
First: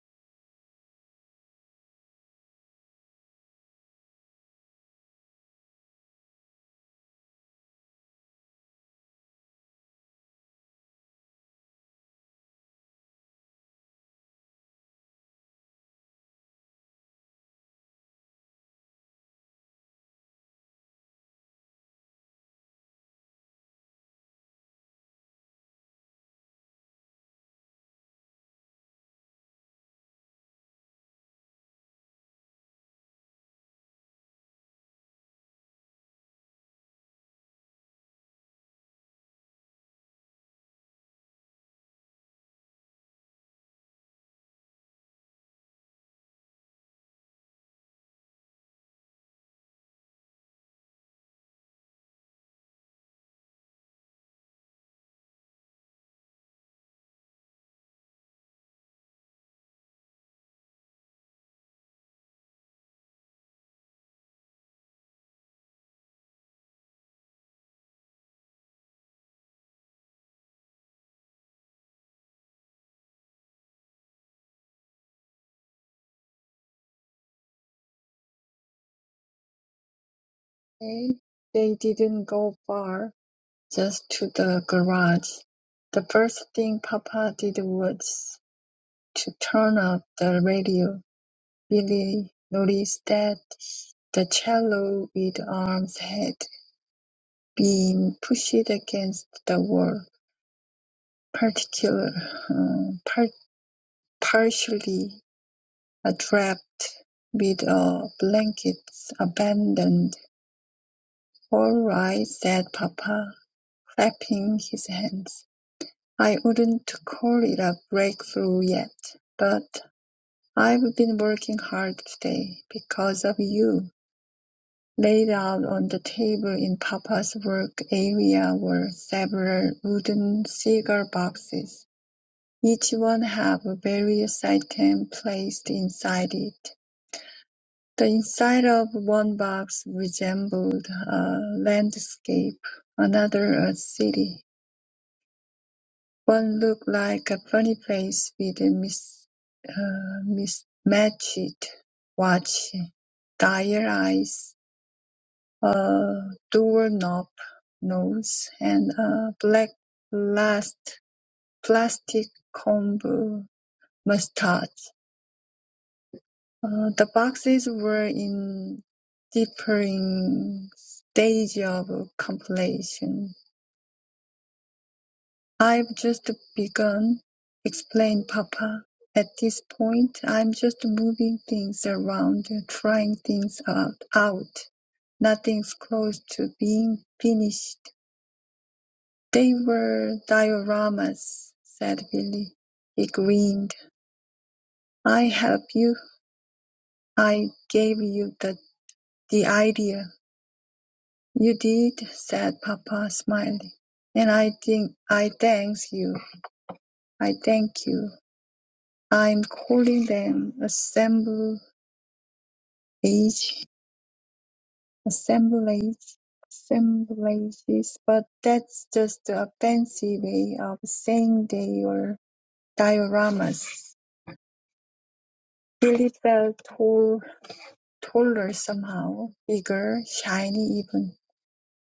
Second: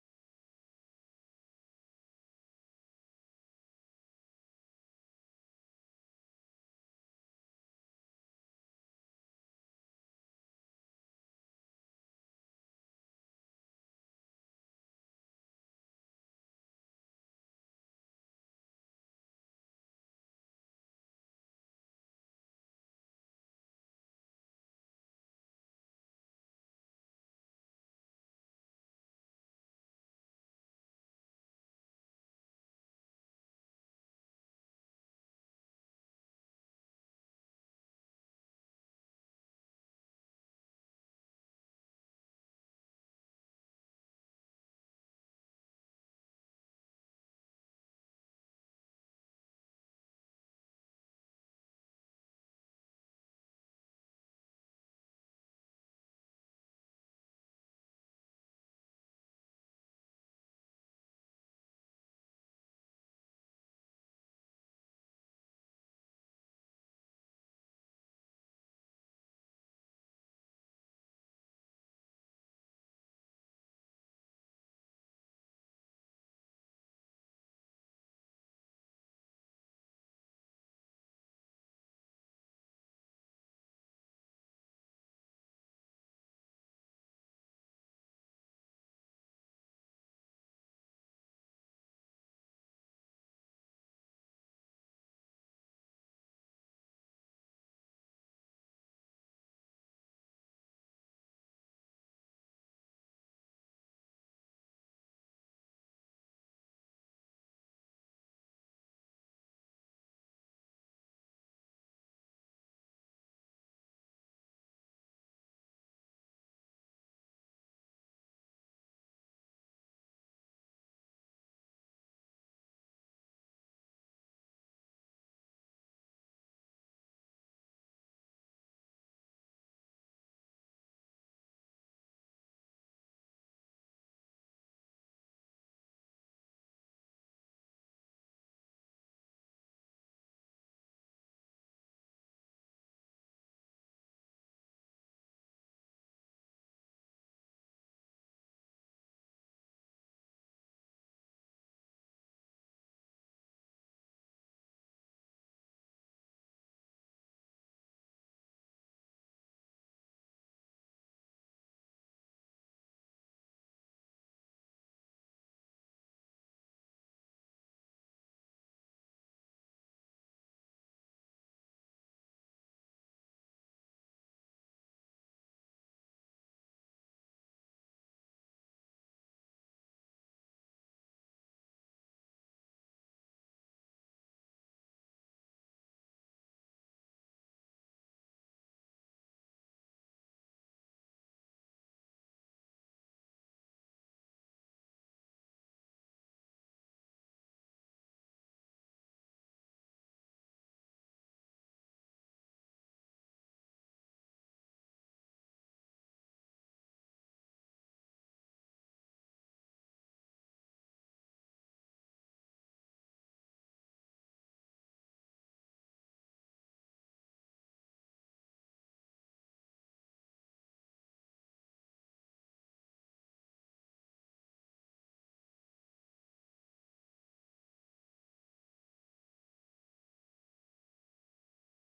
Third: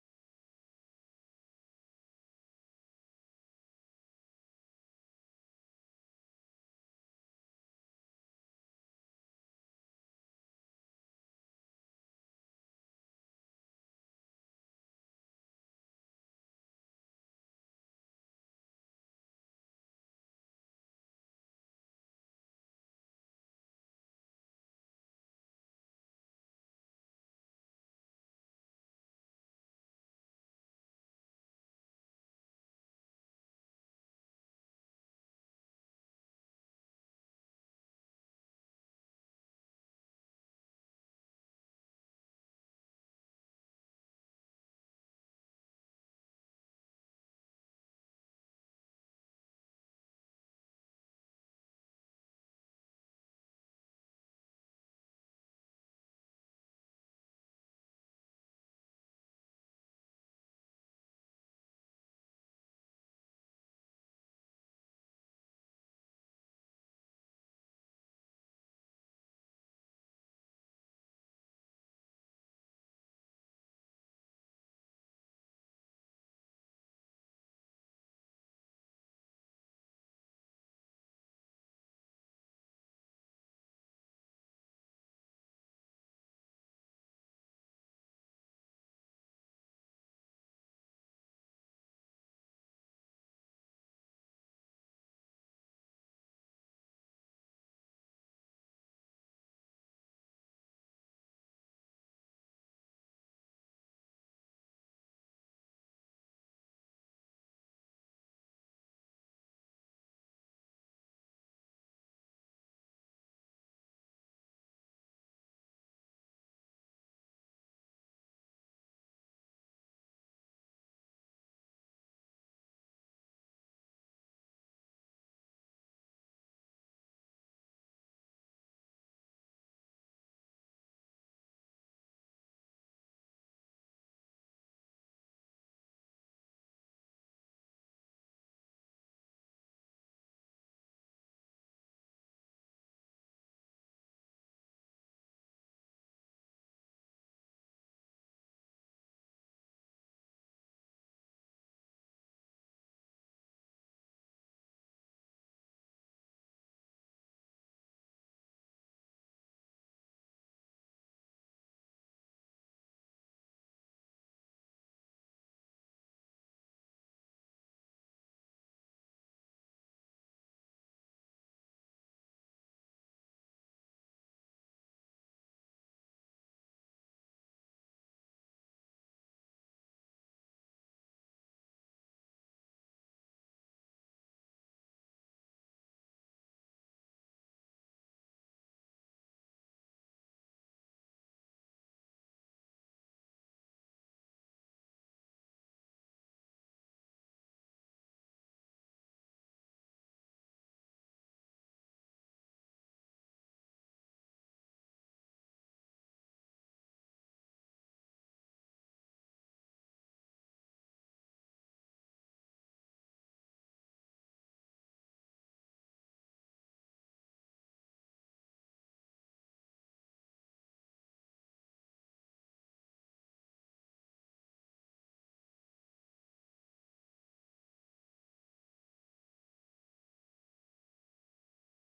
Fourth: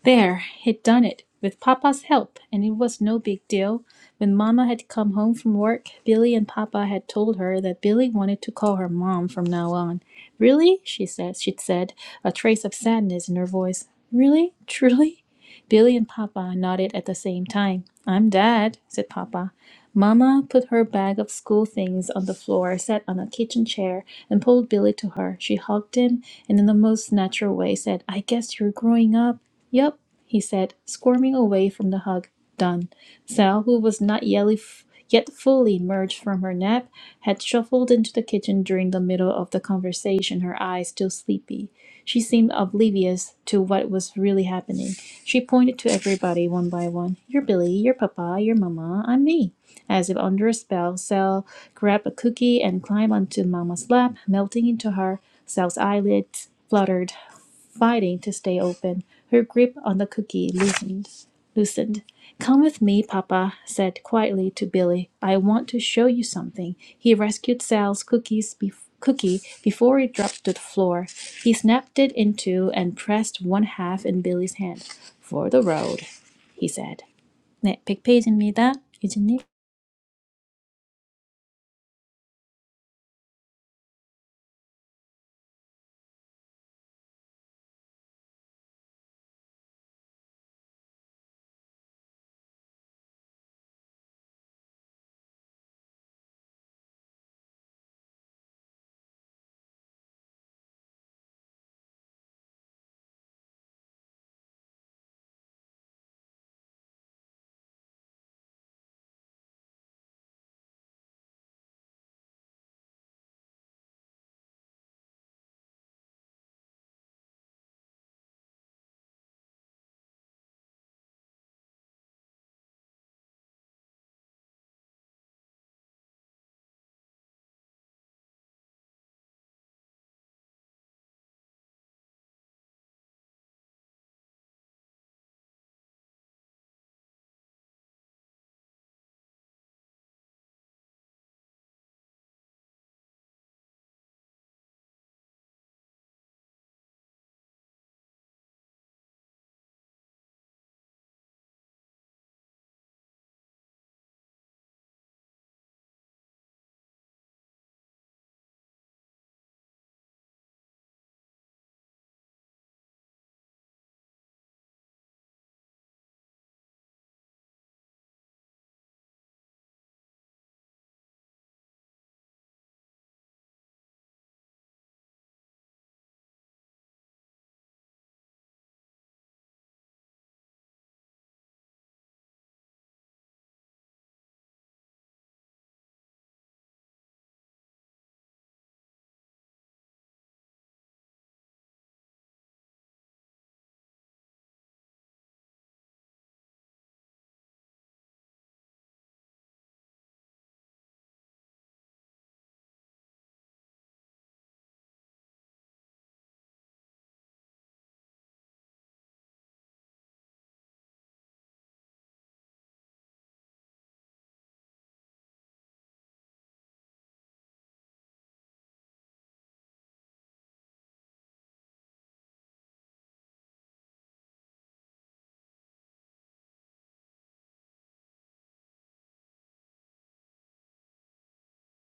Speaker 1: There, he'd done it. With Papa's help, and it was no big deal. When Mama had come home from work, Billy and Papa had told her that Billy wanted to call her Mom from now on. Really? She said, she'd said, a trace of sadness in her voice. Really? Truly? Billy and Papa nodded at the same time. I'm Dad, said Papa. Mamma put her bag of school things on the floor, sat on a kitchen chair, and pulled Billy to her. She hugged him and, in the most natural way, said, I guess you're growing up. Yup, he said, squirming away from the hug. Done. Sal, who was not yelly f- yet fully emerged from her nap, had shuffled into the kitchen during the middle of the conversation, her eyes still sleepy. She seemed oblivious to what was really happening. She pointed to everybody one by one. You're Billy, you're Papa, you're Mama, I'm me. As if under a spell, Cell grabbed a cookie and climbed onto Mama's lap, melting into her. Cell's eyelids fluttered, fighting to stay open. Her grip on the cookie loosened. loosened. Come with me, Papa, said quietly to Billy. I want to show you something. He rescued Sal's cookies bef cookie before it dropped to the floor. He snapped it in two and pressed one half in Billy's hand. For the road, he said. 네, 백 페이지입니다. 유진님.
Speaker 2: They they didn't go far, just to the garage. The first thing Papa did was to turn off the radio. Billy noticed that the cello with arms had been pushed against the wall, particular, uh, par- partially wrapped with a blanket abandoned. All right, said Papa, clapping his hands. I wouldn't call it a breakthrough yet, but I've been working hard today because of you. Laid out on the table in Papa's work area were several wooden cigar boxes. Each one had a various item placed inside it. The inside of one box resembled a landscape, another a city. One looked like a funny face with a mis- uh, mismatched watch, dire eyes, a doorknob nose, and a black plast- plastic comb mustache. Uh, the boxes were in differing stage of completion. I've just begun, explained Papa. At this point, I'm just moving things around, trying things out. out. Nothing's close to being finished. They were dioramas, said Billy. He grinned. I help you. I gave you the, the idea. You did, said Papa, smiling. And I think I thanks you. I thank you. I'm calling them assemblage, assemblage, assemblages, but that's just a fancy way of saying they were dioramas. Billy felt tall, taller somehow, bigger, shiny even.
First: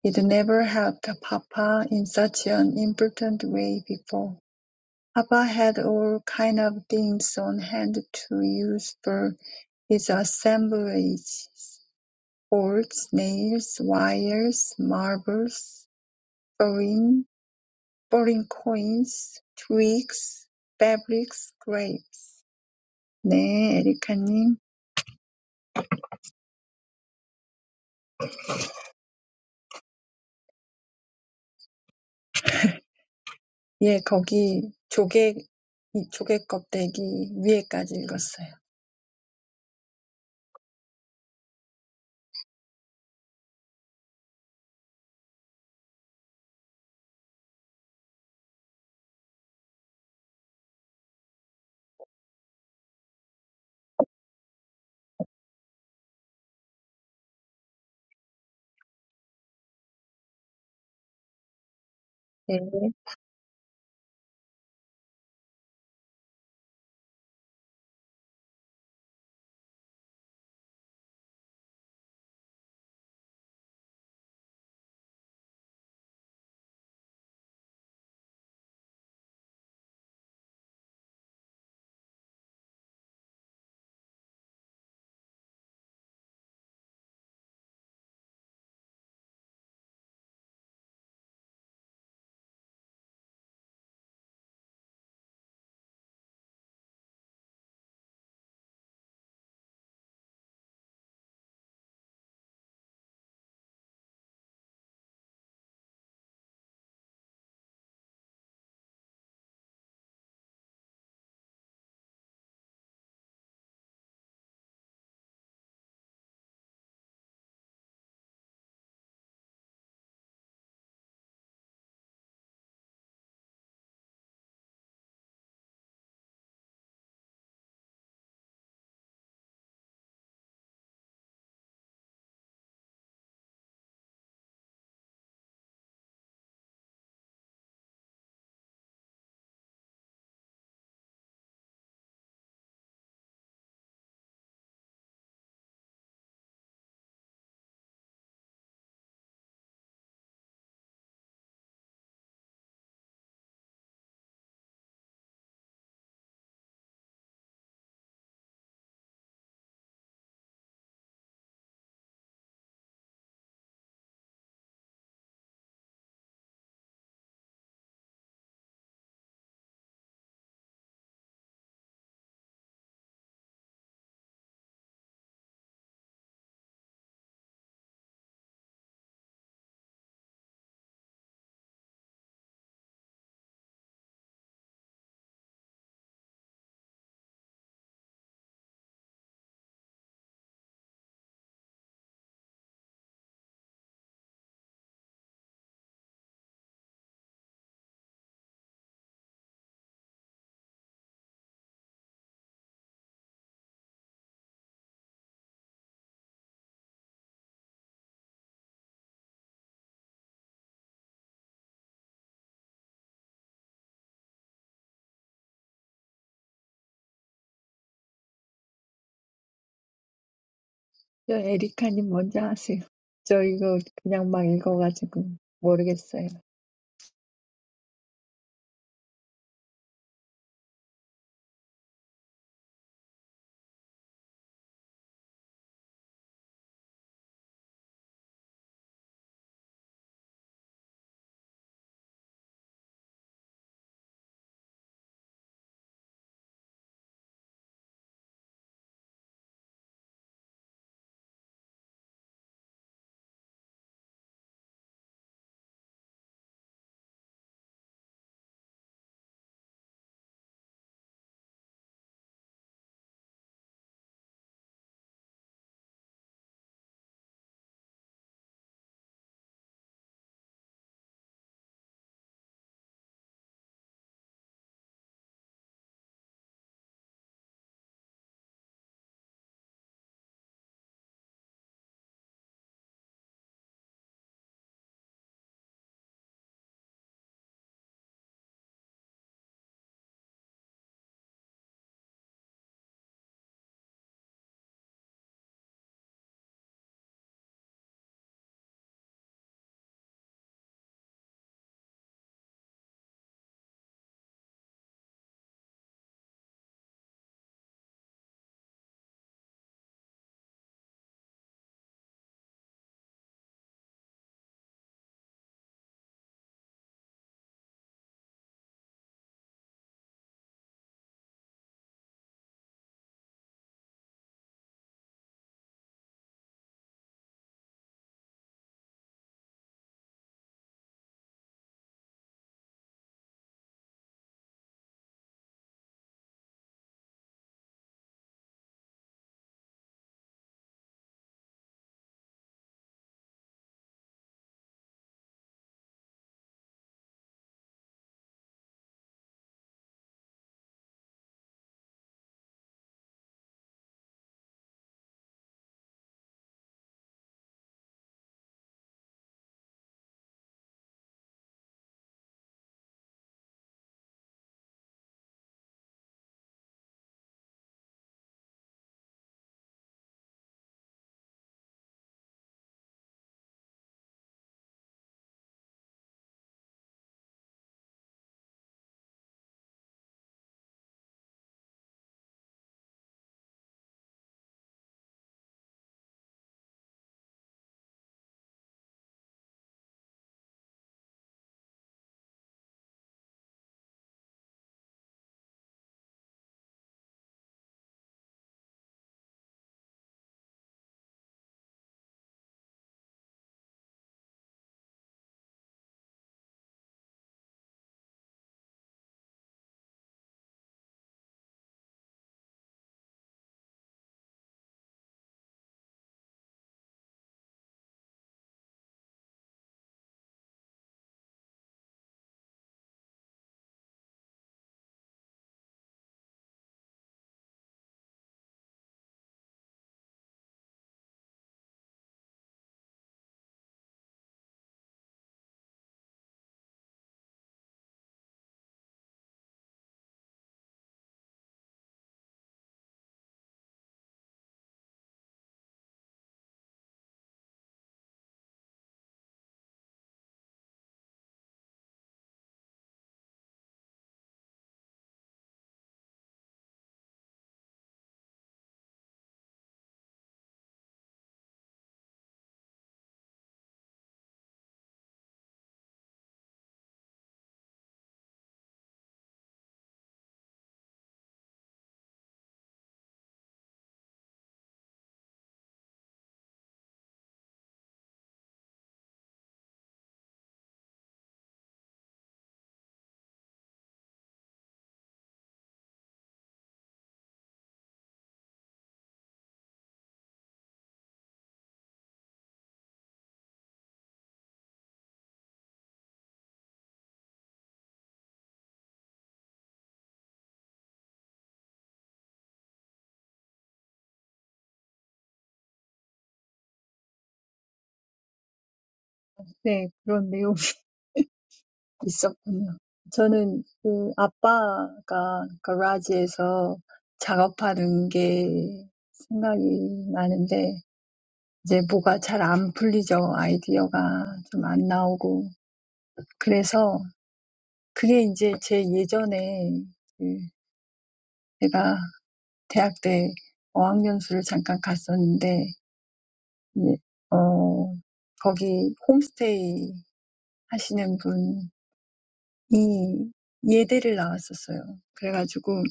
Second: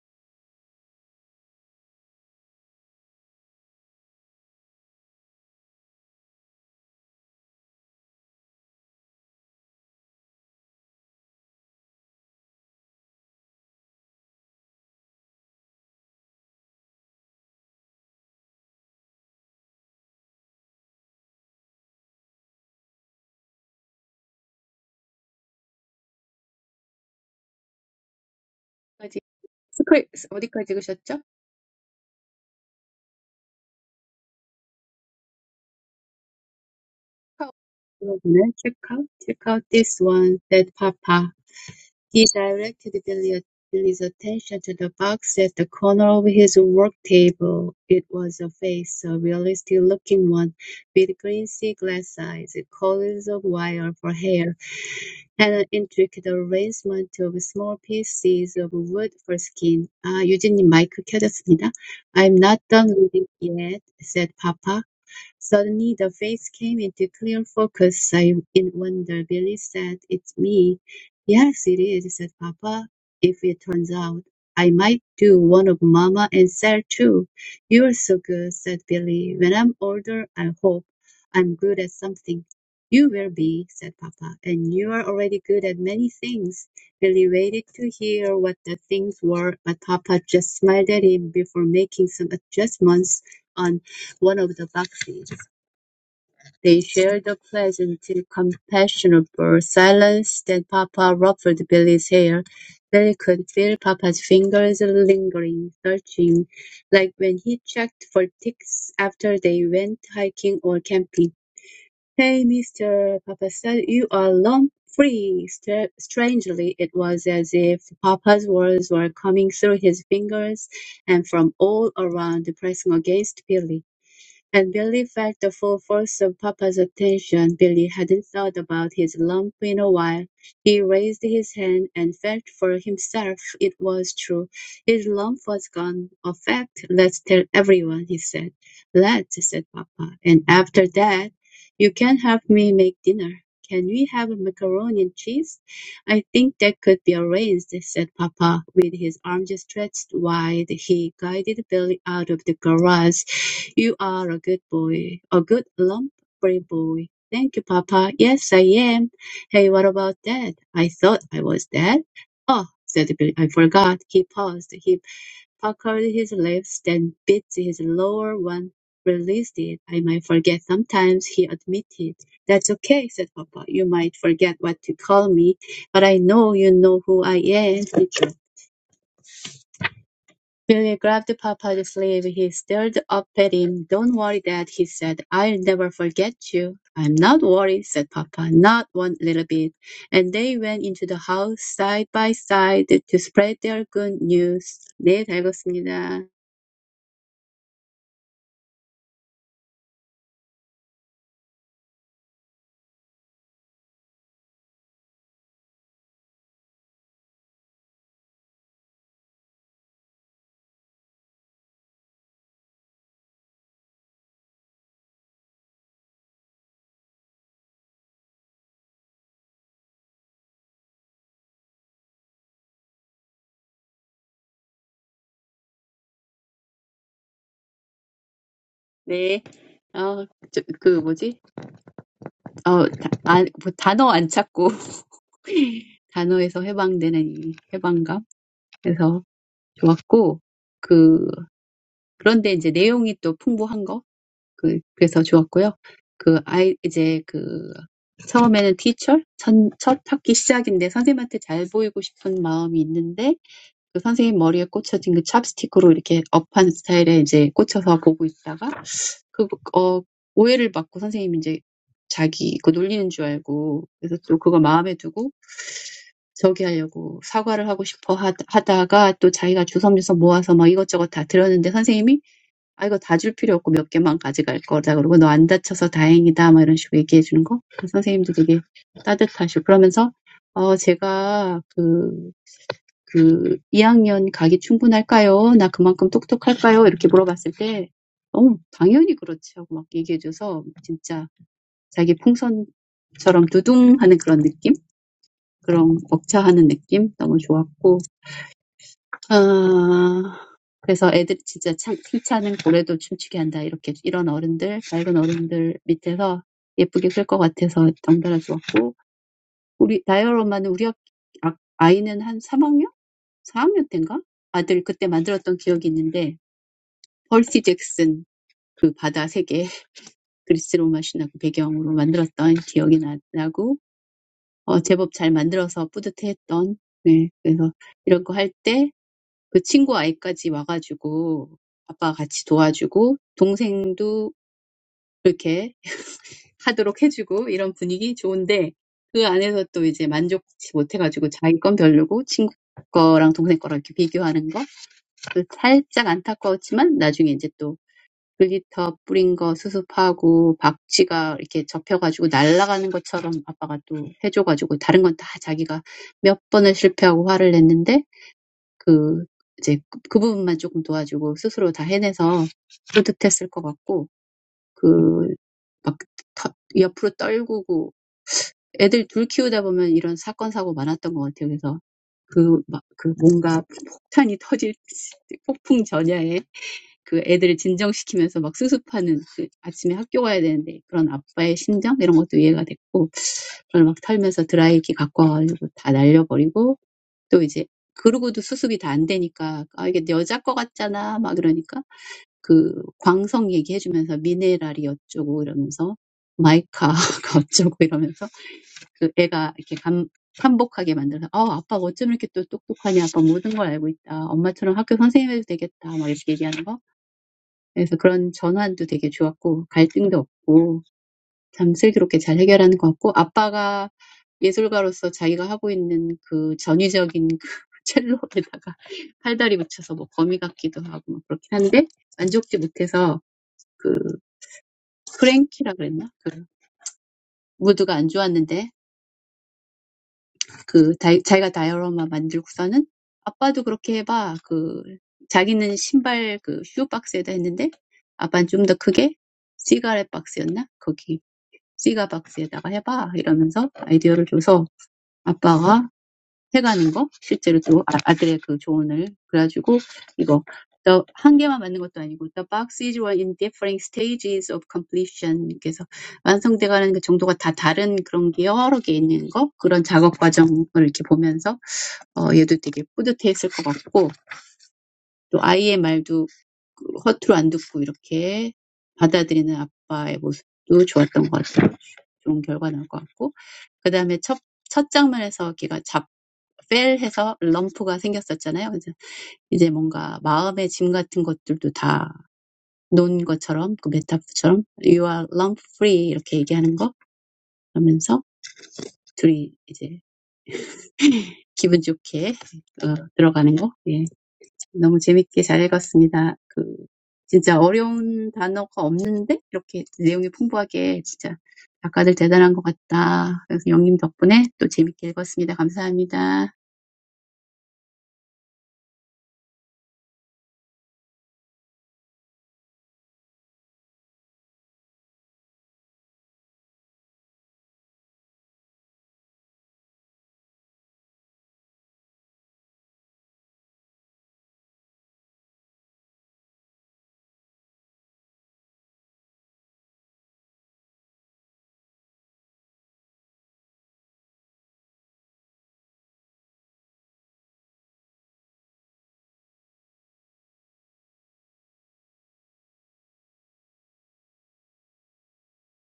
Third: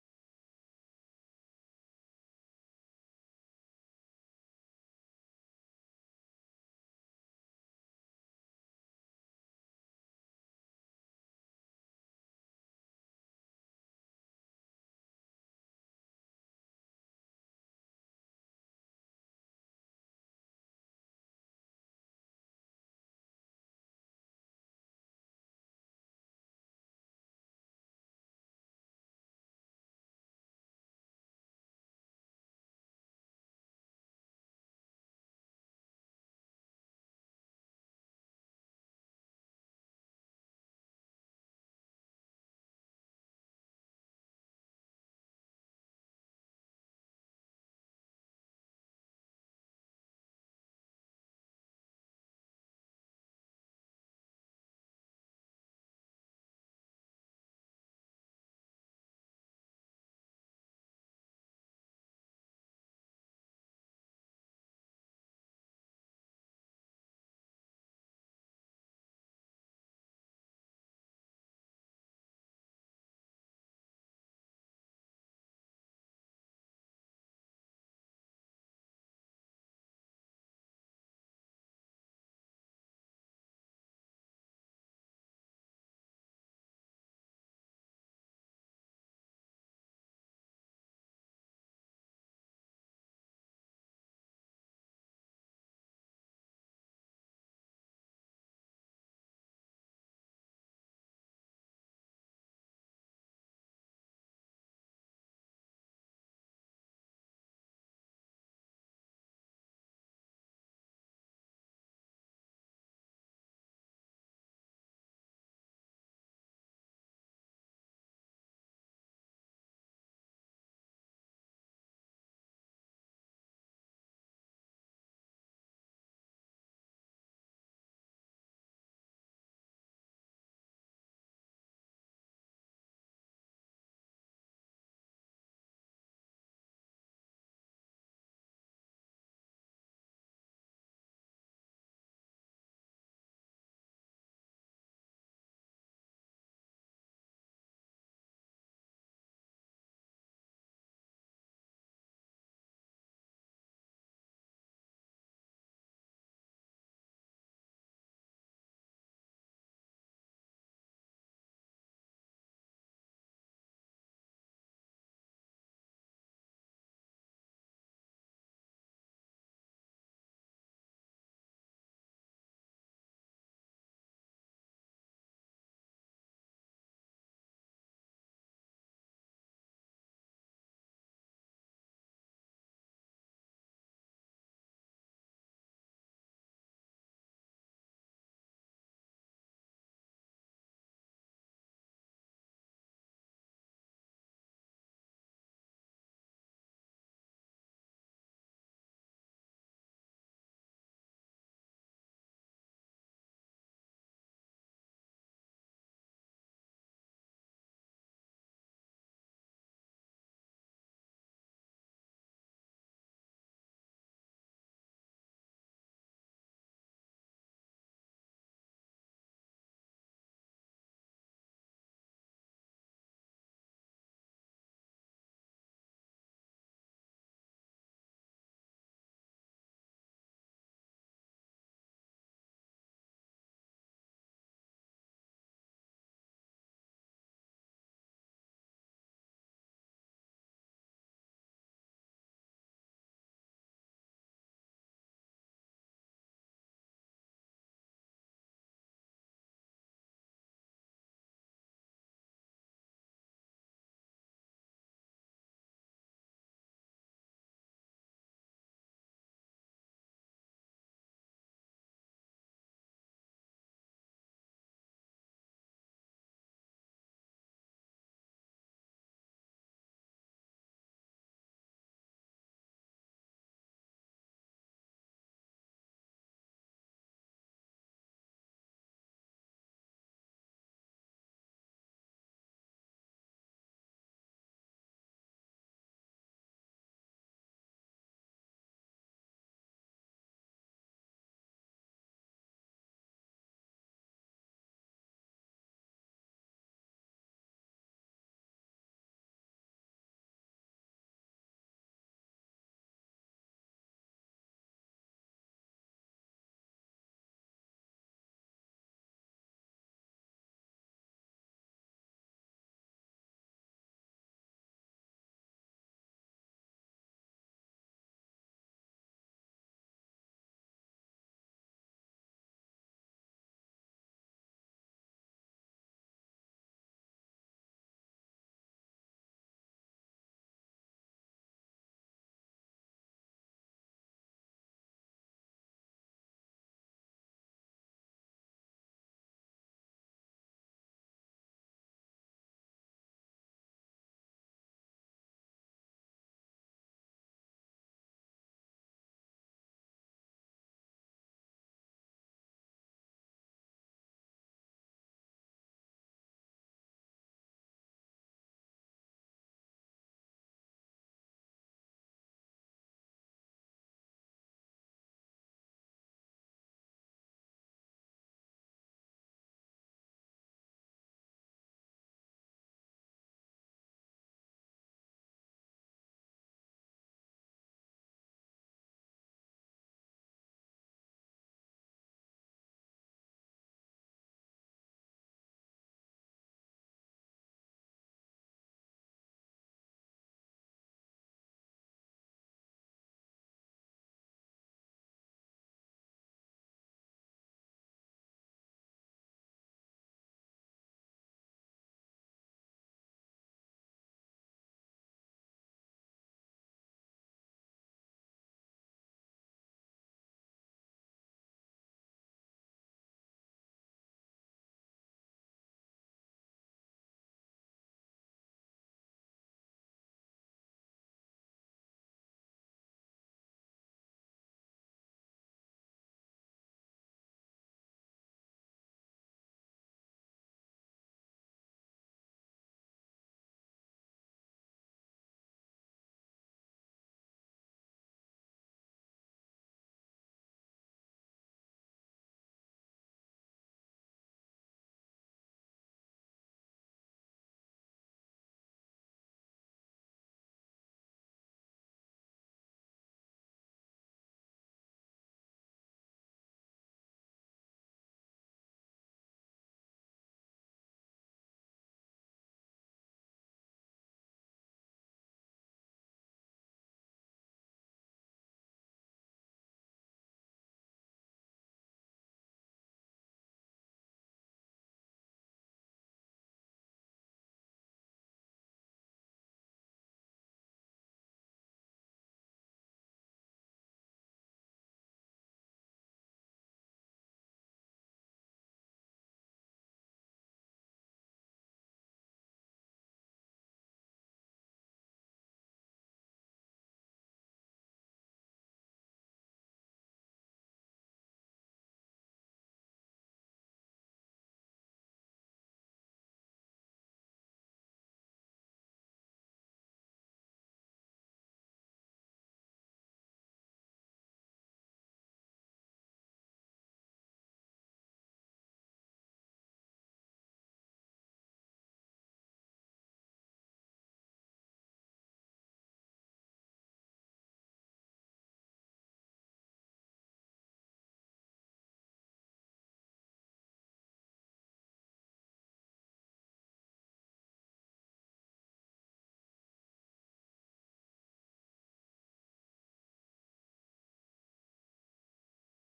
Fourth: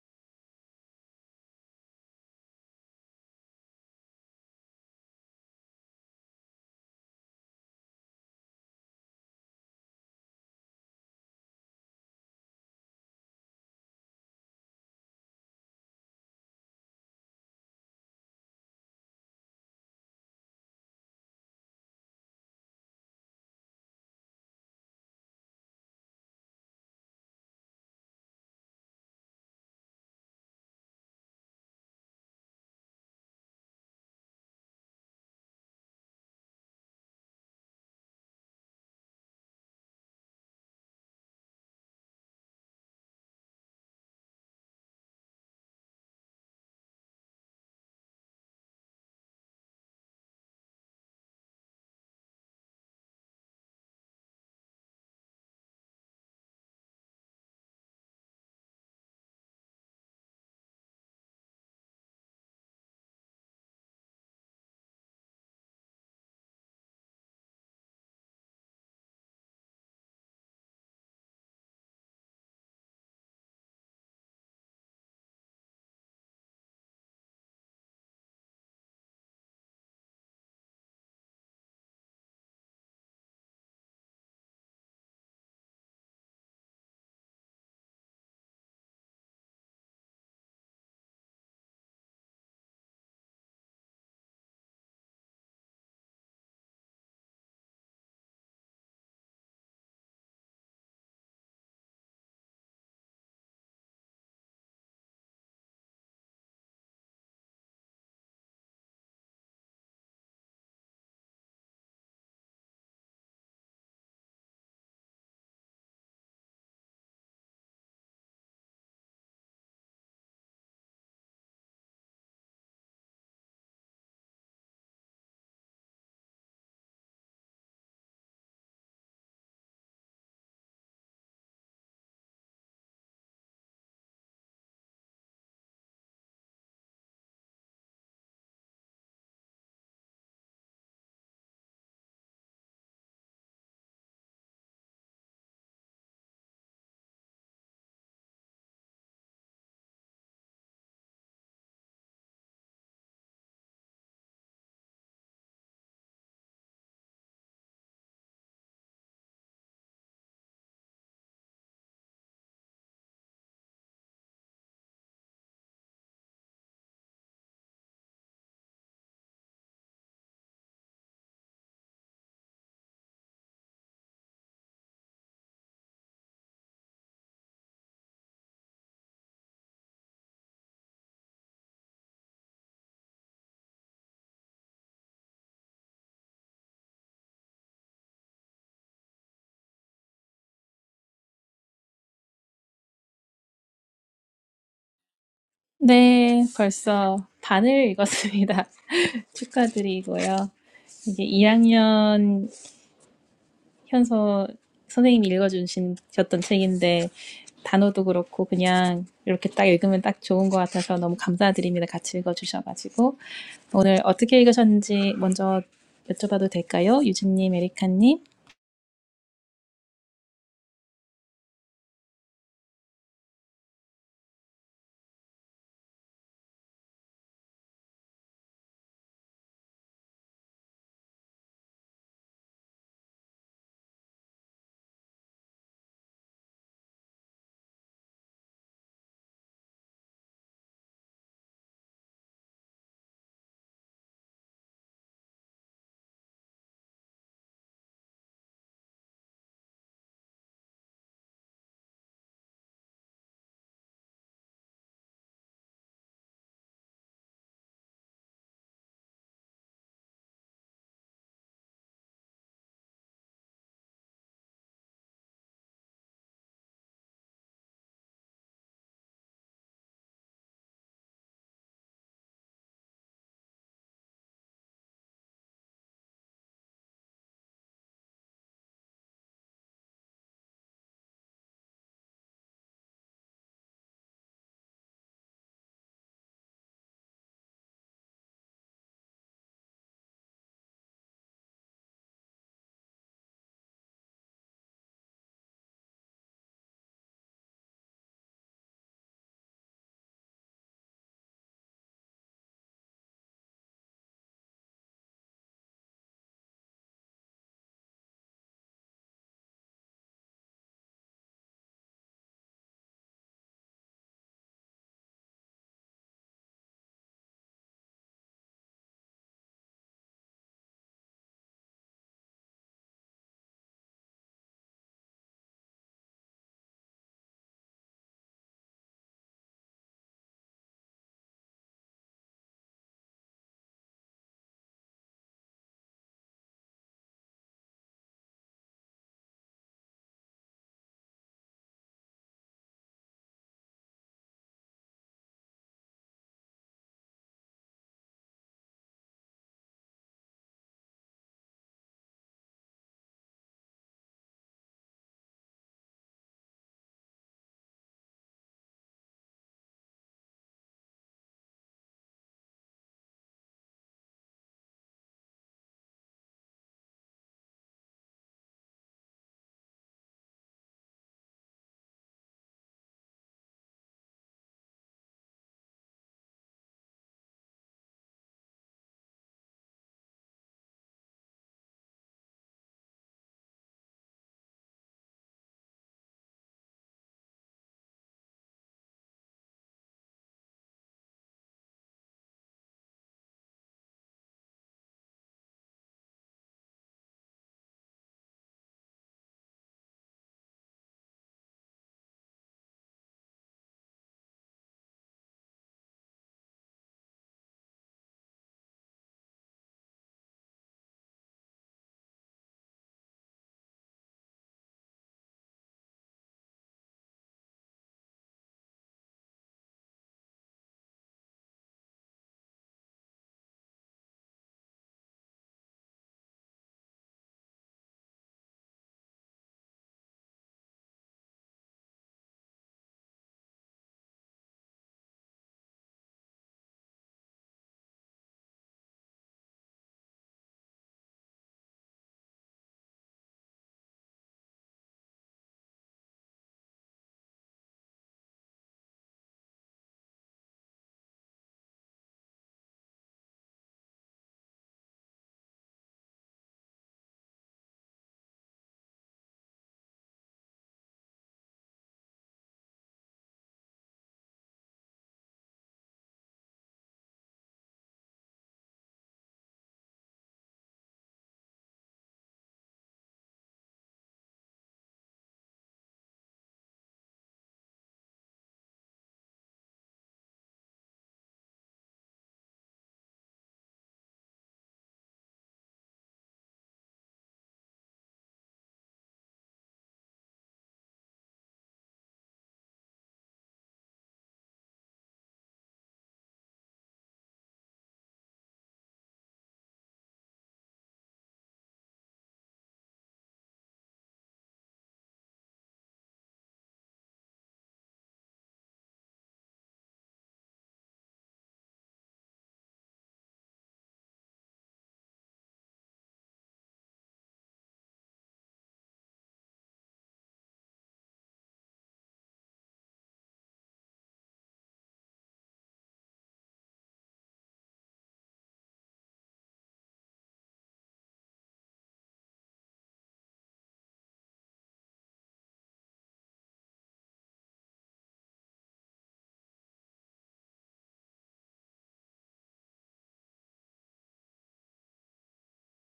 Speaker 2: He'd never helped Papa in such an important way before. Papa had all kind of things on hand to use for his assemblage Bolts, nails, wires, marbles, foreign foreign coins, twigs, fabrics, grapes. 네, 에리카님.
Speaker 4: 어디까지- 스크립, 어디까지 읽으셨죠?
Speaker 2: 예, 거기 조개, 이 조개 껍데기 위에까지 읽었어요.
Speaker 4: 체크아웃, check out this one, said Papa. He directed Billy's attention to the box at the corner of his work table. It was a face, a realistic-looking one, with green sea glass eyes, coils of wire for hair, and an intricate arrangement of small pieces of wood for skin. "아, 유진님 마이크 켜졌습니다. I'm
Speaker 2: 예,
Speaker 4: not done reading yet," said Papa. Suddenly the face came into clear focus. I in wonder. Billy said, It's me. Yes, it is, said Papa. If it turns out, I might do one of Mama and Sarah too. You're so good, said Billy. When I'm older, I hope I'm good at something. You will be, said Papa, and you are already good at many things. Billy waited to hear what the things were, but Papa just smiled at him before making some adjustments on one of the boxes. They shared a pleasant, companionable silence. Then papa ruffled Billy's hair. Billy could feel papa's fingers lingering, searching, like when he checked for ticks after they went hiking or camping. Hey, mister, papa said, you are lump free. Stra- Strangely, it was as if papa's words were coming through his fingers and from all around, pressing against Billy. And Billy felt the full force of Papa's attention. Billy hadn't thought about his lump in a while. He raised his hand and felt for himself. It was true. His lump was gone. A fact. Let's tell everyone, he said. Let's, said Papa. And after that, you can help me make dinner. Can we have macaroni and cheese? I think that could be arranged, said Papa, with his arms stretched wide. He guided Billy out of the garage. You are a good boy, a good lump brave boy. Thank you, Papa. Yes, I am. Hey, what about Dad? I thought I was Dad. Oh, said Billy, I forgot. He paused. He puckered his lips, then bit his lower one, released it. I might forget sometimes, he admitted. That's okay, said Papa. You might forget what to call me. But I know you know who I am. Billy grabbed Papa's sleeve. He stared up at him. Don't worry, Dad, he said. I'll never forget you. I'm not worried, said Papa, not one little bit. And they went into the house side by side to spread their good news. 네, 잘 읽었습니다.
Speaker 1: 네, 벌써 반을 읽었습니다. 축하드리고요. 이제 2학년 현서 선생님이 읽어주셨던 책인데, 단어도 그렇고, 그냥 이렇게 딱 읽으면 딱 좋은 것 같아서 너무 감사드립니다. 같이 읽어주셔가지고. 오늘 어떻게 읽으셨는지 먼저 여쭤봐도 될까요? 유진님, 에리카님.
Speaker 2: 저 에리카님 먼저 하세요. 저 이거 그냥 막 읽어가지고 모르겠어요.
Speaker 4: 네. 어, 저, 그 뭐지? 어, 다, 아, 뭐 단어 안 찾고 단어에서 해방되는 이 해방감. 그래서 좋았고, 그 그런데 이제 내용이 또 풍부한 거그 그래서 좋았고요. 그 아이 이제 그 처음에는 티처 첫, 첫 학기 시작인데 선생님한테 잘 보이고 싶은 마음이 있는데 그 선생님 머리에 꽂혀진 그 찹스틱으로 이렇게 업한 스타일에 이제 꽂혀서 보고 있다가 그, 어, 오해를 받고 선생님이 이제 자기 그 놀리는 줄 알고 그래서 또 그거 마음에 두고 저기 하려고 사과를 하고 싶어 하- 하다가 또 자기가 주섬주섬 모아서 막 이것저것 다 들었는데 선생님이 아 이거 다 줄 필요 없고 몇 개만 가져갈 거다. 그러고 너 안 다쳐서 다행이다. 막 이런 식으로 얘기해 주는 거. 그 선생님도 되게 따뜻하시고 그러면서 어 제가 그, 그 2학년 가기 충분할까요? 나 그만큼 똑똑할까요? 이렇게 물어봤을 때 어, 당연히 그렇지 하고 막 얘기해 줘서 진짜 자기 풍선처럼 두둥 하는 그런 느낌? 그런 벅차하는 느낌? 너무 좋았고 아, 그래서 애들 진짜 찬, 힘차는 고래도 춤추게 한다. 이렇게 이런 어른들, 밝은 어른들 밑에서 예쁘게 클 것 같아서 덩달아 좋았고, 우리, 나열 엄마는 우리 학, 아- 아이는 한 3학년? 4학년 때인가? 아들 그때 만들었던 기억이 있는데, 펄시 잭슨 그 바다 세계 그리스 로마 신화 그 배경으로 만들었던 기억이 나, 나고, 어, 제법 잘 만들어서 뿌듯해했던, 네, 그래서 이런 거할때 그 친구 아이까지 와가지고 아빠가 같이 도와주고 동생도 그렇게 하도록 해주고 이런 분위기 좋은데 그 안에서 또 이제 만족치 못해가지고 자기 건 별로고 친구 거랑 동생 거랑 이렇게 비교하는 거그 살짝 안타까웠지만 나중에 이제 또 글리터 뿌린 거 수습하고 박쥐가 이렇게 접혀가지고 날아가는 것처럼 아빠가 또 해줘가지고 다른 건다 자기가 몇 번을 실패하고 화를 냈는데 그 이제 그, 그 부분만 조금 도와주고 스스로 다 해내서 뿌듯했을 것 같고 그 막 옆으로 떨구고 애들 둘 키우다 보면 이런 사건 사고 많았던 것 같아요. 그래서 그, 막, 그 뭔가 폭탄이 터질 폭풍 전야에 그 애들을 진정시키면서 막 수습하는 그 아침에 학교 가야 되는데 그런 아빠의 심정 이런 것도 이해가 됐고 그걸 막 털면서 드라이기 갖고 와가지고 다 날려버리고 또 이제 그러고도 수습이 다안 되니까 아 이게 여자 거 같잖아 막 이러니까 그 광석 얘기해주면서 미네랄이 어쩌고 이러면서 마이카가 어쩌고 이러면서 그 애가 이렇게 감 반복하게 만들어서 어 아빠 어쩜 이렇게 또 똑똑하냐 아빠 모든 걸 알고 있다 엄마처럼 학교 선생님 해도 되겠다 막 이렇게 얘기하는 거 그래서 그런 전환도 되게 좋았고 갈등도 없고 참 슬기롭게 잘 해결하는 것 같고 아빠가 예술가로서 자기가 하고 있는 그 전위적인 그 첼로에다가 팔다리 붙여서 뭐 거미 같기도 하고 막 그렇긴 한데 만족지 못해서 그 프랭키라 그랬나? 그 무드가 안 좋았는데 그 다, 자기가 다이어로마 만들고서는 아빠도 그렇게 해봐. 그 자기는 신발 그 슈 박스에다 했는데 아빠는 좀더 크게 시가렛 박스였나? 거기 시가 박스에다가 해봐 이러면서 아이디어를 줘서 아빠가 태가는 거 실제로 또 아들의 그 조언을 그래가지고 이거 the 한 개만 맞는 것도 아니고 the boxes were in different stages of completion 그래서 완성돼가는 그 정도가 다 다른 그런 게 여러 개 있는 거 그런 작업 과정을 이렇게 보면서 어 얘도 되게 뿌듯해했을 것 같고 또 아이의 말도 허투루 안 듣고 이렇게 받아들이는 아빠의 모습도 좋았던 것 같아요. 좋은 결과 나올 것 같고 그 다음에 첫, 첫 장면에서 걔가 잡 fail 해서 럼프가 생겼었잖아요. 그래서 이제 뭔가 마음의 짐 같은 것들도 다 놓은 것처럼 그 메타포처럼 you are lump free 이렇게 얘기하는 거 하면서 둘이 이제 기분 좋게 어, 들어가는 거. 예. 너무 재밌게 잘 읽었습니다. 그 진짜 어려운 단어가 없는데 이렇게 내용이 풍부하게 진짜 작가들 대단한 것 같다. 그래서 영님 덕분에 또 재밌게 읽었습니다. 감사합니다.
Speaker 2: 네, 그런 내용. 있었군요. 저는 그 아빠가 가라지에서 작업하는 게 생각이 나는데 이제 뭐가 잘안 풀리죠. 아이디어가 좀안 나오고. 그래서 그게 이제 제 예전에 그 제가 대학 때 어학연수를 잠깐 갔었는데 이제 어 거기 홈스테이 하시는 분이 예대를 나왔었어요. 그래가지고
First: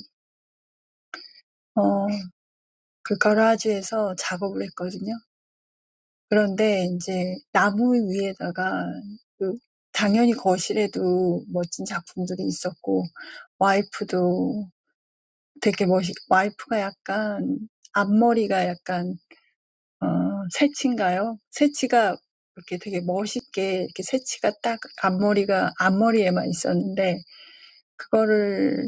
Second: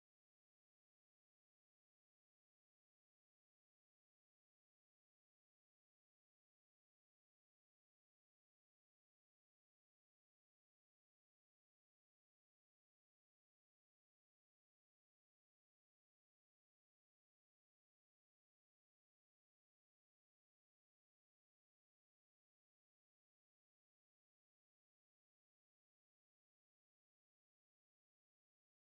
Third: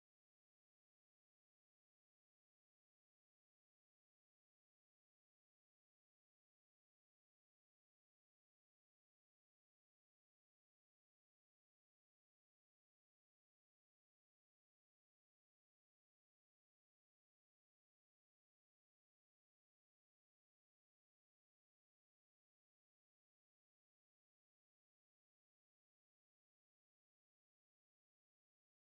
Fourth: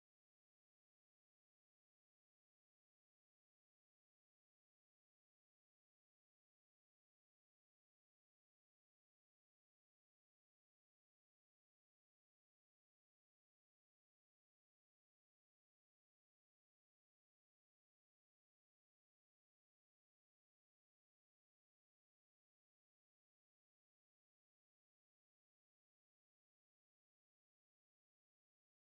Speaker 2: 그 가라지에서 작업을 했거든요. 그런데 이제 나무 위에다가 그 당연히 거실에도 멋진 작품들이 있었고 와이프도 되게 멋있 와이프가 약간 앞머리가 약간 어 새치인가요? 새치가 이렇게 되게 멋있게 이렇게 새치가 딱 앞머리가 앞머리에만 있었는데 그거를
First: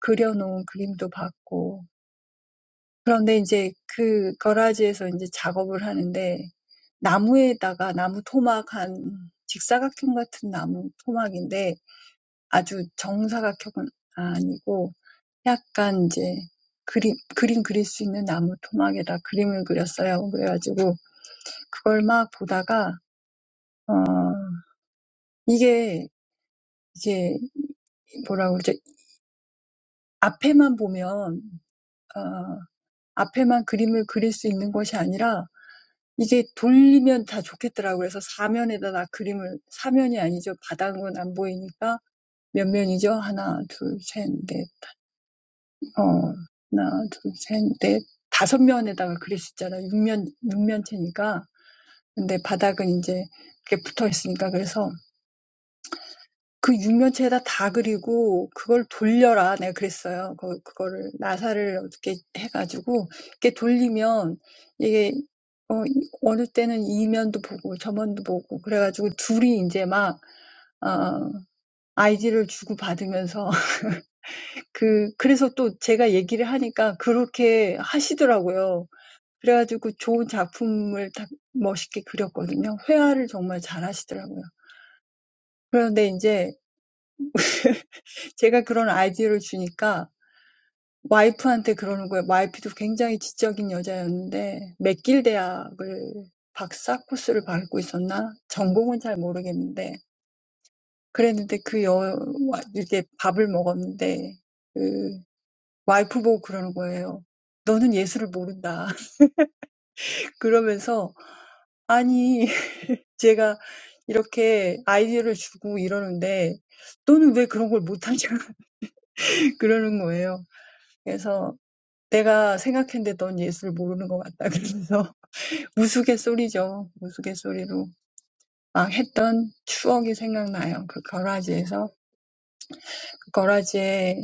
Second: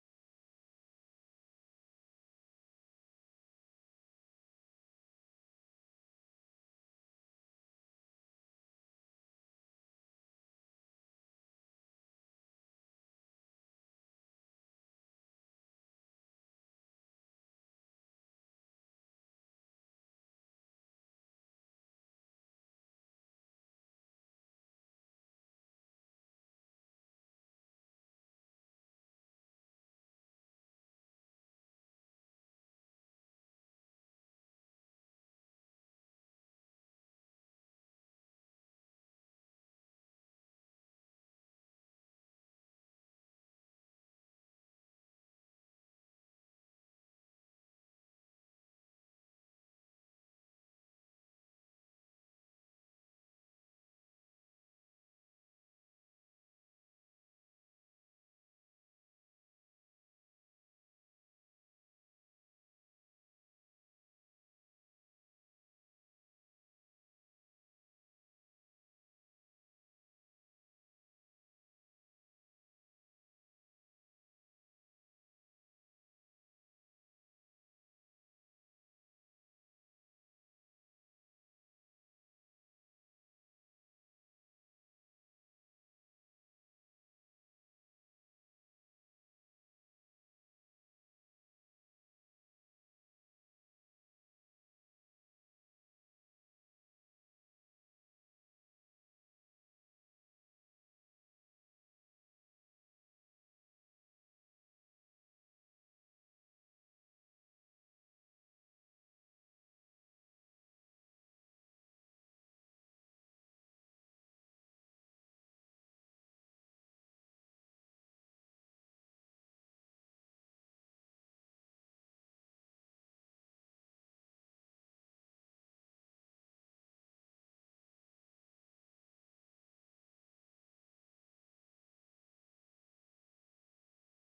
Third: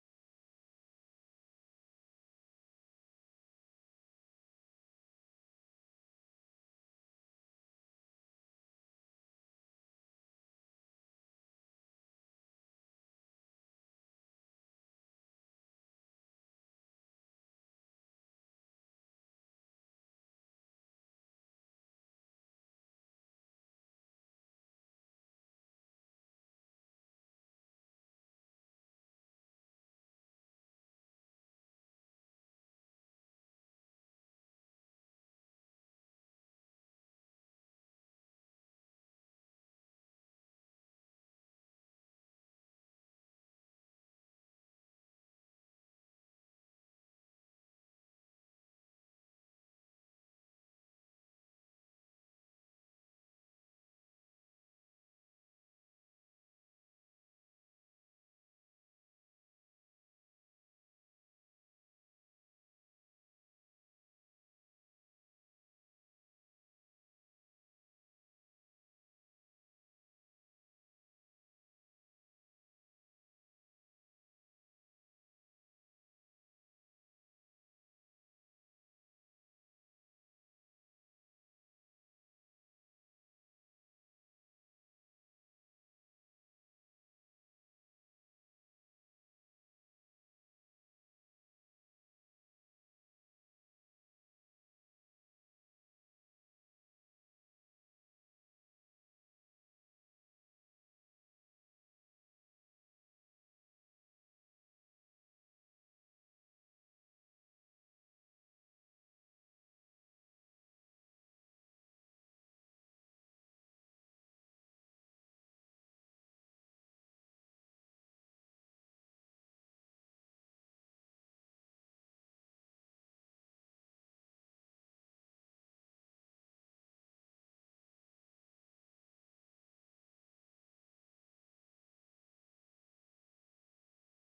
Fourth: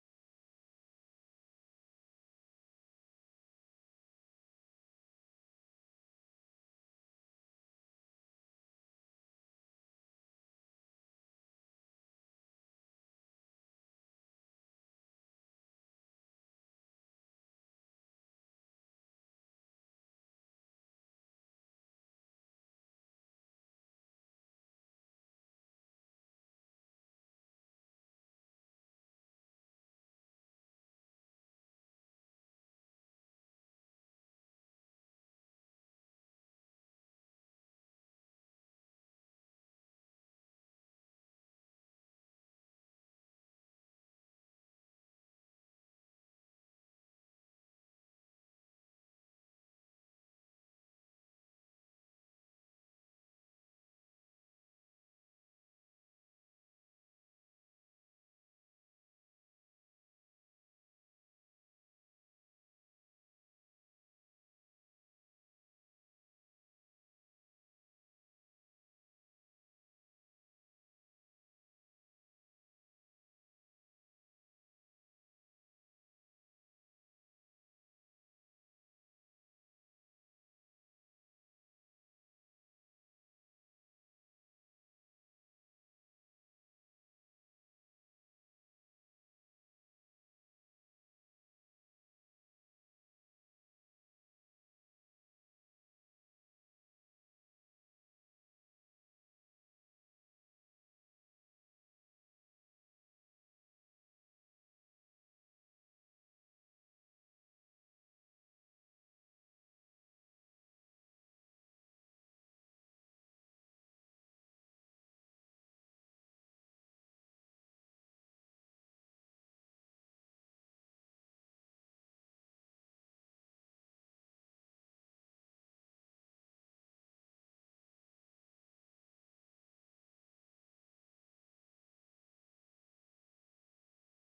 Speaker 2: 그려놓은 그림도 봤고 그런데 이제 그 가라지에서 이제 작업을 하는데 나무에다가 나무 토막 한 직사각형 같은 나무 토막인데 아주 정사각형은 아니고 약간 이제 그림, 그림 그릴 수 있는 나무 토막에다 그림을 그렸어요. 그래가지고 그걸 막 보다가 어 이게 이게 뭐라고 그러죠? 앞에만 보면 어 앞에만 그림을 그릴 수 있는 것이 아니라 이게 돌리면 다 좋겠더라고요. 그래서 사면에다가 그림을 사면이 아니죠. 바닥은 안 보이니까 몇 면이죠? 하나, 둘, 셋, 넷, 어, 하나, 둘, 셋, 넷, 다섯 면에다가 그렸었잖아요. 육면 육면체니까 근데 바닥은 이제 이렇게 붙어 있으니까 그래서 그 육면체에다 다 그리고 그걸 돌려라 내가 그랬어요. 그 그거를 나사를 어떻게 해가지고 이렇게 돌리면 이게 어 어느 때는 이면도 보고 저면도 보고 그래가지고 둘이 이제 막 어, 아이디를 주고 받으면서 그 그래서 또 제가 얘기를 하니까 그렇게 하시더라고요. 그래가지고 좋은 작품을 다 멋있게 그렸거든요. 회화를 정말 잘하시더라고요. 그런데 이제 제가 그런 아이디어를 주니까 와이프한테 그러는 거예요. 와이프도 굉장히 지적인 여자였는데 맥길 대학을 박사 코스를 밟고 있었나? 전공은 잘 모르겠는데 그랬는데 그 여, 와- 이렇게 밥을 먹었는데 그 와이프 보고 그러는 거예요. 너는 예술을 모른다. 그러면서 아니 제가 이렇게 아이디어를 주고 이러는데 너는 왜 그런 걸 못하냐? 그러는 거예요. 그래서 내가 생각했는데 넌 예술을 모르는 것 같다. 그래서. 우스갯소리죠. 우스갯소리로 막 했던 추억이 생각나요. 그 거라지에서 그 거라지에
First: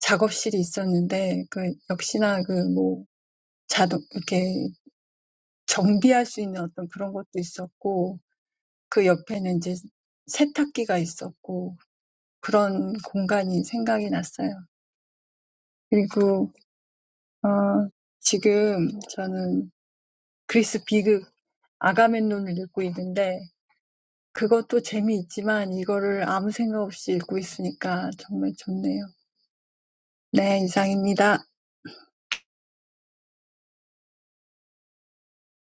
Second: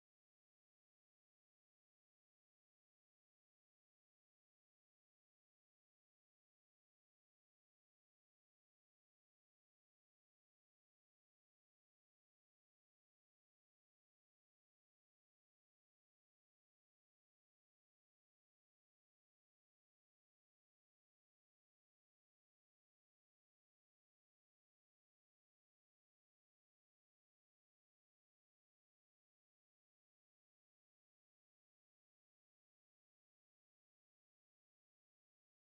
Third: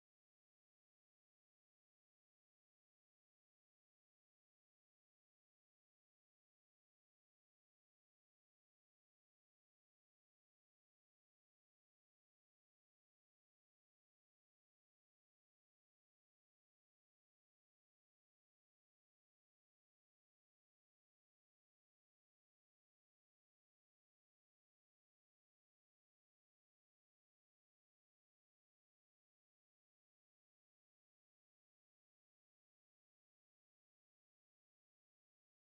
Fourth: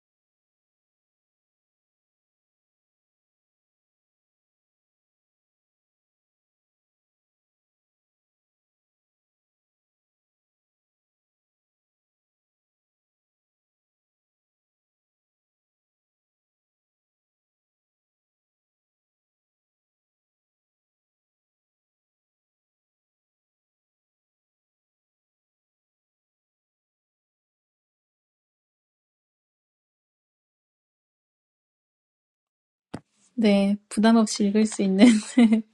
Speaker 2: 작업실이 있었는데 그 역시나 그뭐 자동 이렇게 정비할 수 있는 어떤 그런 것도 있었고 그 옆에는 이제 세탁기가 있었고 그런 공간이 생각이 났어요. 그리고 어 지금 저는 그리스 비극 아가멤논을 읽고 있는데 그것도 재미있지만 이거를 아무 생각 없이 읽고 있으니까 정말 좋네요. 네, 이상입니다.
Speaker 1: 네, 부담 없이 읽을 수 있는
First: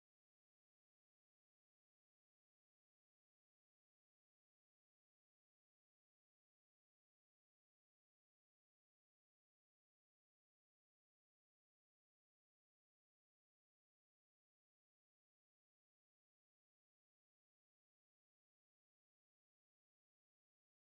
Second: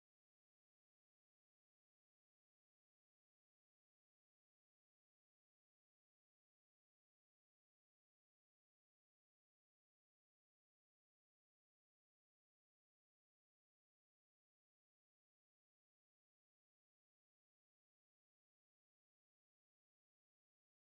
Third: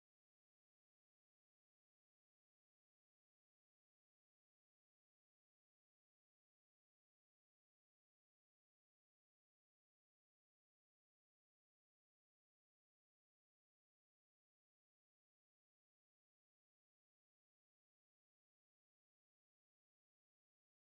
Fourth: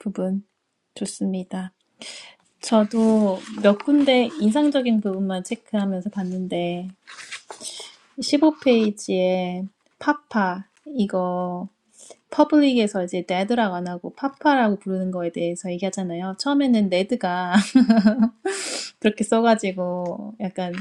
Speaker 1: 부분. 좋습니다. 저도 몇 군데 인상적인 부분만 체크하면서 봤는데, 십오 페이지에 파파, 이거 퍼블릭에서 이제 레드라고 안 하고 파파라고 부르는 거에 대해서 얘기하잖아요. 처음에는 레드가 그렇게 써가지고 약간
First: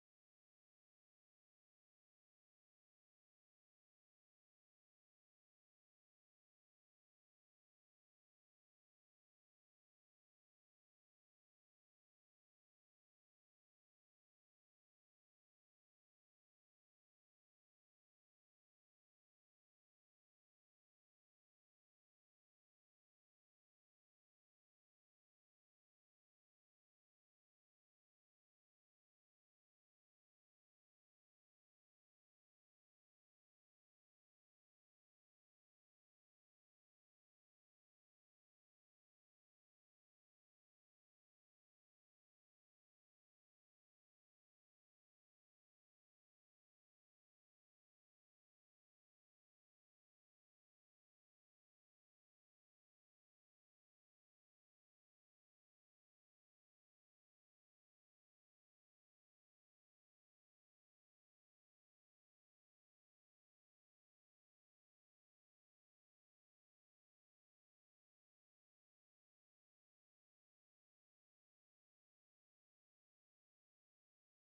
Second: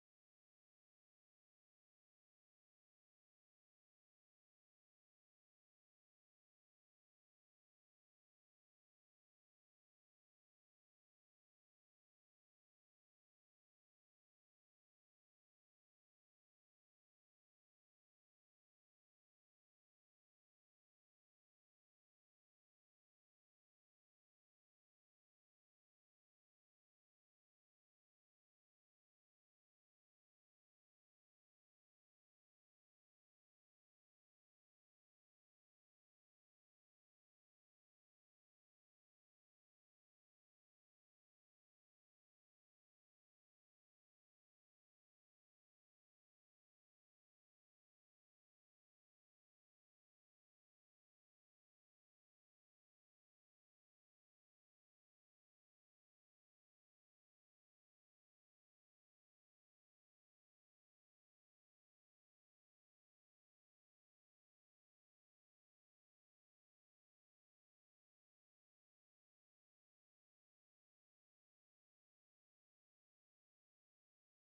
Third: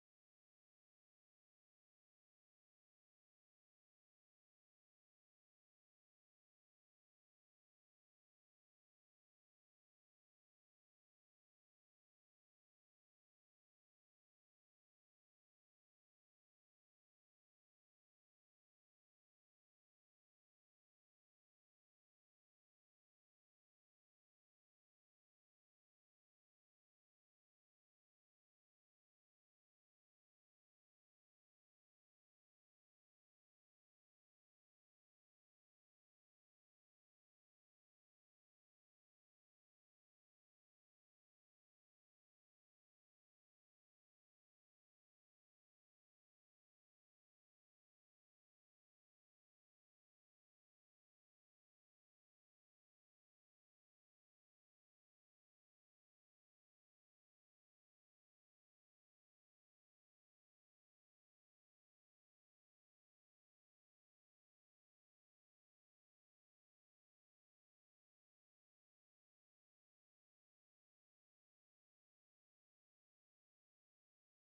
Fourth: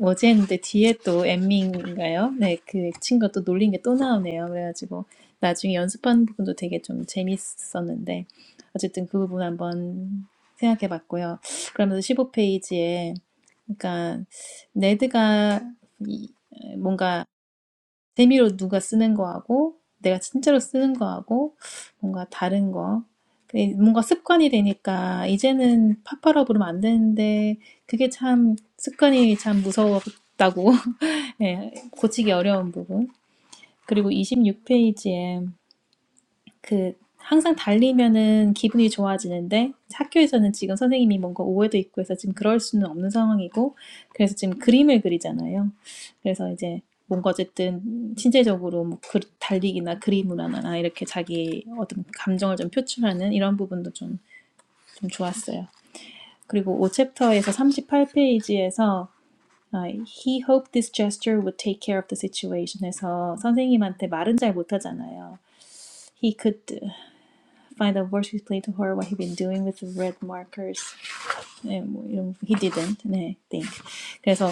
Speaker 1: 어제 했는데 뒤에 또 엠밍인가요? 네, 그 친구가 또 놀린 게 또 나오네요. 그래가지고 나중에 연습하는 부분도 되게 좀 재밌었는데 어쨌든 그 부분 한번 생각해 봤고요. 그러면서 십오 페이지에 그러니까 네드가 이, 뭔가 재미로 누가 쓰는 거하고 내가 진짜로 쓰는 거하고 뭔가 다른 거. 그게 뭔가 습관이 되니까 이제는 파파라 부르면 안 되는데 그게 참 습관이 참 무서웠다고 예, 고치기 어려운 부분. 그리고 이십육 페이지에. 그 항상 달리면은 기분이 좋아지는데 학교에서는 지금 선생님이 뭔가 오해도 있고 해서 지금 그럴 수는 없는 상황이고 그래서 지금 그림을 그리잖아요. 그래서 이제 뭔가 어쨌든 신체적으로 뭐 그, 달리기나 그림으로나 이렇게 자기 어떤 감정을 좀 표출하는 이런 부분도 좀, 좀 좋았어요. 그리고 5챕터에서 38페이지에서 아, He hoped this gesture would take care of the situation 해서 선생님한테 말은 잘 못하잖아요. He could find out words he's played to her, what he'd been doing with the red markers. 네, 뭐 이런 he didn't. 네, think. 그래서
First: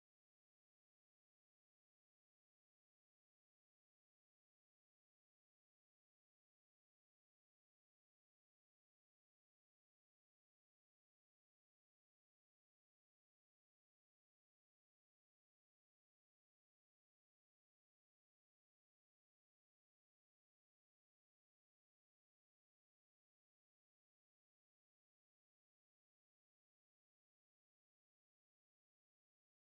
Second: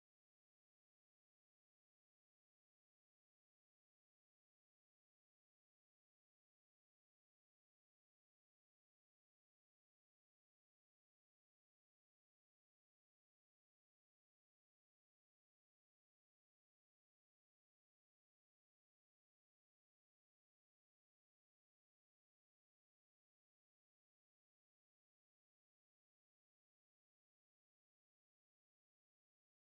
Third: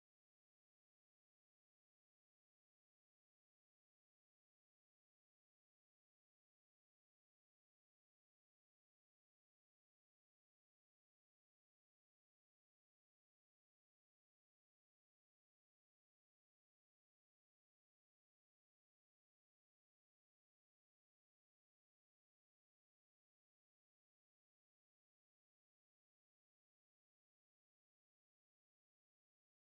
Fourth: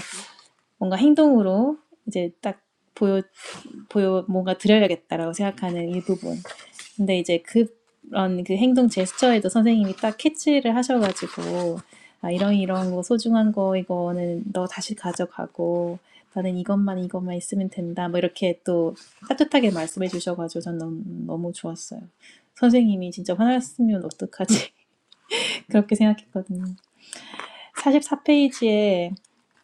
Speaker 1: 뭔가 행동으로 이제 딱 보여 보여 뭔가 드려야겠다라고 생각하는 일부분. 근데 이제 그런 그 행동 제스처에도 선생님이 딱 캐치를 하셔가지고 아 이런 이런 거 소중한 거 이거는 너 다시 가져가고 나는 이것만 이것만 있으면 된다. 뭐 이렇게 또 따뜻하게 말씀해 주셔가지고 전 너무, 너무 좋았어요. 선생님이 진짜 화났으면 어떡하지? 그렇게 생각했거든요. 44페이지에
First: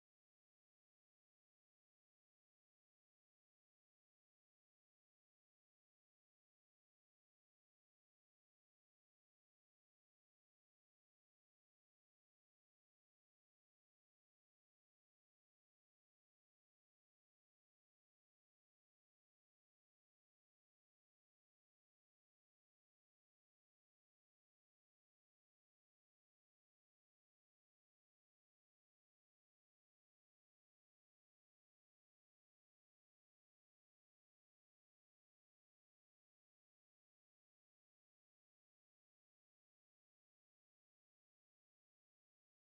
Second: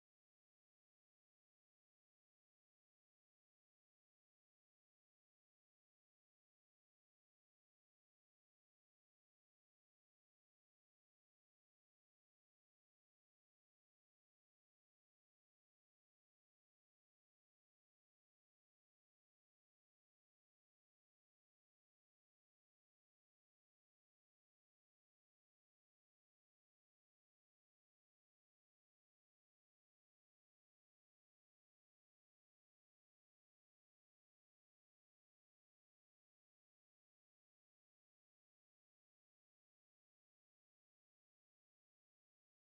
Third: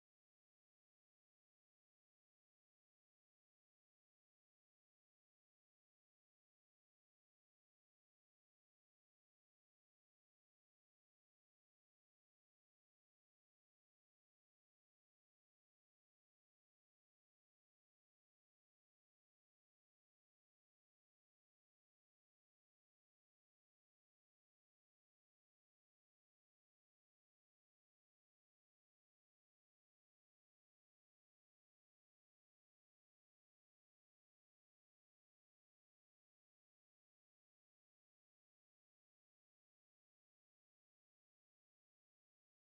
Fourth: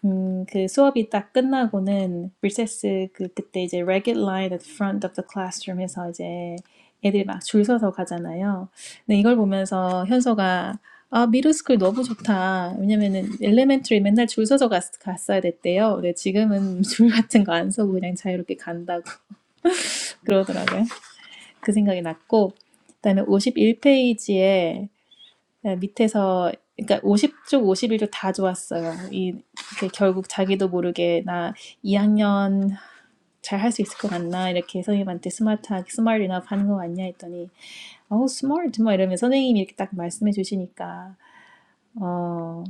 Speaker 1: 음, 그 수업이 딱 끝나고는 리세스 그 그때 이제 ragged line at the front of the classroom 해서 이제 애들이 막 줄 서서 가잖아요. 근데 이걸 보면서 현서가 아, 미드스쿨 너무 좋다. 왜냐면은 엘레멘터리 맨날 줄 서서 갔, 갔어야 됐대요. 근데 지금은 줄 같은 거 안 서고 그냥 자유롭게 간다고 그러더라고요. 그 생각이 났고 그다음에 오십일 페이지에 네, 밑에서 그러니까 50쪽 쪽다 좋았어요. 이 이렇게 결국 자기도 모르게 나 2학년 잘 할 수 있을 것 같나 이렇게 선생님한테 스마트하게 스마트 이나 하는 거 맞냐 했더니 어우 smart 막 이러면 선생님이 이렇게 딱 말씀해 주시니까 어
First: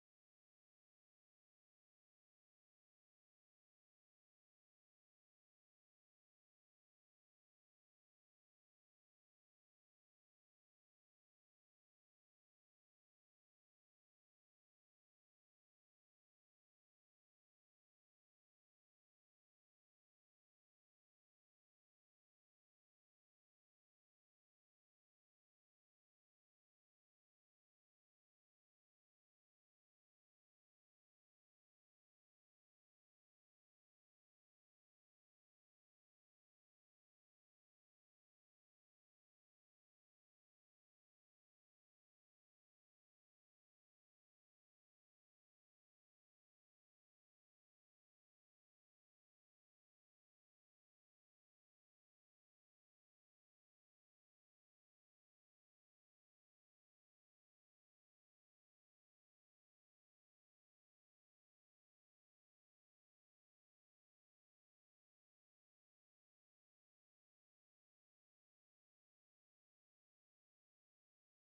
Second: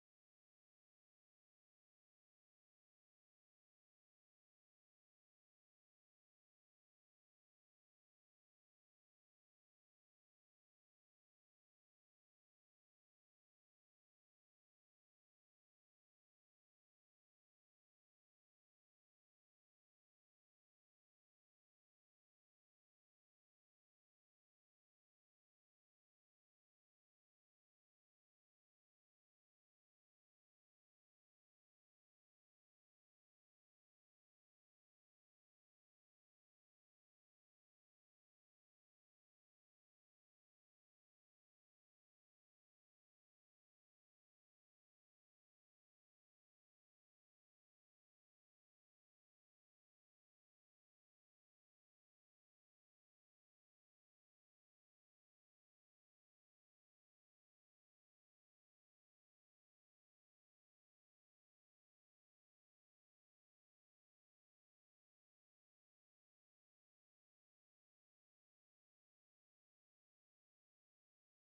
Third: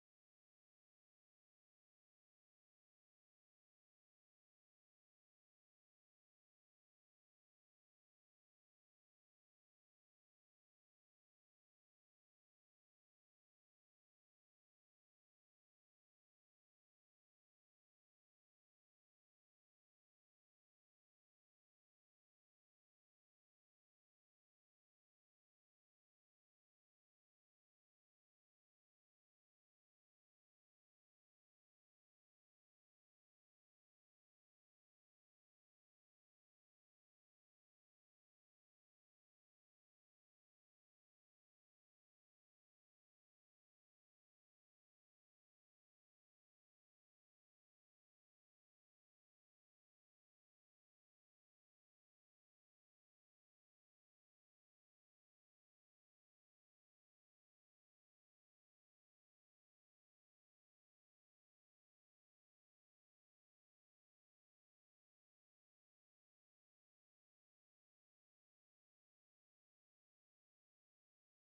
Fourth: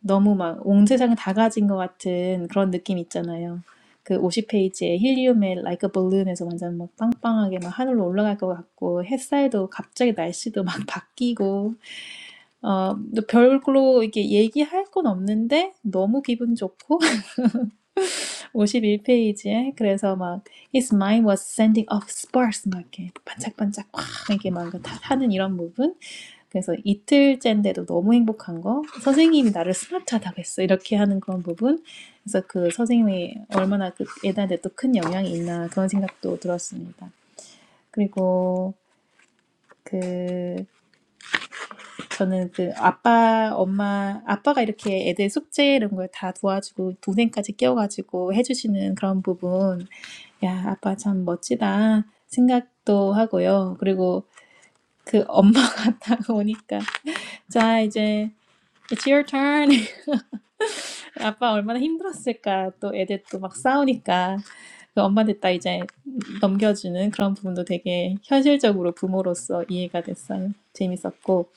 Speaker 1: 너무 막 온 세상 다 가진 것 같은 그런 느낌 있잖아요. 그 50페이지에 힐리움의 Like a Balloon에서 완전 막 빵빵하게 막 하늘로 올라갈 것 같고 햇살도 갑자기 날씨도 막 바뀌고 어, 근데 별로 이게 얘기할 건 없는데 너무 기분 좋고 오십일 페이지에 그래서 막 His mind was sending off sparks 막 이렇게 반짝반짝 확 이렇게 막 이거 다 하는 이런 부분 그래서 이틀째인데도 너무 행복한 거 선생님이 나를 스마트하다고 했어 이렇게 하는 그런 부분 그래서 그 선생님이 얼마나 그 애들한테 또 큰 영향이 있나 그런 생각도 들었습니다. 그리고 그 저는 그 아빠, 엄마, 아빠가 이렇게 애들 숙제 이런 걸 다 도와주고 동생까지 끼워가지고 해주시는 그런 부분, 야, 아빠 참 멋지다 생각도 하고요. 그리고 그 엄마가 딱 오니까, 자, 이제, It's your turn. 아빠 얼마나 힘들었을까. 또 애들 또 막 싸우니까. 그 엄마들 다 이제 넘겨주는 그런 부분도 되게 현실적으로 부모로서 이해가 됐어요. 재밌었고.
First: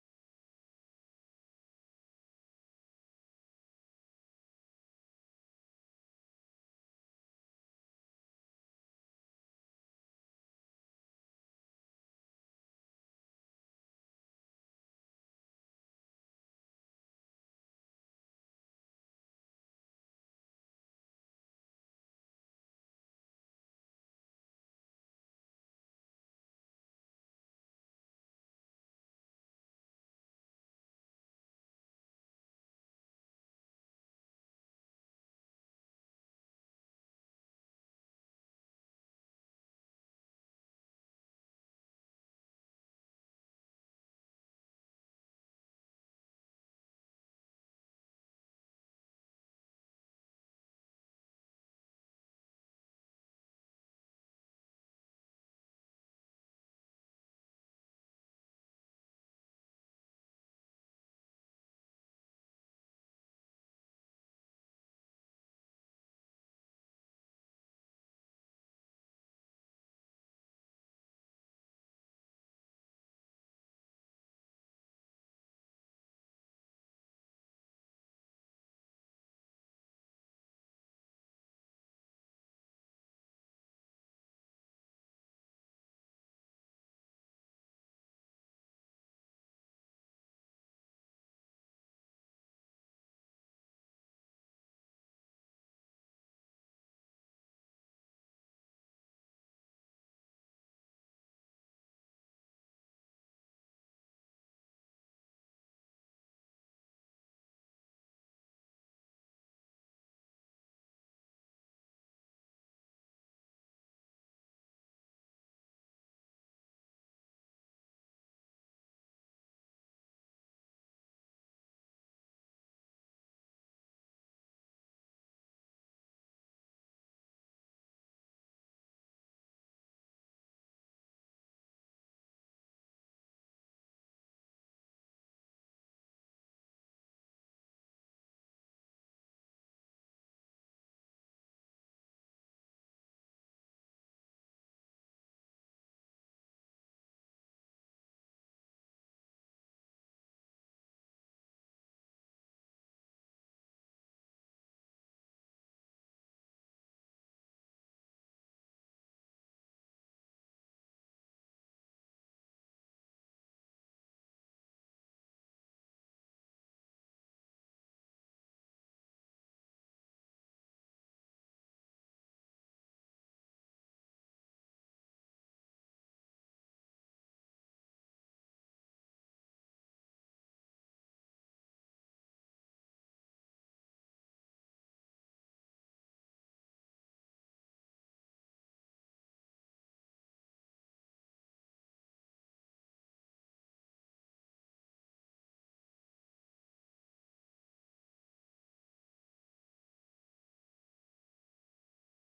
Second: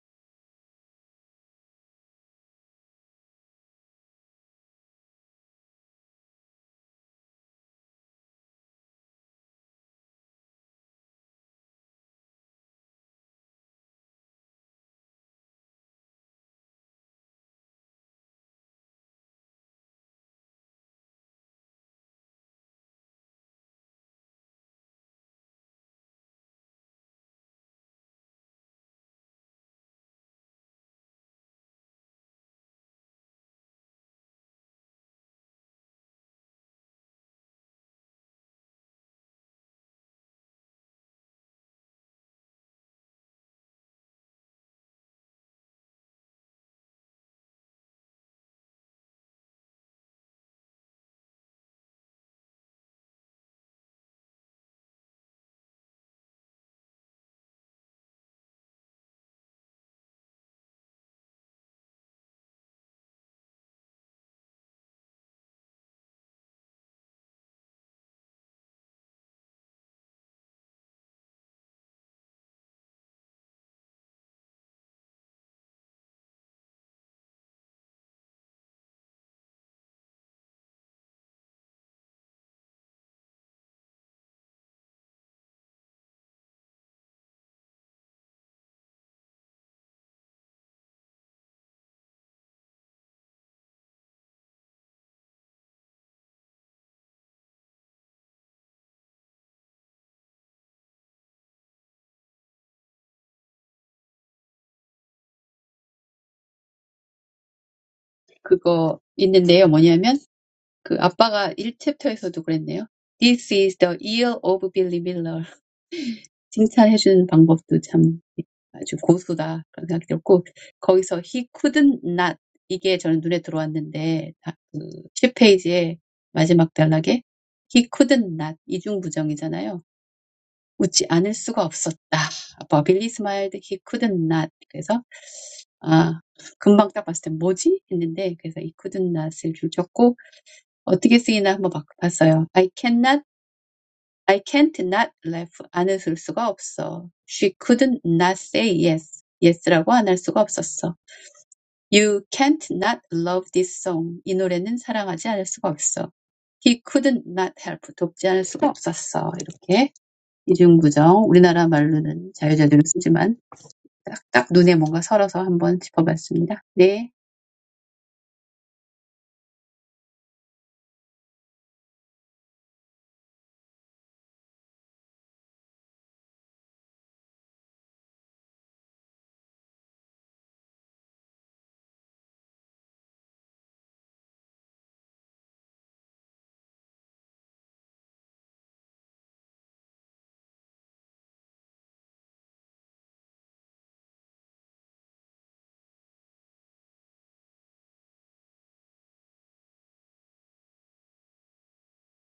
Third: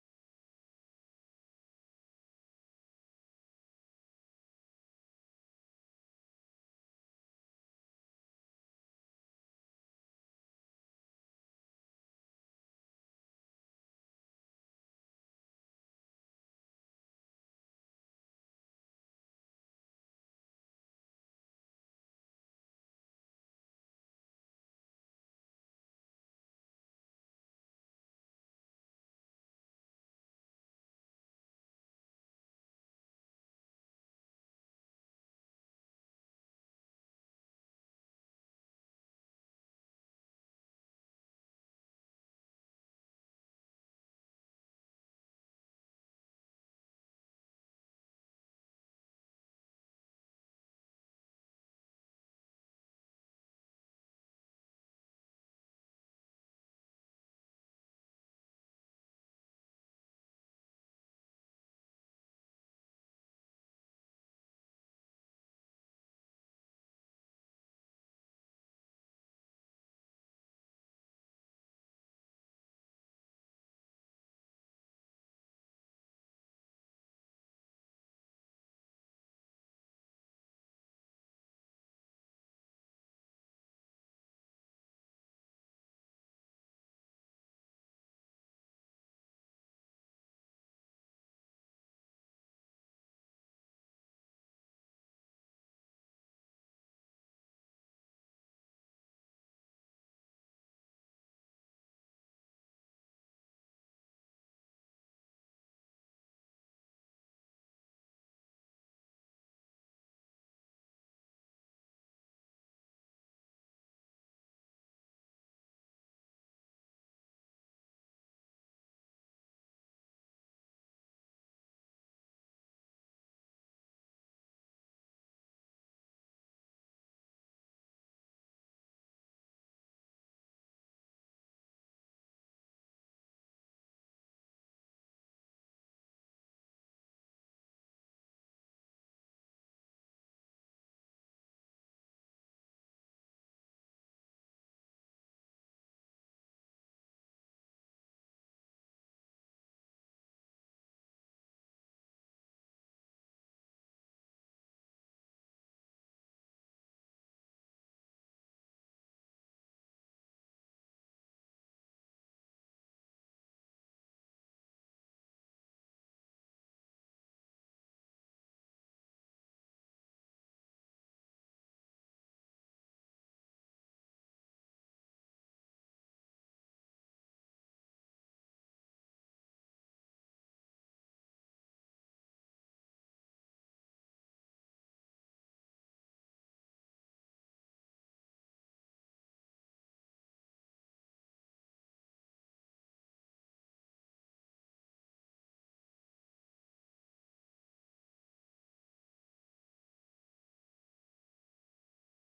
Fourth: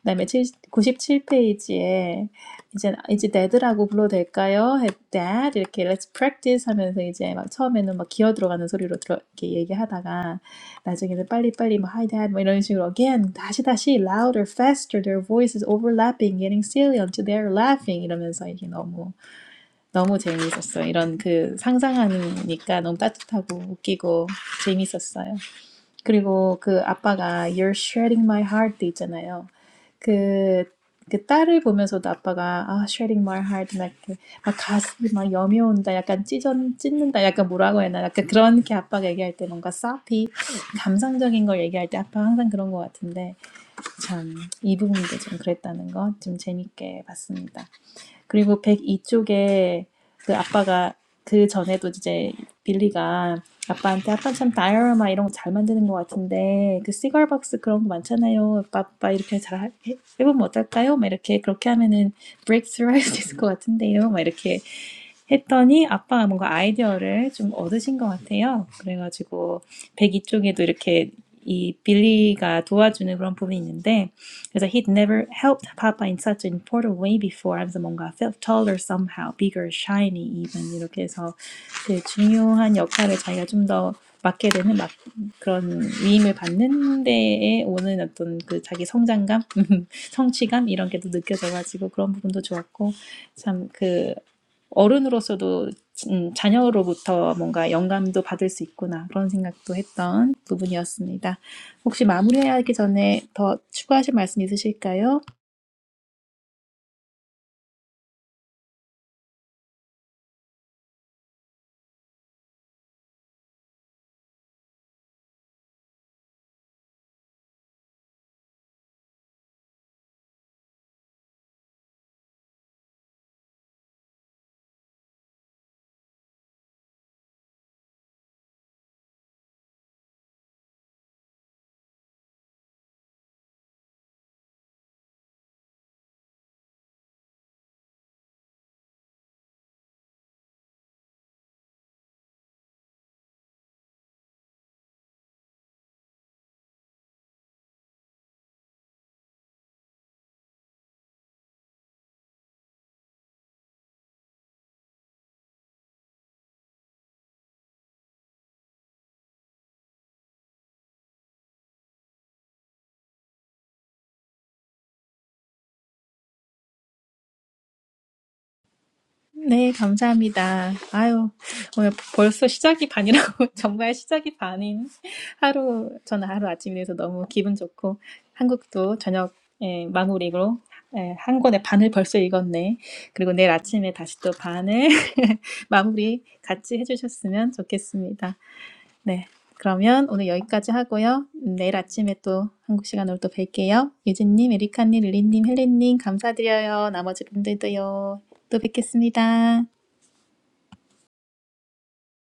Speaker 1: 그다음에 구십칠 페이지에 이제 이제 dad라고 불러도 될까요? dad 이렇게 let's practice 하면서 이제 막 처음에는 막 기어 들어가는 소리로 들어 이렇게 얘기하다가 나중에는 빨리빨리 뭐 hi dad 뭐 이런 식으로 again 다시 다시 louder faster their voices overlapping getting silly until they're laughing 이러면서 이게 너무 너무 재미있었어. 이런 그 상상하니까 너무 따뜻하고 웃기고 재밌었어요. 그리고 그 아빠가 You're shredding my heart 있잖아요. 그, 그 딸을 보면서도 아빠가 아, shredding my heart 막, 이렇게 막 가슴이 막 여며온다. 약간 찢어, 찢는다. 약간 뭐라고 해야 하나. 약간 그런 게 아빠가 얘기할 때 뭔가 soppy 감상적인 걸 얘기할 때 아빠 항상 그런 것 같은데 참 이 부분도 좀 그랬다는 거 좀 재밌게 봤습니다. 그리고 102쪽에 그 아빠가 그 전에도 이제 빌리가 아빠한테 아빠 참 다이어라마 이런 거 잘 만드는 것 같은데 그 시갈박스 그런 거 많잖아요. 아빠, 아빠 이렇게 잘 하- 해- 해보면 어떨까요? 막 이렇게 그렇게 하면은 브레이크스루 할 수 있을 것 같은데요. 막 이렇게 했더니 아빠가 뭔가 아이디어를 좀 얻으신 것 같아요. 그래가지고 102쪽에도 이렇게 이 빌리가 도와주는 그런 부분이 있는데 because he'd never helped Papa in such an important way before 하면서 뭔가 felt taller somehow, bigger, shiny even 이렇게 해서 그 중요한 역할을 자기가 좀 더 맡게 되는 막 그런 위임을 받는 데에 오는 어떤 그 자기 성장감, 성취감 이런 게도 느껴져가지고 그런 부분도 좋았고 참 그. 어른으로서도 자녀로부터 뭔가 영감도 받을 수 있구나 그런 생각도 했던 부분이었습니다. 혹시 마무리하기 전에 더 추가하실 말씀 있으실까요?
Speaker 4: 그거 있는데요. 뭐냐면 그 아빠가 일 챕터에서도 그랬네요. This is the year of Billy Miller. 칭찬해주는 방법도 참 아주 고수다 그런 생각이 들었고 거기서 he couldn't not 이게 저는 눈에 들어왔는데 다- 그 10페이지에 마지막 단락에 he couldn't not 이중부정이잖아요. 웃지 않을 수가 없었다. 아빠 빌리 smiled he couldn't not 그래서 아 금방 딱 봤을 때 뭐지 했는데 그래서 he couldn't not을 줄 쳤고 어떻게 쓰이나 한번 막 봤어요. I cannot I can't not laugh 안 웃을 수가 없어. She couldn't not say yes. yes라고 안 할 수가 없었어. You can't not love this song. 이 노래는 사랑하지 않을 수가 없어. He couldn't not help. 돕지 않을 수가 없었어. 이렇게 이중구정 우리나라 말로는 자유자재로 쓰지만 딱딱 눈에 뭔가 설어서 한번 짚어봤습니다. 네.
Speaker 1: 네, 감사합니다. 아유, 오늘 벌써 시작이 반이라고 정말 시작이 반인 하루 저는 하루 아침이라서 너무 기분 좋고 한국도 저녁 예, 마무리로 예, 한 권의 반을 벌써 읽었네. 그리고 내일 아침에 다시 또 반을 마무리 같이 해주셨으면 좋겠습니다. 네. 그러면 오늘 여기까지 하고요. 내일 아침에 또 한국 시간으로 또 뵐게요. 유진님, 에리카님, 릴리님, 헬렌님 감사드려요. 나머지 분들도요. 또 뵙겠습니다.